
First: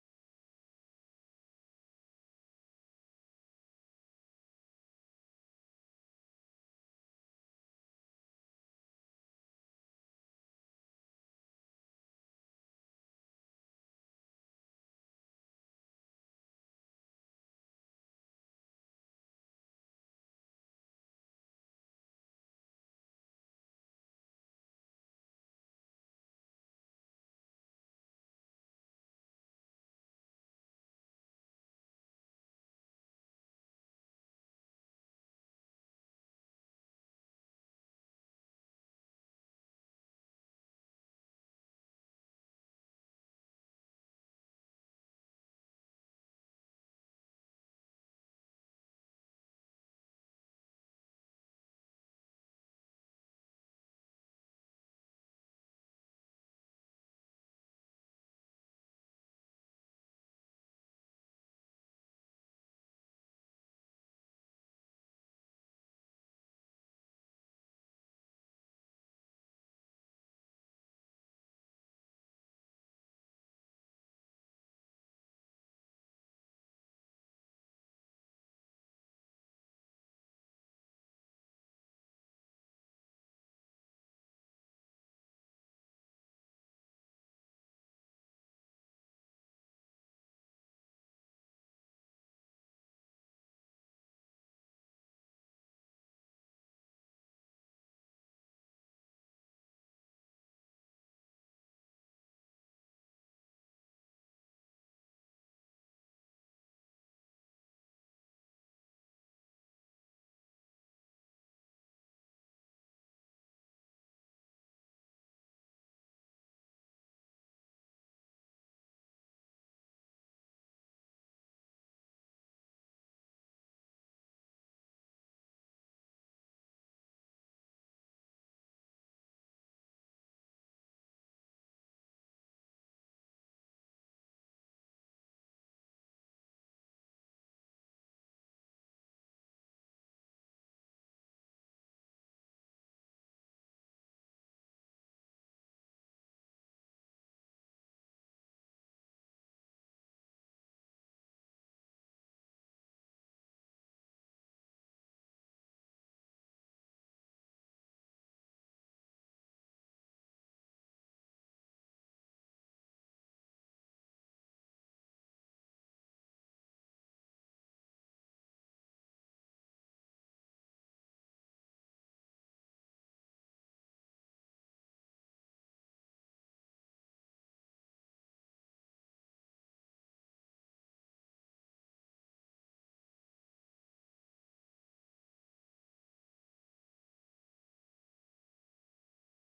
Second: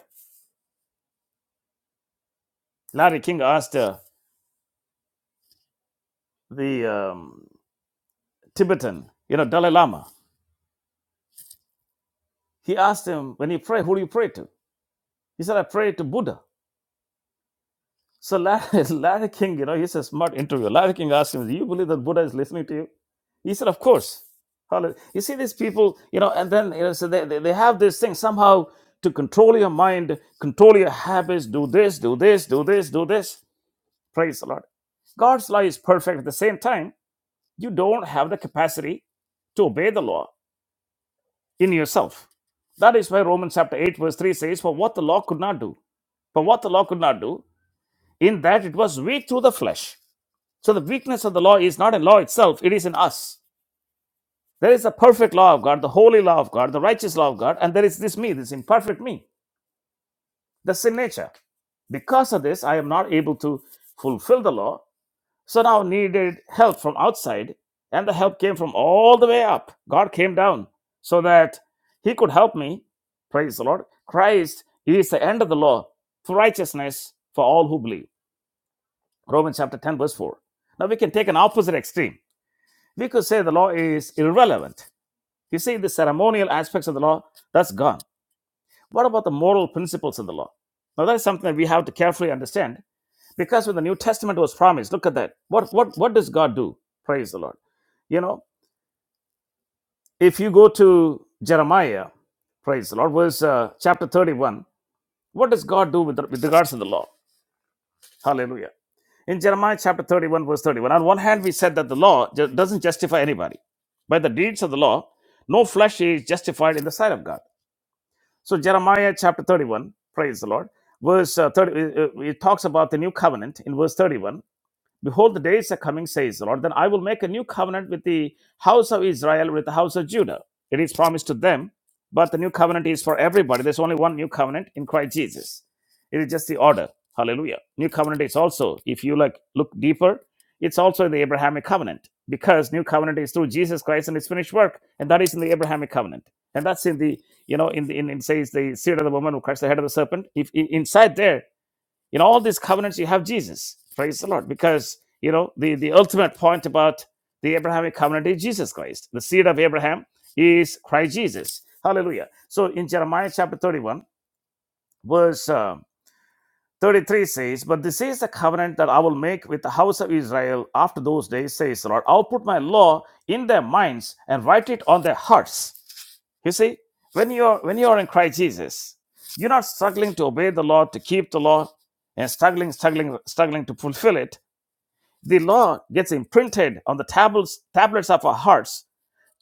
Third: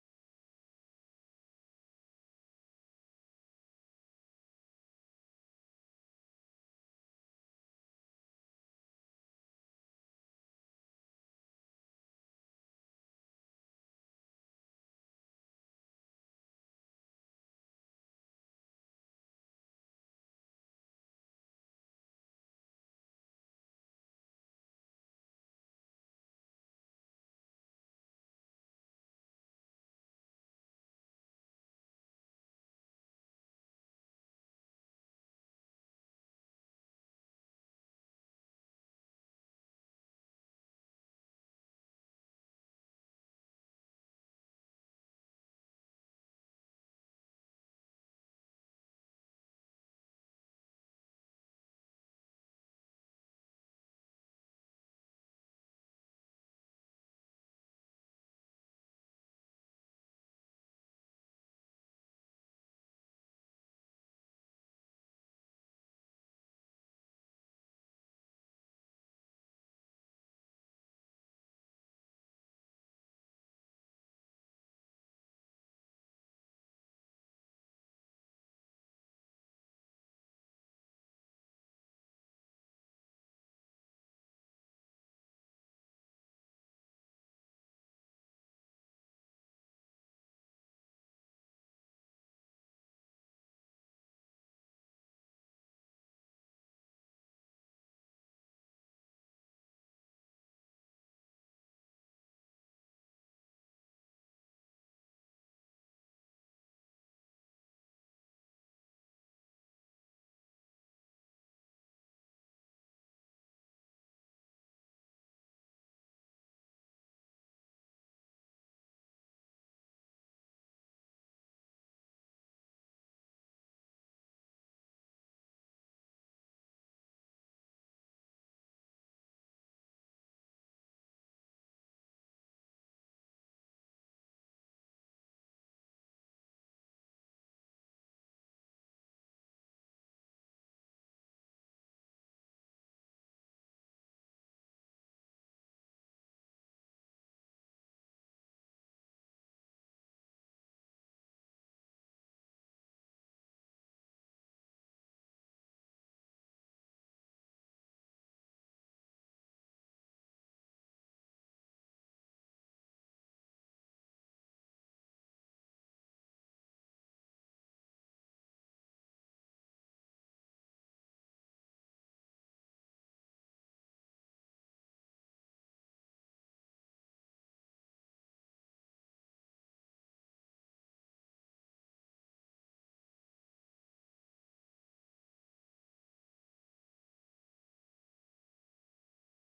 S2: Larry King asked uh, the um, Tibetan, you know, Dalai Lama, he asked him, when you pray, who do you pray to? He said, I pray to Buddha. So Larry, Larry King, you know, he's a smart interviewer. Larry King asked him, do you believe that Buddha is listening to you? He said, of course. Hallelujah. You see these people, you know, and then, you know, so they, they, they have this thing somehow to control your mind, control your habits, do this, do this, do this, do this. Praise the Lord. God's law is perfect. At the same time, you don't have the capacity to obey the law in yourself. That is why Romans chapter 8, verse 3 says, For what the law could not do, for what the law could not do, in that it was weak through the flesh. So the weakness of the law is not in law itself, it is in us. There is the perfect law of God, the holy law of God, the righteous law of God, and there is this me, this imperfect me, the sin nature. Because of this, I am not able to fulfill the law, So now needed help from outside, and the help came from all the way up. God came down so that he could help me. Praise the Lord. Christ is the end of the law for righteousness for all who believe. Romans chapter 10, verse 4. Now we can take an opposite extreme. We could say the law is irrelevant. You see, the ceremonial aspects of the law, that's gone. What about the moral principles of the law? Now, that is something that we have to carefully understand because when the New Testament was promised, look at that. What, what, what does God do? Praise the Lord. You know, if you go to Jeremiah, praise the Lord, verse uh, chapter 31, what does God do with, with regards to the law? Hallelujah. In Jeremiah chapter 31, verse 31, on one hand, we said that the law ju- doesn't justify anybody. By the deeds of the law, no flesh is justified in the sight of God. So Jeremiah chapter 31, praise the Lord, verse uh, 30, uh, uh, it talks about the new covenant in verse 31. Behold, the days are coming, says the Lord, then I will make a new covenant with the house of Israel, with the house of Judah. It is promised to them, but the new covenant is for everybody. There's only one new covenant in Christ Jesus. It is just the order. Hallelujah. New covenant is also, if you like look deeper, it's also the Abrahamic covenant because new covenant is through Jesus Christ and his finished work, and that is in the Abrahamic covenant. And that's in the, you know, in the in, in says the seed of the woman who cuts the head of the serpent. If in, inside there in all these covenants you have jesus praise the lord because you know the, the ultimate point about the abrahamic covenant is jesus christ the seed of abraham is christ jesus hallelujah so in jeremiah chapter 31 verse uh, 33 says but this is the covenant that i will make with the house of israel after those days says the lord i'll put my law in their minds and write it on their hearts you see, when you're when you're in Christ Jesus, you're not struggling to obey the law, to keep the law, and struggling, struggling, struggling to fulfill it. The law gets imprinted on the tablets, tablets of our hearts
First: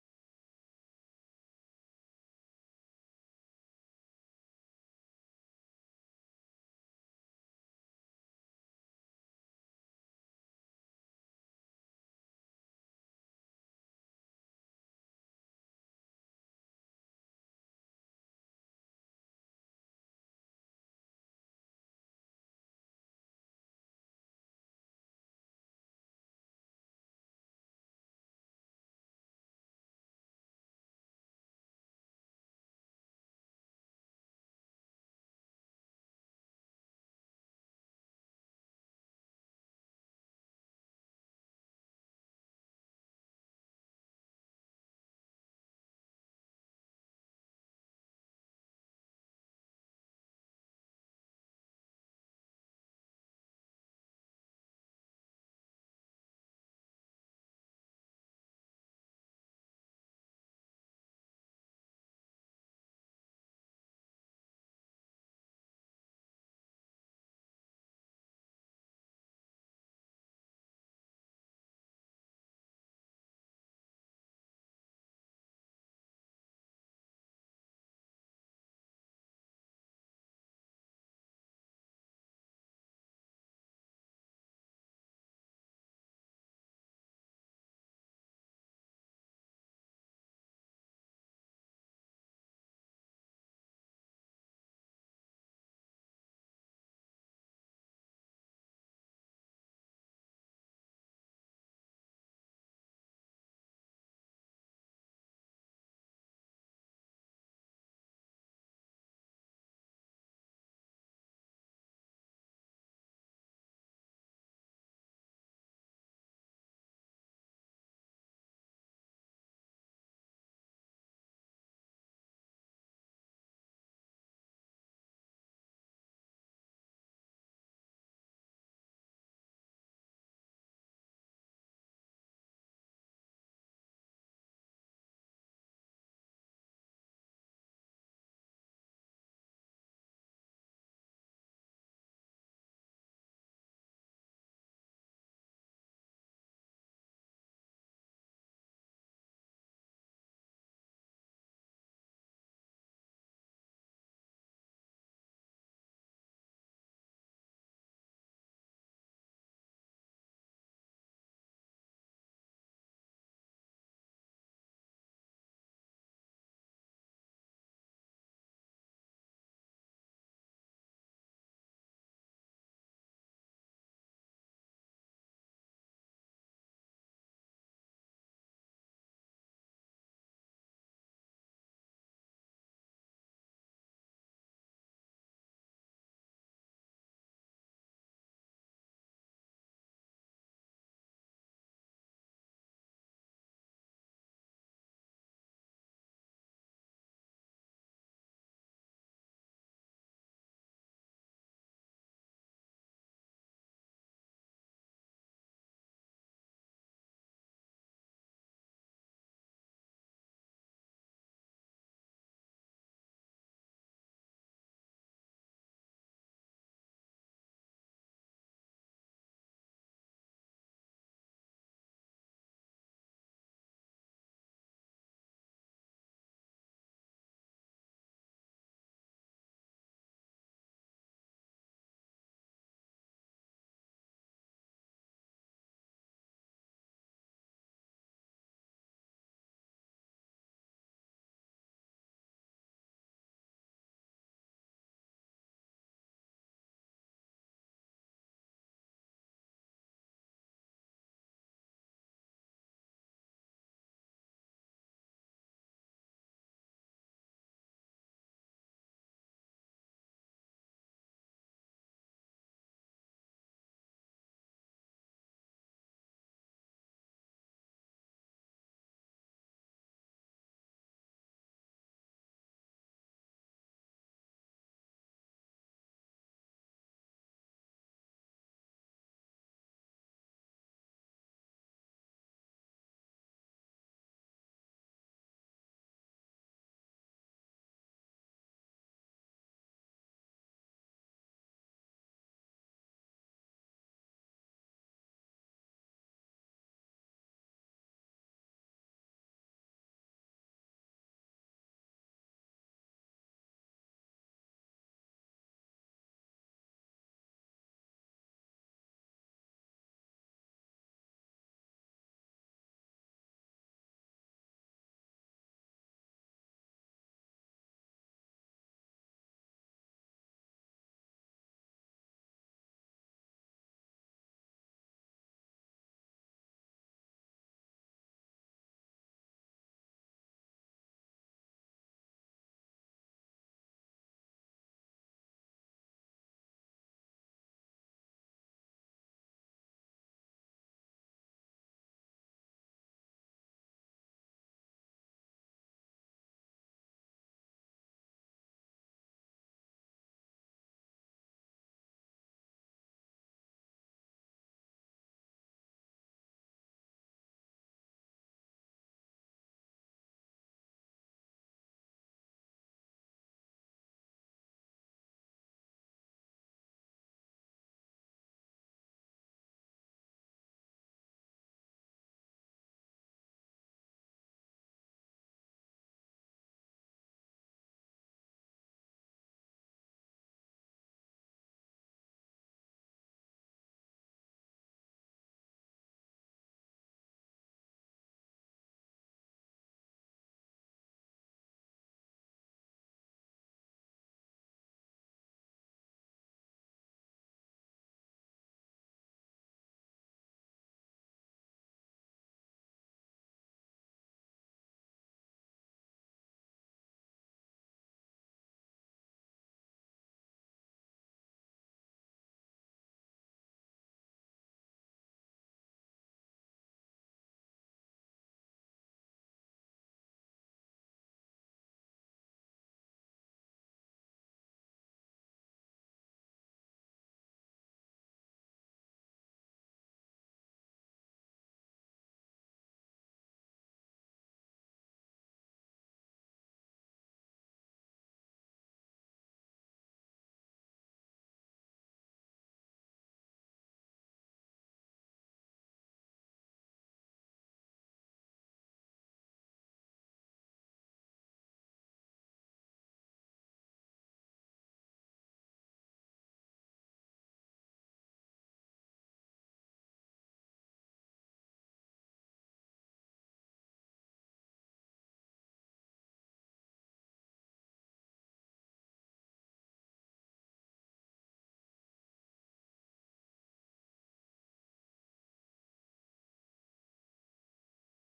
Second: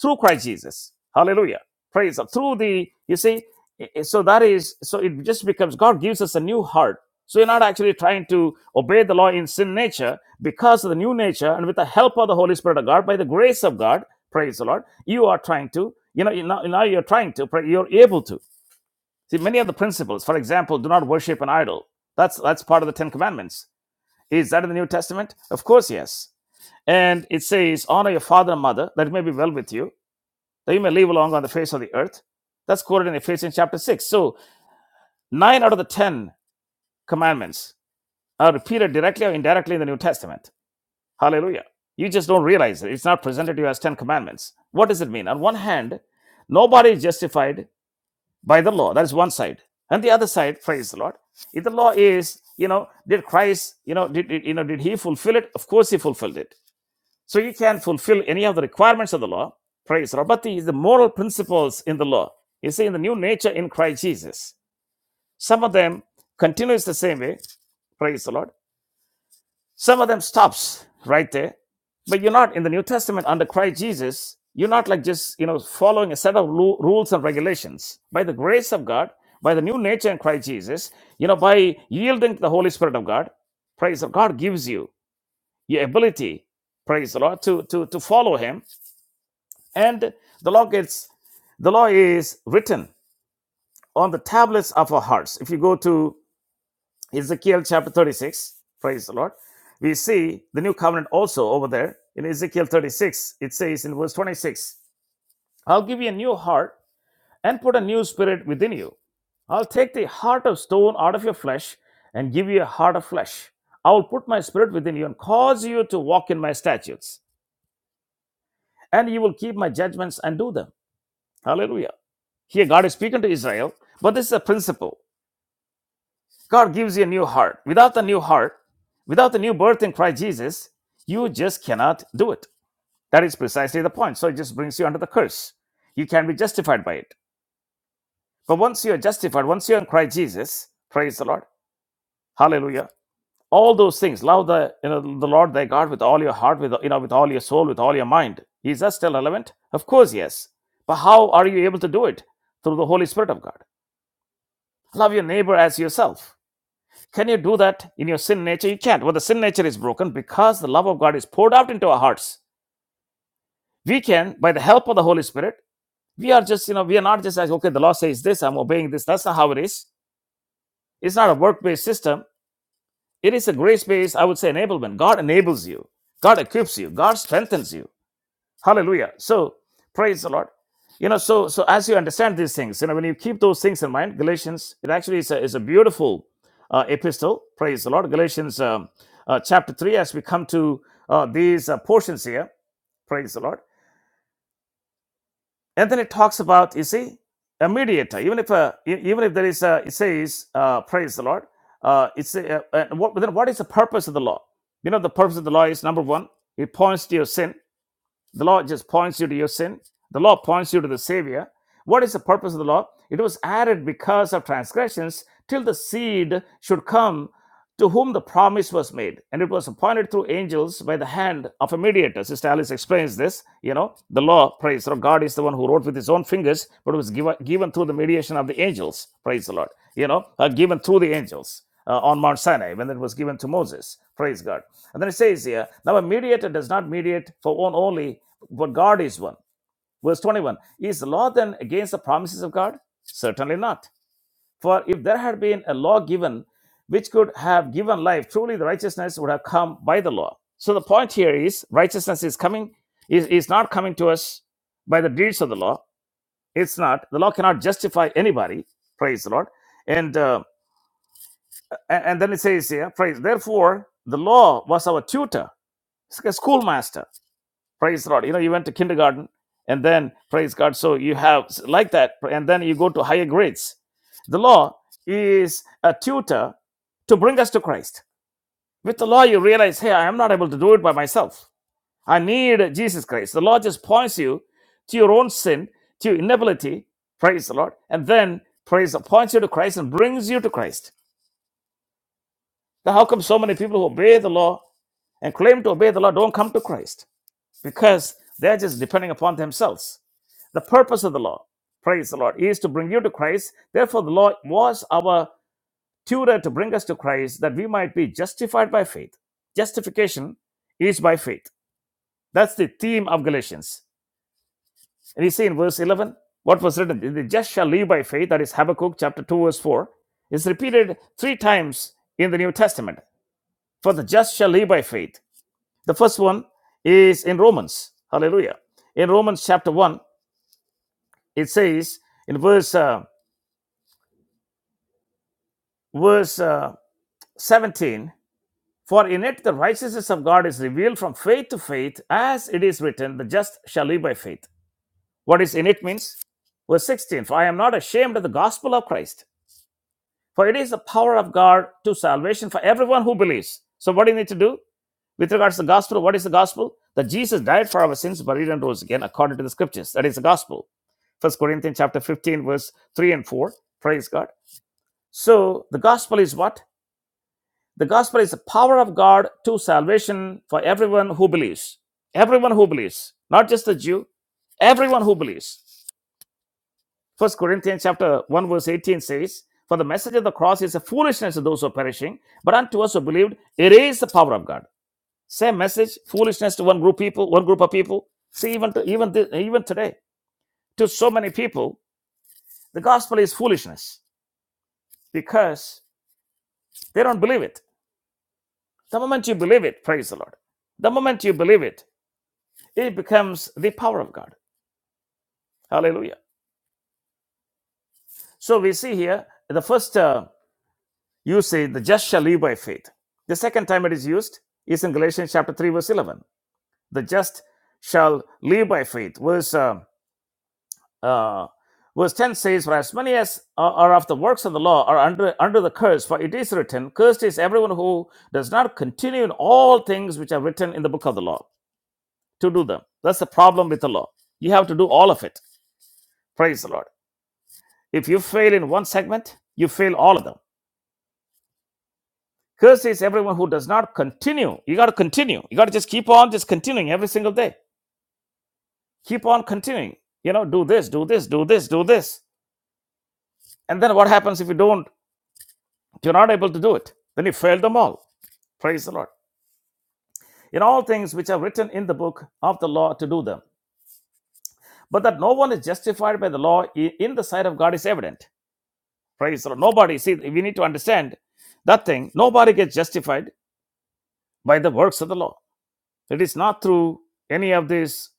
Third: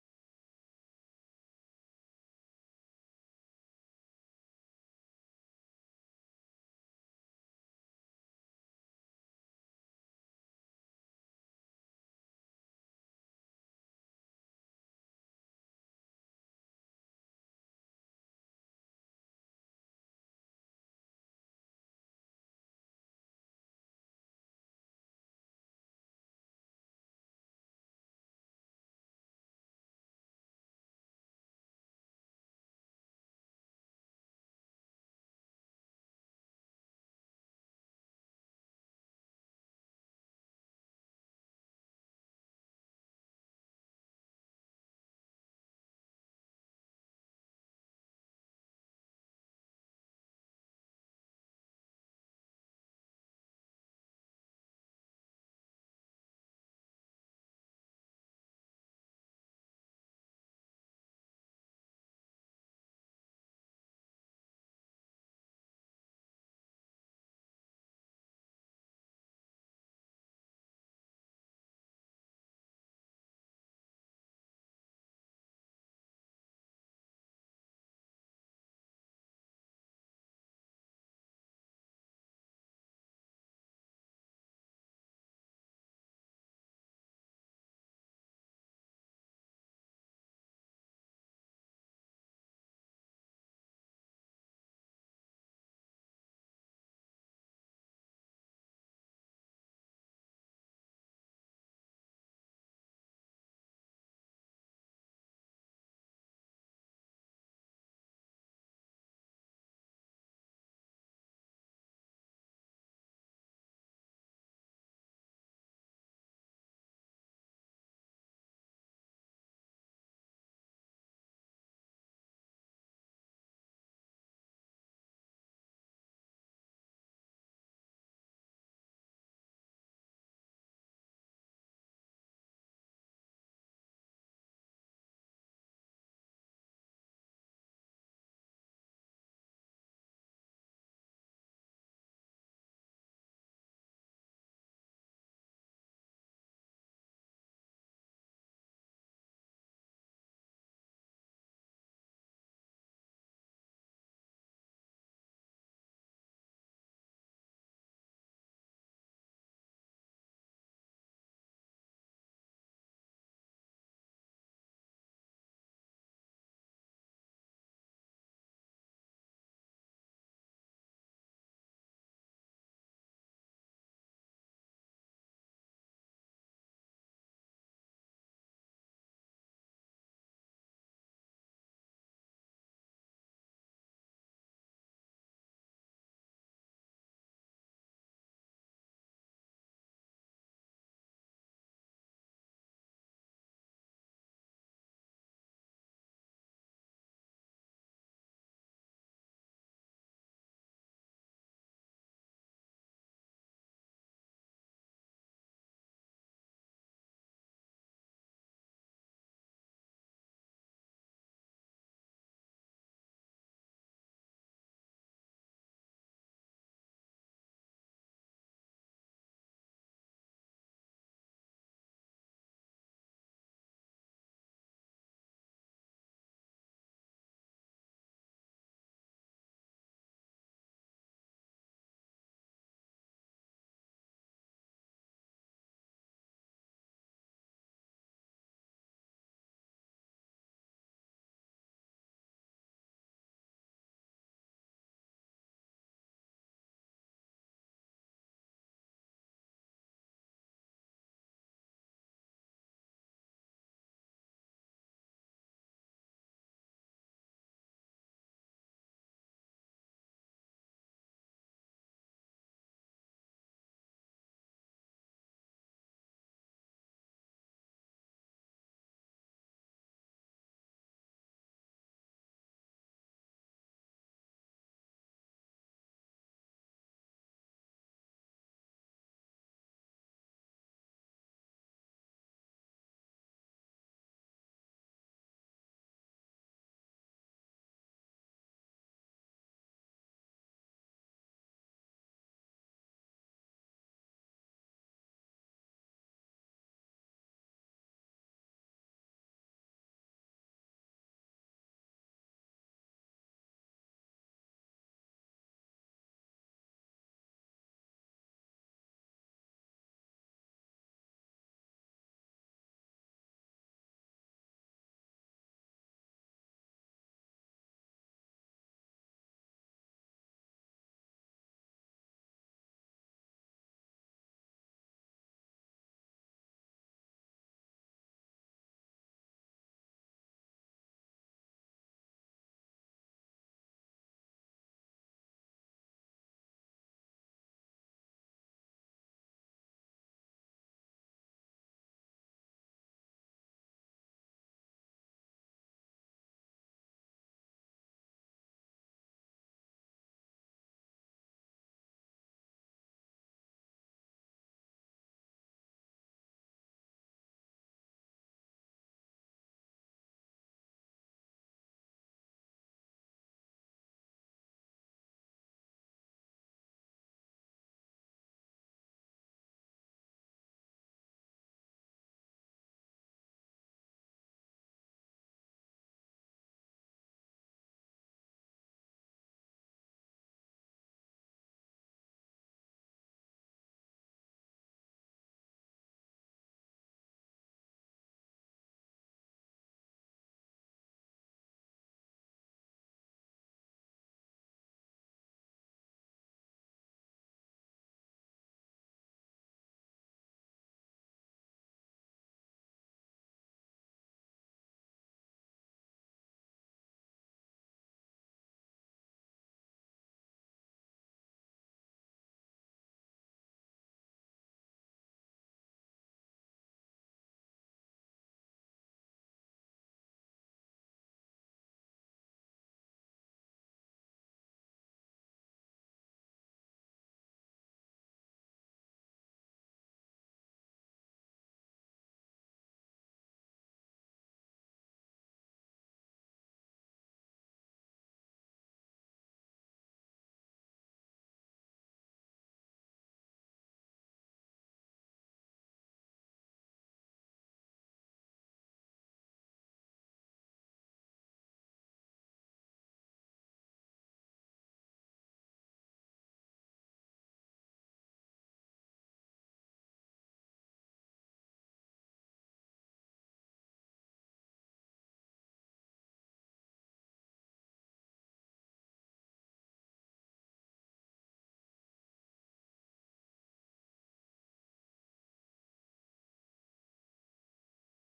S2: through Christ Jesus. Hallelujah. Praise God. Through the, you see, so that is, so it just becomes, God gives us a new heart. So you're not actually trying to obey the law in sin nature because of the new nature and with the help of the Holy Spirit of God, by the grace of God, praise the Lord, you are trying to, you know, now, you're trying to, you're able to. See, many of the principles, for example, do not worship an idol. That's, that's part of the Ten Commandments. Is that in the New Testament? Of course, yes. And it says, honor your father and mother, that it may be well with you that you may live long on the face of the earth. That's quoted in Ephesians chapter 6. So, nine out of the 10 commandments are repeated directly or indirectly in the New Testament. Hallelujah. You just don't realize it. It's not presented to you as 10 commandments. What does it mean? On one hand, nobody is justified by the law. That is one side. And the other side, praise the Lord. If the law is, you know, did Christ, you know, did, did you know, did he fulfill it? Of course he fulfilled it. So you can fulfill any of the requirements of the law. Praise Rabati is the moral principles in the law. You see, in the new nature in Christ Jesus. Some of them continues the same way. Praise the Lord. Some of them stops right there. But you're not in the New Testament under Christ Jesus. You're not like just you know following a set of lu- rules and regulations. By the grace of God, by the new nature in Christ Jesus, you know, by yielding to the Holy Spirit of God, praise the Lord, God gives you your ability, praise the Lord, to to to follow Him and the law gets the law is written on the tablets of our hearts if you go to ezekiel chapter 36 praise the lord we see the new covenant also over there in ezekiel 36 it says in verse 26 i'll give you a new heart and put a new spirit within you i'll take the heart of stone out of your flesh and give you a heart of flesh i will put my spirit within you and cause you to walk in my statutes and you will keep my judgments and do them Hallelujah. Here, God is speaking to Israel, but this is a principle. God gives you a new heart. Without the new heart, without the new birth in Christ Jesus, you just cannot do it. That is precisely the point. So it just brings you under the curse. You can be justified by it. But once you are justified, once you're in Christ Jesus, praise the Lord. Hallelujah. All those things, love the you know, the Lord thy God with all your heart, with you know, with all your soul, with all your mind. Is that still relevant? Of course, yes. But how are you able to do it? Through the Holy Spirit of God. Love your neighbor as yourself. Can you do that in your sin nature? You can't. Well, the sin nature is broken because the love of God is poured out into our hearts. We can, by the help of the Holy Spirit, we are just, you know, we are not just like, okay, the law says this, I'm obeying this. That's not how it is. It's not a work based system. It is a grace based, I would say, enablement. God enables you, God equips you, God strengthens you. Hallelujah. So praise the Lord. You know, so so as you understand these things, you know, when you keep those things in mind, Galatians, it actually is a, is a beautiful uh, epistle. Praise the Lord. Galatians um, uh, chapter three, as we come to uh, these uh, portions here, praise the Lord. And then it talks about, you see, a mediator. Even if a, e- even if there is a, it says, uh, praise the Lord. Uh, it's a, uh, uh, what, then what is the purpose of the law? You know, the purpose of the law is number one, it points to your sin the law just points you to your sin. The law points you to the Savior. What is the purpose of the law? It was added because of transgressions till the seed should come to whom the promise was made. And it was appointed through angels by the hand of a mediator. Sister Alice explains this. You know, the law, praise the Lord. God is the one who wrote with his own fingers, but it was given, given through the mediation of the angels, praise the Lord. You know, uh, given through the angels uh, on Mount Sinai when it was given to Moses. Praise God. And then it says here, now a mediator does not mediate for one only, but God is one. Verse 21 Is the law then against the promises of God? Certainly not. For if there had been a law given which could have given life, truly the righteousness would have come by the law. So the point here is righteousness is coming, is, is not coming to us by the deeds of the law. It's not. The law cannot justify anybody. Praise the Lord. And uh, and, and then it says here, praise. Therefore, the law was our tutor, it's like a schoolmaster. Praise the Lord. You know, you went to kindergarten and then, praise God, so you have like that, and then you go to higher grades. The law is a tutor to bring us to Christ. With the law, you realize, hey, I am not able to do it by myself. I need Jesus Christ. The law just points you to your own sin, to your inability, praise the Lord, and then praise points you to Christ and brings you to Christ. Now, how come so many people who obey the law and claim to obey the law don't come to Christ because they're just depending upon themselves. The purpose of the law, praise the Lord, is to bring you to Christ. Therefore, the law was our tutor to bring us to Christ that we might be justified by faith. Justification is by faith. That's the theme of Galatians. And you see in verse 11 what was written the just shall live by faith, that is Habakkuk chapter 2, verse 4, is repeated three times in the New Testament. For the just shall live by faith. The first one is in Romans. Hallelujah. In Romans chapter 1, it says in verse uh, verse uh, 17, for in it the righteousness of God is revealed from faith to faith, as it is written, the just shall live by faith. What is in it means verse 16, for I am not ashamed of the gospel of Christ, for it is the power of God to salvation for everyone who believes. So what do you need to do? With regards to the gospel, what is the gospel? That Jesus died for our sins, buried, and rose again according to the scriptures. That is the gospel. First Corinthians chapter 15, verse 3 and 4. Praise God. So the gospel is what? The gospel is the power of God to salvation for everyone who believes. Everyone who believes, not just the Jew, everyone who believes. First Corinthians chapter 1, verse 18 says, For the message of the cross is a foolishness to those who are perishing, but unto us who believed, it is the power of God. Same message, foolishness to one group people, one group of people. See, even to, even th- even today, to so many people, the gospel is foolishness because they don't believe it. The moment you believe it, praise the Lord. The moment you believe it, it becomes the power of God. Hallelujah. So we see here the first uh, you say, the just shall live by faith. The second time it is used is in Galatians chapter three, verse eleven. The just shall live by faith. Verse. um uh, verse 10 says, For as many as are of the works of the law are under, under the curse, for it is written, Cursed is everyone who does not continue in all things which are written in the book of the law to do them. That's the problem with the law. You have to do all of it. Praise the Lord. If you fail in one segment, you fail all of them. Cursed is everyone who does not continue. You got to continue. You got to just keep on just continuing every single day. Keep on continuing. You know, do this, do this, do this, do this. And then what happens if you don't? You're not able to do it. Then you failed them all. Praise the Lord. In all things which are written in the book of the law to do them. But that no one is justified by the law in the sight of God is evident. Praise the Lord. Nobody, see, we need to understand that thing. Nobody gets justified by the works of the law. It is not through any of these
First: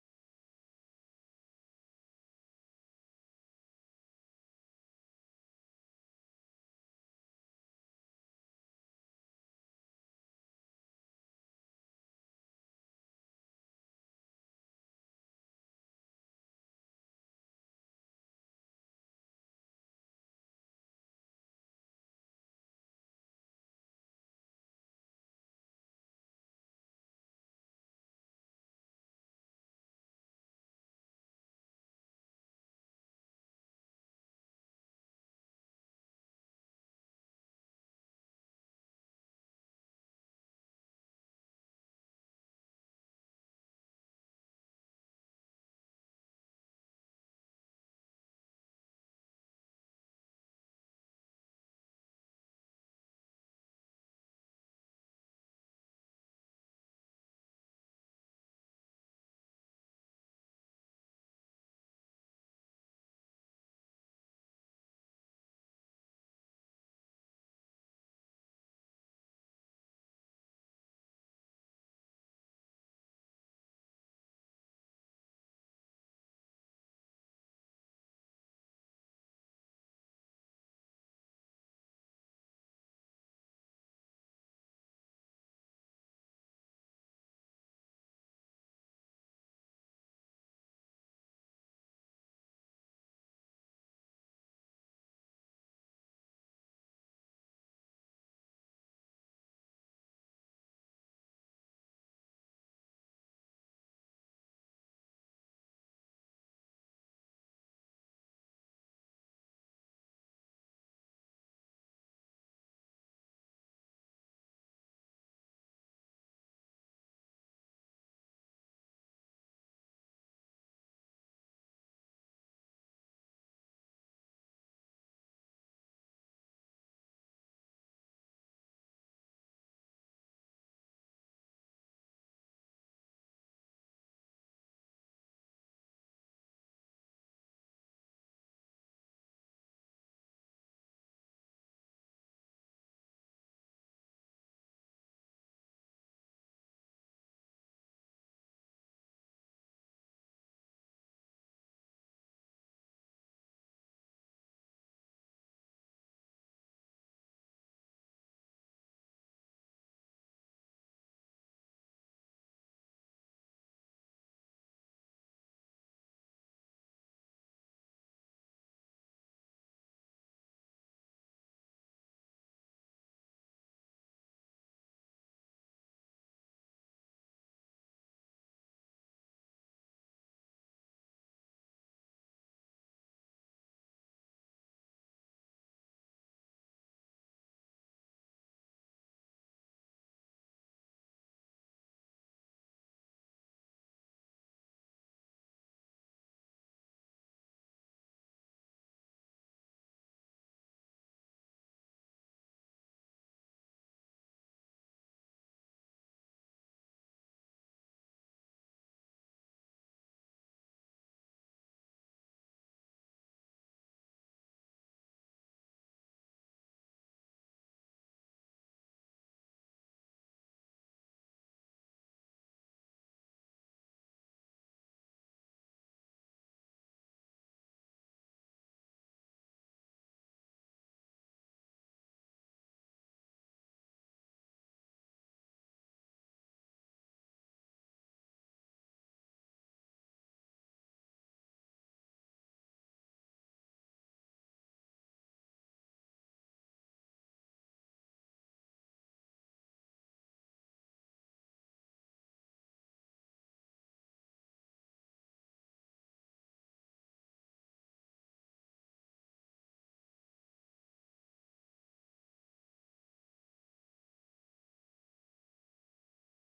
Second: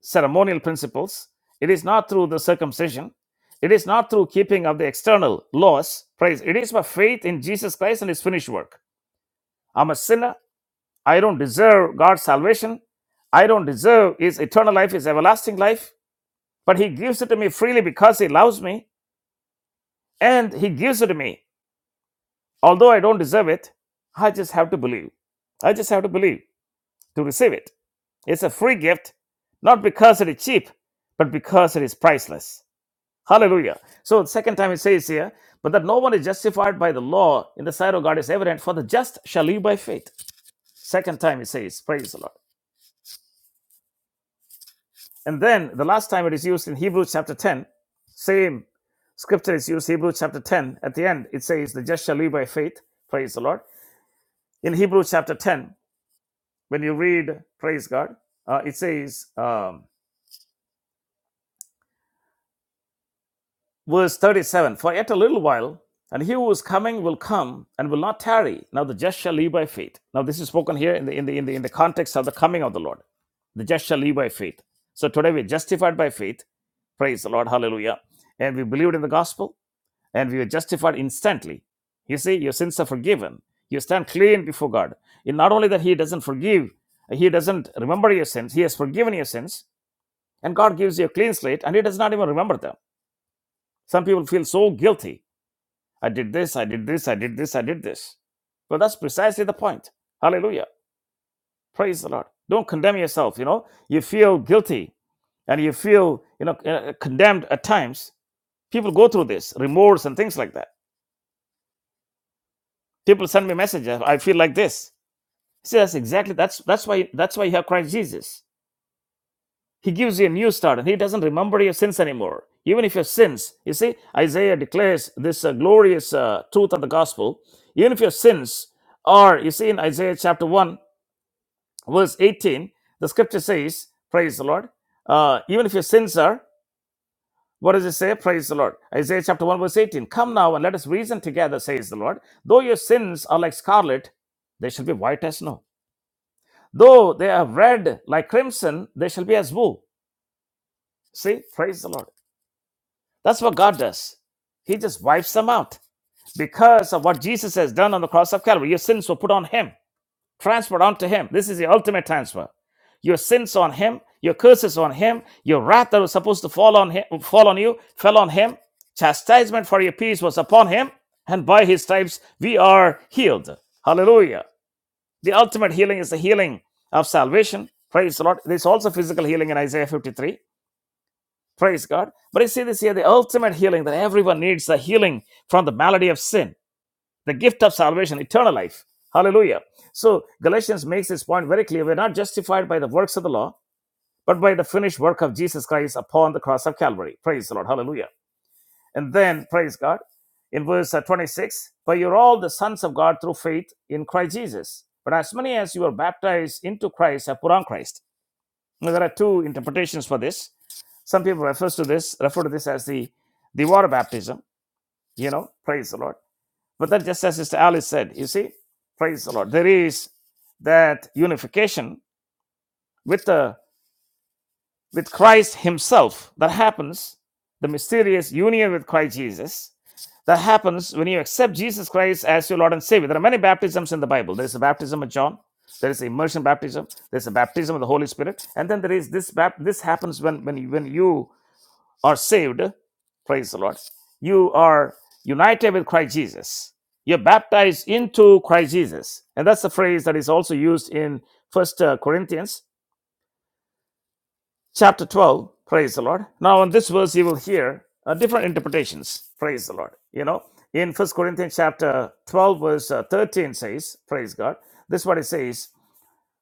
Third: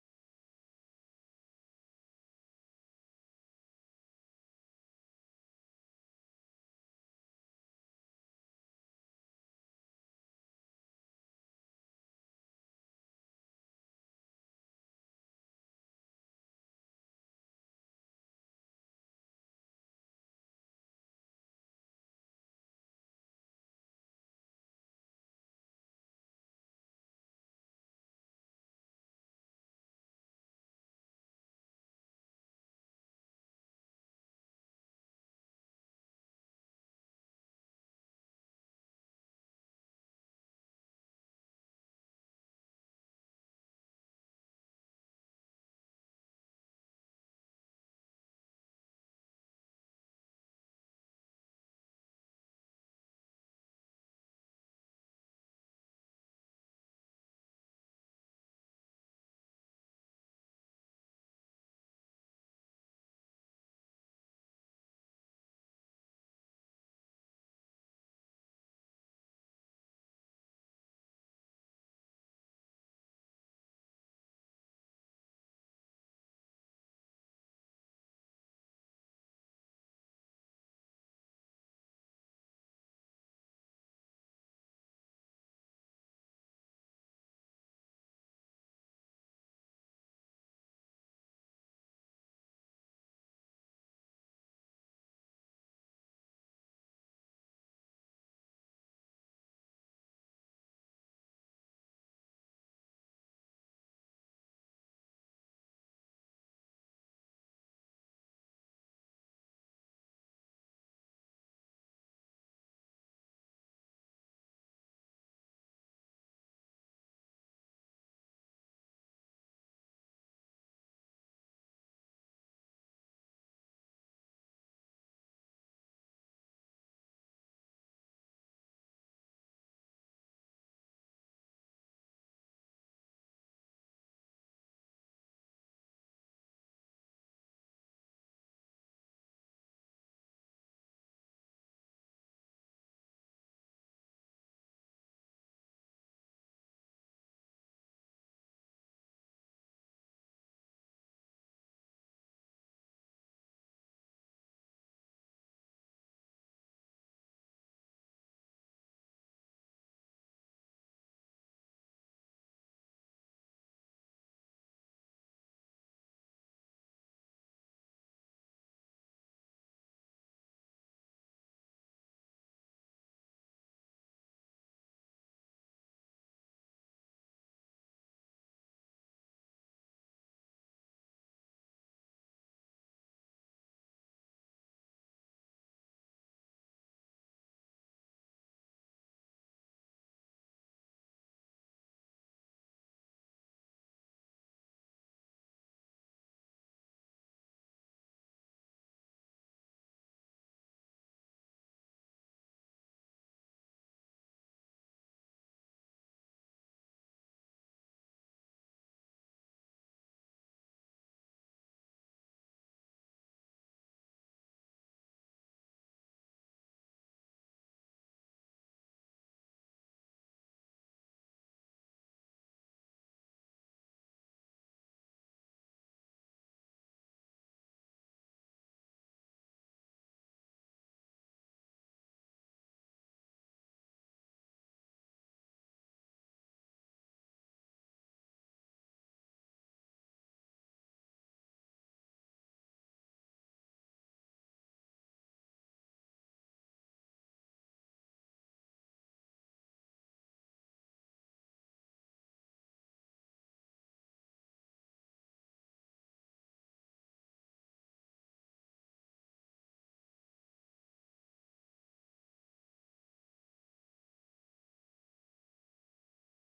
S2: ceremonial principles, it is not through the circumcision, it is not through keeping of the external laws. Praise. It is by faith in Jesus Christ and his finished work. I'm a sinner. I don't deserve God's salvation. I don't deserve His eternal life, His everlasting life. But He gives it to me freely because He loves me and He gives it to me. Although I don't deserve it, I just have to believe. I just have to believe to receive it. It's a free gift, not because it is cheap, but because it is priceless. Hallelujah. So, the second time it says here, but that no one is justified by the law in the sight of God is evident, for the just shall live by faith. Second time it says, Praise the Lord. And then the last time it is used in Hebrews chapter 10, same scripture is used, Hebrews chapter 10. At the end, it says, The just shall live by faith. Praise the Lord. In Hebrews chapter 10, when you read, praise God, uh, it says, um, verse 37 For yet a little while, and he who is coming will come and will not tarry. Now the just shall live by faith. Now this is spoken here in the, in the, in the, in the context of the coming of the Lord. The just shall live by faith. So today we're justified by faith. Praise the Lord. Hallelujah. And we believed in the gospel and we were justified instantly. You see, your sins are forgiven. You stand clean before God. And not only that, He doesn't forgive, He doesn't remember your sins. He has forgiven your sins, and God gives you a clean slate, and He does not even remember them. Some people feel so guilty. I did this, I did this, I did this, I did this. Well, that's precisely the point. Hallelujah. Praise the Lord. Don't condemn yourself. You know, you feel guilty and you feel, you know, uh, condemned at times. People go through this, remorse and things like that People send me messages. I feel like this. See, that's exactly that's that's why that's why you have Christ Jesus. He gives you a new start, and He doesn't remember your sins anymore. Even if your sins, you see, Isaiah declares this uh, glorious uh, truth of the gospel. Even if your sins are, you see, in Isaiah chapter one, verse eighteen, the scripture says, "Praise the Lord." Uh, even if your sins are, what does it say? Praise the Lord. Isaiah chapter one, verse eighteen. Come now and let us reason together, says the Lord. Though your sins are like scarlet, they shall be white as snow Though they are red like crimson, they shall be as wool. See, praise the Lord. That's what God does. He just wipes them out because of what Jesus has done on the cross of Calvary. Your sins were put on Him, transferred onto Him. This is the ultimate transfer. Your sins on Him, your curses on Him, your wrath that was supposed to fall on Him, fall on you, fell on Him. Chastisement for your peace was upon Him, and by His stripes we are healed. Hallelujah. The ultimate healing is the healing of salvation. Praise the Lord. There's also physical healing in Isaiah 53. Praise God. But you see this here the ultimate healing that everyone needs the healing from the malady of sin, the gift of salvation, eternal life. Hallelujah. So Galatians makes this point very clear. We're not justified by the works of the law, but by the finished work of Jesus Christ upon the cross of Calvary. Praise the Lord. Hallelujah. And then, praise God, in verse uh, 26, for you're all the sons of God through faith in Christ Jesus. But as many as you are baptized into Christ have put on Christ. Now, there are two interpretations for this. Some people refers to this, refer to this as the, the water baptism, you know, praise the Lord. But that just as Sister Alice said, you see, praise the Lord. There is that unification with the with Christ Himself that happens, the mysterious union with Christ Jesus that happens when you accept Jesus Christ as your Lord and Savior. There are many baptisms in the Bible. There is the baptism of John. There is the immersion baptism. There is the baptism of the Holy Spirit, and then there is this. Bap- this happens when when you, when you are saved. Praise the Lord. You are united with Christ Jesus. You're baptized into Christ Jesus, and that's the phrase that is also used in First uh, Corinthians chapter 12 praise the lord now on this verse you will hear uh, different interpretations praise the lord you know in first corinthians chapter 12 verse uh, 13 says praise god this is what it says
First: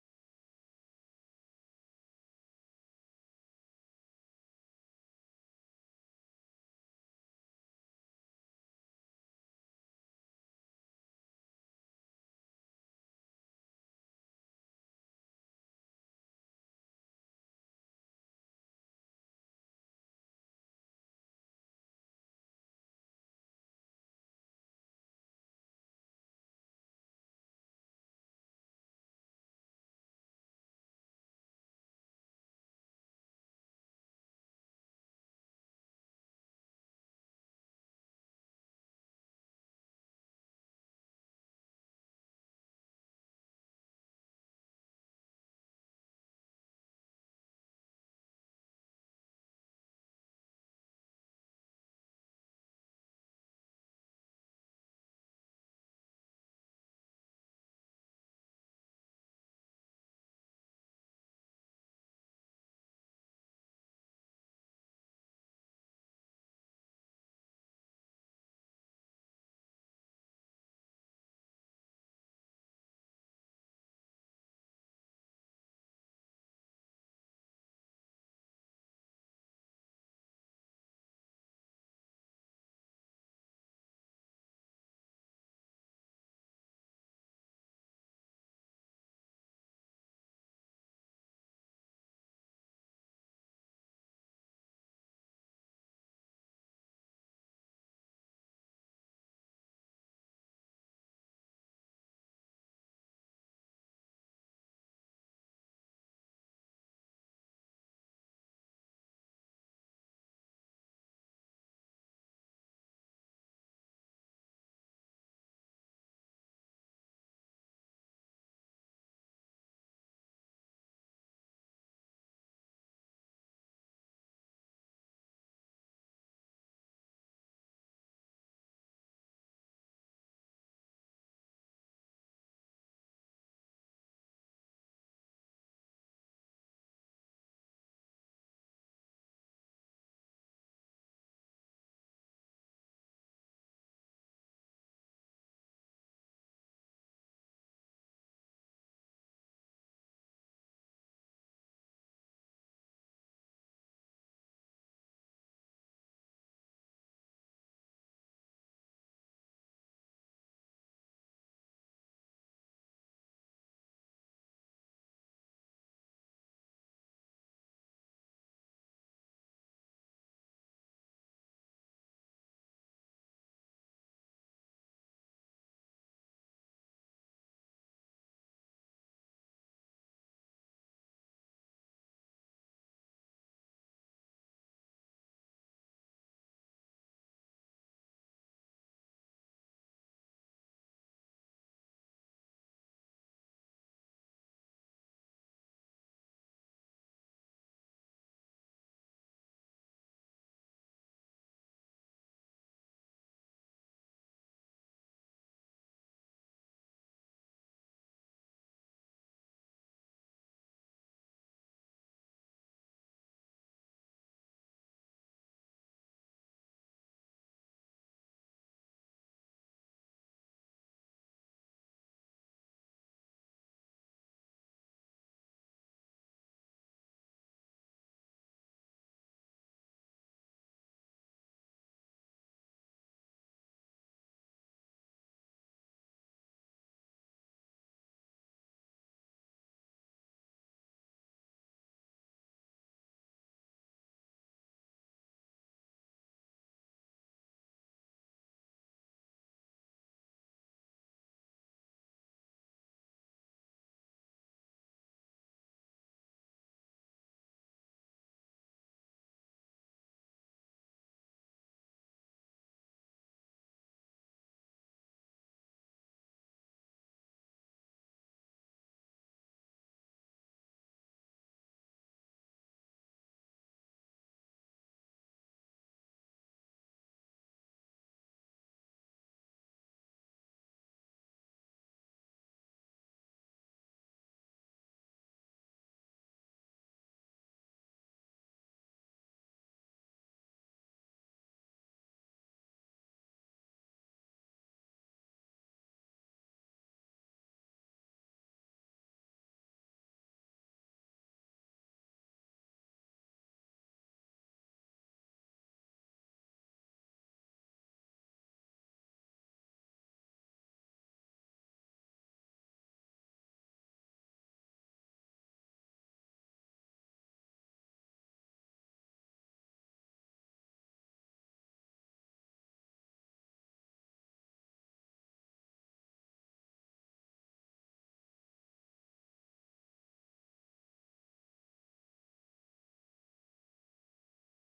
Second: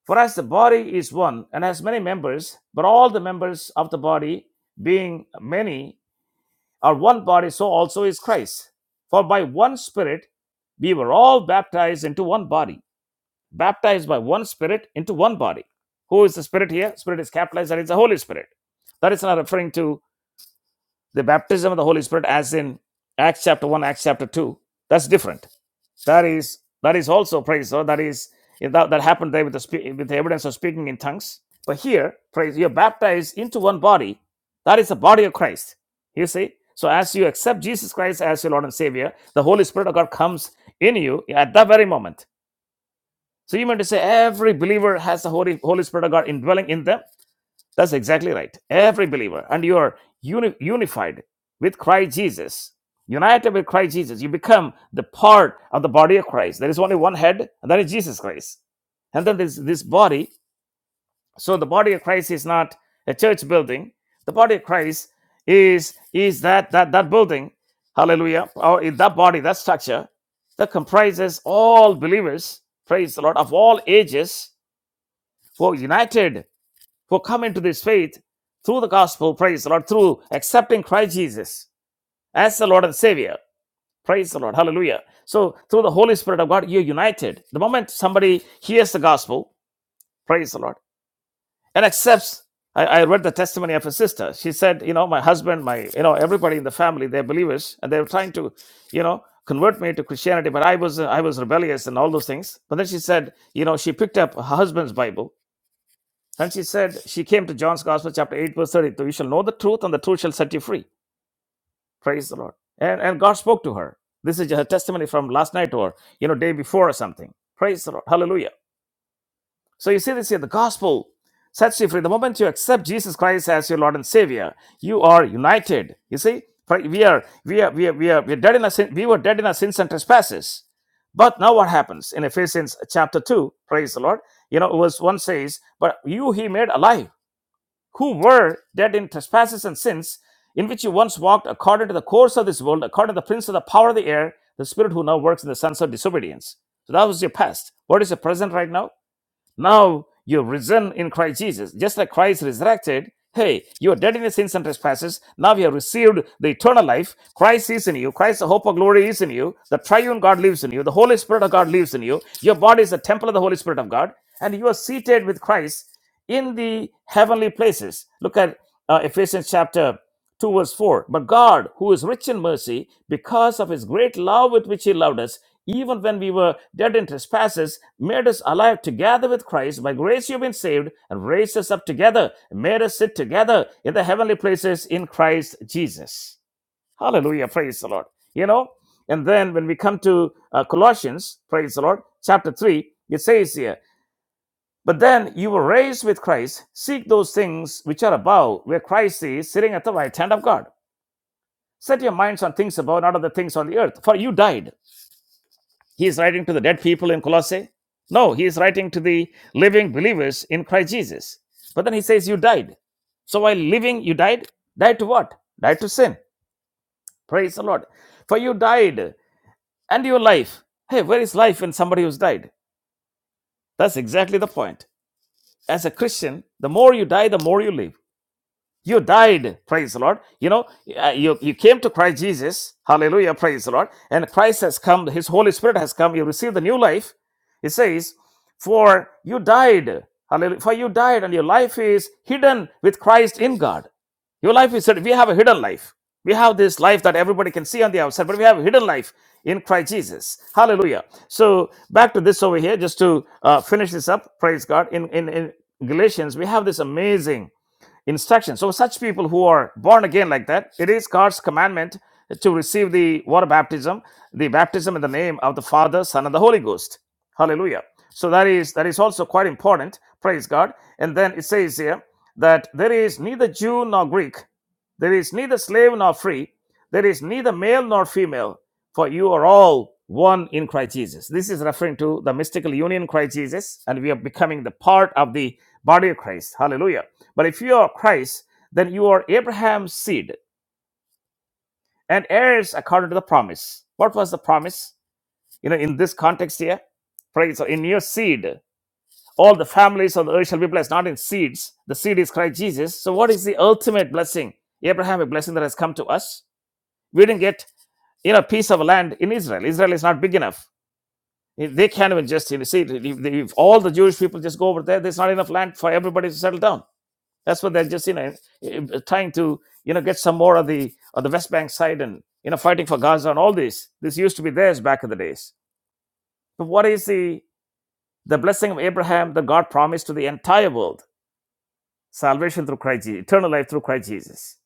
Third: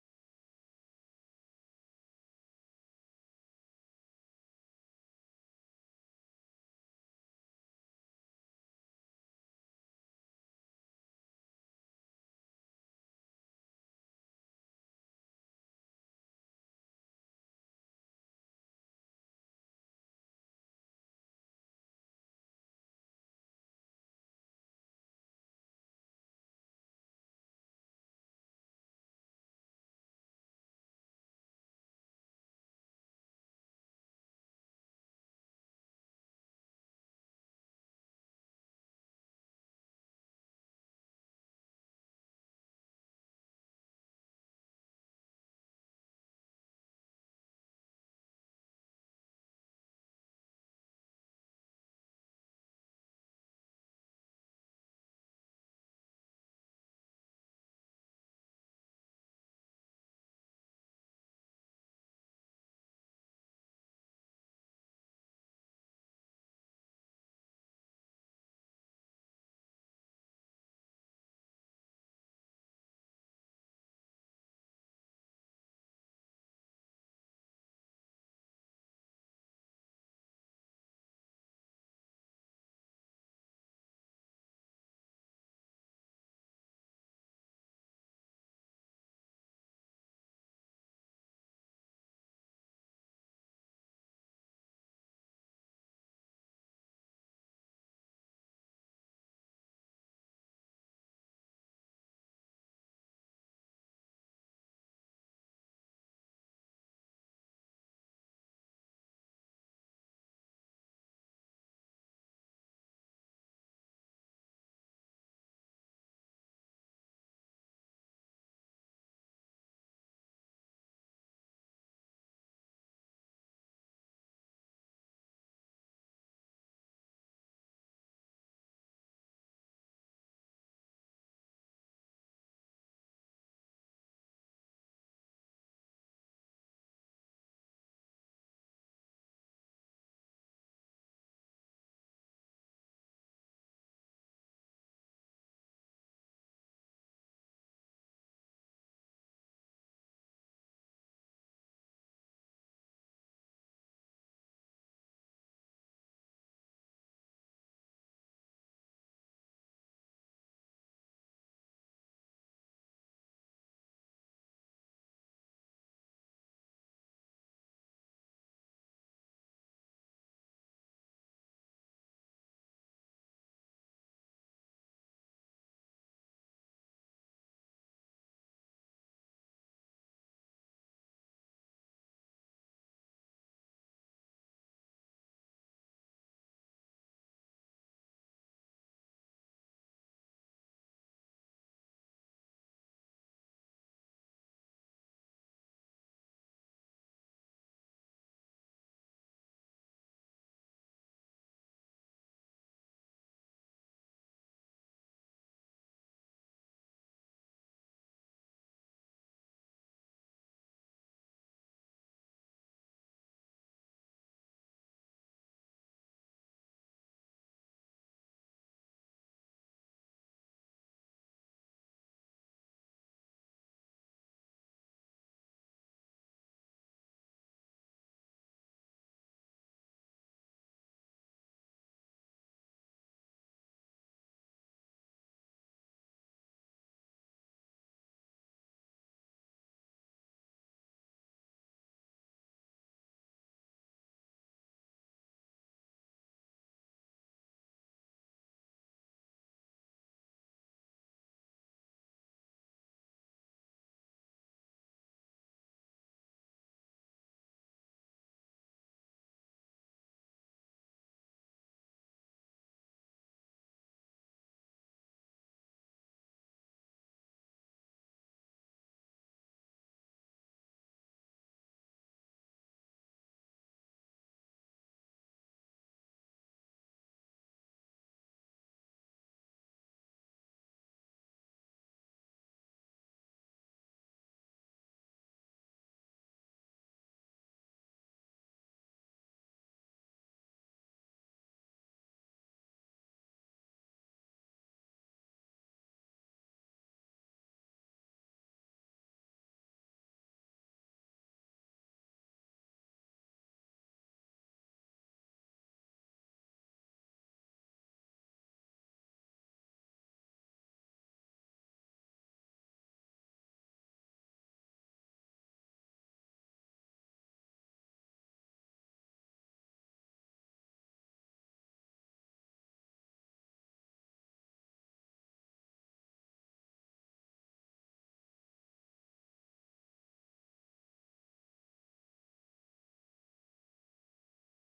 S2: for as the body is one and has many members but all the members of the body being many are one body so also is christ for by one spirit we were all baptized into one body baptized by one spirit into one body. Who is the spirit here? Spirit is capitalized, that is the Holy Spirit. That is not referring to the baptism of the Holy Spirit as in Acts chapter 1, Acts chapter 2. That's different. That is that is also praise. So that is that, that happened there with the with the evidence of speaking in tongues. But here, praise, you're baptized into one body. That is the body of Christ. You see? So as you accept Jesus Christ as your Lord and Savior, the Holy Spirit of God comes in you at that very moment so you meant to say every believer has the Holy, Holy Spirit of God indwelling in them? That's exactly right. Every believer. And you are uni- unified with Christ Jesus. United with Christ Jesus. You become the part of the body of Christ. There is only one head, and that is Jesus Christ. And then this, this body so the body of Christ is not a church building. The body of Christ is is that that that building, hallelujah, or in that body, that structure that comprises all believers, praise the Lord, of all ages who are united, who come into this faith through the gospel, praise the Lord, through accepting Christ Jesus as the Lord and Savior. Praise the Lord. Hallelujah. So through the Holy Spirit of God, you're united. The moment somebody hears the gospel, praise the Lord and accepts. I, I read the testimony of a sister. She said, you know, my husband, my, you know, everybody in the family, they're believers, and they were trying to, you know, convert me to Christianity, but I was, I was rebellious and all those things. But then she said, you know, she picked up her husband's Bible, and she said, she came to John's Gospel, chapter eight, verse thirty-two. You shall know the truth, and the truth shall set you free. Praise the Lord. And and God spoke to her. This is her testimony from last night or you know day before or something. Praise the Lord. Hallelujah. So you see this here. The gospel sets you free. The moment you accept Jesus Christ as your Lord and Savior, you are united. You see, we are we are we are we are, we are dead in our sin. We were dead in our sins and trespasses. But now what happens in Ephesians chapter two? Praise the Lord. You know, verse one says, "But you He made alive, who were dead in trespasses and sins, in which you once walked according to the course of this world, according to the prince of the power of the air, the spirit who now works in the sons of disobedience." So that was your past. What is your present right now? Now you have risen in Christ Jesus. Just like Christ resurrected, hey, you are dead in the sins and trespasses. Now you have received the eternal life. Christ is in you. Christ, the hope of glory, is in you. The triune God lives in you. The Holy Spirit of God lives in you. Your body is the temple of the Holy Spirit of God. And you are seated with Christ in the heavenly places. Look at uh, Ephesians chapter 2, verse 4. But God, who is rich in mercy, because of his great love with which he loved us, even when we were dead in trespasses, made us alive together with Christ. By grace you've been saved, and raised us up together, and made us sit together in the heavenly places in Christ Jesus. Hallelujah. Praise the Lord. You know, and then when we come to uh, Colossians, praise the Lord, chapter 3, it says here, but then you were raised with Christ. Seek those things which are above, where Christ is sitting at the right hand of God. Set your minds on things above, not on the things on the earth. For you died. He is writing to the dead people in Colossae. No, he is writing to the living believers in Christ Jesus. But then he says, You died. So while living, you died. Died to what? Died to sin. Praise the Lord. For you died and your life. Hey, where is life in somebody who's died? That's exactly the point. As a Christian, the more you die, the more you live. You died, praise the Lord. You know, uh, you, you came to Christ Jesus, hallelujah, praise the Lord. And Christ has come, His Holy Spirit has come, you received the new life. It says, For you died, hallelujah, for you died, and your life is hidden with Christ in God. Your life is, we have a hidden life. We have this life that everybody can see on the outside, but we have a hidden life in Christ Jesus. Hallelujah. So, back to this over here, just to uh, finish this up, praise God. In, in, in Galatians, we have this amazing instruction. So such people who are born again like that, it is God's commandment to receive the water baptism, the baptism in the name of the Father, Son, and the Holy Ghost. Hallelujah. So that is that is also quite important. Praise God. And then it says here that there is neither Jew nor Greek. There is neither slave nor free. There is neither male nor female, for you are all one in Christ Jesus. This is referring to the mystical union in Christ Jesus, and we are becoming the part of the body of Christ. Hallelujah. But if you are Christ, then you are Abraham's seed and heirs according to the promise. What was the promise? You know, in this context here, praise so in your seed, all the families of the earth shall be blessed, not in seeds. The seed is Christ Jesus. So, what is the ultimate blessing? Abraham, a blessing that has come to us we didn't get you know a piece of land in Israel. Israel is not big enough. They can't even just you know, see if, they, if all the Jewish people just go over there. There's not enough land for everybody to settle down. That's what they're just you know trying to you know get some more of the of the West Bank side and you know fighting for Gaza and all this. This used to be theirs back in the days. But what is the the blessing of Abraham that God promised to the entire world? Salvation through Christ Jesus, eternal life through Christ Jesus.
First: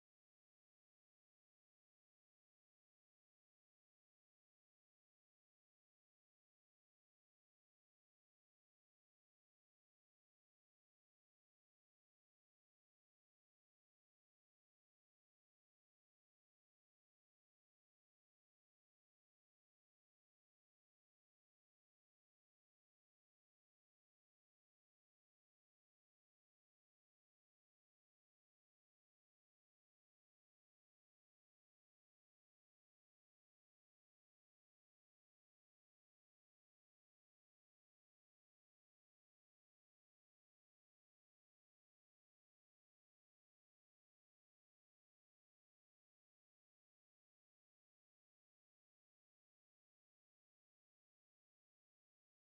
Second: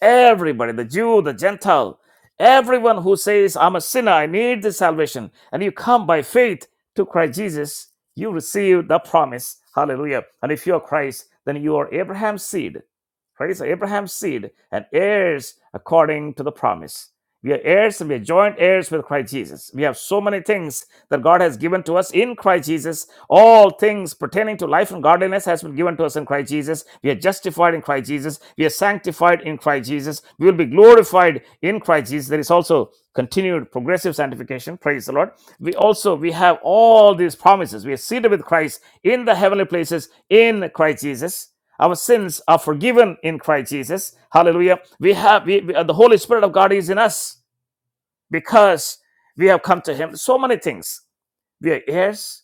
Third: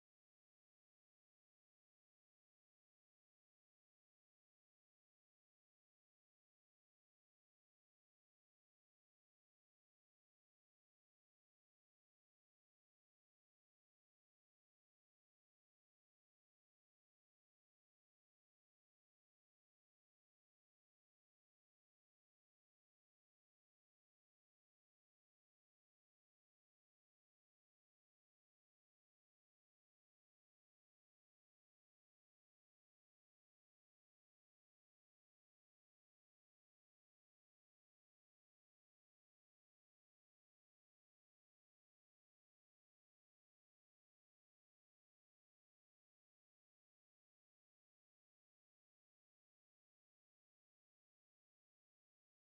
S2: Everybody, the Jew, the Gentile, everyone who says, I'm a sinner, I need this salvation, and you come by faith to Christ Jesus, you receive the promise. Hallelujah. And if you are Christ, then you are Abraham's seed. Praise Abraham's seed and heirs according to the promise. We are heirs and we are joint heirs with Christ Jesus. We have so many things that God has given to us in Christ Jesus. All things pertaining to life and godliness has been given to us in Christ Jesus. We are justified in Christ Jesus. We are sanctified in Christ Jesus. We will be glorified in Christ Jesus. There is also continued progressive sanctification. Praise the Lord. We also we have all these promises. We are seated with Christ in the heavenly places in Christ Jesus our sins are forgiven in Christ Jesus. Hallelujah. We have we, we- the Holy Spirit of God is in us because we have come to Him. So many things. We are heirs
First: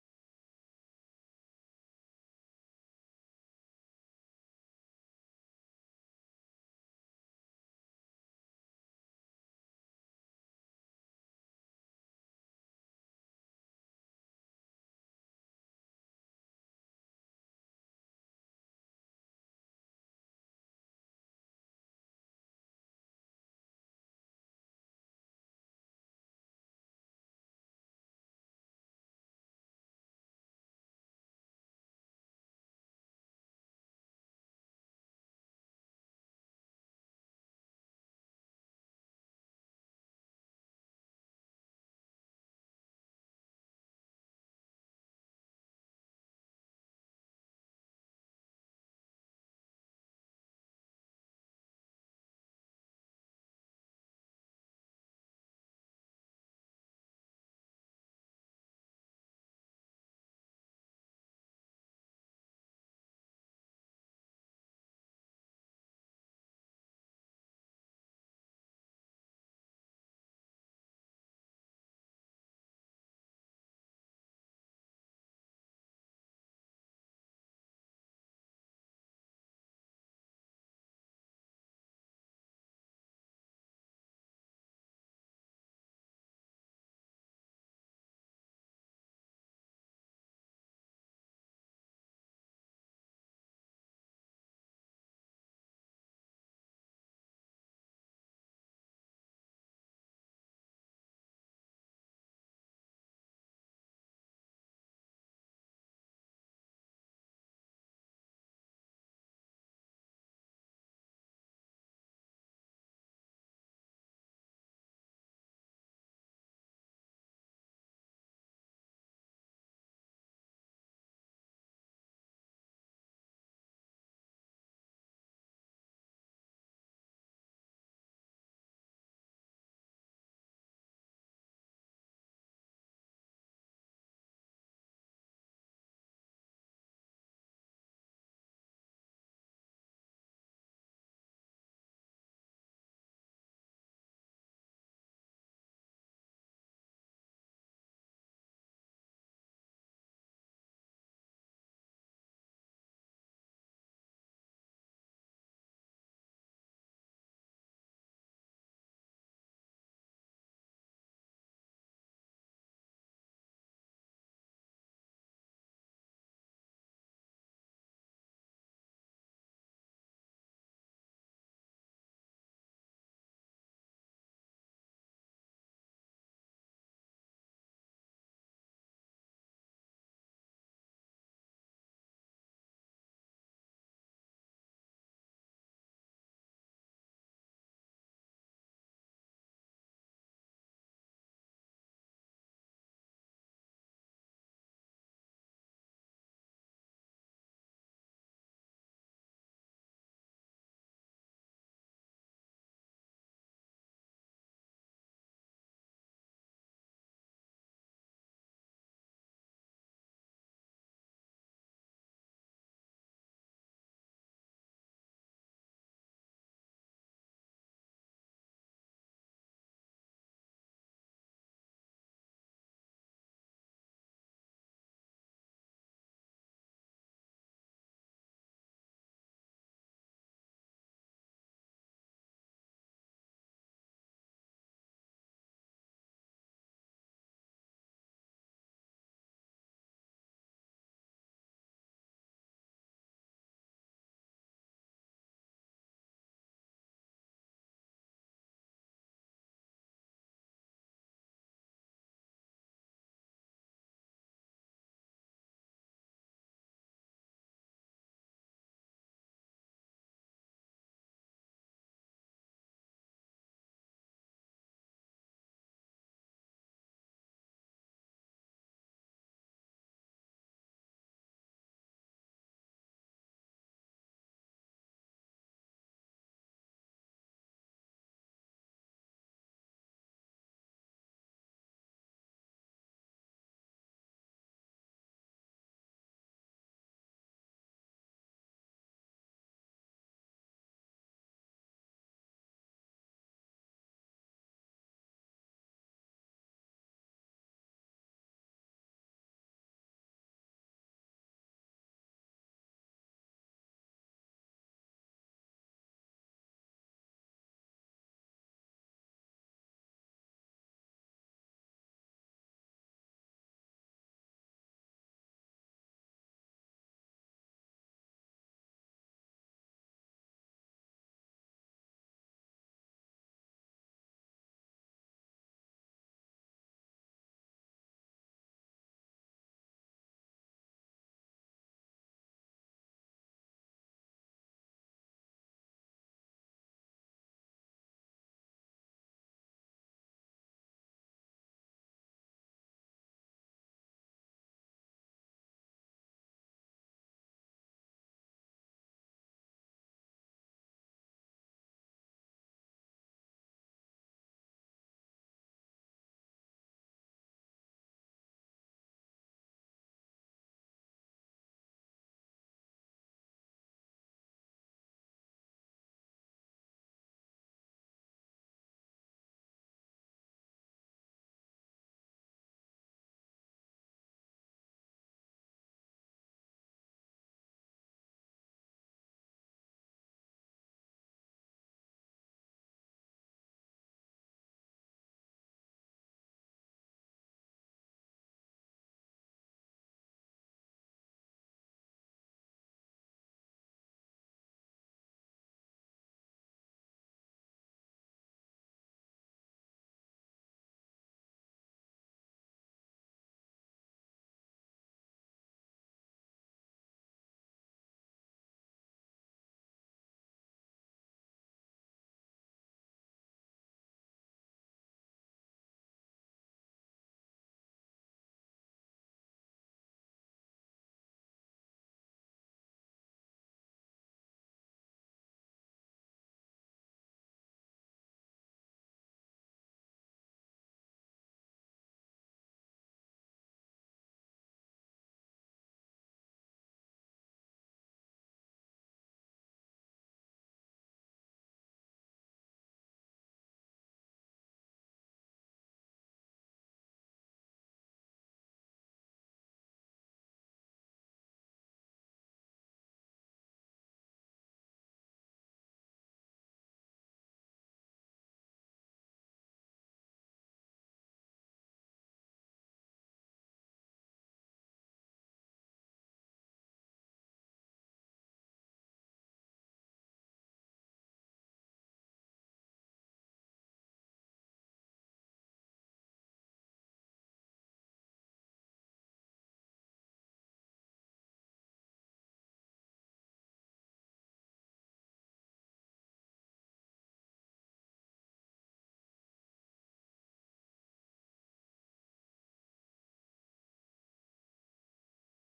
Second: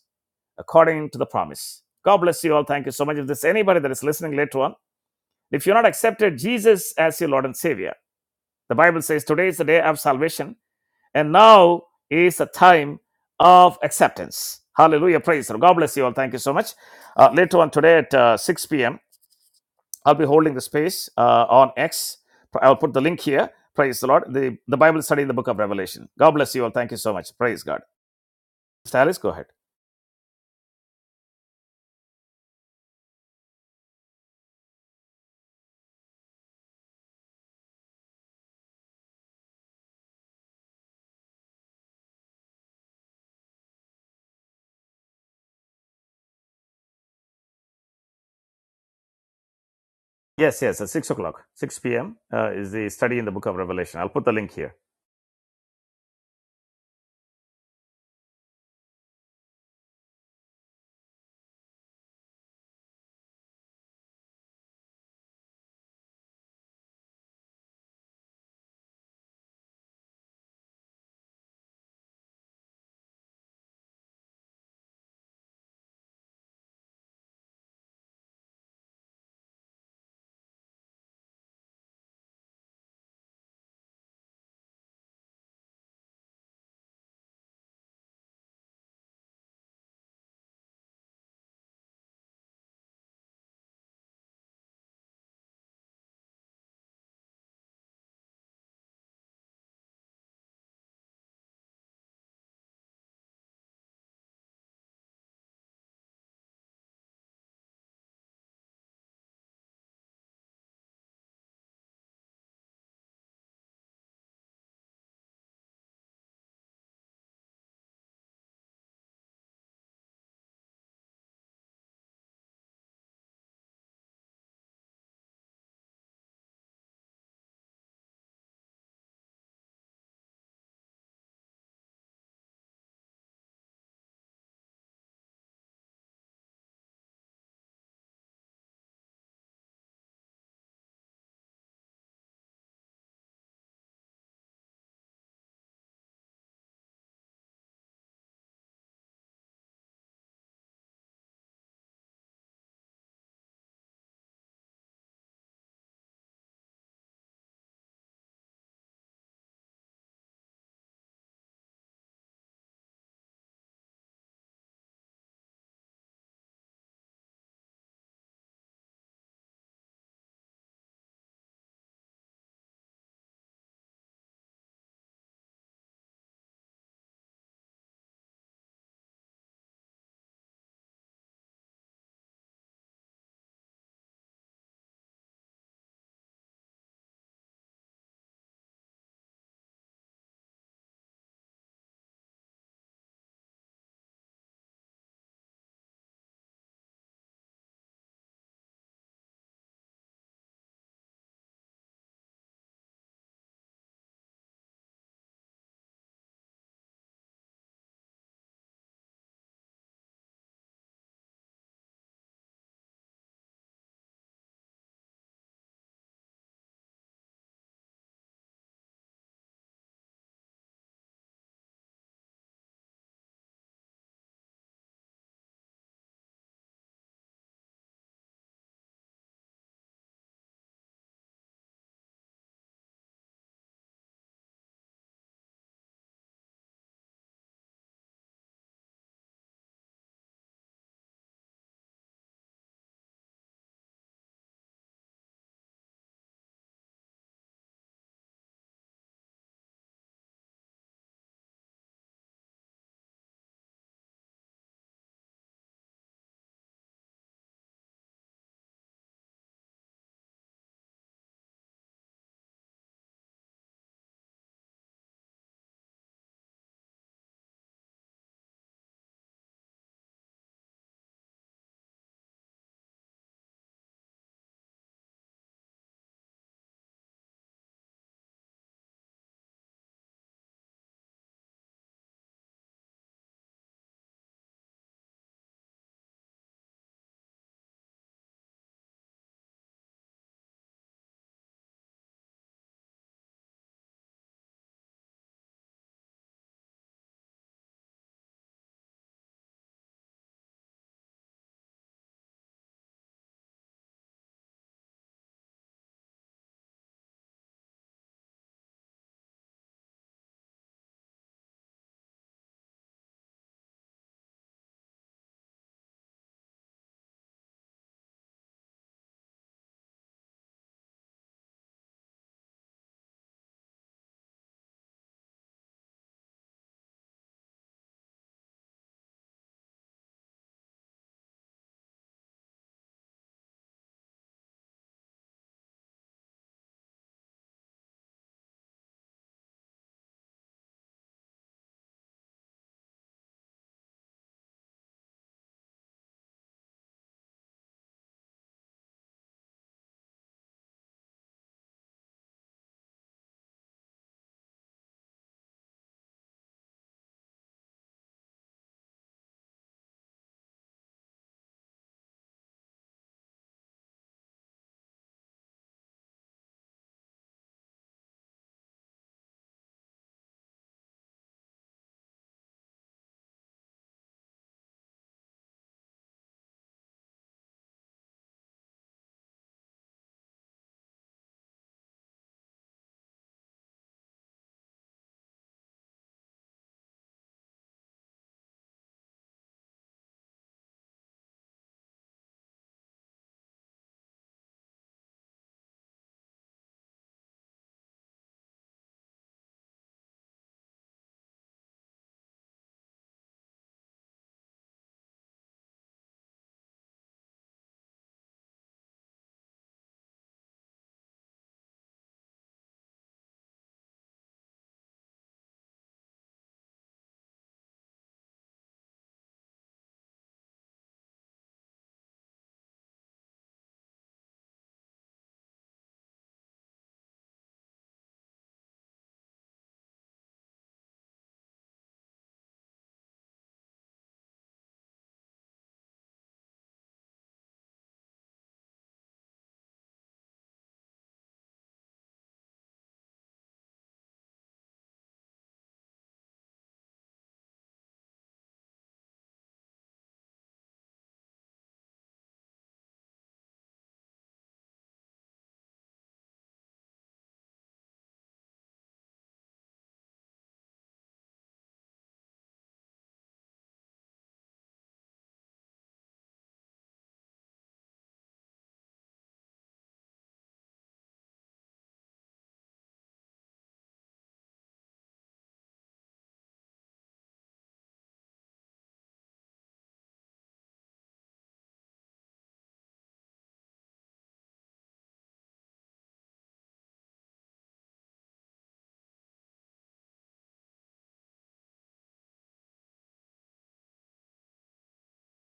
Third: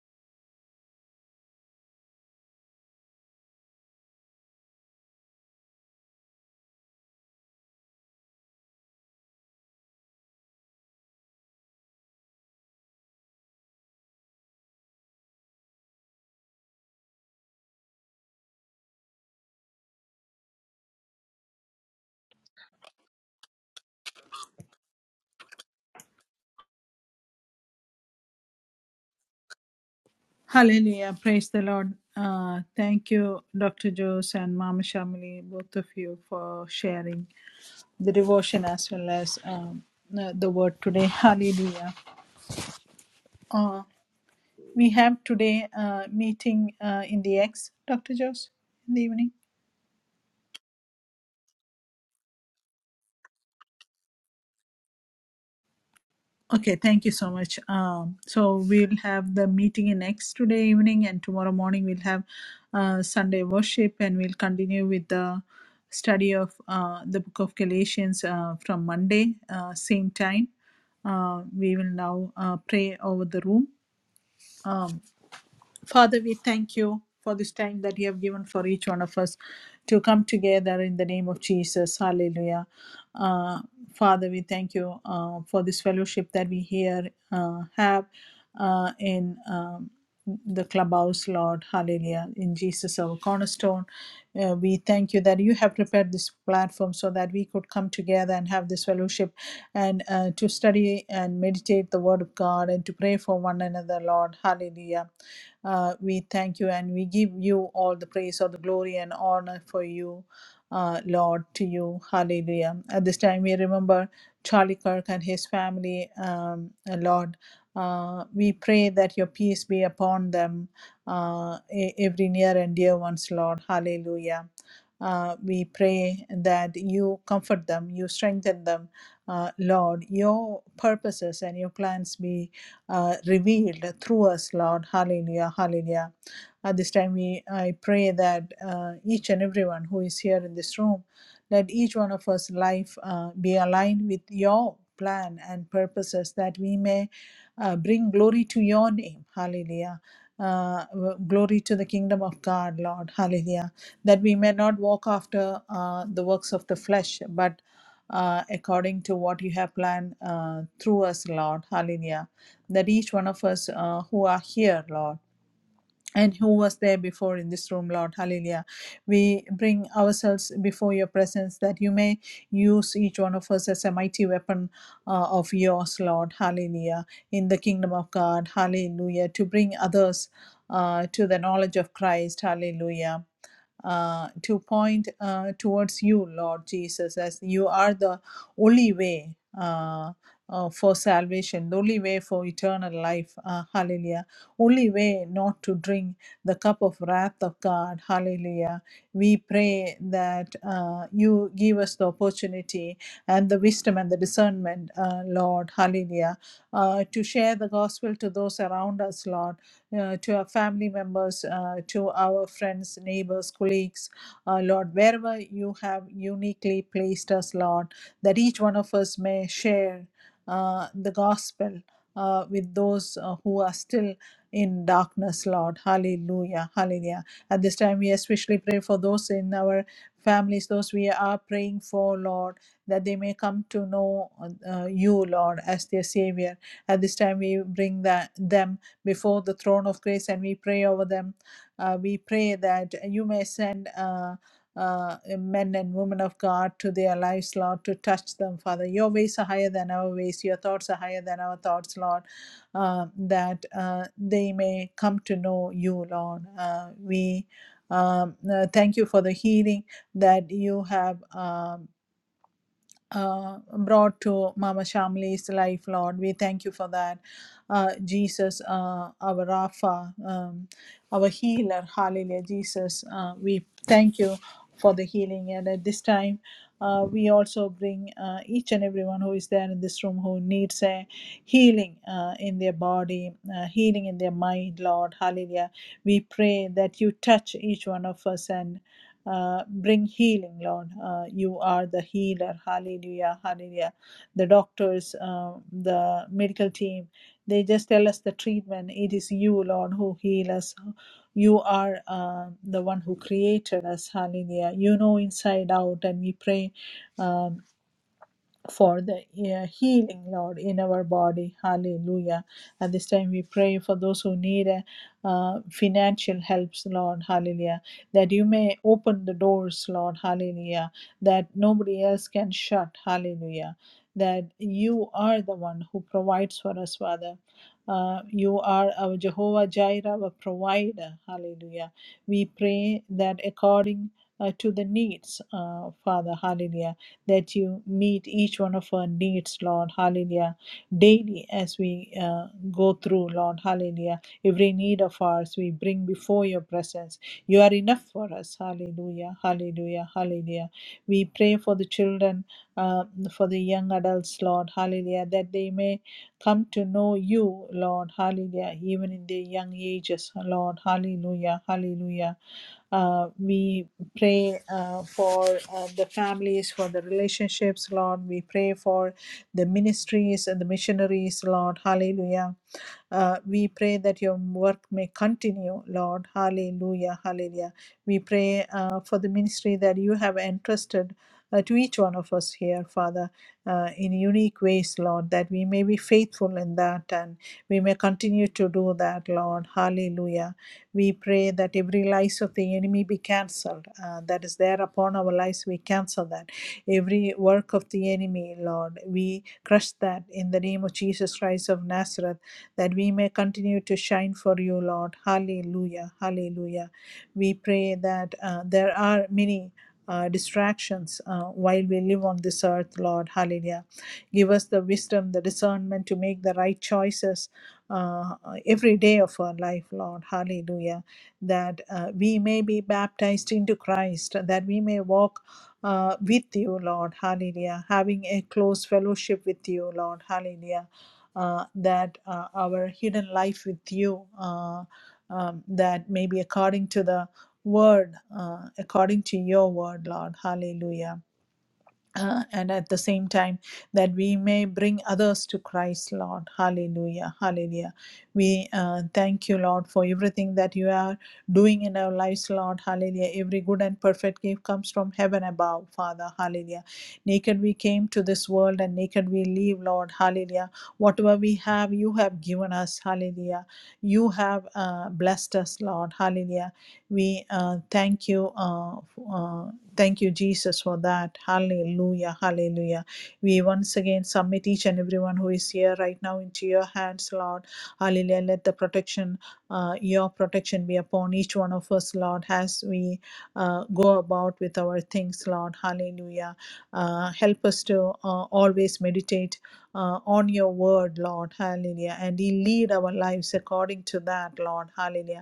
S2: according to the promise. God bless you all. Thank you so much. If there's anybody that is listening later on, if you're not accepted Jesus as your Lord and Savior, the Bible says today is the day of salvation, and now is the time of acceptance. Hallelujah. Praise the Lord. God bless you all. Thank you so much. Uh, later on today at uh, 6 p.m. I'll be holding the space uh, on X. I'll put the link here. Praise the Lord. The, the Bible study in the book of Revelation. God bless you all. Thank you so much. Praise God. Mr. Alice, go ahead.
S1: Hallelujah. Praise the Lord. Uh, thank you, Dr. Jose and Mama Shamili, both of you, for sharing the devotion as well as um, uh, the word today. Hallelujah. Uh, we have today a meeting uh, in the X, Dr. Jose, in the evening.
S2: Yes, yes, at 6 o'clock. 6 p.m. Uh, is the study in the book of Revelation. I'll put the link here.
S1: Okay, thank you so much. Um, so we'll have the meeting in next today evening, and tomorrow morning we'll have uh, Sunday worship, and we'll continue with the study of uh, the book of Galatians uh, from Monday, uh, same time. Uh, we will now uh, pray over the room. Um, Father, we thank you for this time that you have given for each one of us to come together in the name of Jesus. Hallelujah. Uh, Father, we thank you uh, for this fellowship that we here uh, have uh, in um, the clubhouse, Lord. Hallelujah. In Jesus, our cornerstone. Uh, we thank you that you have prepared this platform so that we could come together and have this fellowship and uh, to study and meditate the word of God and to pray for one another, Lord. Hallelujah. Uh, we thank you and we give you all the praise, all the glory and honor for you, uh, Lord, to you. Hallelujah. At this time, we remember Charlie Kirk and his family, um, uh, Lord. Uh, we pray that your peace be upon them, uh, e- every near and dear ones, Lord. Hallelujah. Uh, we pray that you comfort them, you strengthen them, uh, Lord. Your purposes and your plans be uh, revealed through us, Lord. Hallelujah, hallelujah. At this time, we, I pray that uh, each and everyone who is here in this room, let each one of us life uh, be aligned with your plan and purposes that we may uh, bring glory to your name. Hallelujah. Uh, w- glory to the kingdom of God, Lord. Hallelujah. That we may not walk after uh, the works of the flesh, but uh, according to what you have planned uh, through us, Lord. Hallelujah that each one of us uh, who are here, Lord, and who was there before in this room, Lord, hallelujah. We bring ourselves before your presence that you may use each one of us as a mighty weapon uh, of yours, Lord, hallelujah, in the kingdom of God, hallelujah, to bring others uh, to the knowledge of Christ, hallelujah uh, to point uh, towards you, Lord Jesus, as you are the only way uh, uh, for salvation, the only way for eternal life. Uh, hallelujah. Only way not to drink the cup of wrath of God. Hallelujah. We pray that uh, you give us the opportunity and the wisdom and the discernment, uh, Lord. Hallelujah. Uh, to share the gospel to those around us, Lord uh, to our family members, uh, to our friends, neighbors, colleagues, uh, Lord, wherever you have uniquely placed us, Lord, that each one of us may share uh, the gospel uh, with those uh, who are still in darkness, Lord. Hallelujah. Hallelujah. At this time, we especially pray for those in our families, those we are praying for, Lord, that they may come to know uh, you, Lord, as their Savior. At this time, we bring that, them before the throne of grace and we pray over them. Uh, we pray that you may send. Uh, uh, men and women of God to their lives, Lord, to touch them, Father. Your ways are higher than our ways, your thoughts are higher than our thoughts, Lord, uh, that uh, they may come to know you, Lord. Uh, we um, uh, thank you for the healing that you have. um uh, brought to Mama Shamli's life, Lord. We thank you for that. Uh, Jesus, uh, our Rapha, um, our healer, hallelujah. Jesus, uh, we thank you for the healing. And at this time, uh, we also bring uh, each and everyone who is there in this room who needs a healing uh, in their body, uh, healing in their mind, Lord. Hallelujah. We pray that you touch each one of us and. Uh, bring healing, Lord. Uh, you are the healer. Hallelujah. Hallelujah. The doctors, uh, the medical team, they just tell us the treatment. It is you, Lord, who heal us. You are uh, the one who created us. Hallelujah. You know inside out, and we pray. uh, for the uh, healing, Lord, in our body. Hallelujah. At this time, we pray for those who need uh, uh, financial helps, Lord. Hallelujah. That you may open the doors, Lord. Hallelujah. That nobody else can shut. Hallelujah. That you are the one who provides for us, Father. Uh, you are our Jehovah Jireh, our provider. Hallelujah. We pray that according uh, to the needs, uh, Father, hallelujah that you meet each one of our needs, Lord. Hallelujah. Daily as we uh, go through, Lord. Hallelujah. Every need of ours we bring before your presence. You are enough for us. Hallelujah. Hallelujah. Hallelujah. We pray for the children, uh, for the young adults, Lord. Hallelujah. That they may come to know you, Lord. Hallelujah. Even in their young ages, Lord. Hallelujah. Hallelujah. Uh, we pray uh, for uh, the families, for the relationships, Lord. We pray for the ministries and the missionaries, Lord. Hallelujah. Uh, we pray that your work may continue, Lord. Hallelujah, hallelujah. We pray uh, for the ministry that you have entrusted uh, to each one of us here, Father, uh, in unique ways, Lord, that we may be faithful in that and we may continue to do that, Lord. Hallelujah. We pray that every lies of the enemy be cancelled. Uh, that is there upon our lives, we cancel that. Every work of the enemy, Lord, we crush that in the name of Jesus Christ of Nazareth that we may continue to shine for you, Lord. Hallelujah. Hallelujah. We pray that uh, there are many. Uh, distractions uh, while we live on this earth, Lord. Hallelujah. Give us the wisdom, the discernment to make the right choices uh, every day of our life, Lord. Hallelujah. That uh, we may be baptized into Christ, that we may walk uh, with you, Lord. Hallelujah. Having a close fellowship with you, Lord. Hallelujah uh, that uh, our hidden life with you, uh, um, that may be according to the word, uh, according to your word, Lord. Hallelujah uh, and at the same time that we may bring others to Christ, Lord. Hallelujah. Hallelujah. We uh, thank you, Lord, for everything that you are doing in our lives, Lord. Hallelujah. Every good and perfect gift comes from heaven above, Father. Hallelujah. Naked we came to this world and naked we leave, Lord. Hallelujah. Whatever we have, you have given us. Hallelujah. You have uh, blessed us, Lord. Hallelujah. We uh, thank you, uh, f- uh, thank you, Jesus, for that. Hallelujah, hallelujah. We once again submit each and everyone who is here right now into your hands, Lord. Hallelujah. Let the protection, uh, your protection be upon each one of us, Lord, as we uh, go about with our things, Lord. Hallelujah. Uh, help us to uh, always meditate uh, on your word, Lord. Hallelujah. And lead our lives according to that, Lord. Hallelujah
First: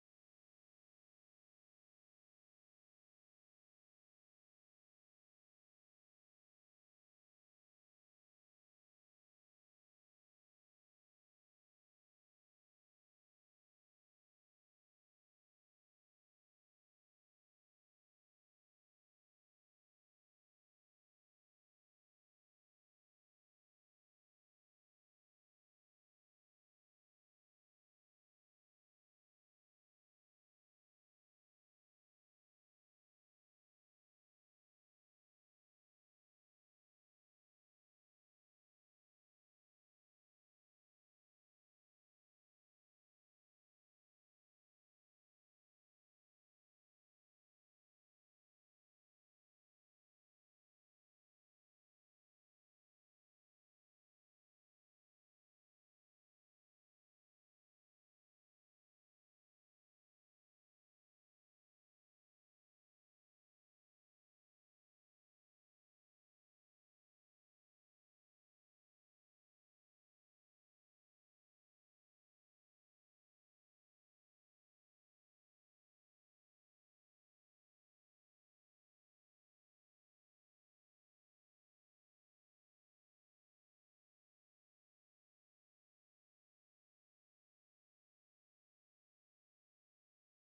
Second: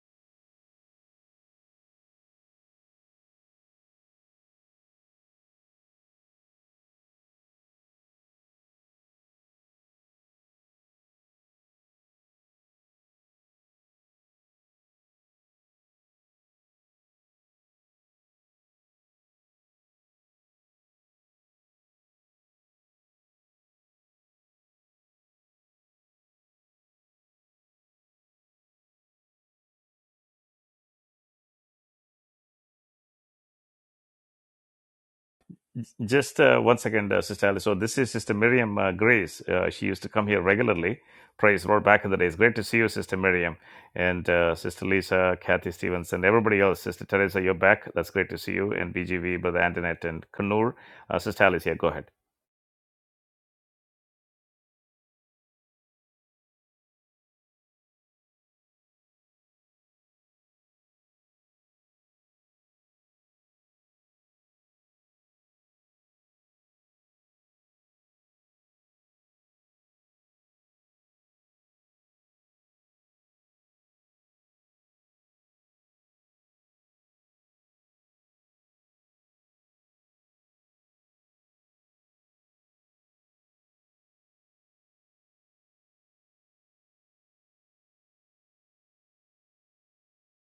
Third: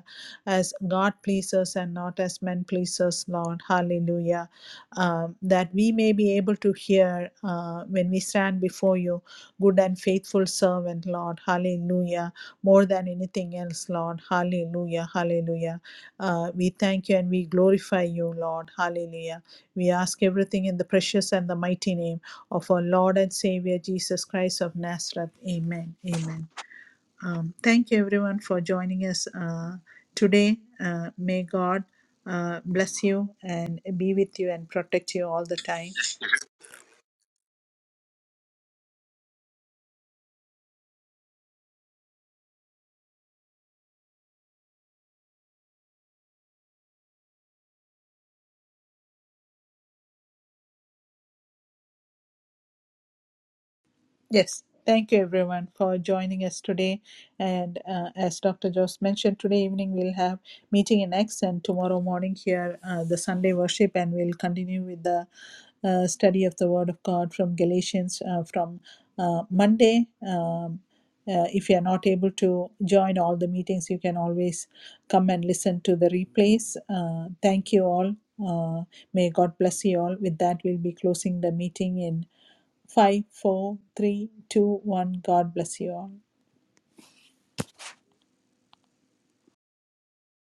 S1: as God pleasers and not as men pleasers, Lord. Hallelujah. Um, that we may be able to hear uh, when we stand before you, good and faithful servant, Lord. Hallelujah. More than anything else, Lord. Hallelujah. Hallelujah. Uh, we thank you and we glorify you, Lord. Hallelujah. We ask everything in the precious and the mighty name of our Lord and Savior Jesus Christ of Nazareth. Amen. Amen. Um, thank you, everyone, for joining us uh, today. Uh, may God uh, bless you and be with you and protect you all the time.
S2: Just uh, one second, uh, Sister Alice. So, this is Sister Miriam uh, Grace. Uh, she used to come here regularly. Praise the Lord back in the days. Great to see you, Sister Miriam, and uh, Sister Lisa, Kathy Stevens, and everybody else. Sister Teresa, you're back. That's great to see you. And BGV, Brother Antoinette, and Kanur. Uh, Sister Alice, yeah, go ahead.
S1: Yes, thank you everyone for joining us today. And uh, as Dr. Jost mentioned, today evening we'll have meeting in X, and tomorrow morning here uh, the Sunday worship, and we'll continue with the uh, study of the Word of God from Galatians uh, from uh, Monday. Um, uh, if you are not able to join all the meetings, you can always come and listen to the replays. Uh, thank you all. Uh, may God bless you all. With that, we'll be closing the meeting in five, four, three, two, one. God bless you all.